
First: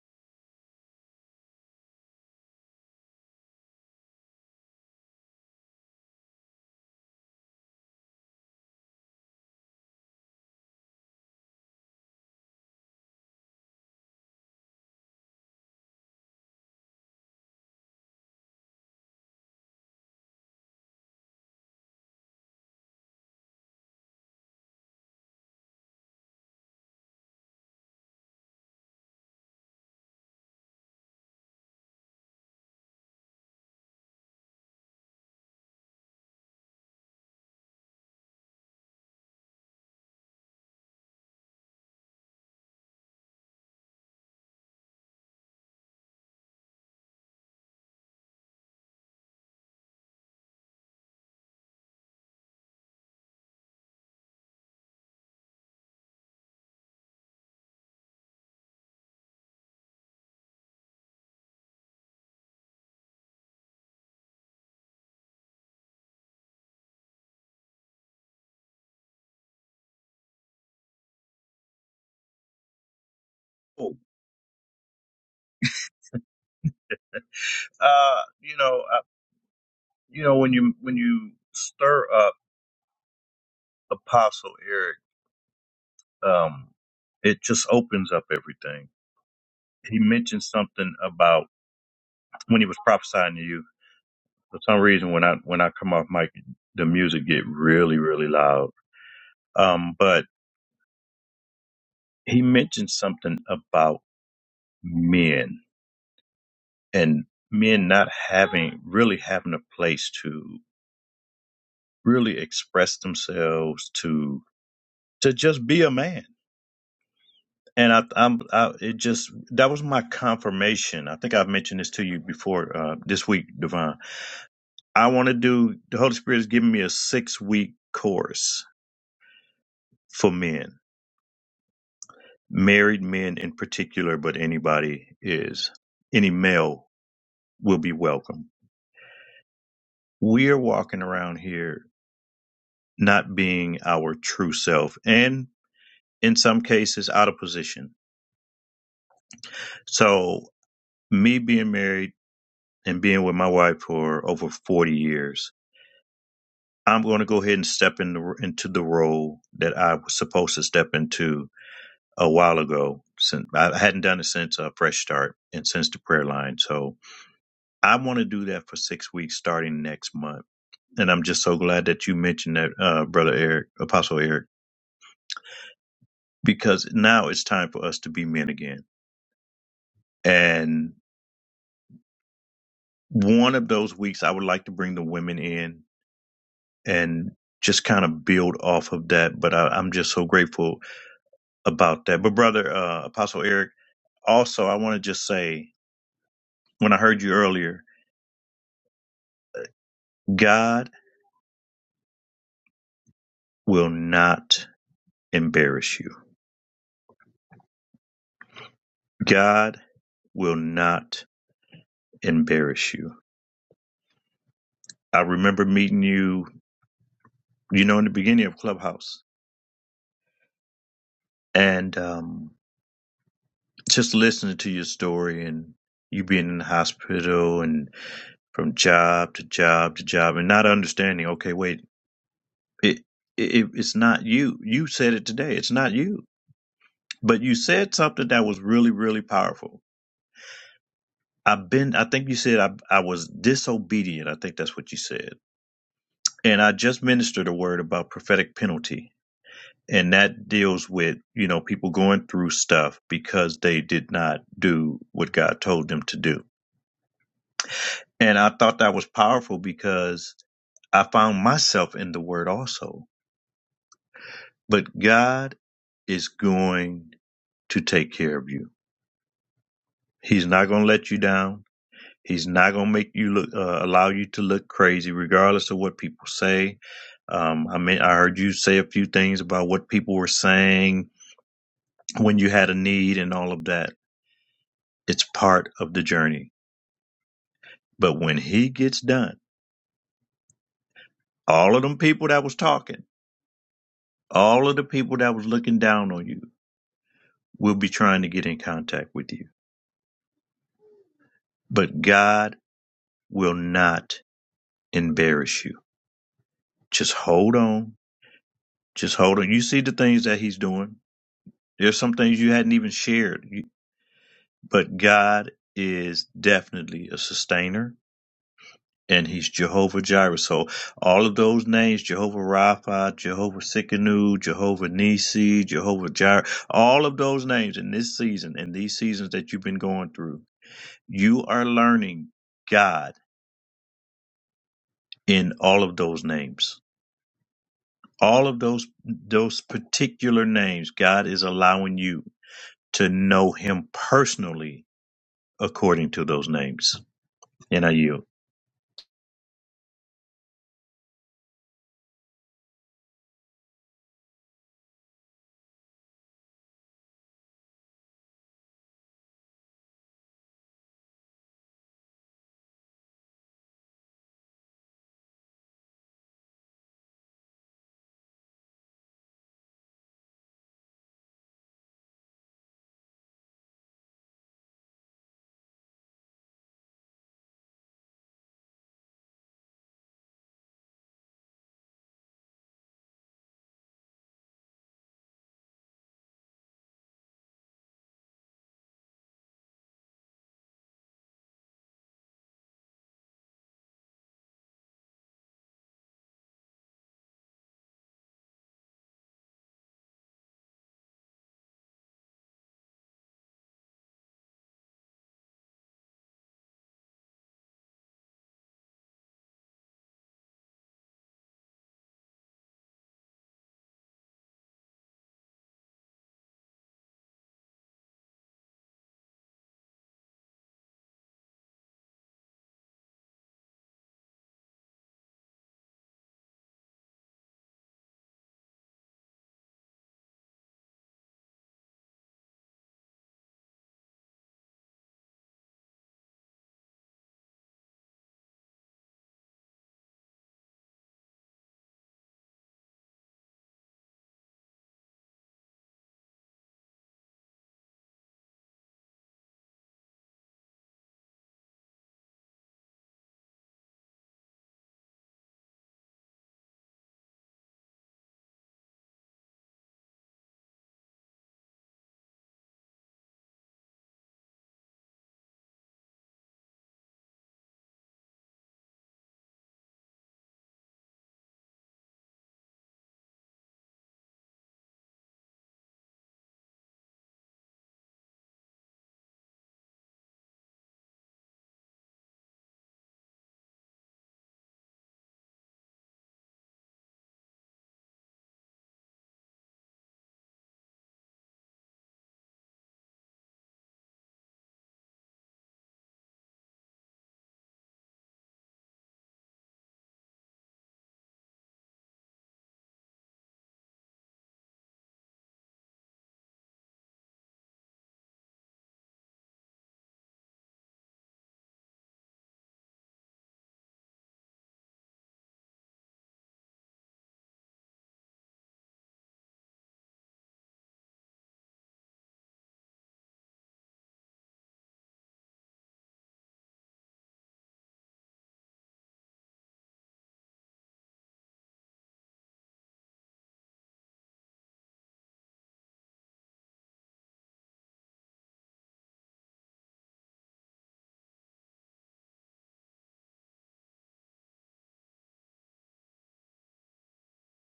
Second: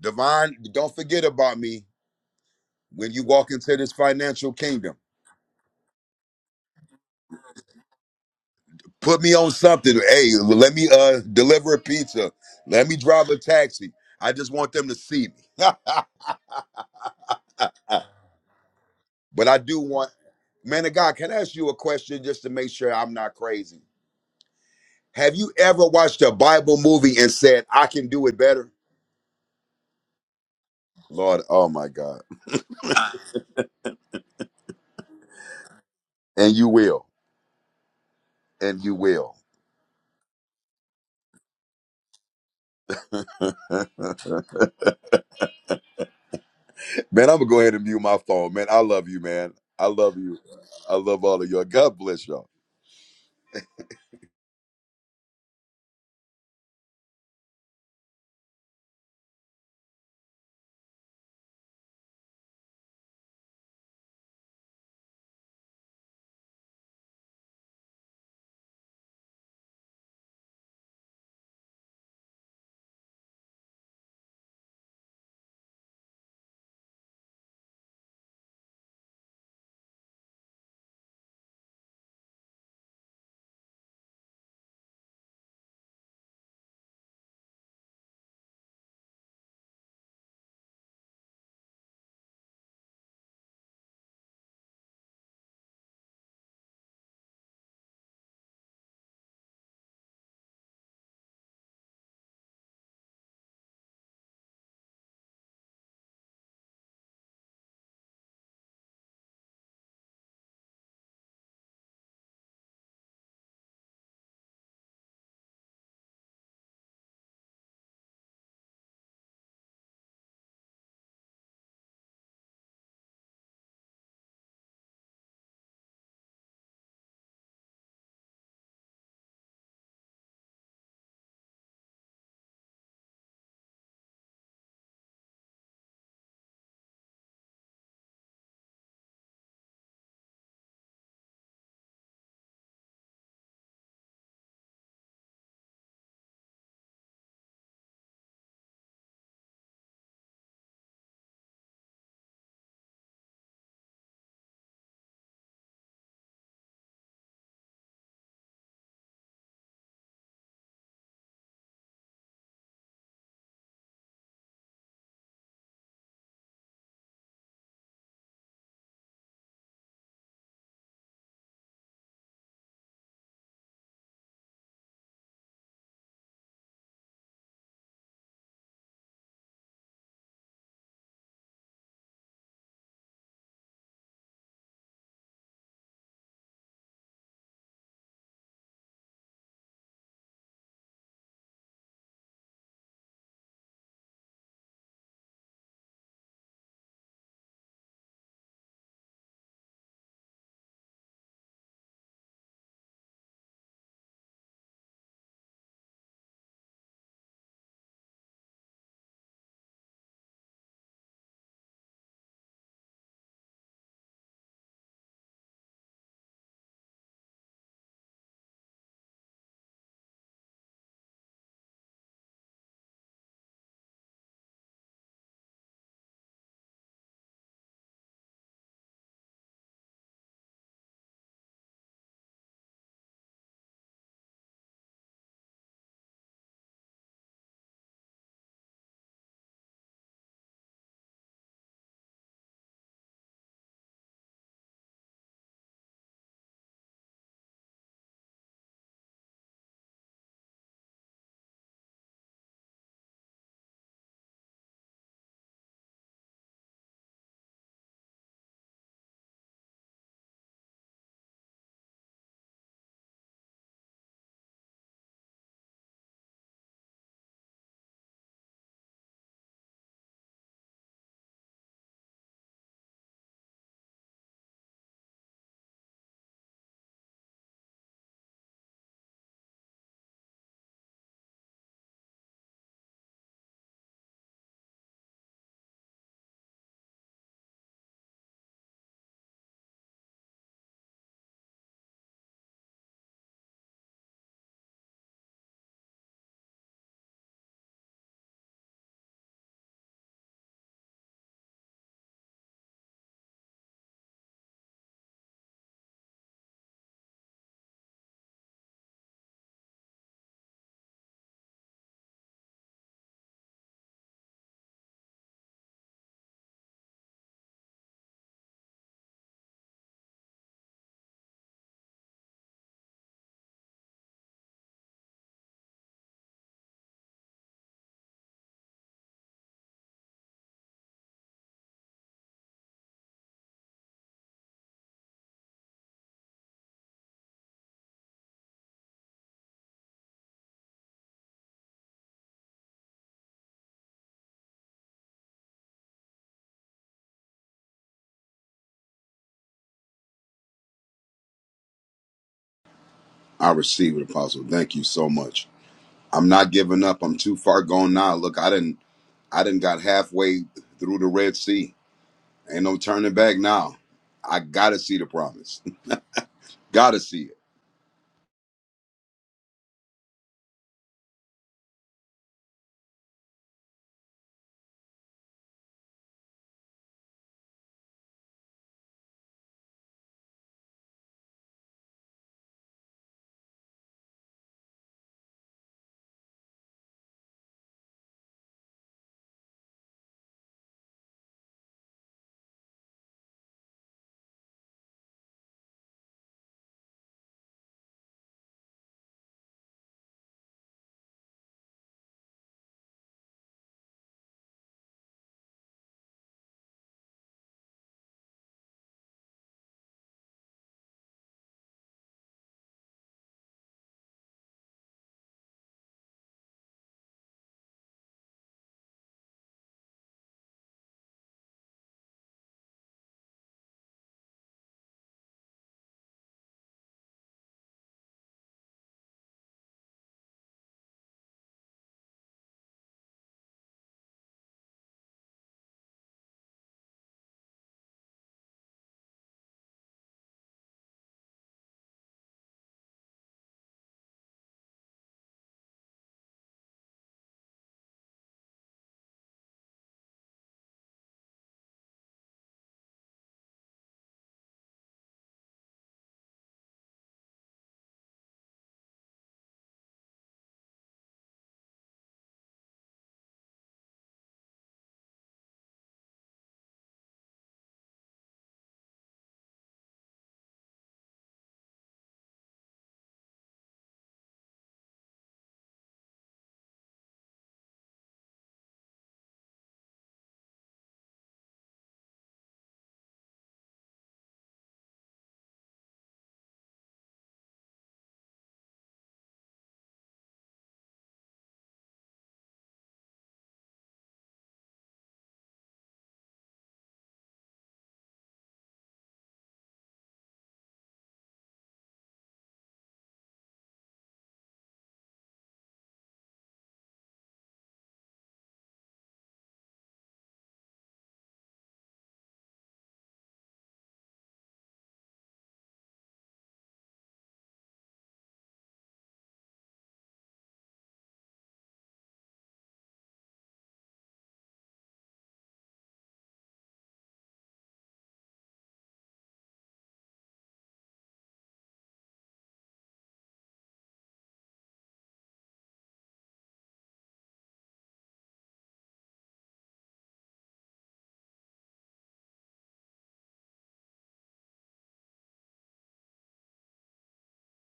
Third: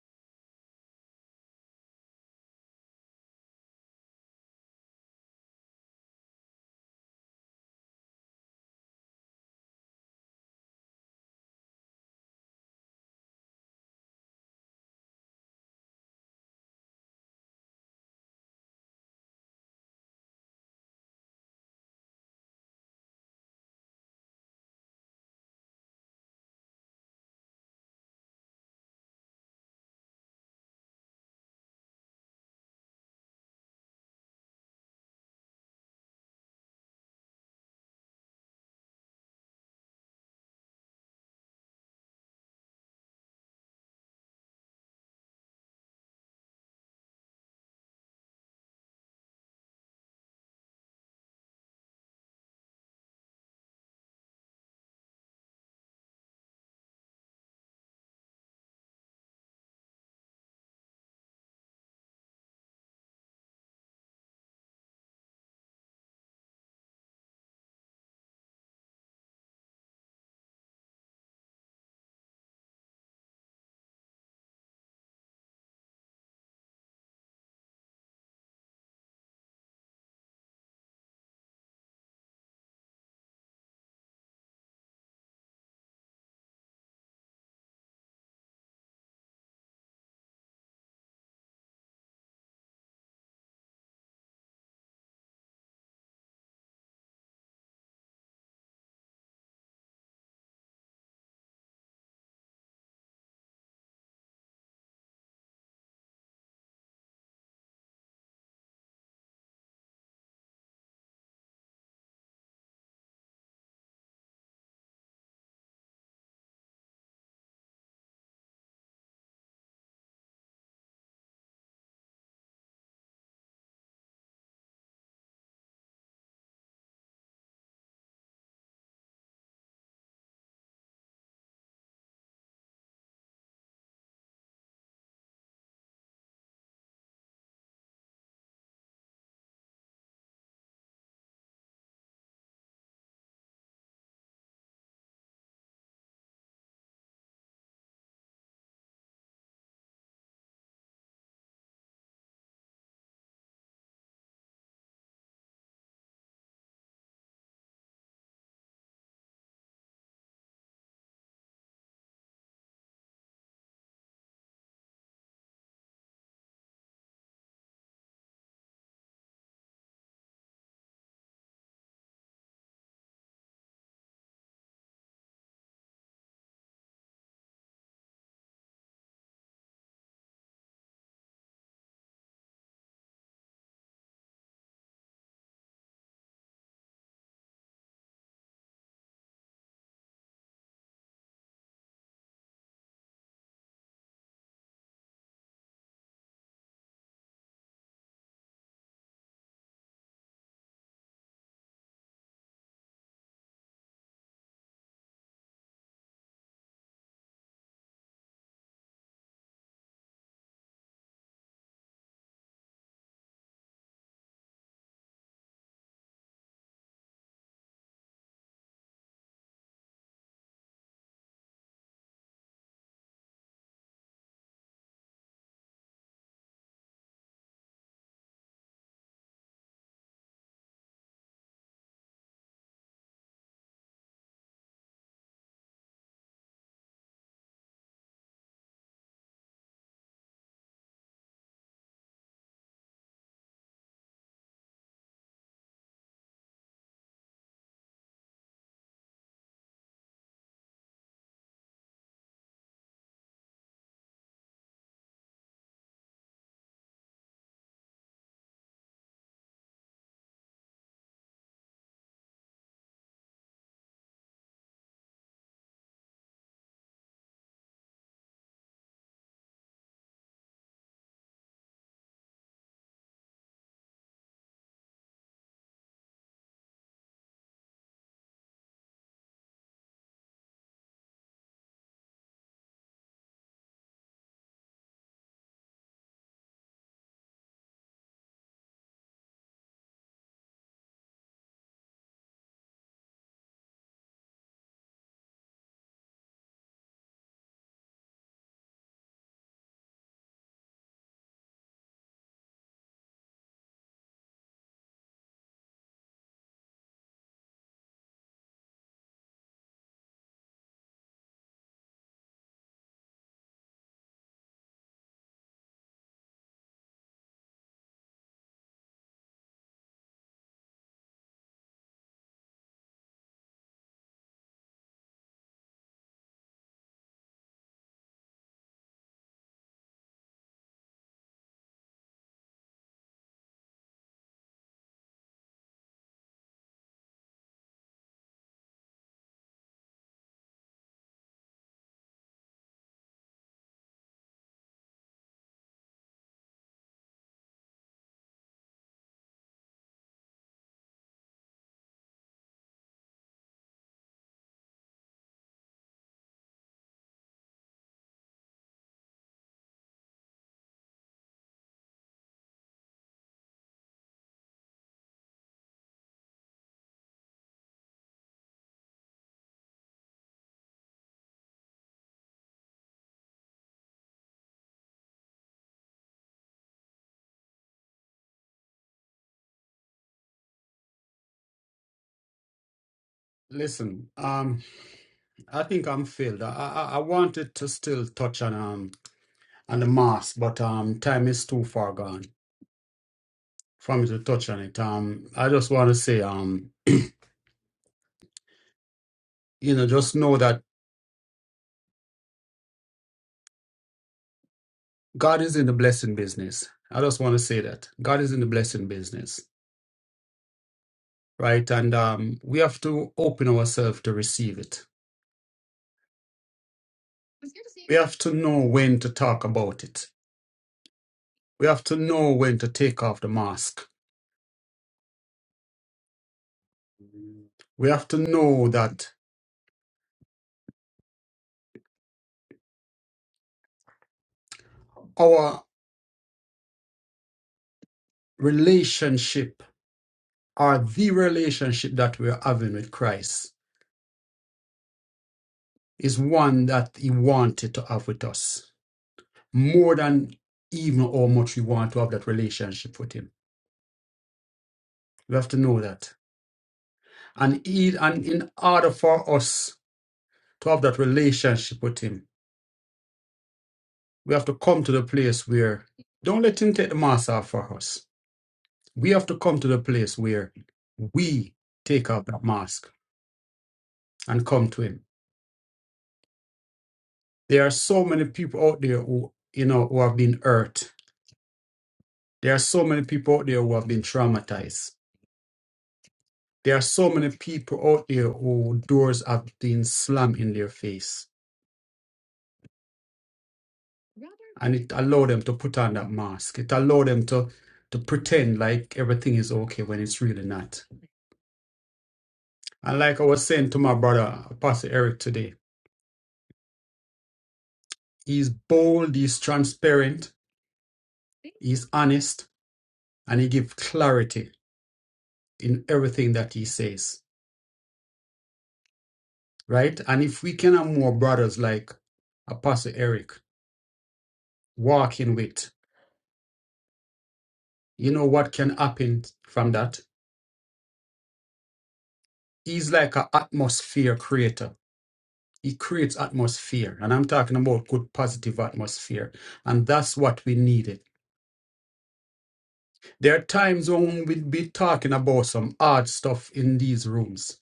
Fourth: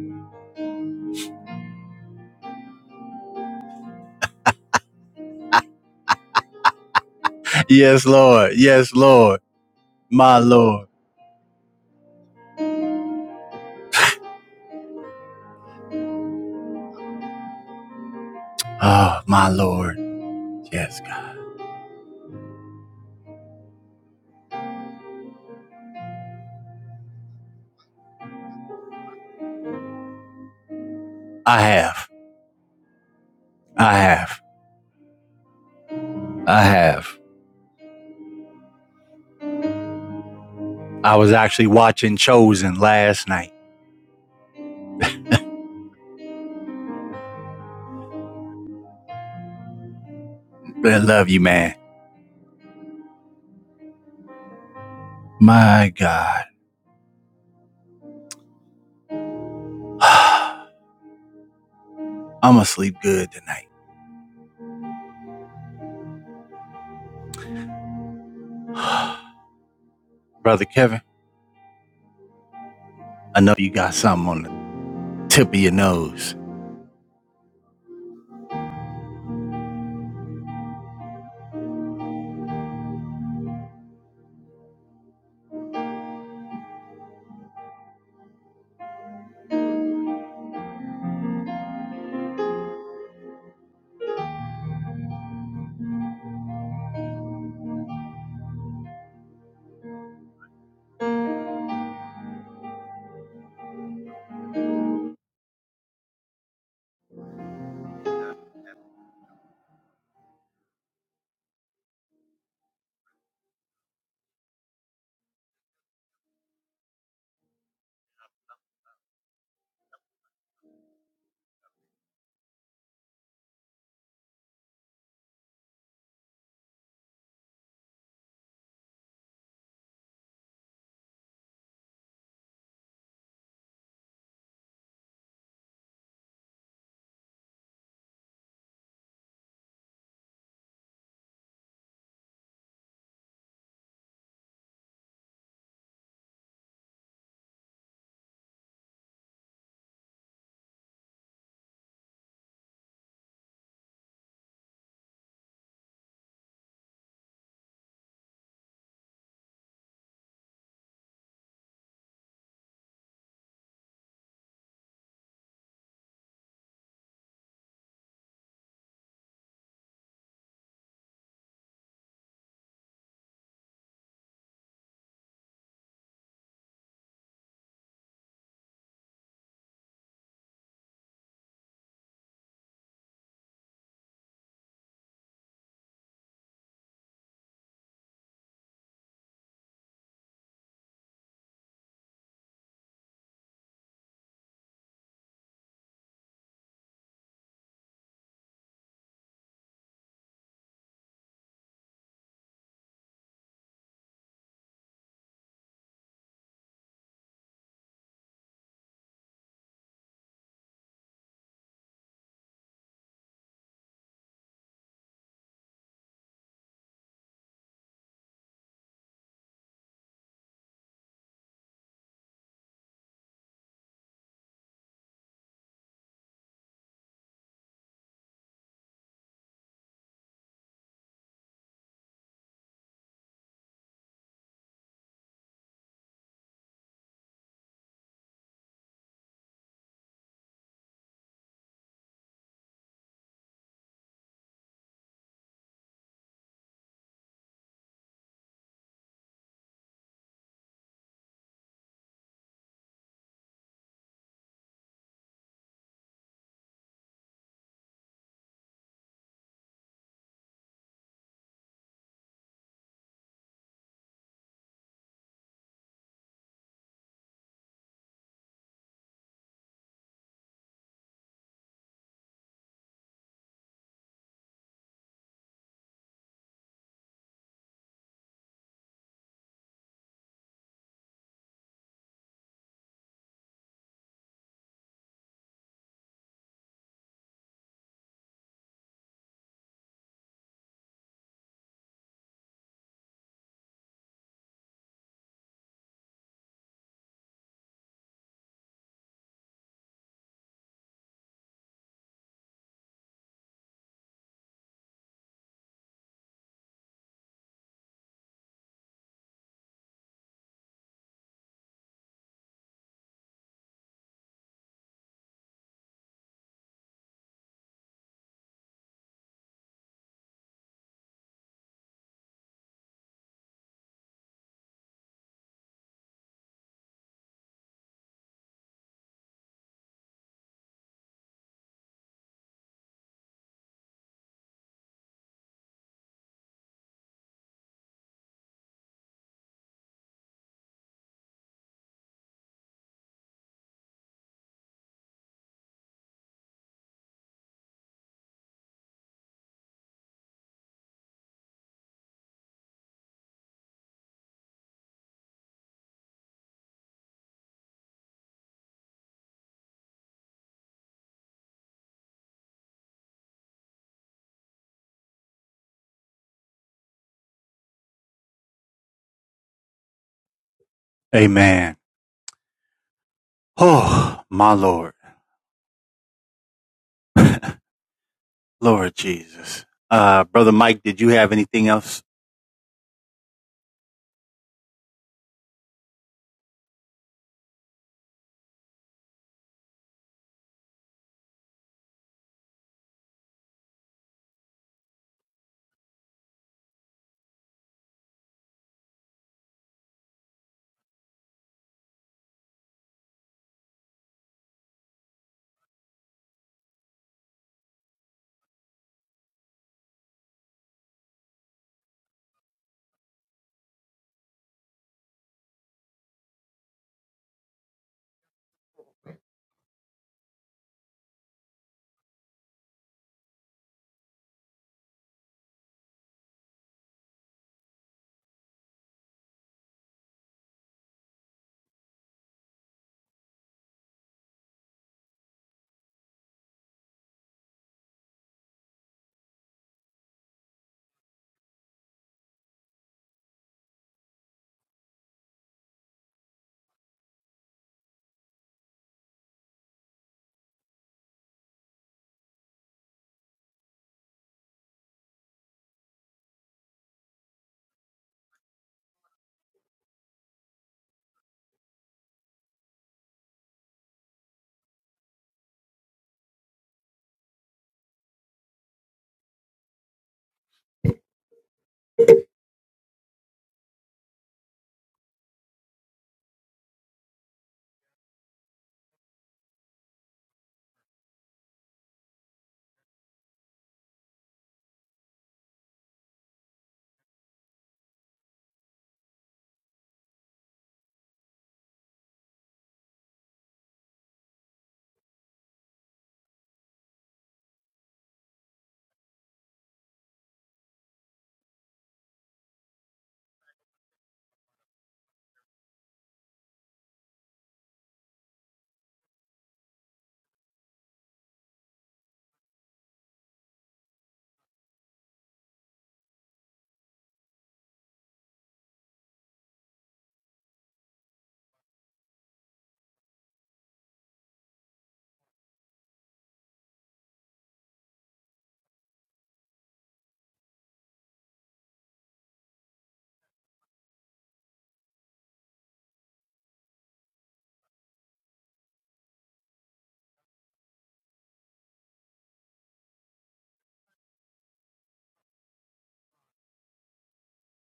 S4: Divine, don't forget about me when you walk into this financial kingdom.
S1: Yes, Lord. Yes,
S4: Put me
S1: Lord.
S4: on something. Hey,
S1: My
S4: let me
S1: Lord.
S4: uh deliver a pizza. Let me drive a taxi. I just want them to see me.
S1: Oh,
S4: but
S1: my
S4: I do
S1: Lord.
S4: want, man of
S1: Yes,
S4: God,
S1: God.
S4: can I ask you a question just to make sure I'm not crazy? Have you ever watched a Bible movie and said, I can do it better? Lord,
S1: I
S4: oh my
S1: have.
S4: God.
S1: I have.
S4: And
S1: I
S4: you will.
S1: have.
S4: And you will.
S1: I was actually watching Chosen
S4: man,
S1: last night.
S4: I'm gonna go ahead and mute my phone, man. I love you, man. I love you. I
S1: I
S4: love
S1: love you,
S4: all of y'all.
S1: man.
S4: God bless y'all.
S1: My God. I'm going to sleep good tonight. Brother Kevin, I know you got
S2: Oh,
S1: something on the tip of your nose.
S2: Uh, you know, uh, you know when you when you stir up Apostle Eric, um, it just opens up everything. He mentioned something about when he was prophesying to you. For some reason, when I when I come off mic, the music get really really loud. Um, but he mentioned something about men and men not having really having a place to really express themselves to to just be a man And I, I'm, I, it just that was my confirmation. I think I've mentioned this to you before uh, this week, Divine. I want to do. The Holy Spirit has given me a six week course for men, married men in particular, but anybody is any male will be welcome. We are walking around here not being our true self, and in some cases out of position. So me being married and being with my wife for over forty years I'm going to go ahead and step in the, into the role that I was supposed to step into a while ago. Since I hadn't done it since a Fresh Start and since the prayer line, so I want to do that for six weeks starting next month. And I'm just so glad that you mentioned that, uh, brother Eric, Apostle Eric, because now it's time for us to be men again. And one of those weeks, I would like to bring the women in and just kind of build off of that. But I, I'm just so grateful about that. But brother uh, Apostle Eric, also I want to just say when I heard you earlier, God will not embarrass you. God will not embarrass you. I remember meeting you, you know, in the beginning of Clubhouse, and um, just listening to your story and you being in the hospital and from job to job to job and not understanding. Okay, wait, it, it it's not you. You said it today. It's not you But you said something that was really, really powerful. I've been, I think you said I, I was disobedient. I think that's what you said. And I just ministered a word about prophetic penalty. And that deals with, you know, people going through stuff because they did not do what God told them to do. And I thought that was powerful because I found myself in the word also. But God is going to take care of you. He's not going to let you down. He's not gonna make you look, uh, allow you to look crazy, regardless of what people say. Um, I mean, I heard you say a few things about what people were saying when you had a need and all of that. It's part of the journey. But when he gets done, all of them people that was talking, all of the people that was looking down on you will be trying to get in contact with you. But God will not embarrass you. Just hold on. Just hold on. You see the things that he's doing. There's some things you hadn't even shared. You But God is definitely a sustainer, and He's Jehovah Jireh. So all of those names, Jehovah Rapha, Jehovah Sikkenu, Jehovah Nisi, Jehovah Jireh, all of those names in this season and these seasons that you've been going through, you are learning God in all of those names. All of those those particular names, God is allowing you to know Him personally according to those names. And I yield.
S4: I receive it, Apostle. Thank you so much. I'm not giving up. I'm too far gone now. Look, I didn't I didn't got halfway through the Red Sea. Ain't no turning back now. I gotta see the promise. gotta see it.
S1: Amen. Oh, my Lord. Lord Jesus. Uh, Brother Mike, did you have anything else?
S3: Listen, um, I think I'm filled. I, I I wanted to still touch on um on the mask, but um time is too far gone for me to touch on it. Um, I just want to say um you know just know that. God is in the blessing business. I just want to say that God is in the blessing business, right? And um, we have to open ourselves to receive it. We have to know when to talk about it. We have to know when to take off the mask. We have to know that our relationship or the relationship that we're having with Christ is one that He wanted to have with us more than even how much we want to have that relationship with Him. We have to know that. And, he, and in order for us to have that relationship with Him, we have to come to the place where, don't let Him take the mask off for us. We have to come to the place where we take off that mask and come to Him. There are so many people out there who, you know, who have been hurt. There are so many people out there who have been traumatized. There are so many people out there who doors have been slammed in their face and it allow them to put on that mask. It allow them to to pretend like everything is okay when it's really not. And like I was saying to my brother, Pastor Eric today, he's bold, he's transparent, he's honest, and he gives clarity in everything that he says. Right? And if we can have more brothers like Apostle Eric walking with, you know what can happen from that? He's like an atmosphere creator He creates atmosphere, and I'm talking about good positive atmosphere, and that's what we needed. There are times when we'll be talking about some odd stuff in these rooms,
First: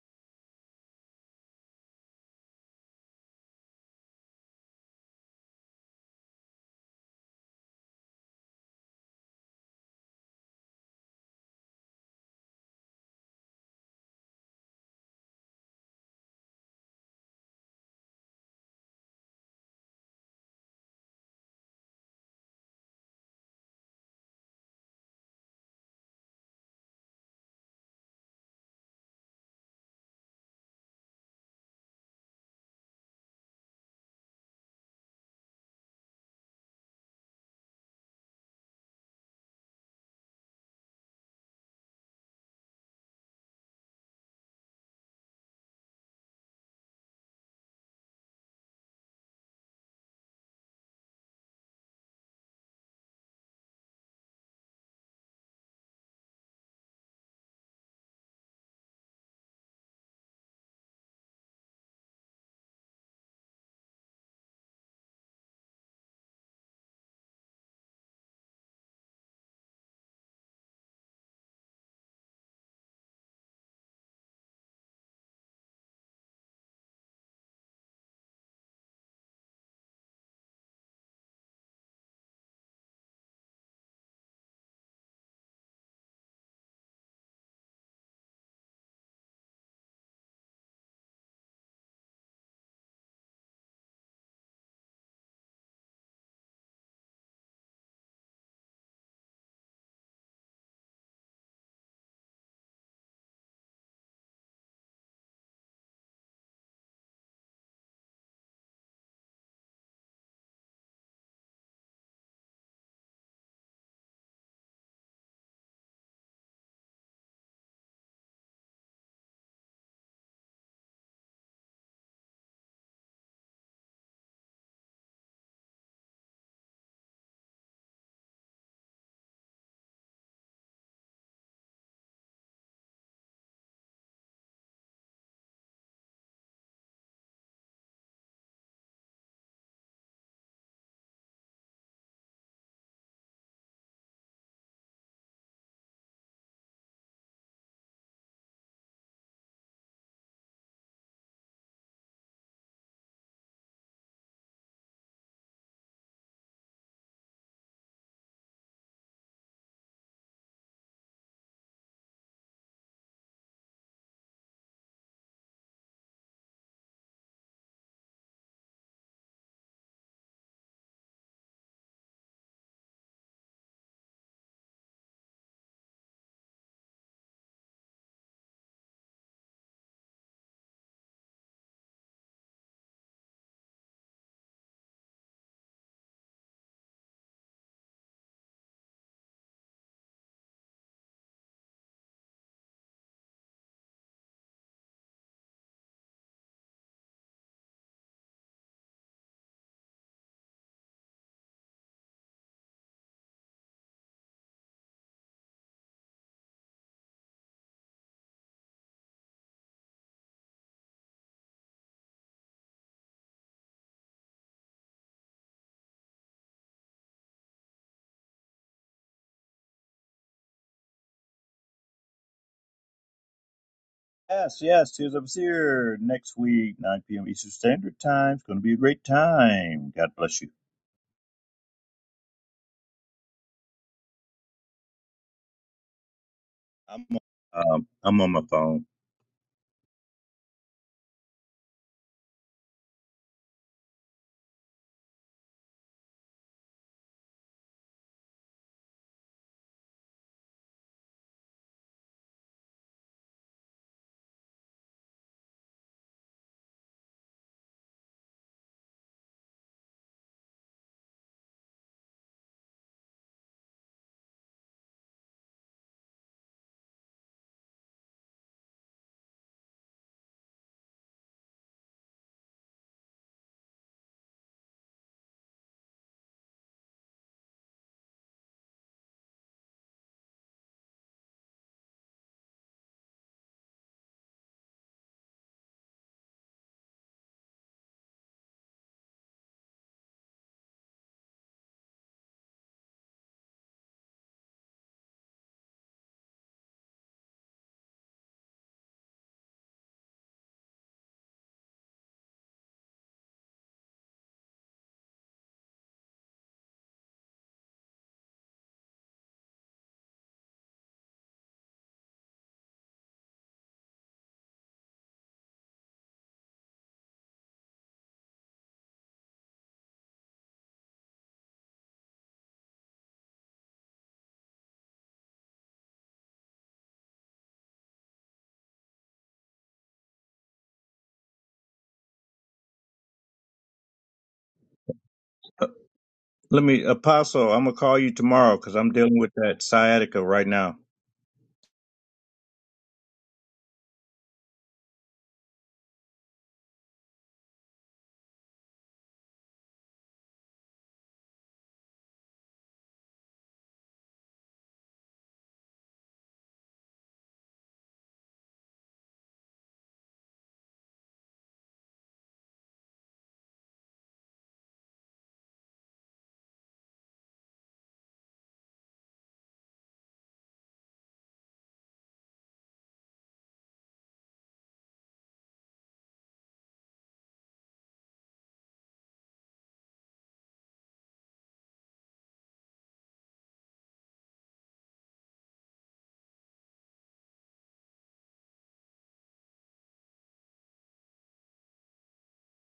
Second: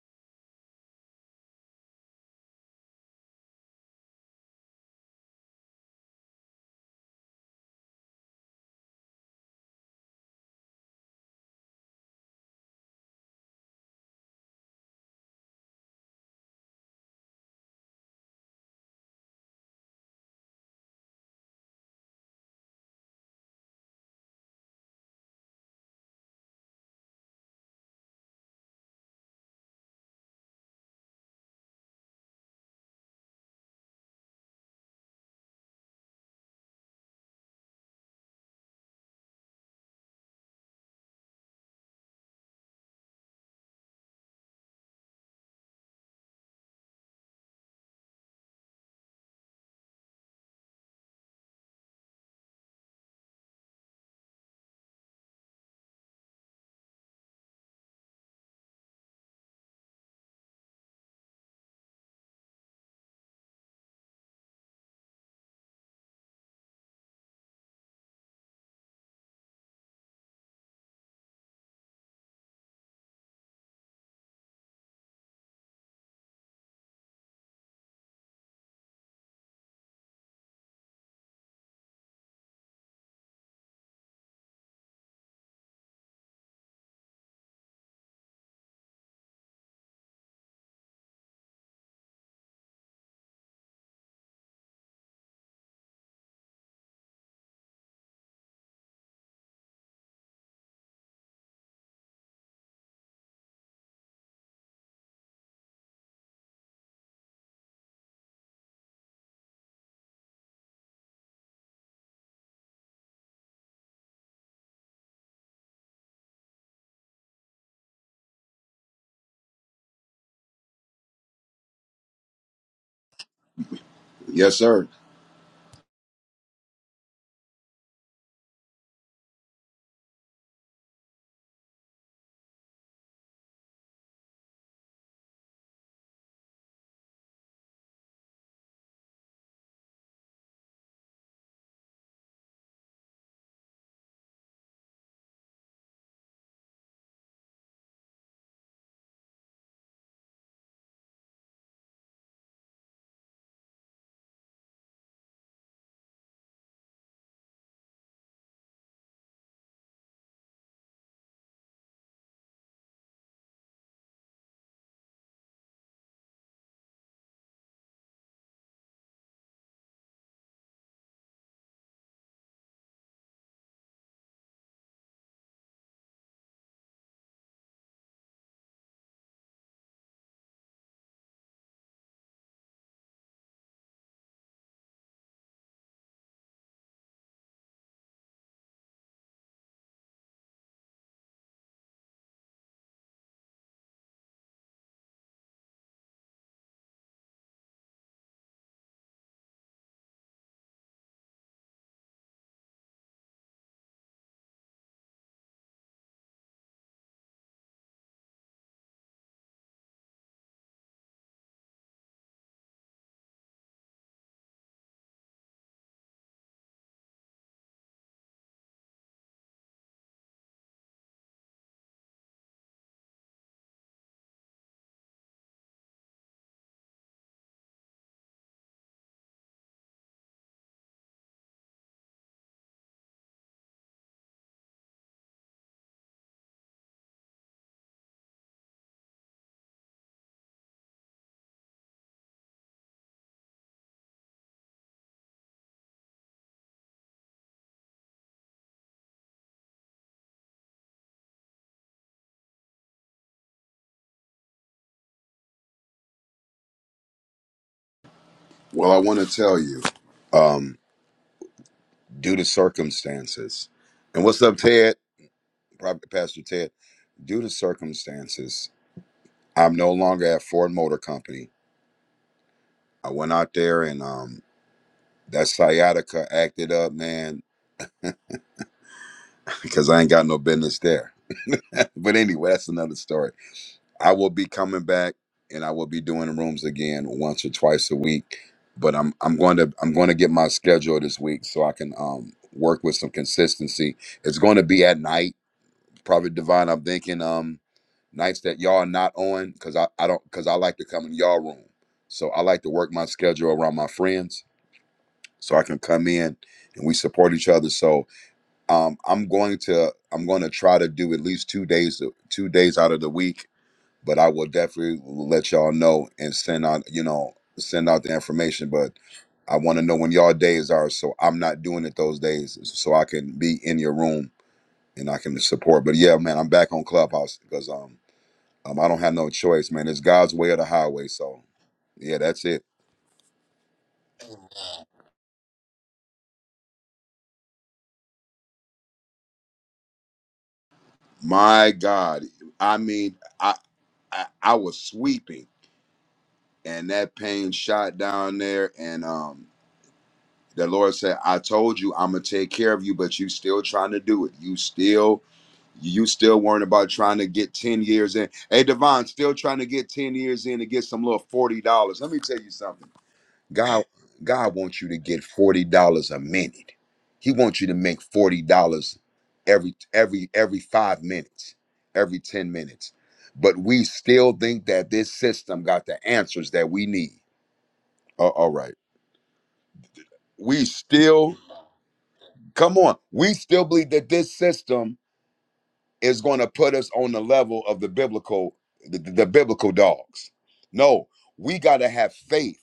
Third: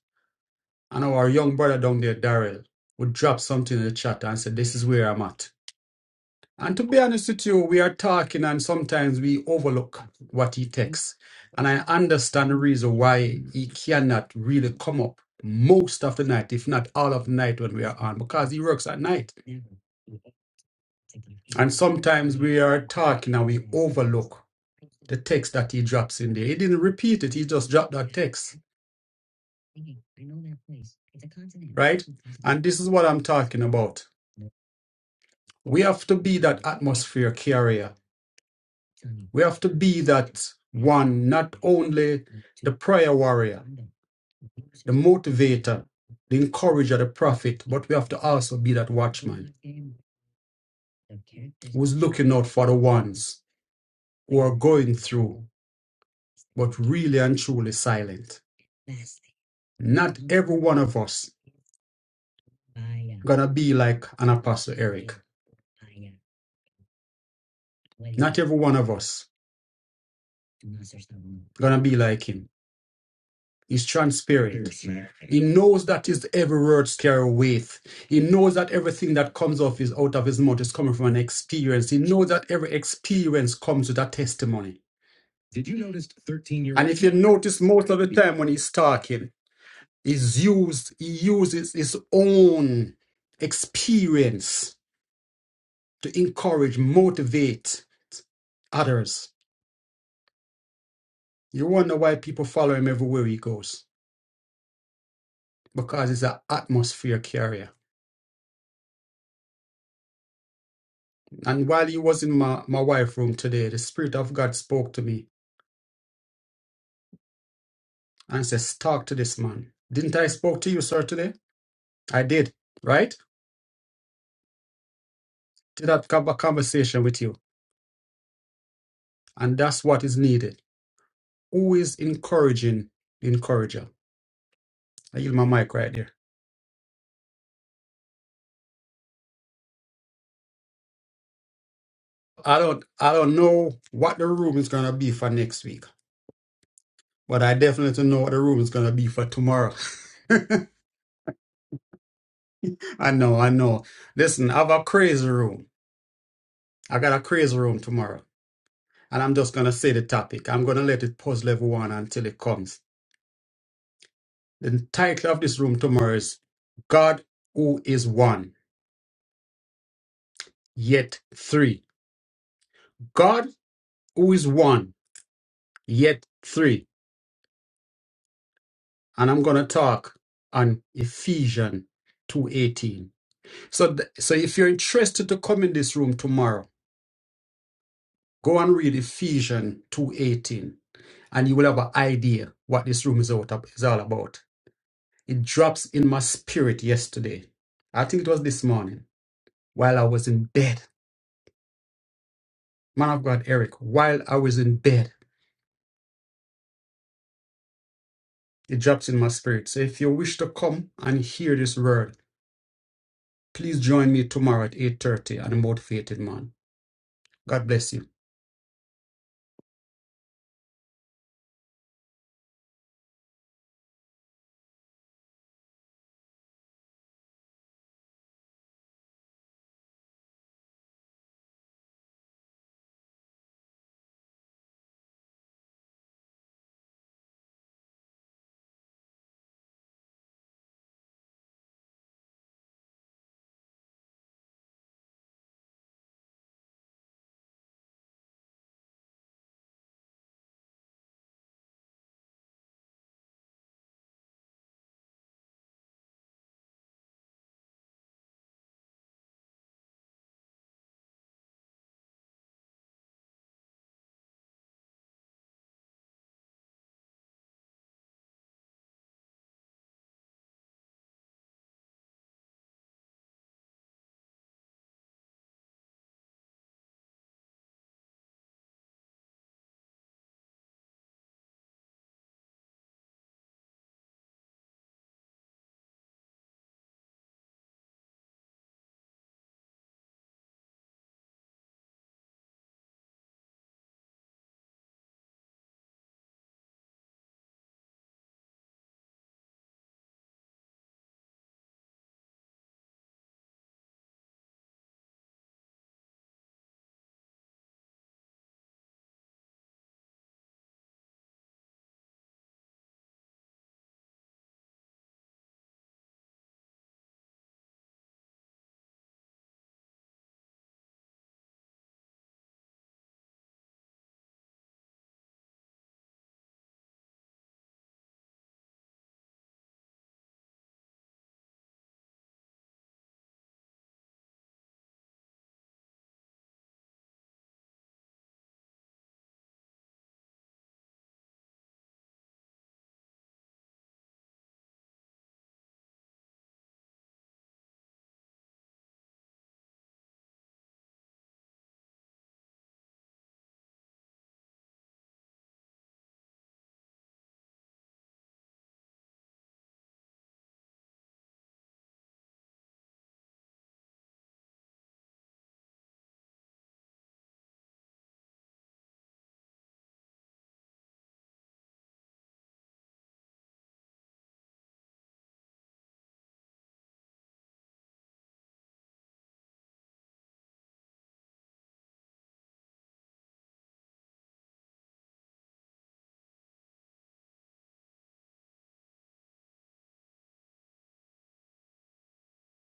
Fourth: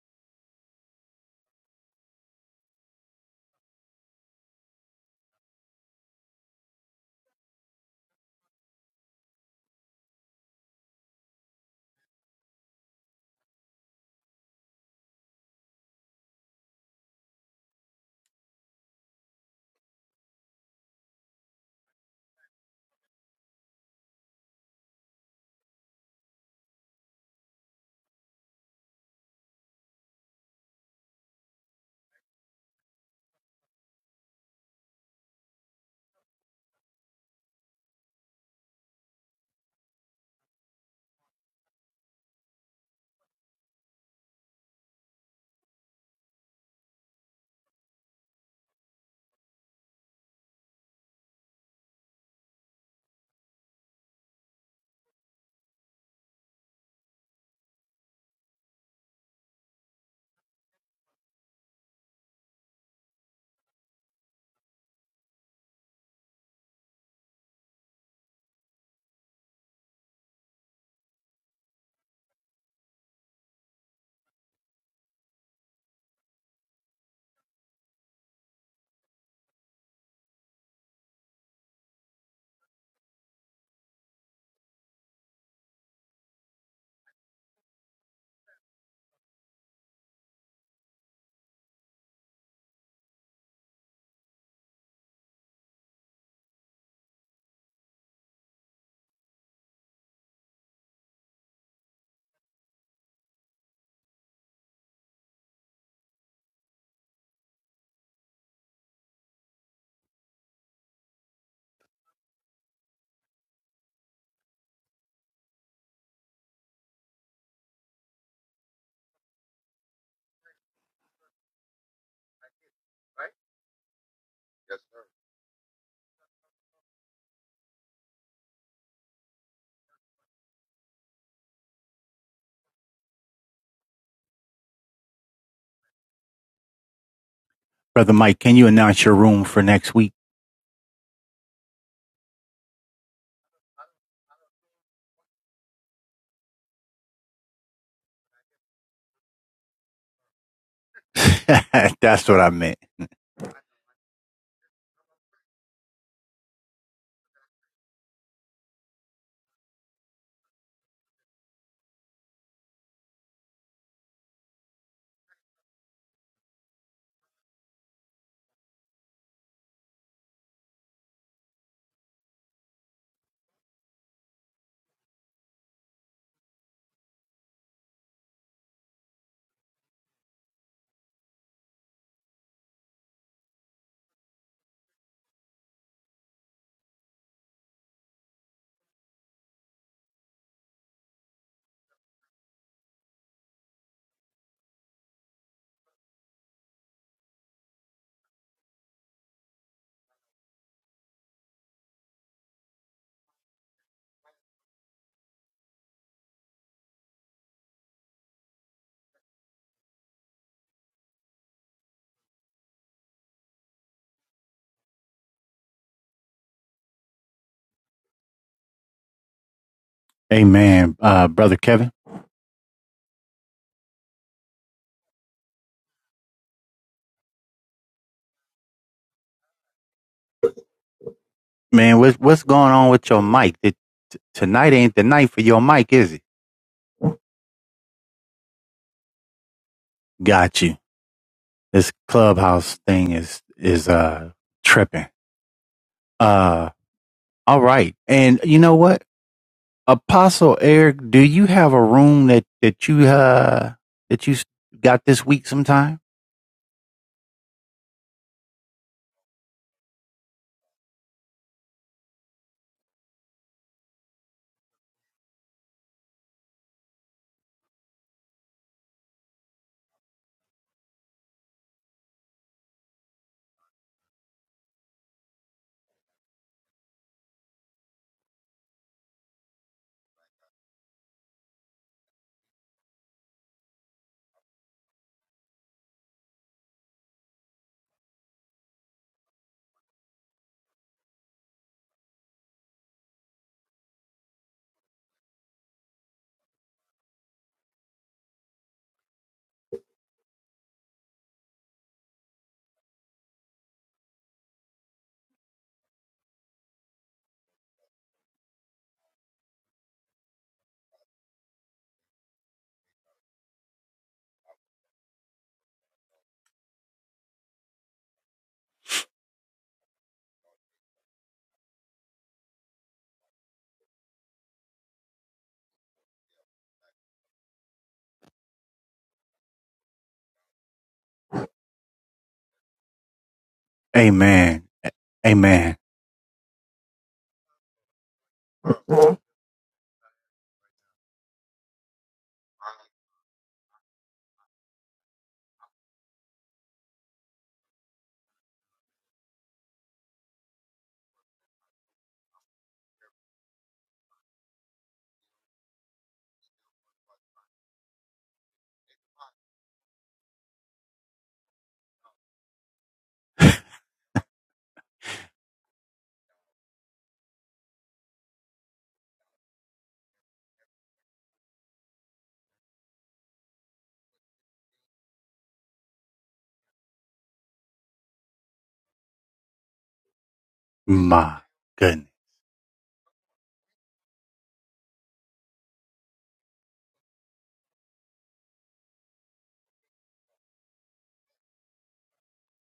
S3: and our young brother down there, Daryl, would drop something in the chat and say, "This is where I'm at." And to be honest with you, we are talking, and sometimes we overlook what he takes, and I understand the reason why he cannot really come up most of the night, if not all of the night, when we are on, because he works at night And sometimes we are talking and we overlook the text that he drops in there. He didn't repeat it, he just dropped that text. Right? And this is what I'm talking about. We have to be that atmosphere carrier. We have to be that one, not only the prayer warrior, the motivator, the encourager, the prophet, but we have to also be that watchman who's looking out for the ones. who are going through, but really and truly silent. Not every one of us gonna be like an apostle Eric. Not every one of us gonna be like him. He's transparent. He knows that his every word carry weight. He knows that everything that comes off his out of his mouth is coming from an experience. He knows that every experience comes with a testimony. And if you notice, most of the time when he's talking, he's used he uses his own experience to encourage, motivate others. You wonder why people follow him everywhere he goes because he's an atmosphere carrier. And while he was in my, my wife room today, the Spirit of God spoke to me and says, talk to this man. Didn't I spoke to you, sir, today? I did, right?
S4: Yes, sir.
S3: Did that have a conversation with you? And that's what is needed. Who is encouraging the encourager? I yield my mic right there.
S1: Brother Mike, can you announce your room for next week?
S3: I don't I don't know what the room is gonna be for next week. But I definitely know what the room is gonna be for tomorrow.
S1: That's what I meant.
S3: I know, I know. Listen, I have a crazy room. I got a crazy room tomorrow. And I'm just gonna say the topic. I'm gonna let it puzzle everyone until it comes. The title of this room tomorrow is God who is one, yet three. God who is one, yet three. And I'm gonna talk on Ephesians 2.18. So th- so if you're interested to come in this room tomorrow, Go and read Ephesians 2.18 and you will have an idea what this room is, out of, is all about. It drops in my spirit yesterday. I think it was this morning while I was in bed. Man of God, Eric, while I was in bed, it drops in my spirit. So if you wish to come and hear this word, please join me tomorrow at 8.30 on The Motivated Man. God bless you.
S1: Amen. Uh, Brother Kevin,
S2: Yes, yes, Tears of a Seer next week, 9 p.m. Eastern Standard Time. It's going to be a great time. God bless you.
S1: man, what's, what's going on with your mic? Did, t- tonight ain't the night for your mic, is it?
S2: I'm on, um, I'm on my phone.
S1: Got you. This clubhouse thing is, is, uh, tripping. Uh, all right. And you know what? Apostle Eric, do you have a room that, that you, uh, that you s- got this week sometime?
S4: Well, I want to tell you, um, due to circumstances. And what's up, Ted? Prophet Pastor Ted. Due to circumstances. I'm no longer at Ford Motor Company. I went out there and um that sciatica acted up, man, because I ain't got no business there. but anyway, that's another story. I will be coming back and I will be doing rooms again once or twice a week. But I'm I'm going to I'm going to get my schedule this week so I can um work with some consistency. It's going to be at night, probably divine. I'm thinking um nights that y'all are not on because I, I don't because I like to come in y'all room. So I like to work my schedule around my friends so I can come in and we support each other. So um, I'm going to I'm going to try to do at least two days two days out of the week, but I will definitely let y'all know and send out you know send out the information. But I want to know when y'all days are, so I'm not doing it those days, so I can be in your room and I can support. But yeah, man, I'm back on Clubhouse because um um I don't have no choice, man. It's God's way or the highway. So yeah, that's it.
S1: Amen.
S2: Uh,
S1: Amen.
S2: Let me, Apostle, I'm going to call you tomorrow because I'm dealing with that sciatica right now.
S4: My God, I mean, I I, I was sweeping. and that pain shot down there and um the lord said i told you i'm gonna take care of you but you still trying to do it you still you still worrying about trying to get 10 years in hey devon still trying to get 10 years in to get some little $40 let me tell you something god god wants you to get $40 a minute he wants you to make $40 every every every five minutes every 10 minutes but we still think that this system got the answers that we need uh, all right. We still,
S1: My goodness.
S4: come on, we still believe that this system is going to put us on the level of the biblical, the, the the biblical dogs. No, we got to have faith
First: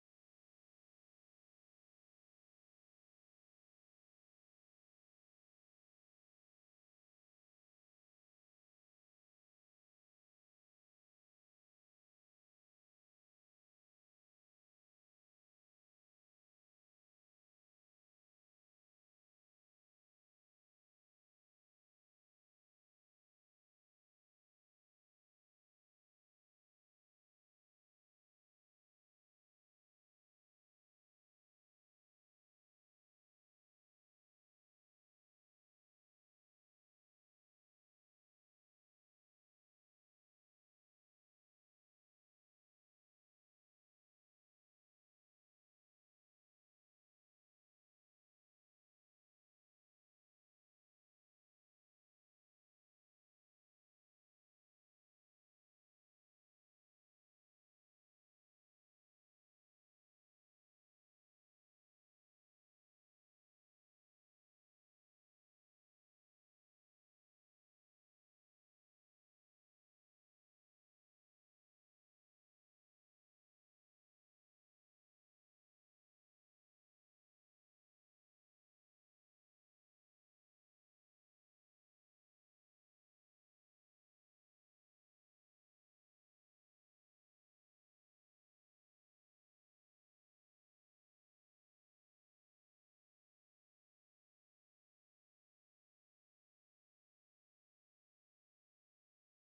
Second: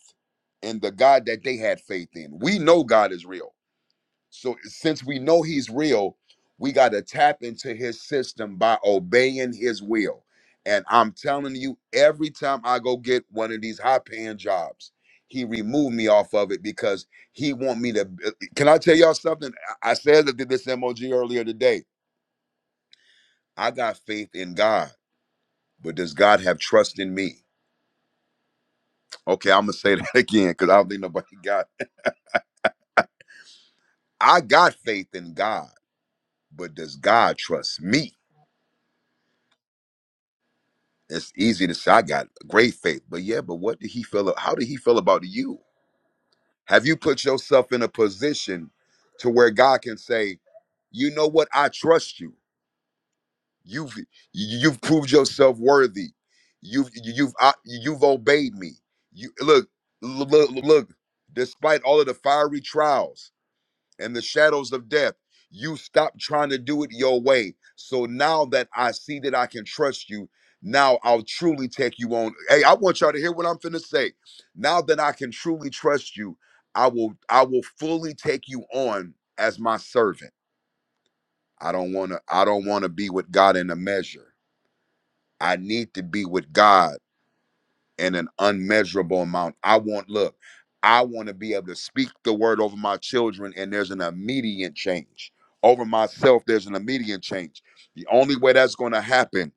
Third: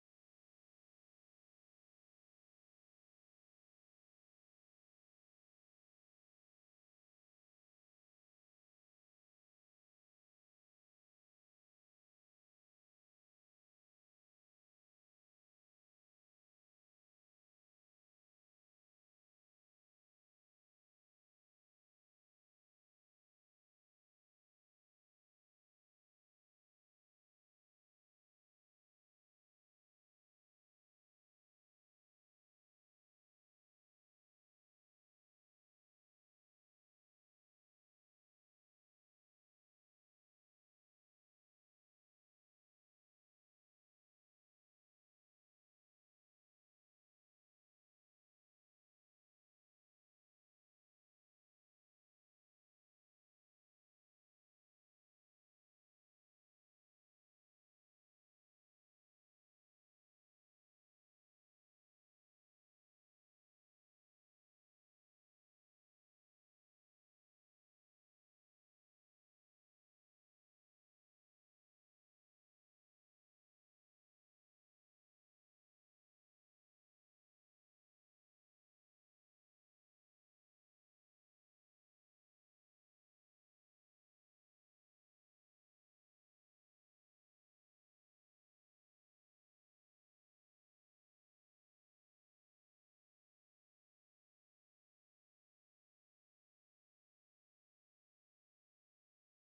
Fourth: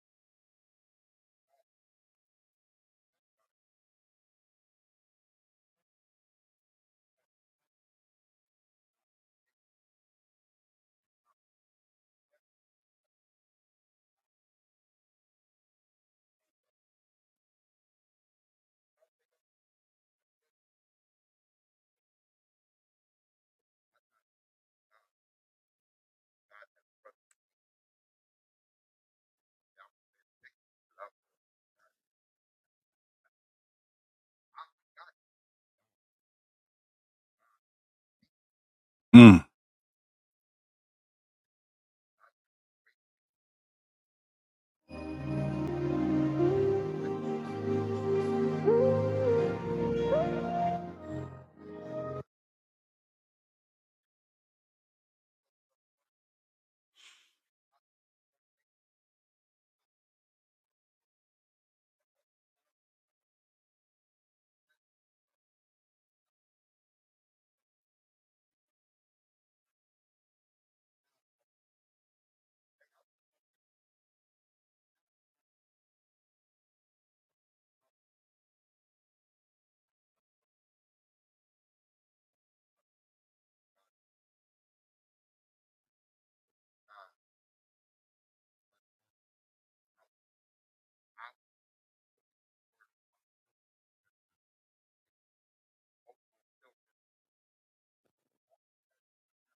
S4: in the God that they had faith in. We know God is real. So since we know he's real, we got to tap into his system by obeying his will. And I'm telling you, every time I go get one of these high paying jobs, he removed me off of it because he want me to. uh, Can I tell y'all something? I I said that did this MOG earlier today. I got faith in God, but does God have trust in me? Okay, I'm gonna say that again because I don't think nobody got. I got faith in God, but does God trust me?
S1: Mm.
S4: It's easy to say I got great faith, but yeah, but what did he feel? How did he feel about you? Have you put yourself in a position to where God can say, you know what? I trust you. You've you've proved yourself worthy. You've you've I- you've obeyed me. You look look look. look, Despite all of the fiery trials, and the shadows of death. You stopped trying to do it your way. So now that I see that I can trust you, now I'll truly take you on. Hey, I want y'all to hear what I'm finna say. Now that I can truly trust you, I will I will fully take you on as my servant. I don't want to I don't want to be with God in a measure. I need to be with God in an unmeasurable amount. I want, look, I want to be able to speak the word over my children, and there's an immediate change. Over myself, there's an immediate change. The only way that's going to happen,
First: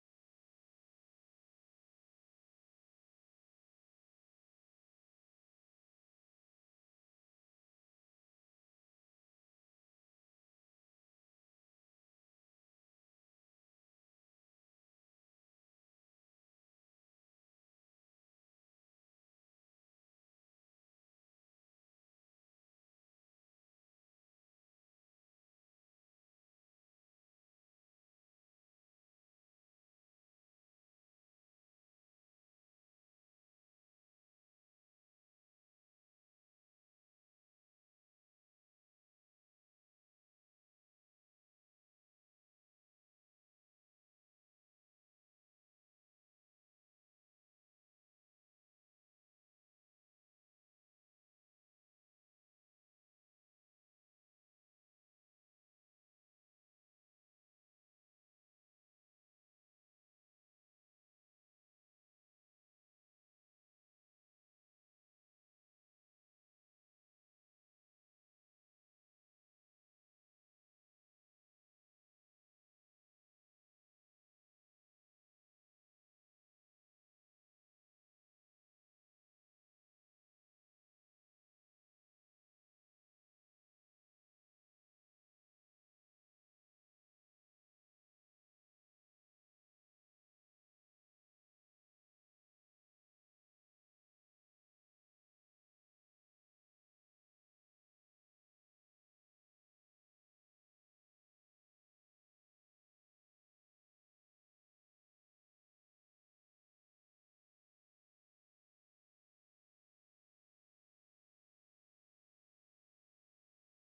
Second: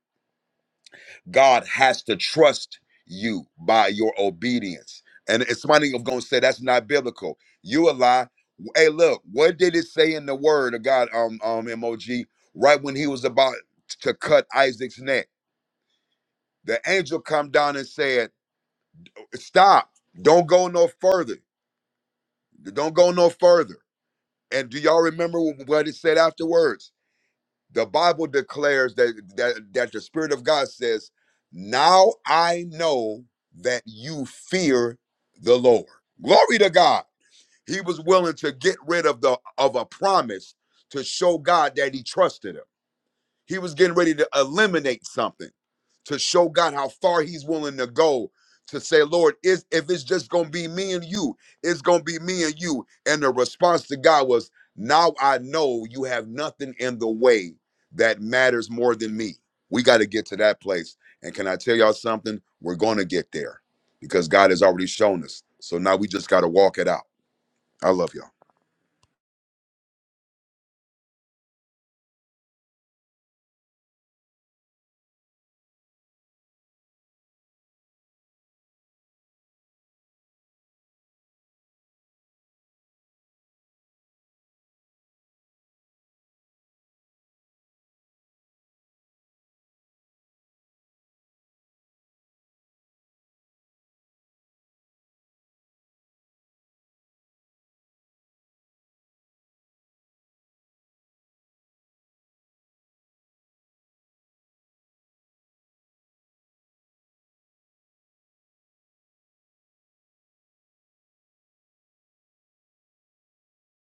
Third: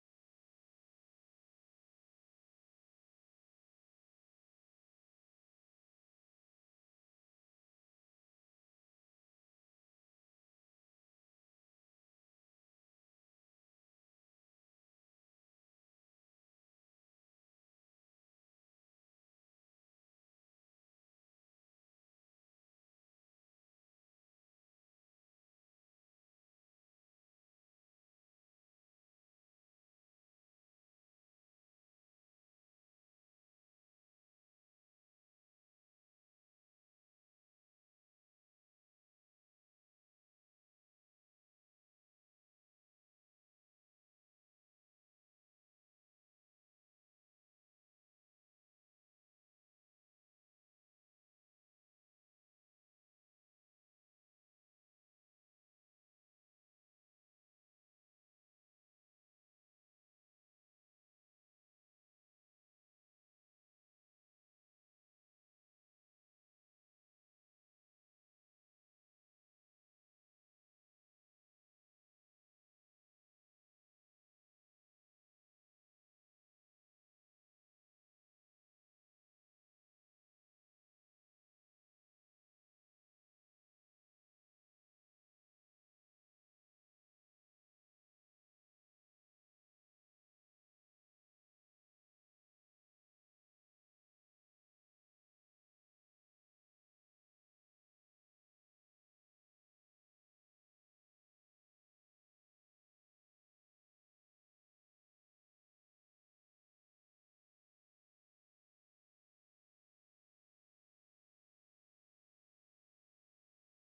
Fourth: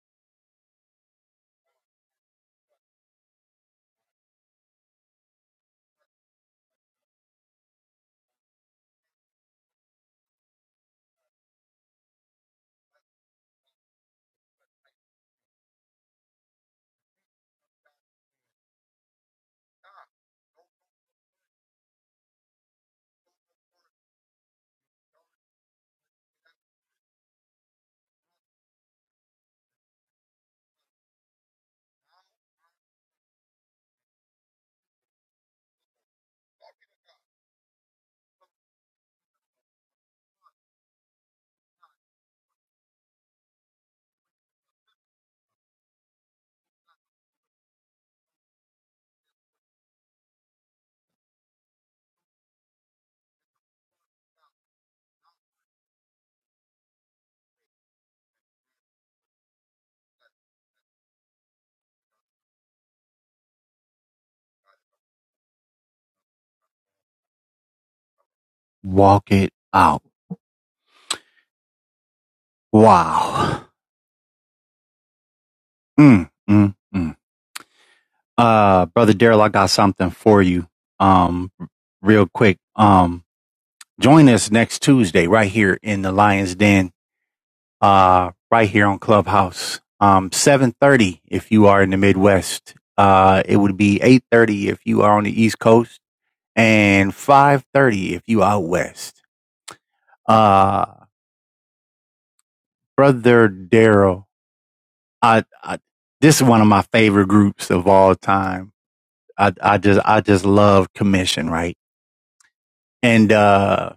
S4: God has to trust you by your obedience. And it's somebody going to say that's not biblical. You a lie. Hey, look, what did it say in the word of God, um, um, MOG, right when he was about to cut Isaac's neck? The angel come down and said, Stop. Don't go no further. Don't go no further. And do y'all remember what it said afterwards? The Bible declares that that, that the Spirit of God says, Now I know that you fear the Lord. Glory to God. He was willing to get rid of the of a promise to show God that he trusted him. He was getting ready to eliminate something to show God how far he's willing to go to say, Lord, is if it's just gonna be me and you, it's gonna be me and you. And the response to God was, Now I know you have nothing in the way that matters more than me. We got to get to that place. And can I tell y'all something? We're gonna get there because God has already shown us. So now we just gotta walk it out. I love y'all.
S1: Walk it out. Wow. Mm, mm, mm. Uh, brother Daryl, I got something for you. Um, real quick. Um, join us next Tuesday right here in the Lions Den. Uh, right here on Clubhouse. Um, seven thirty if you are in the Midwest. Uh, it would be eight thirty if you are on the East Coast, and five thirty if you out west. Uh, brother Daryl, I, I this is one of my favorite groups of all time I, I just I just love commission, right? And uh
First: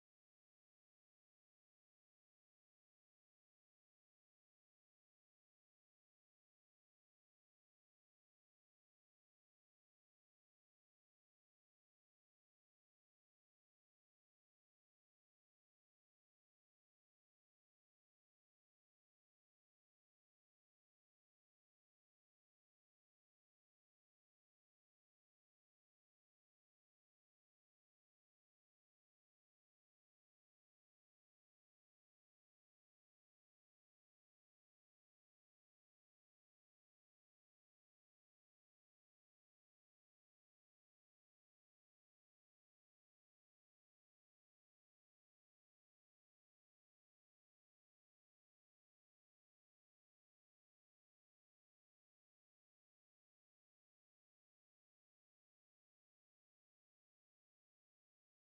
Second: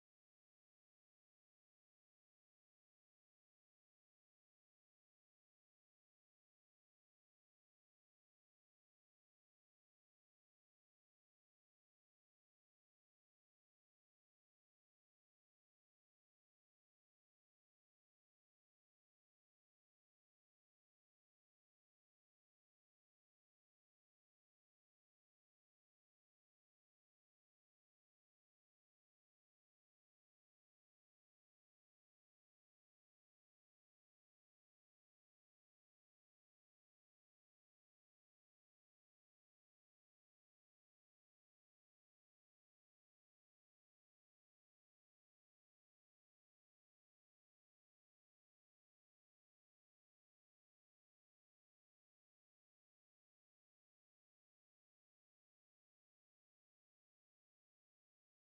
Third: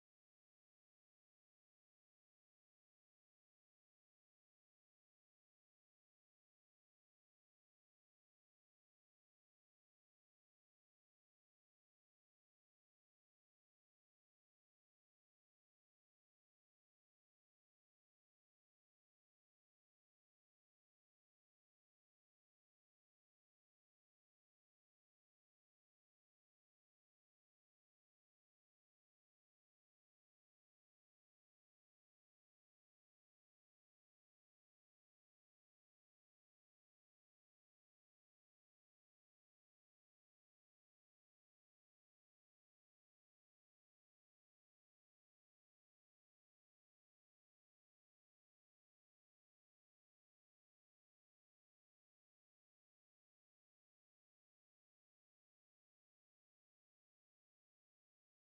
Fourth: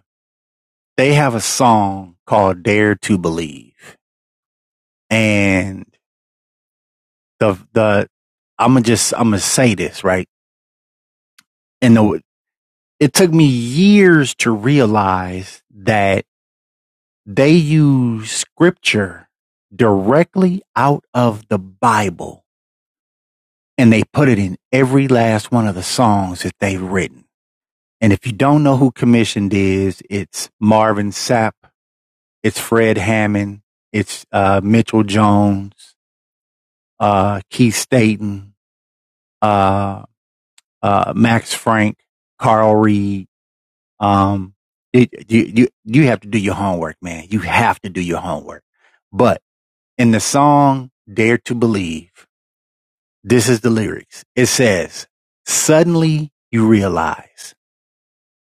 S1: they have a song called Dare to Believe. And the the I'ma just I'ma say this, right? And the, it took me years to realize that they use scripture directly out of the Bible and they put it in every last one of the songs that they've written. And if you don't know who commissioned is, it's Marvin Sapp It's Fred Hammond. It's uh, Mitchell Jones, uh, Keith Staton, uh, uh, Max Frank, Carl Reed. Um, it, you, you, you have to do your homework, man. You have to do your homework. But in the song Dare to Believe, this is the lyrics. It says, suddenly you realize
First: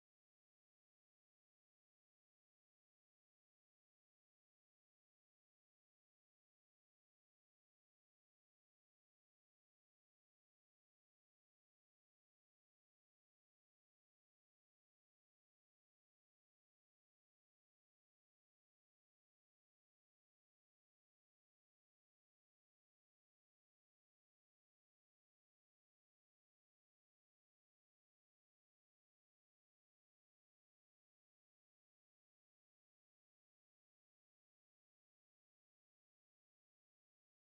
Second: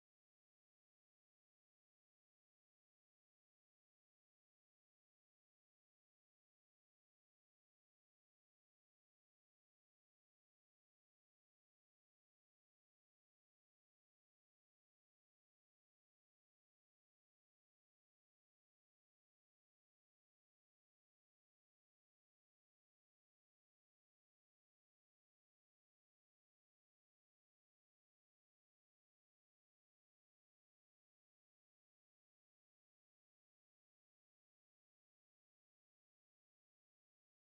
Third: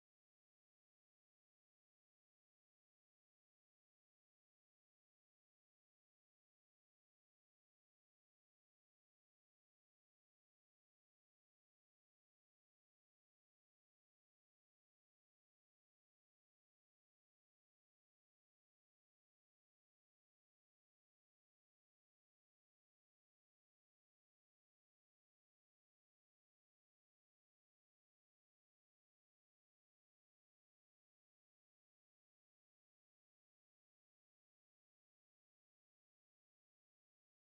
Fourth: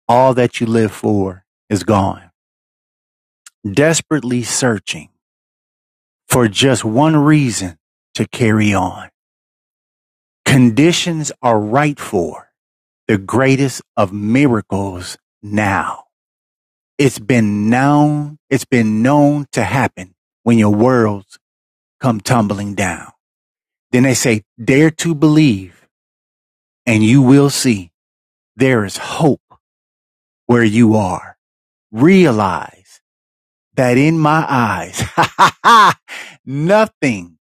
S1: all that you live for is gone, desperately searching for just one reason to carry on. Conditions are right for the greatest of miracles now. It's been known, it's been known to happen when your worlds come tumbling down. Then they say, dare to believe and you will see there is hope where you are. Realize that in my eyes, nothing,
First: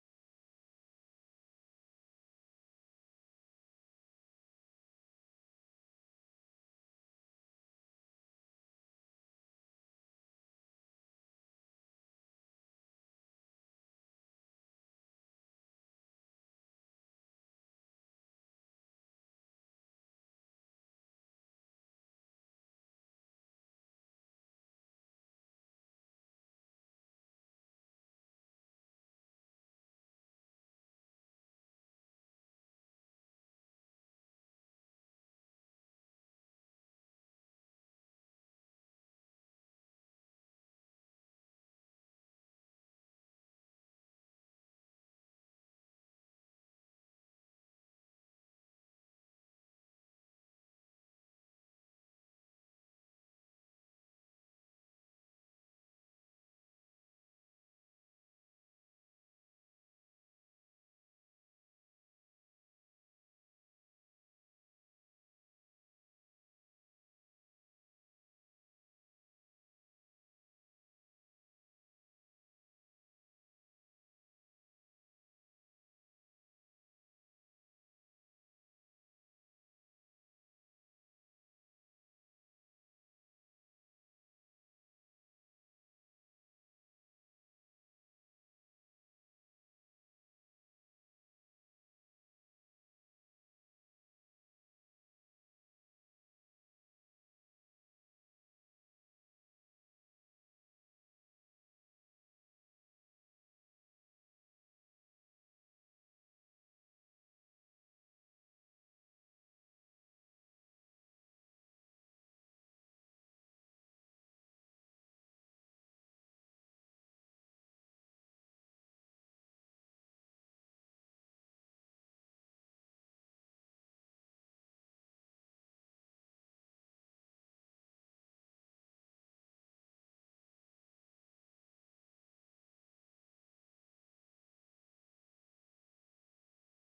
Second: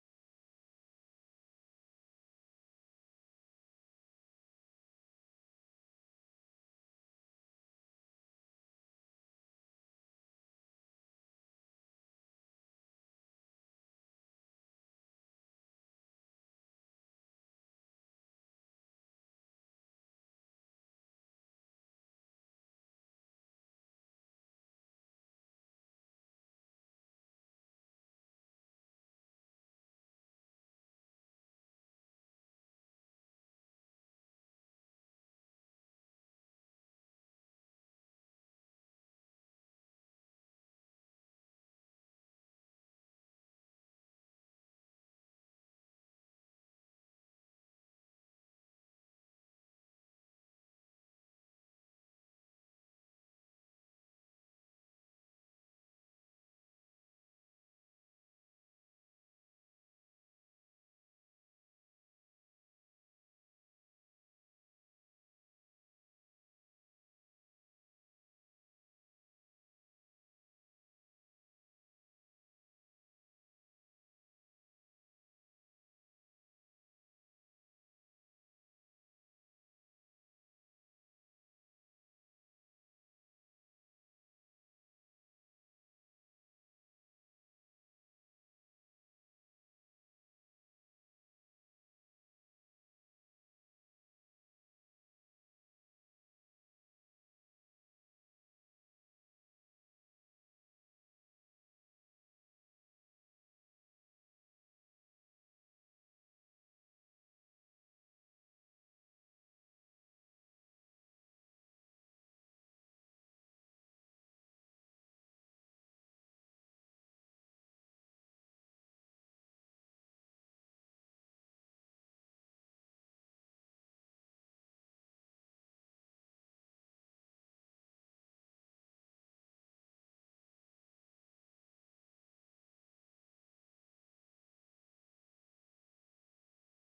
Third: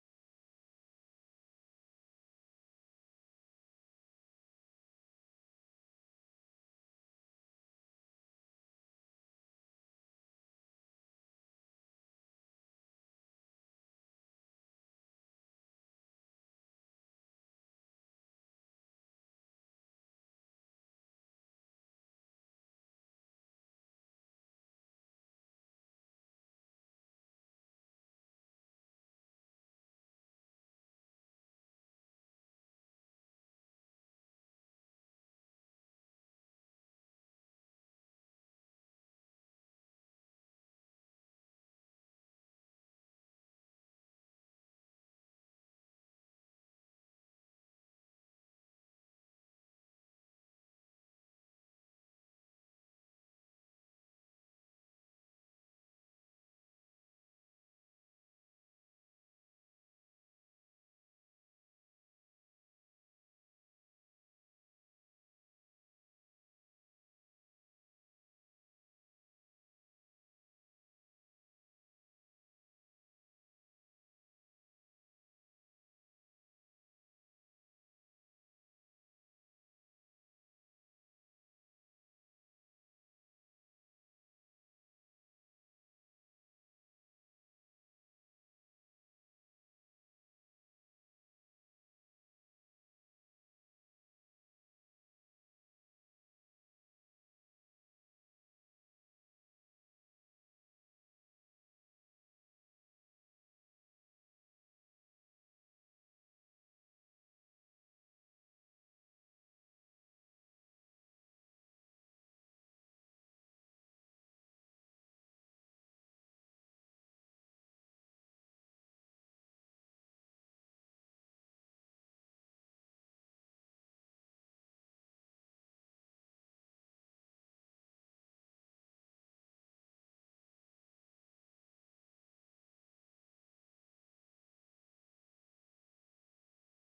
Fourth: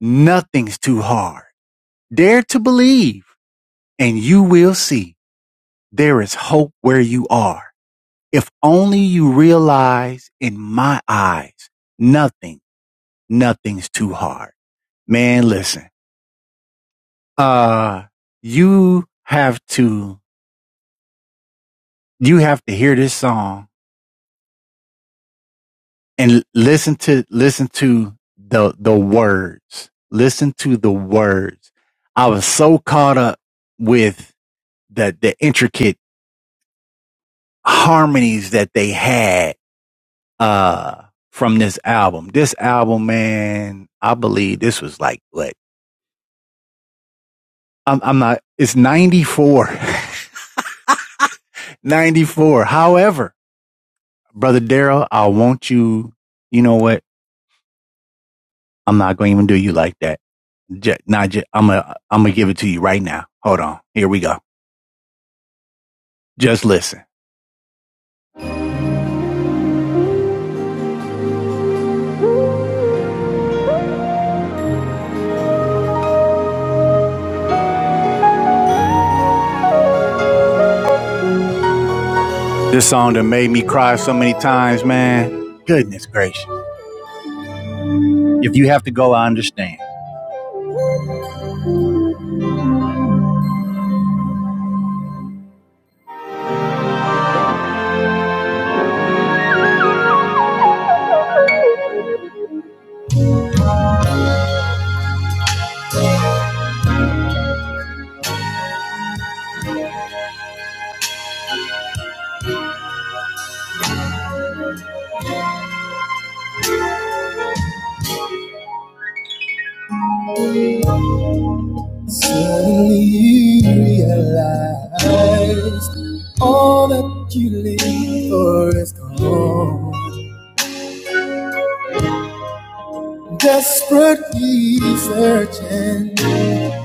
S1: nothing's too hard. Dare to believe and you will see there is hope where you are. If only you realize in my eyes, nothing, nothing's too hard. Man, listen, uh, you have to, you have to hear this song and listen to, listen to the, the words, listen to the words. I was so caught up with the, the intricate harmonies that they had, uh, from this album. This album, man, I believe this was like what I'm, I'm not, it's 94, 94. However, brother Daryl, I want you, you know what? I'm not going to even do you like that. Just, not just, I'm going I'm going to give it to you right now. Hold on. Here we go. Just listen. This song that made me cry so many times, man. Goodness gracious. If you have to go, I understand. Only realize all that you live for is gone. Desperately searching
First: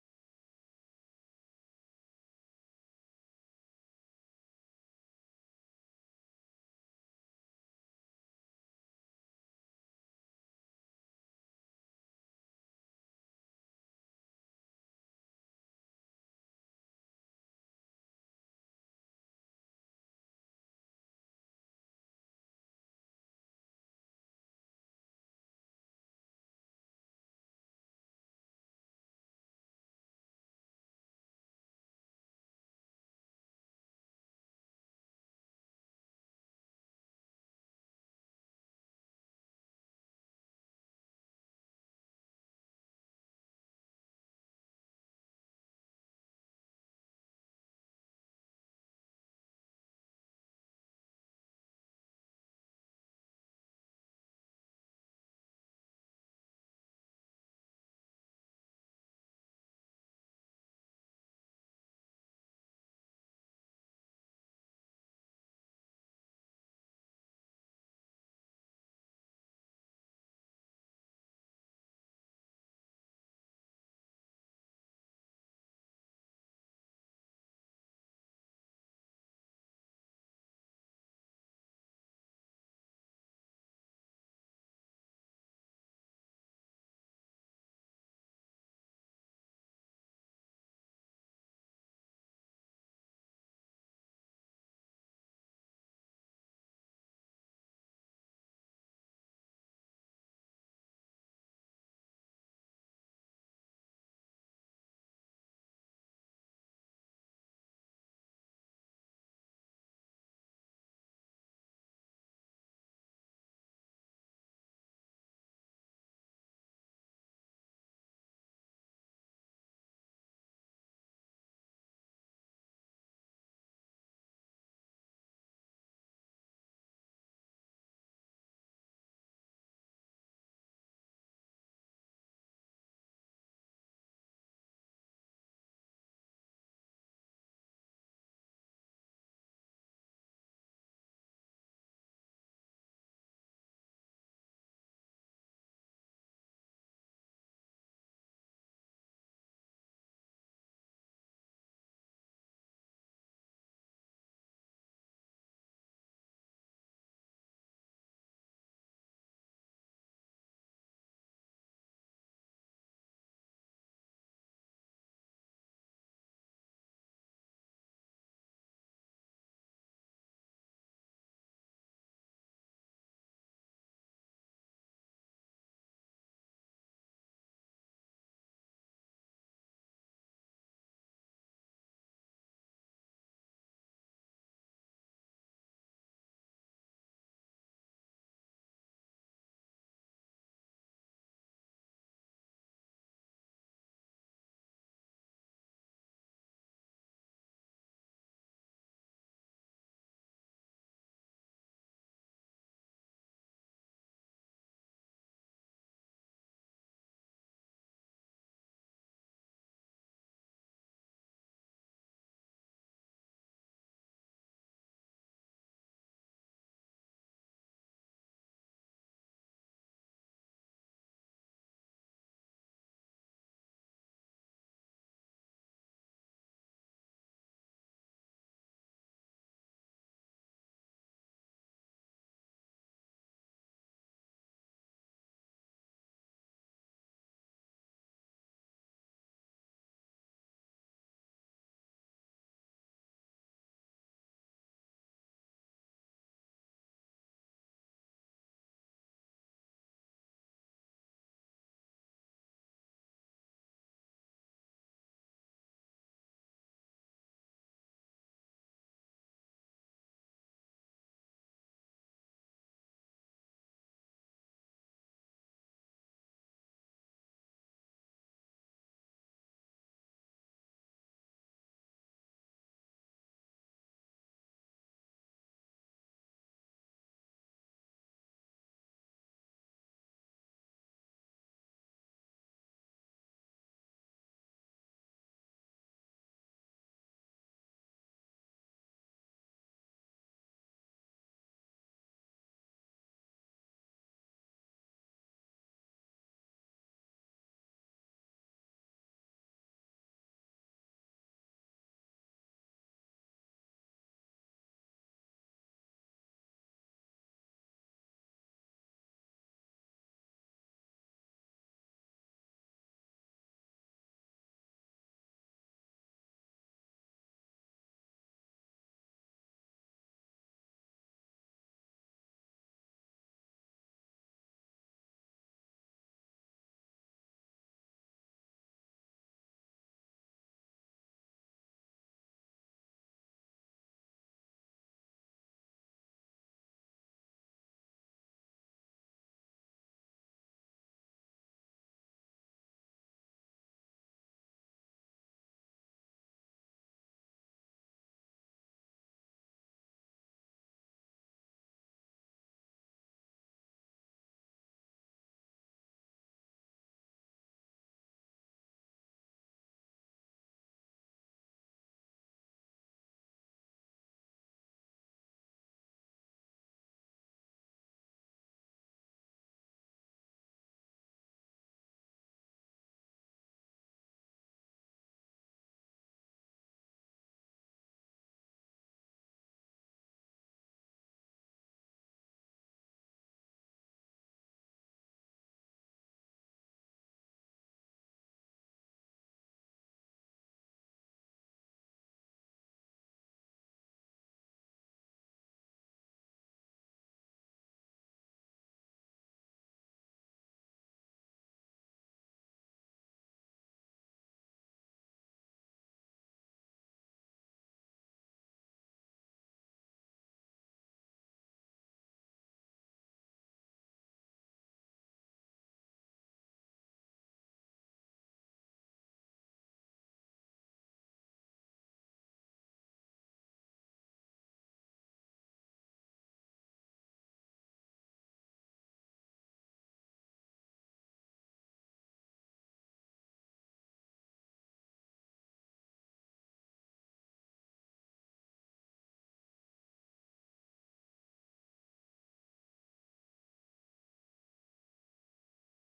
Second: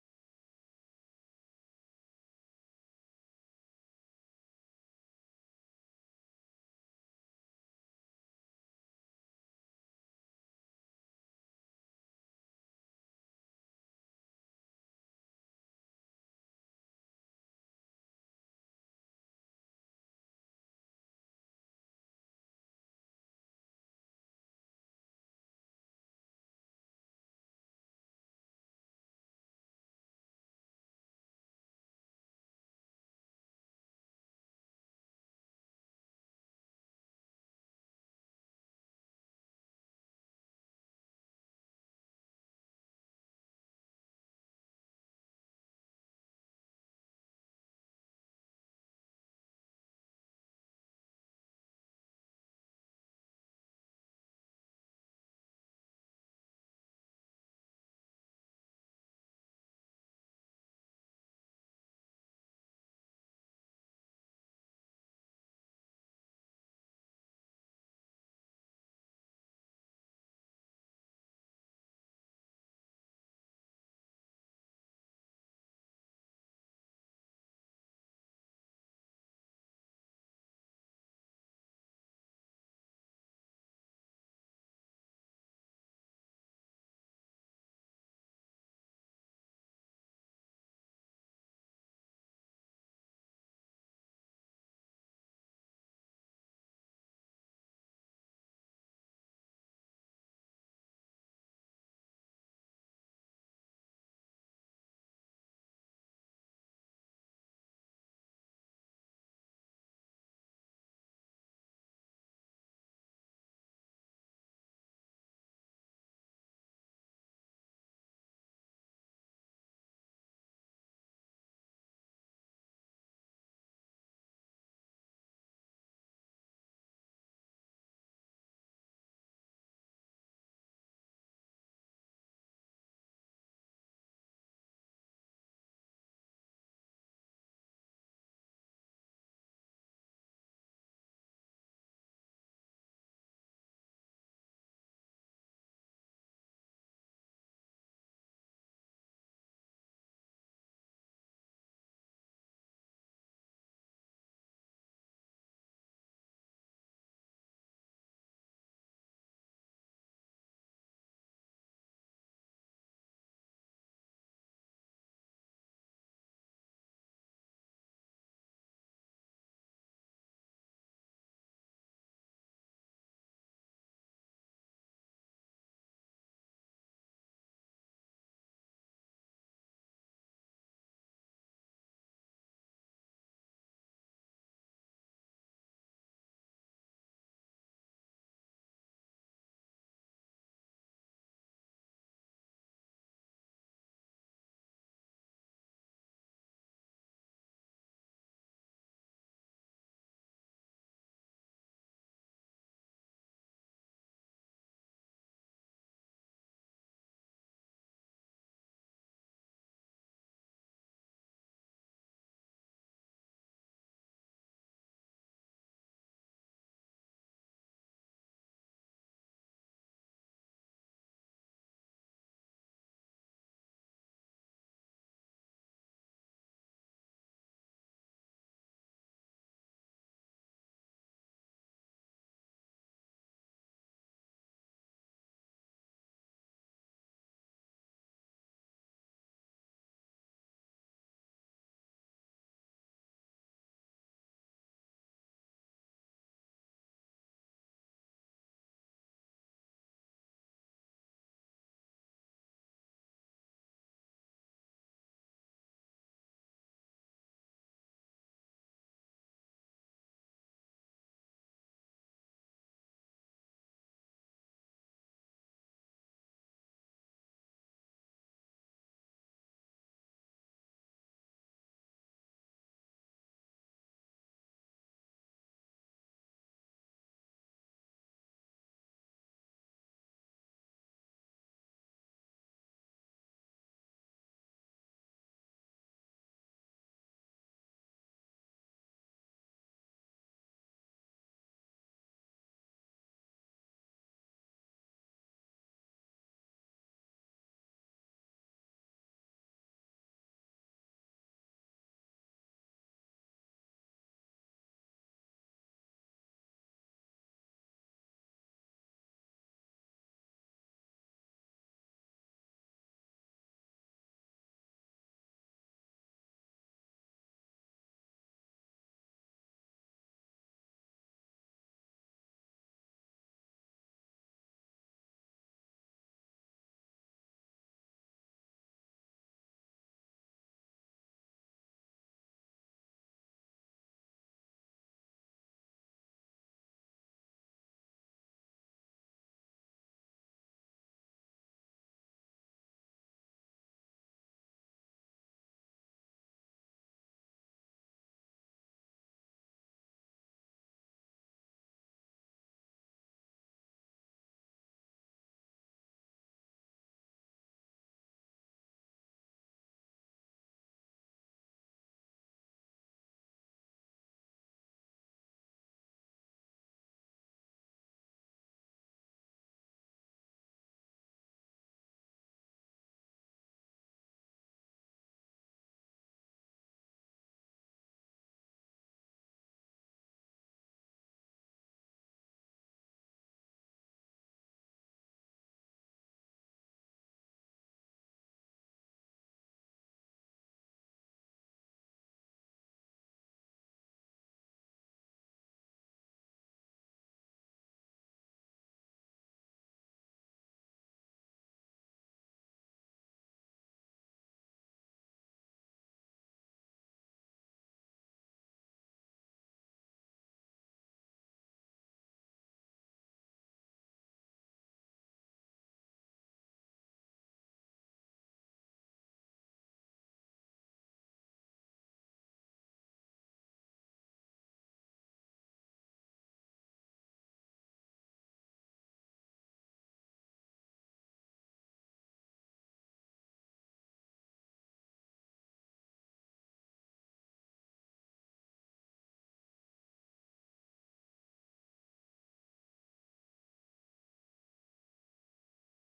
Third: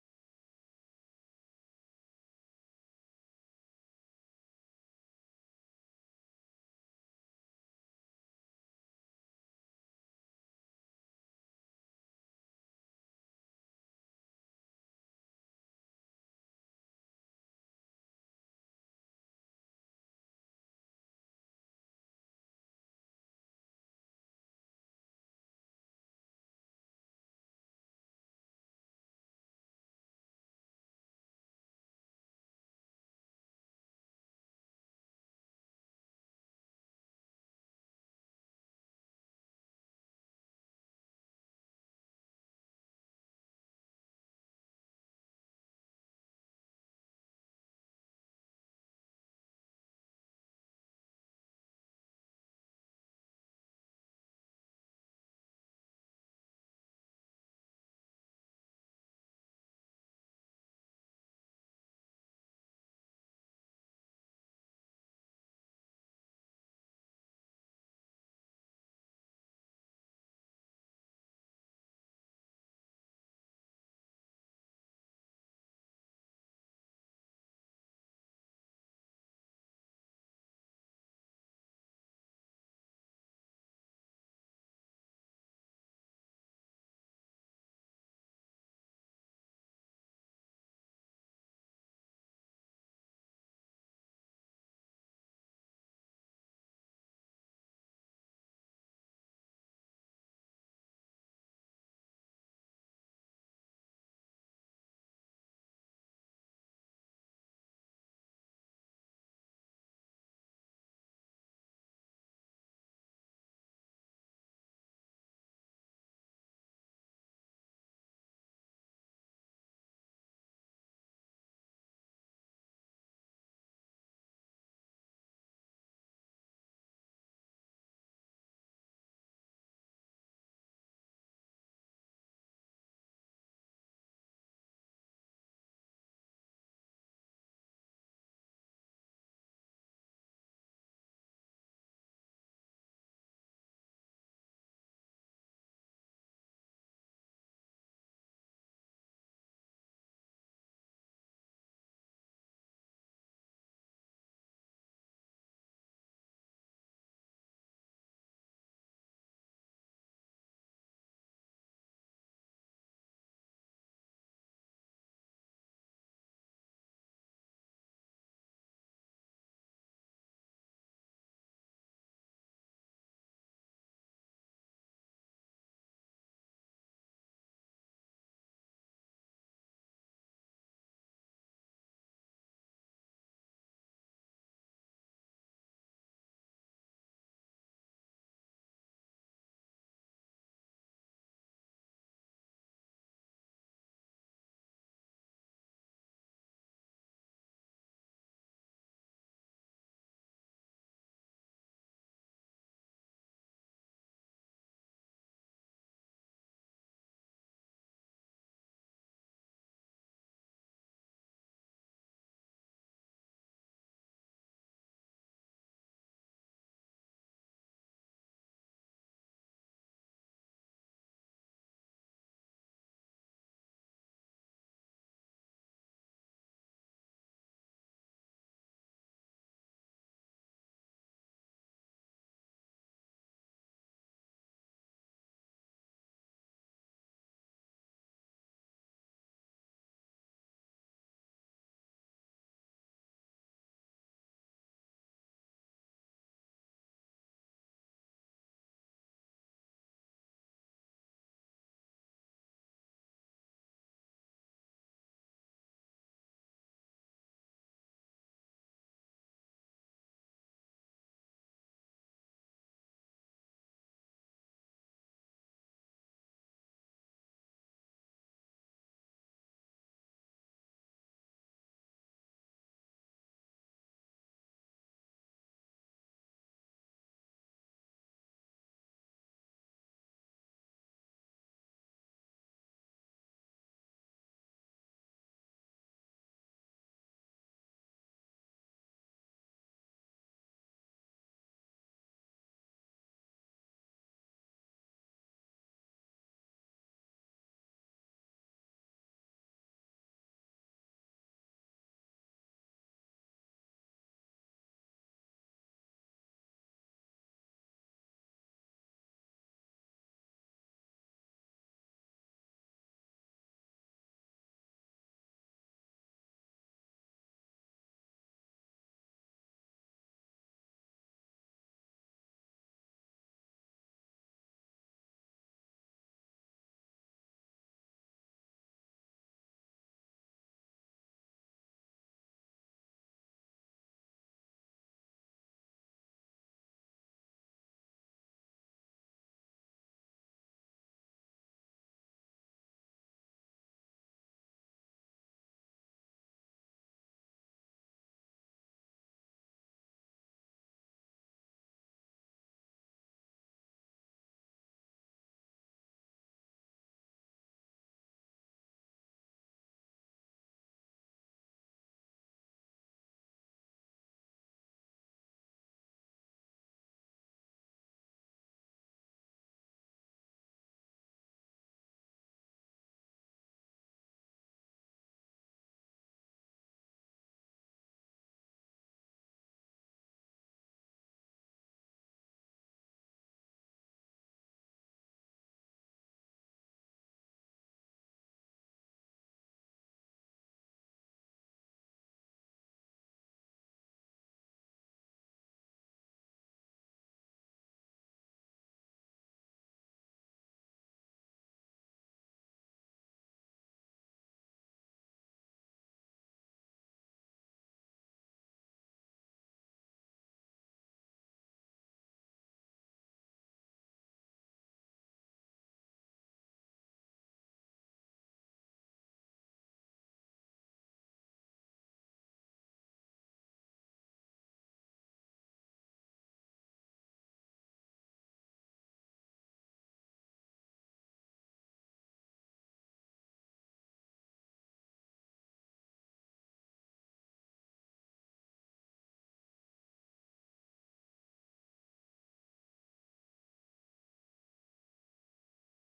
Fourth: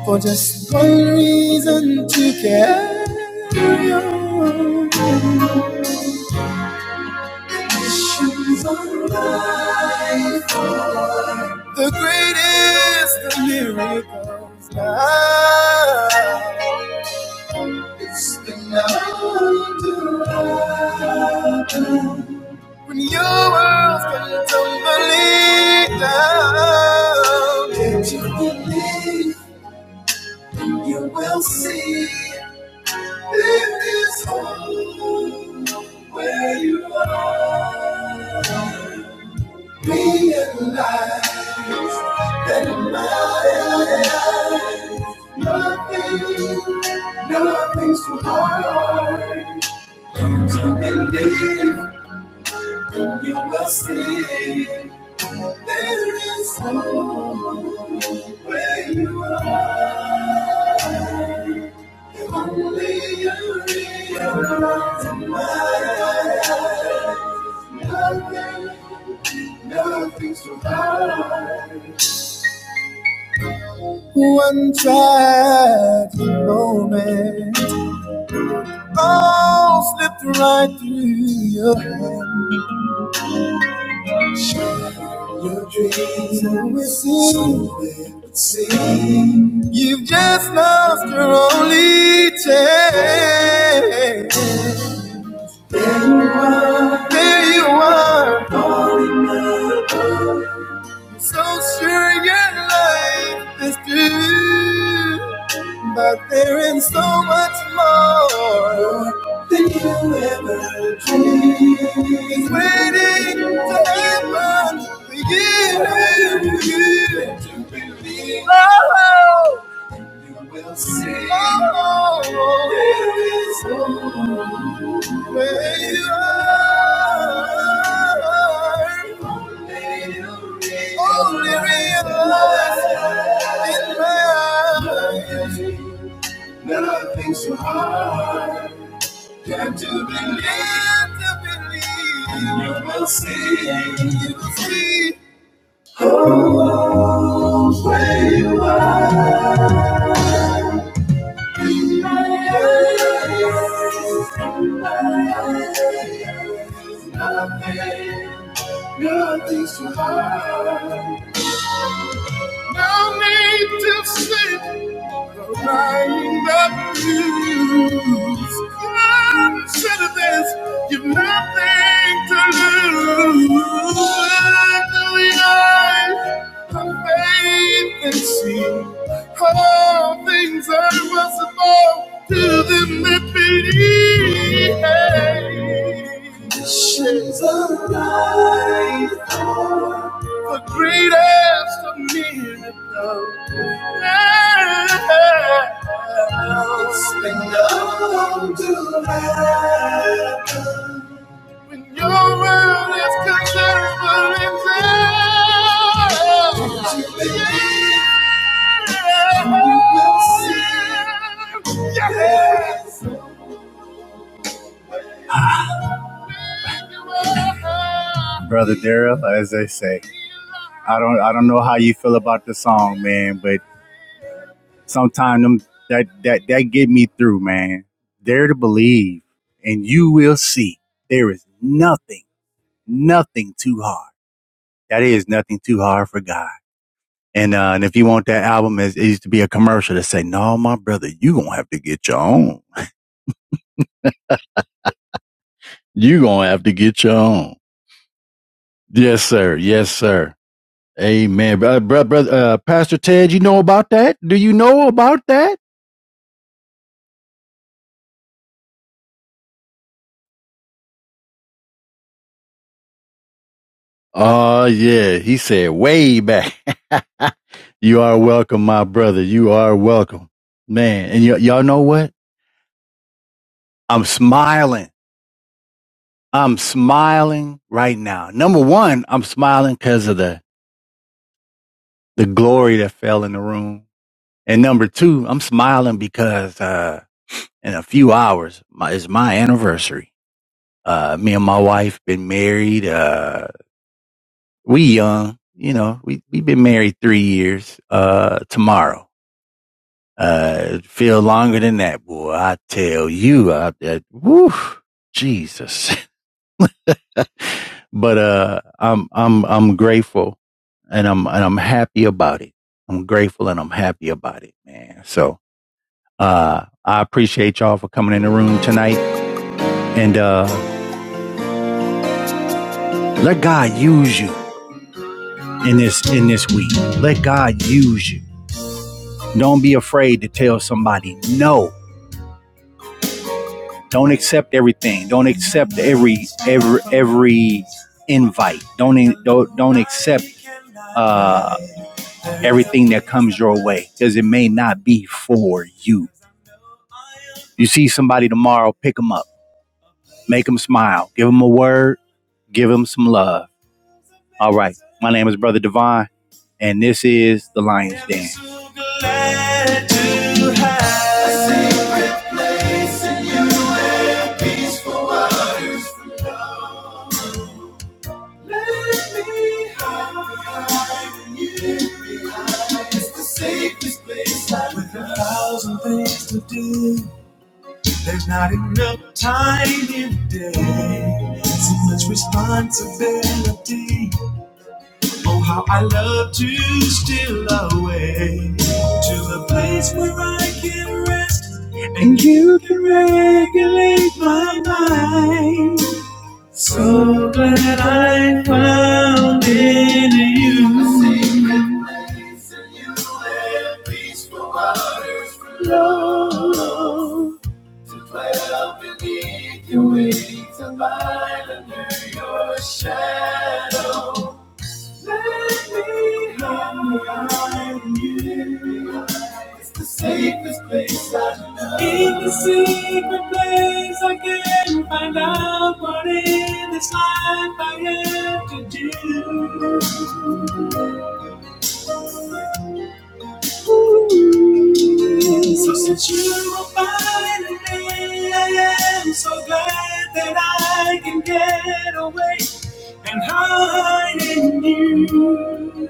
S1: for just one reason to carry on. Issues on life. The greatest of miracles now. It's enough to happen. When your world can tumbling down, can't you believe? You will see it is home where you are. Be in life, nothing, nothing's too hard. Come To believe you will see there is home where you are. If only you realize tonight, nothing, nothing's too hard. One tragic moment, all slipped right through your hand. Your dreams are wishing, but see, you've just lost your only chance. There you are, so sure your life is through. But there is so much more than you ever dreamed. It's waiting to happen for you to believe. Oh, you will see. Oh, there is no you are. Only realize in my eyes. Nothing's so hard. Got to believe, to believe. You will see, you will see. Nothing, nothing's too hard. No need to say I lose. faith and see all things are possible to them that believe. The greatest of miracles. Yeah. Your world is considerable in yeah. Brother Daryl, as they say, I don't, I don't know how you feel about the song, man, but sometimes them that that that get me through, man. Dare to believe, and you will see there is nothing, nothing too hard. That is nothing too hard for God. And uh, and if you want that album, it, it used to be a commercial that say, "No, my brother, you gonna have to get your own. You gonna have to get your own." Yes, sir. Yes, sir. Amen, brother. brother, brother uh, Pastor Ted, you know about that? Do you know about that? Oh, yeah. He said way back. you are welcome, my brother. You are welcome, man. And y- y'all know what? I'm smiling I'm smiling right now. Number one, I'm smiling because of the, the glory that fell in the room. And number two, I'm smiling because, uh, in a few hours my, is my anniversary. Uh, me and my wife been married. Uh, we young, you know, we, we been married three years, uh, tomorrow. Uh, feel longer than that, boy. I tell you, I, I woo, Jesus. but uh, I'm I'm I'm grateful, and I'm and I'm happy about it. I'm grateful and I'm happy about it, man. So uh, I appreciate y'all for coming in the room tonight, and uh, let God use you in this in this week. Let God use you. Don't be afraid to tell somebody no. Don't accept everything. Don't accept every every every invite. Don't don't don't accept uh, everything that comes your way because it may not be for you. You see somebody tomorrow, pick them up, make them smile, give them a word, give them some love. All right. My name is Brother Divine, and this is The Lion's Den. with a thousand things to do. There's not enough time in the day. So much responsibility. Oh, how I love to steal away to the place where I can rest and you can regulate my mind. So glad I found in you. A secret place in you and peaceful waters flow. To dwell beneath your wings and abide under your shadow. Let me hide behind you. It's the safest place I know. It's the secret place I can find out what in this life I have to do. So since you are finding me, I am so glad that I can get away and hide in you.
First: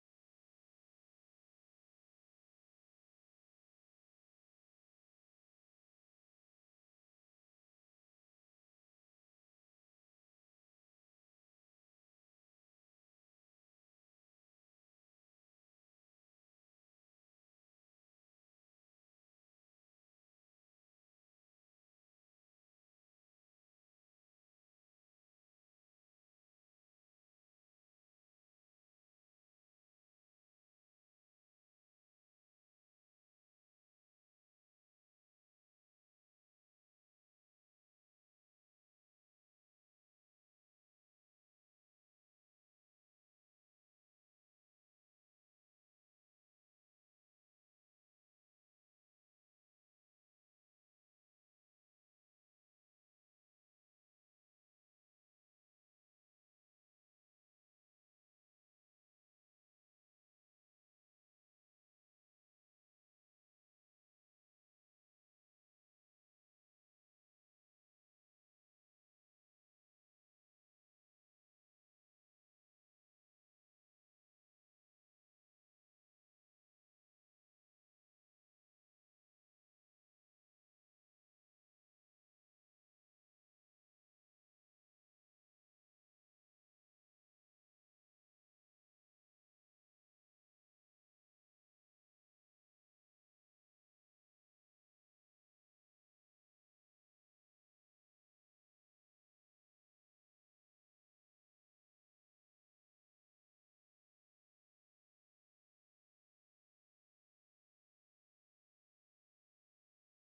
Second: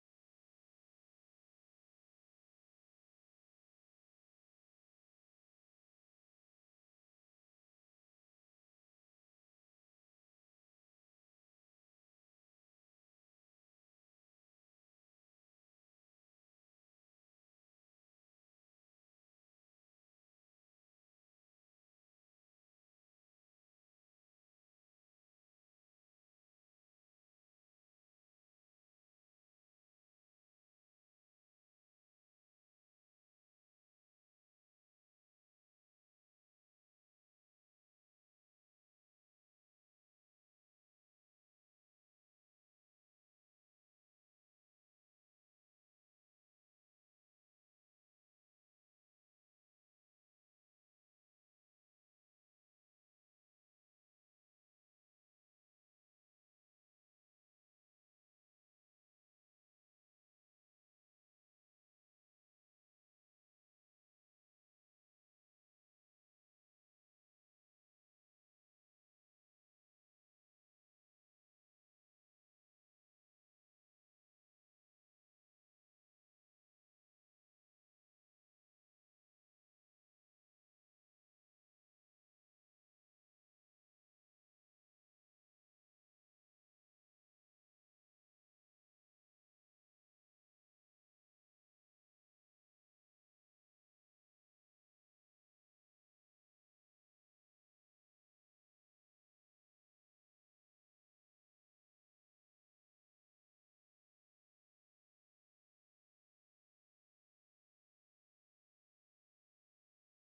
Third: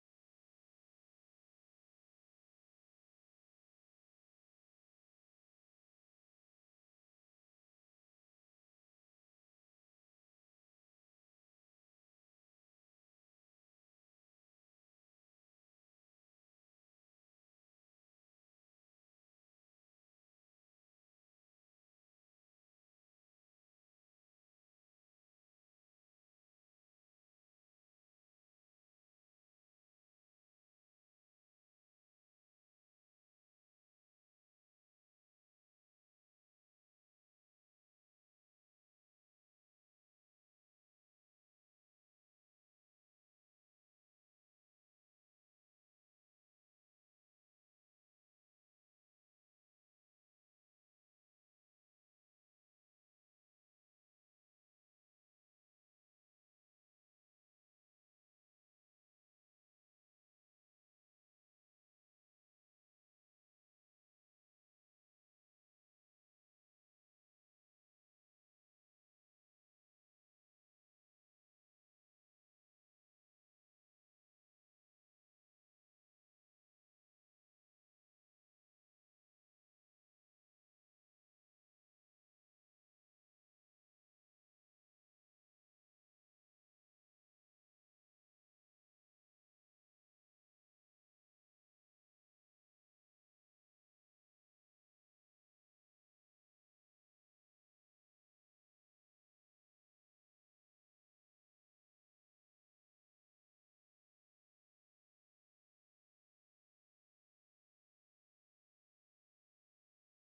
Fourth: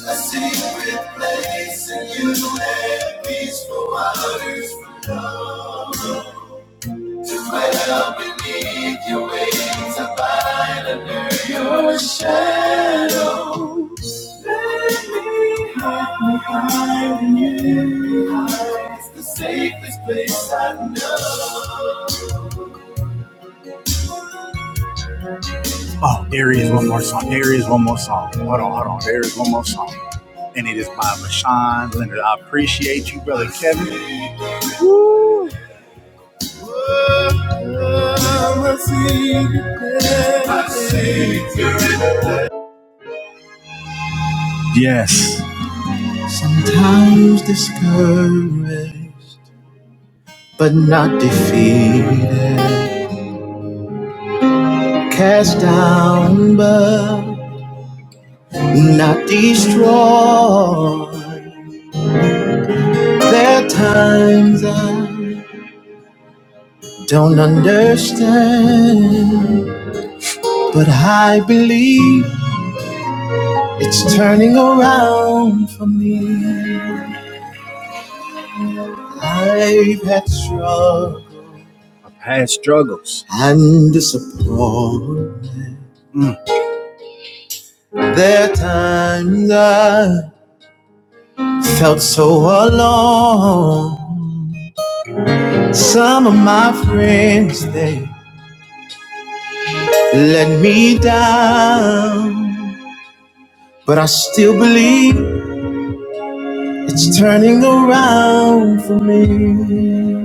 S1: A secret place in you and peaceful waters to dwell beneath your wings. I find under your shadow. Oh, there is one more song. There is one more song. Hold on, hold on. There is one more song. And it is by Mashawn Leonard. I appreciate you, brother Kevin. Yes. Cast down, but not destroyed. There are times I don't understand, but I believe. It's turning around for me. I've had struggles. I've had struggles. And disappointment. There are times I felt so alone. Some of my friends, they let me down. But I still believe it's turning around for me.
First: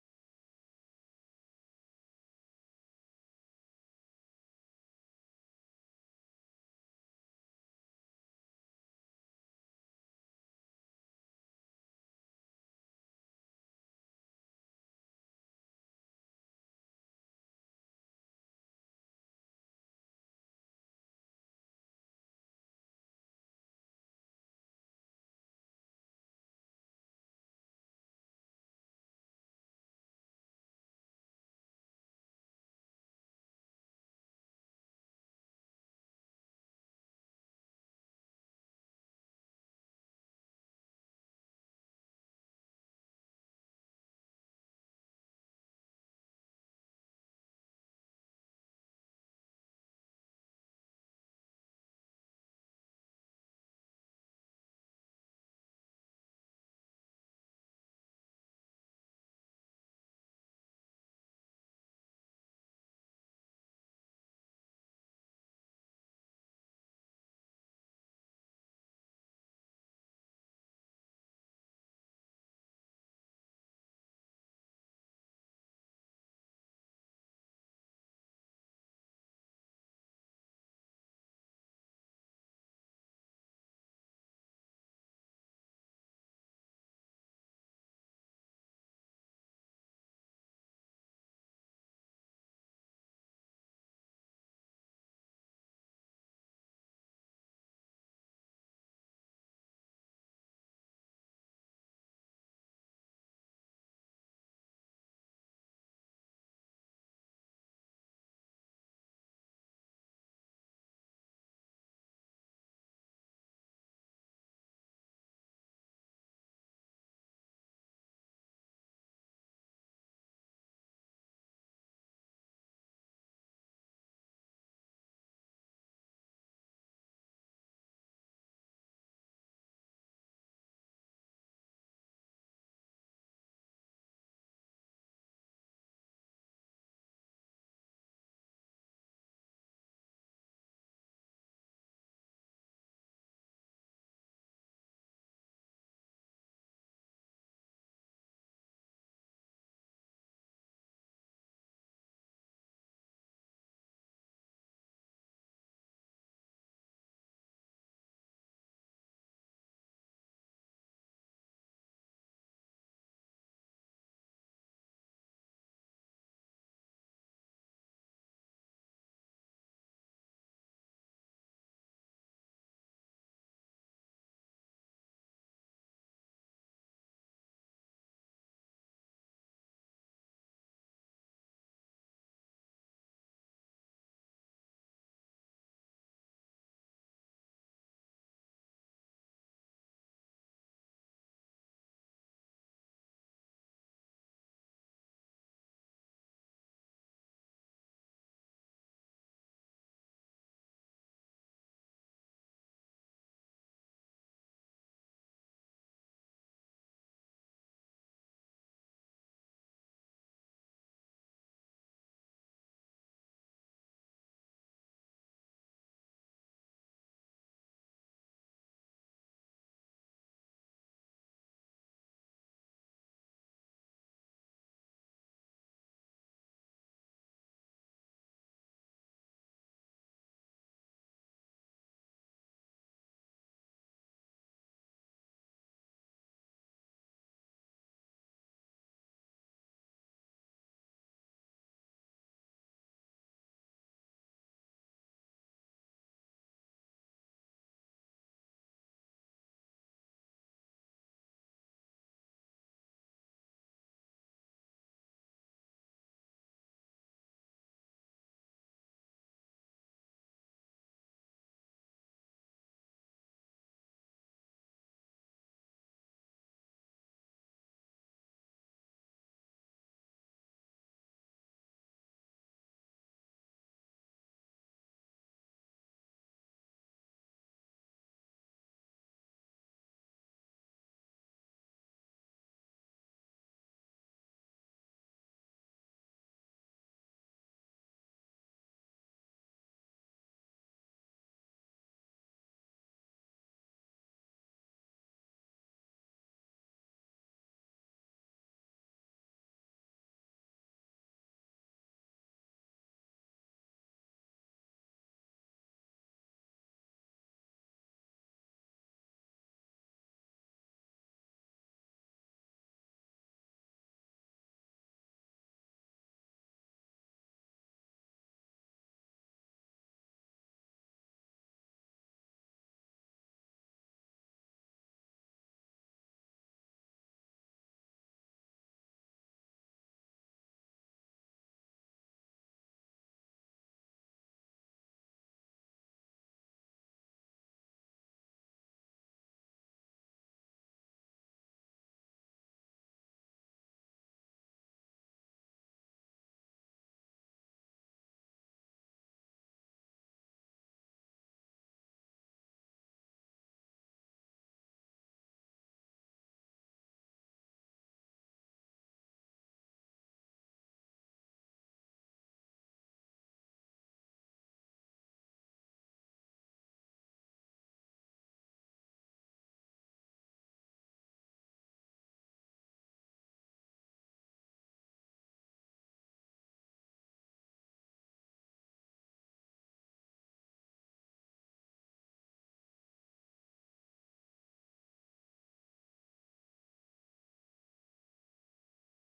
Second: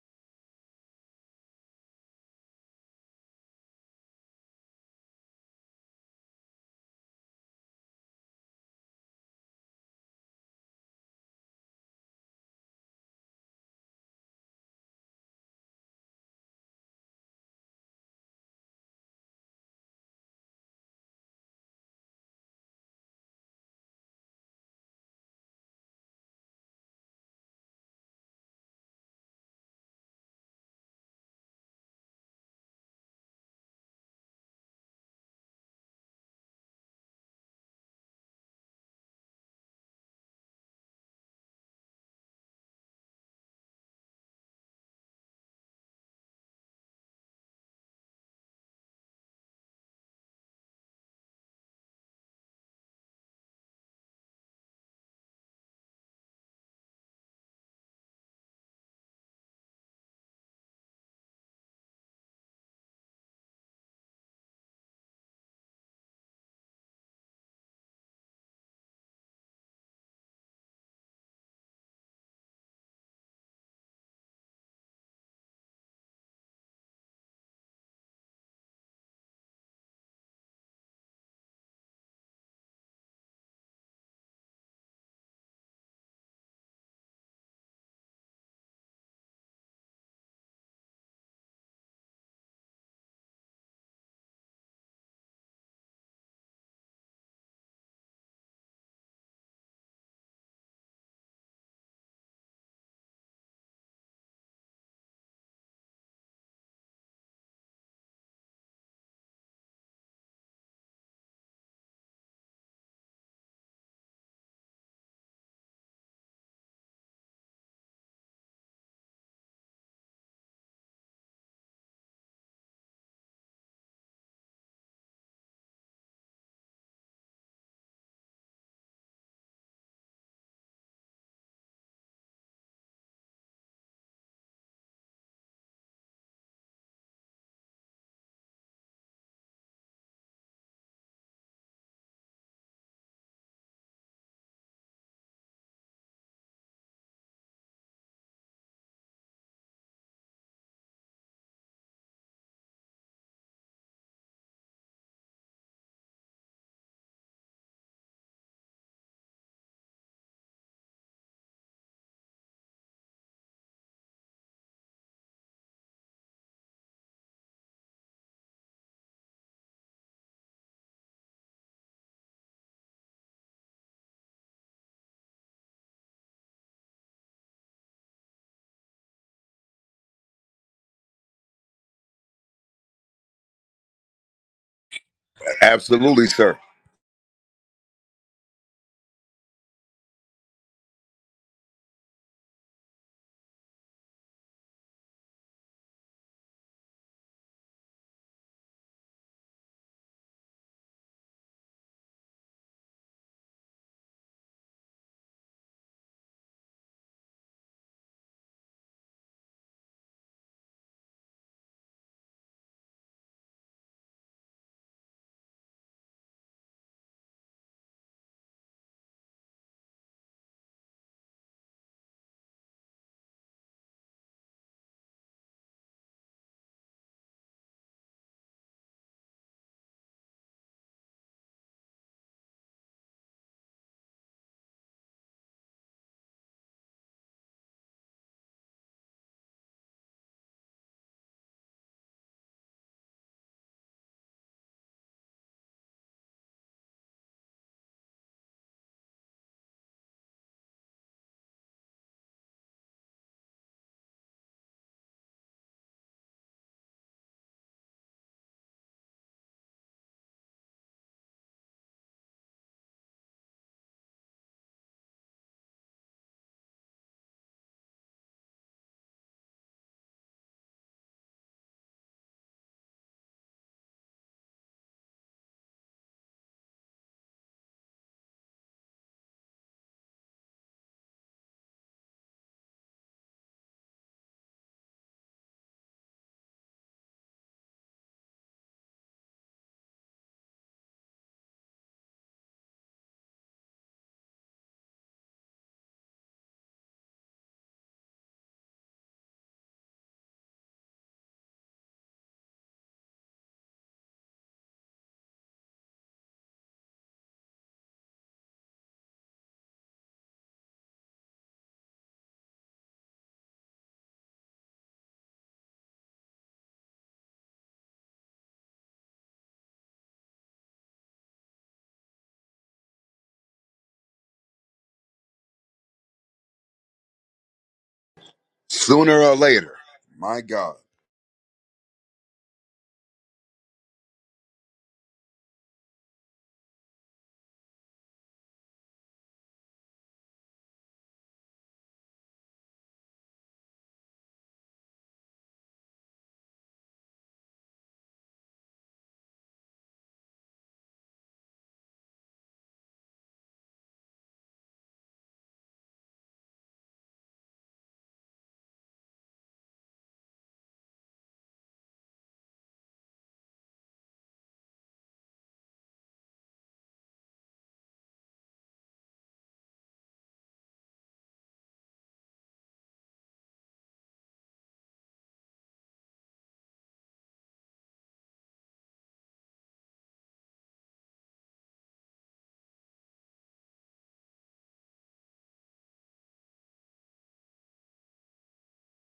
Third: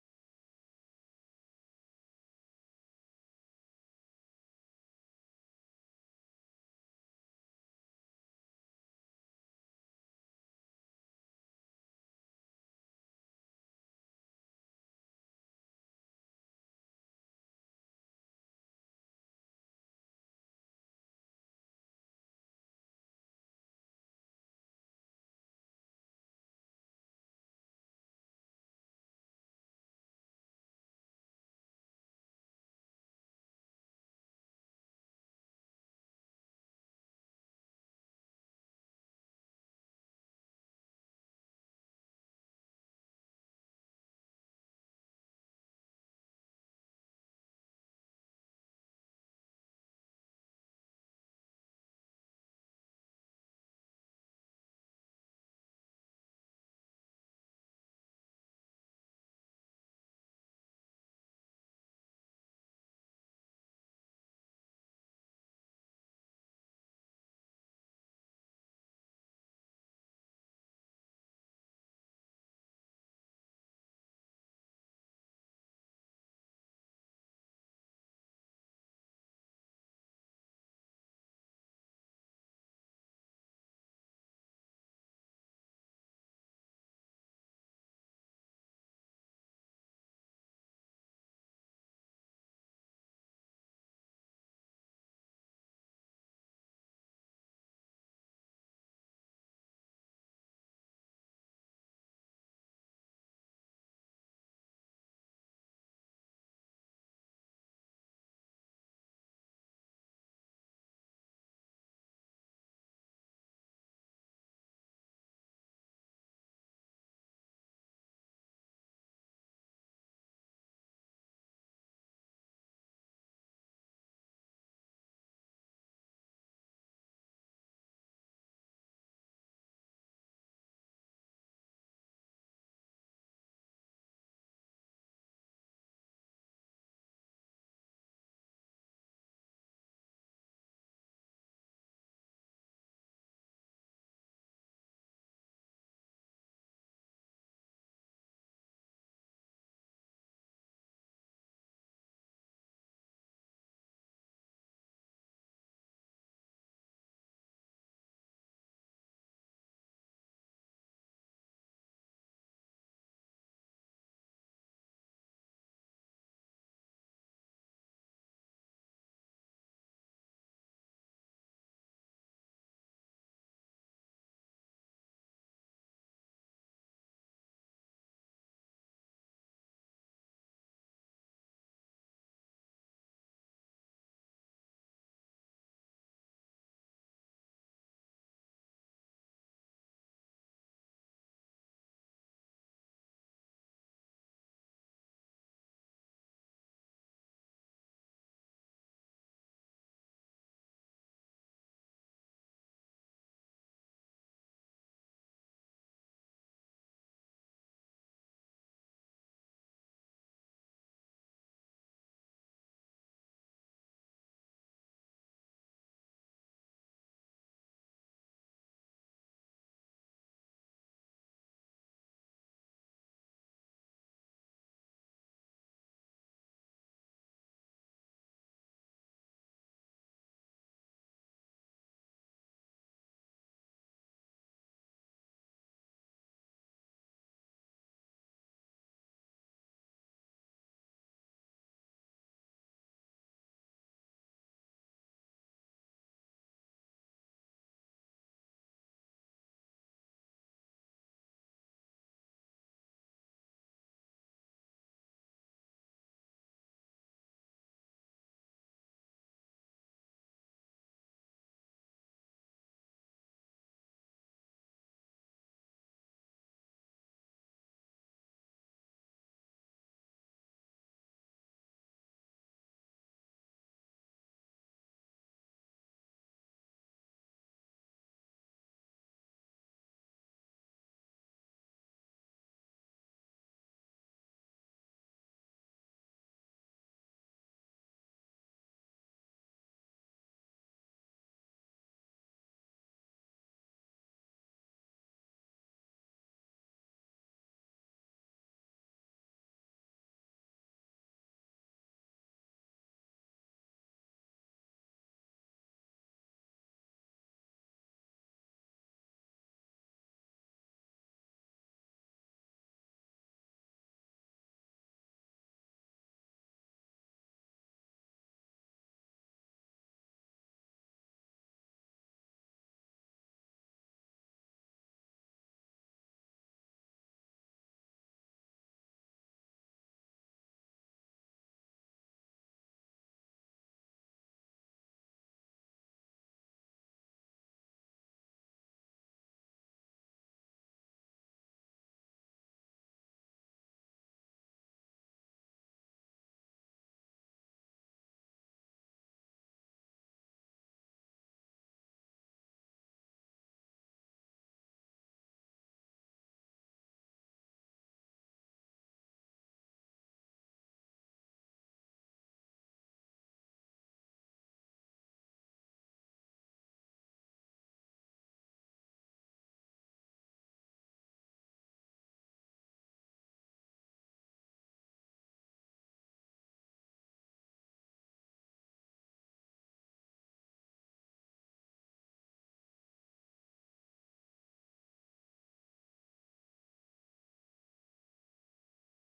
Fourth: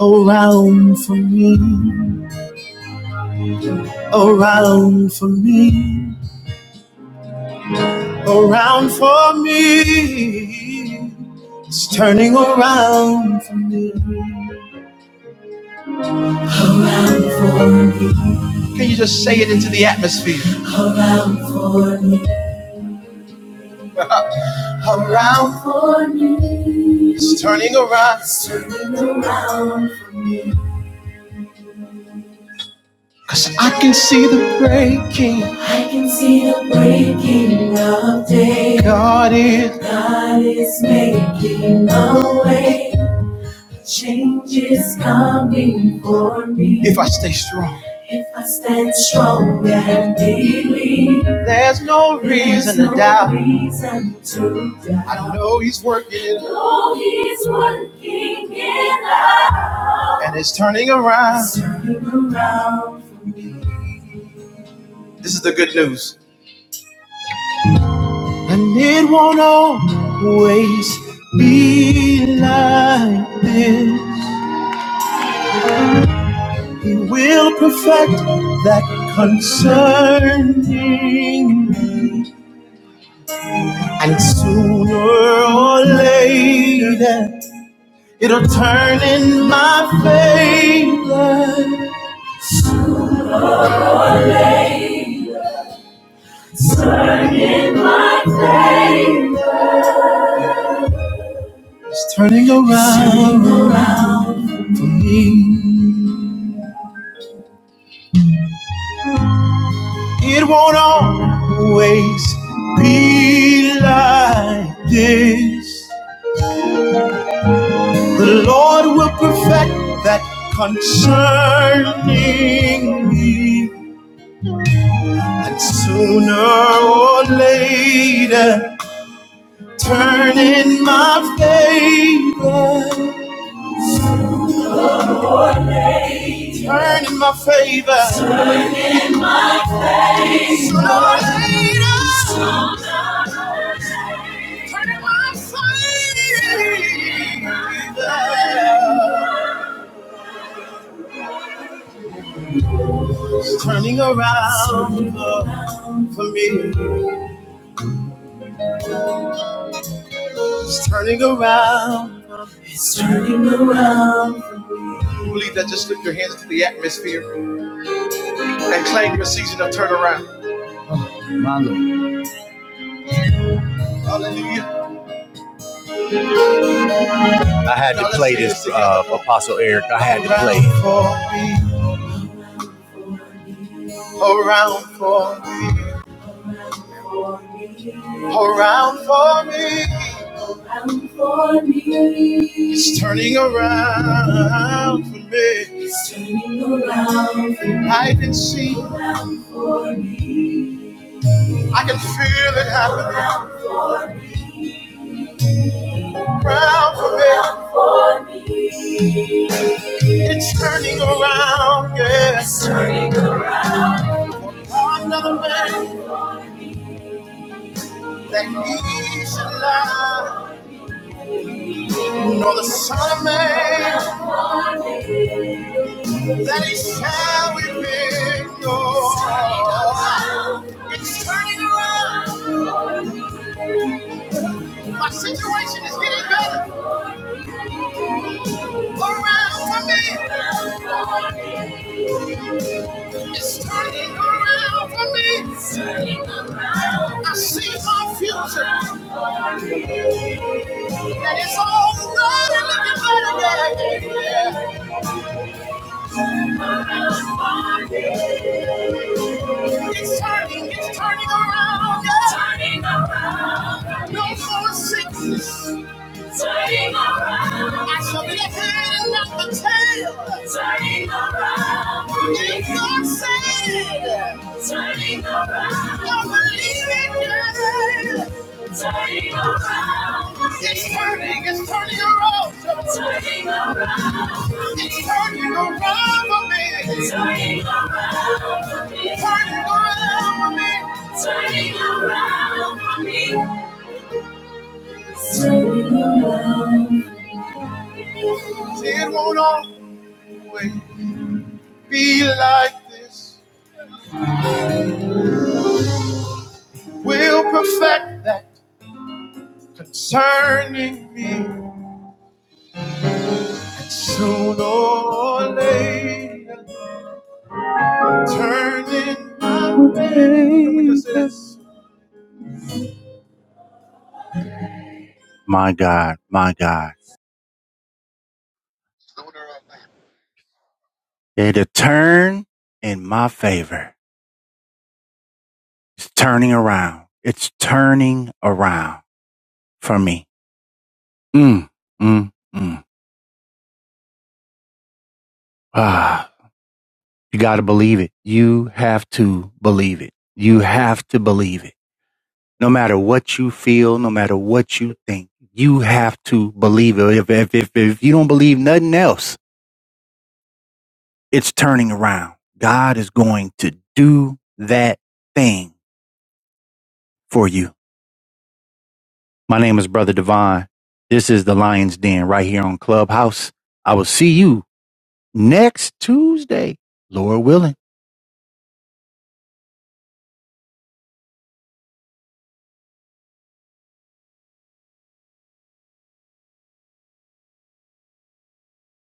S1: Around for me. Around for me. around for me. It's turning around. Now for me. It's turning around. It's turning around for me. 'Cause I can see the breaking. I can see the breaking of day. God is. God is making a way. Change is coming for me. If I stay strong. If I stand strong and believe. There's no reason There's reason to no doubt. reason to doubt. I don't know he's working. it. Know he's working it out. And it's turning around. It's turning around. This is the good news. And it won't always be like this. He will perfect that concerning. me. And sooner or later, it'll turn in my favor. It's turning around. me. It won't always be like this. The Lord will perfect that concerning me. And sooner or later, turn in my favor. Turn in my favor. Sooner or later. Turn in my favor. It's Turning around uh, for me. It's turning around. It's turning around. Believe that. Just lift your hands to the atmosphere and claim your season of turnaround. Hallelujah. I had to play this, uh, Apostle Eric. I had to play. it. Around for me,
S4: Absolutely, sir.
S1: around for me, around for me. It's turning around for me. It's turning around for me. I can see, Around for me. I can feel it happening. Around for me around for me. It's turning around, yes. Another man he shall love. No, the Son of Man will be yours. around, It's turning around. My situation is getting better. around for me. It's turning around for me. I see my future. And it's all running looking better than yeah. It's turning, it's turning around. Yeah. Turning around. No more sickness. Turning around. I shall be the head, not the tail. Turning around. It's not said. Turning around. Don't believe it yet. Turning around. It's turning, it's turning around. Turning around. It's turning around for me. Turning around for me. Turning around for me. Turning around for me. Turning around. It won't always be like this. We'll perfect that concerning me sooner or later. Turn in my favor. My God, my God.
S4: Sooner or later, my God.
S1: It'll turn in my favor. It's turning around. It's turning around for me. Mm, mm, mm. Ah, you got to believe it. You have to believe it. You have to believe it no matter what you feel, no matter what you think, you have to believe it. If, if, if, if you don't believe nothing else, it's turning around. God is going to do that thing for you. My name is Brother Divine. This is the Lion's Den right here on Clubhouse. I will see you next Tuesday, Lord willing.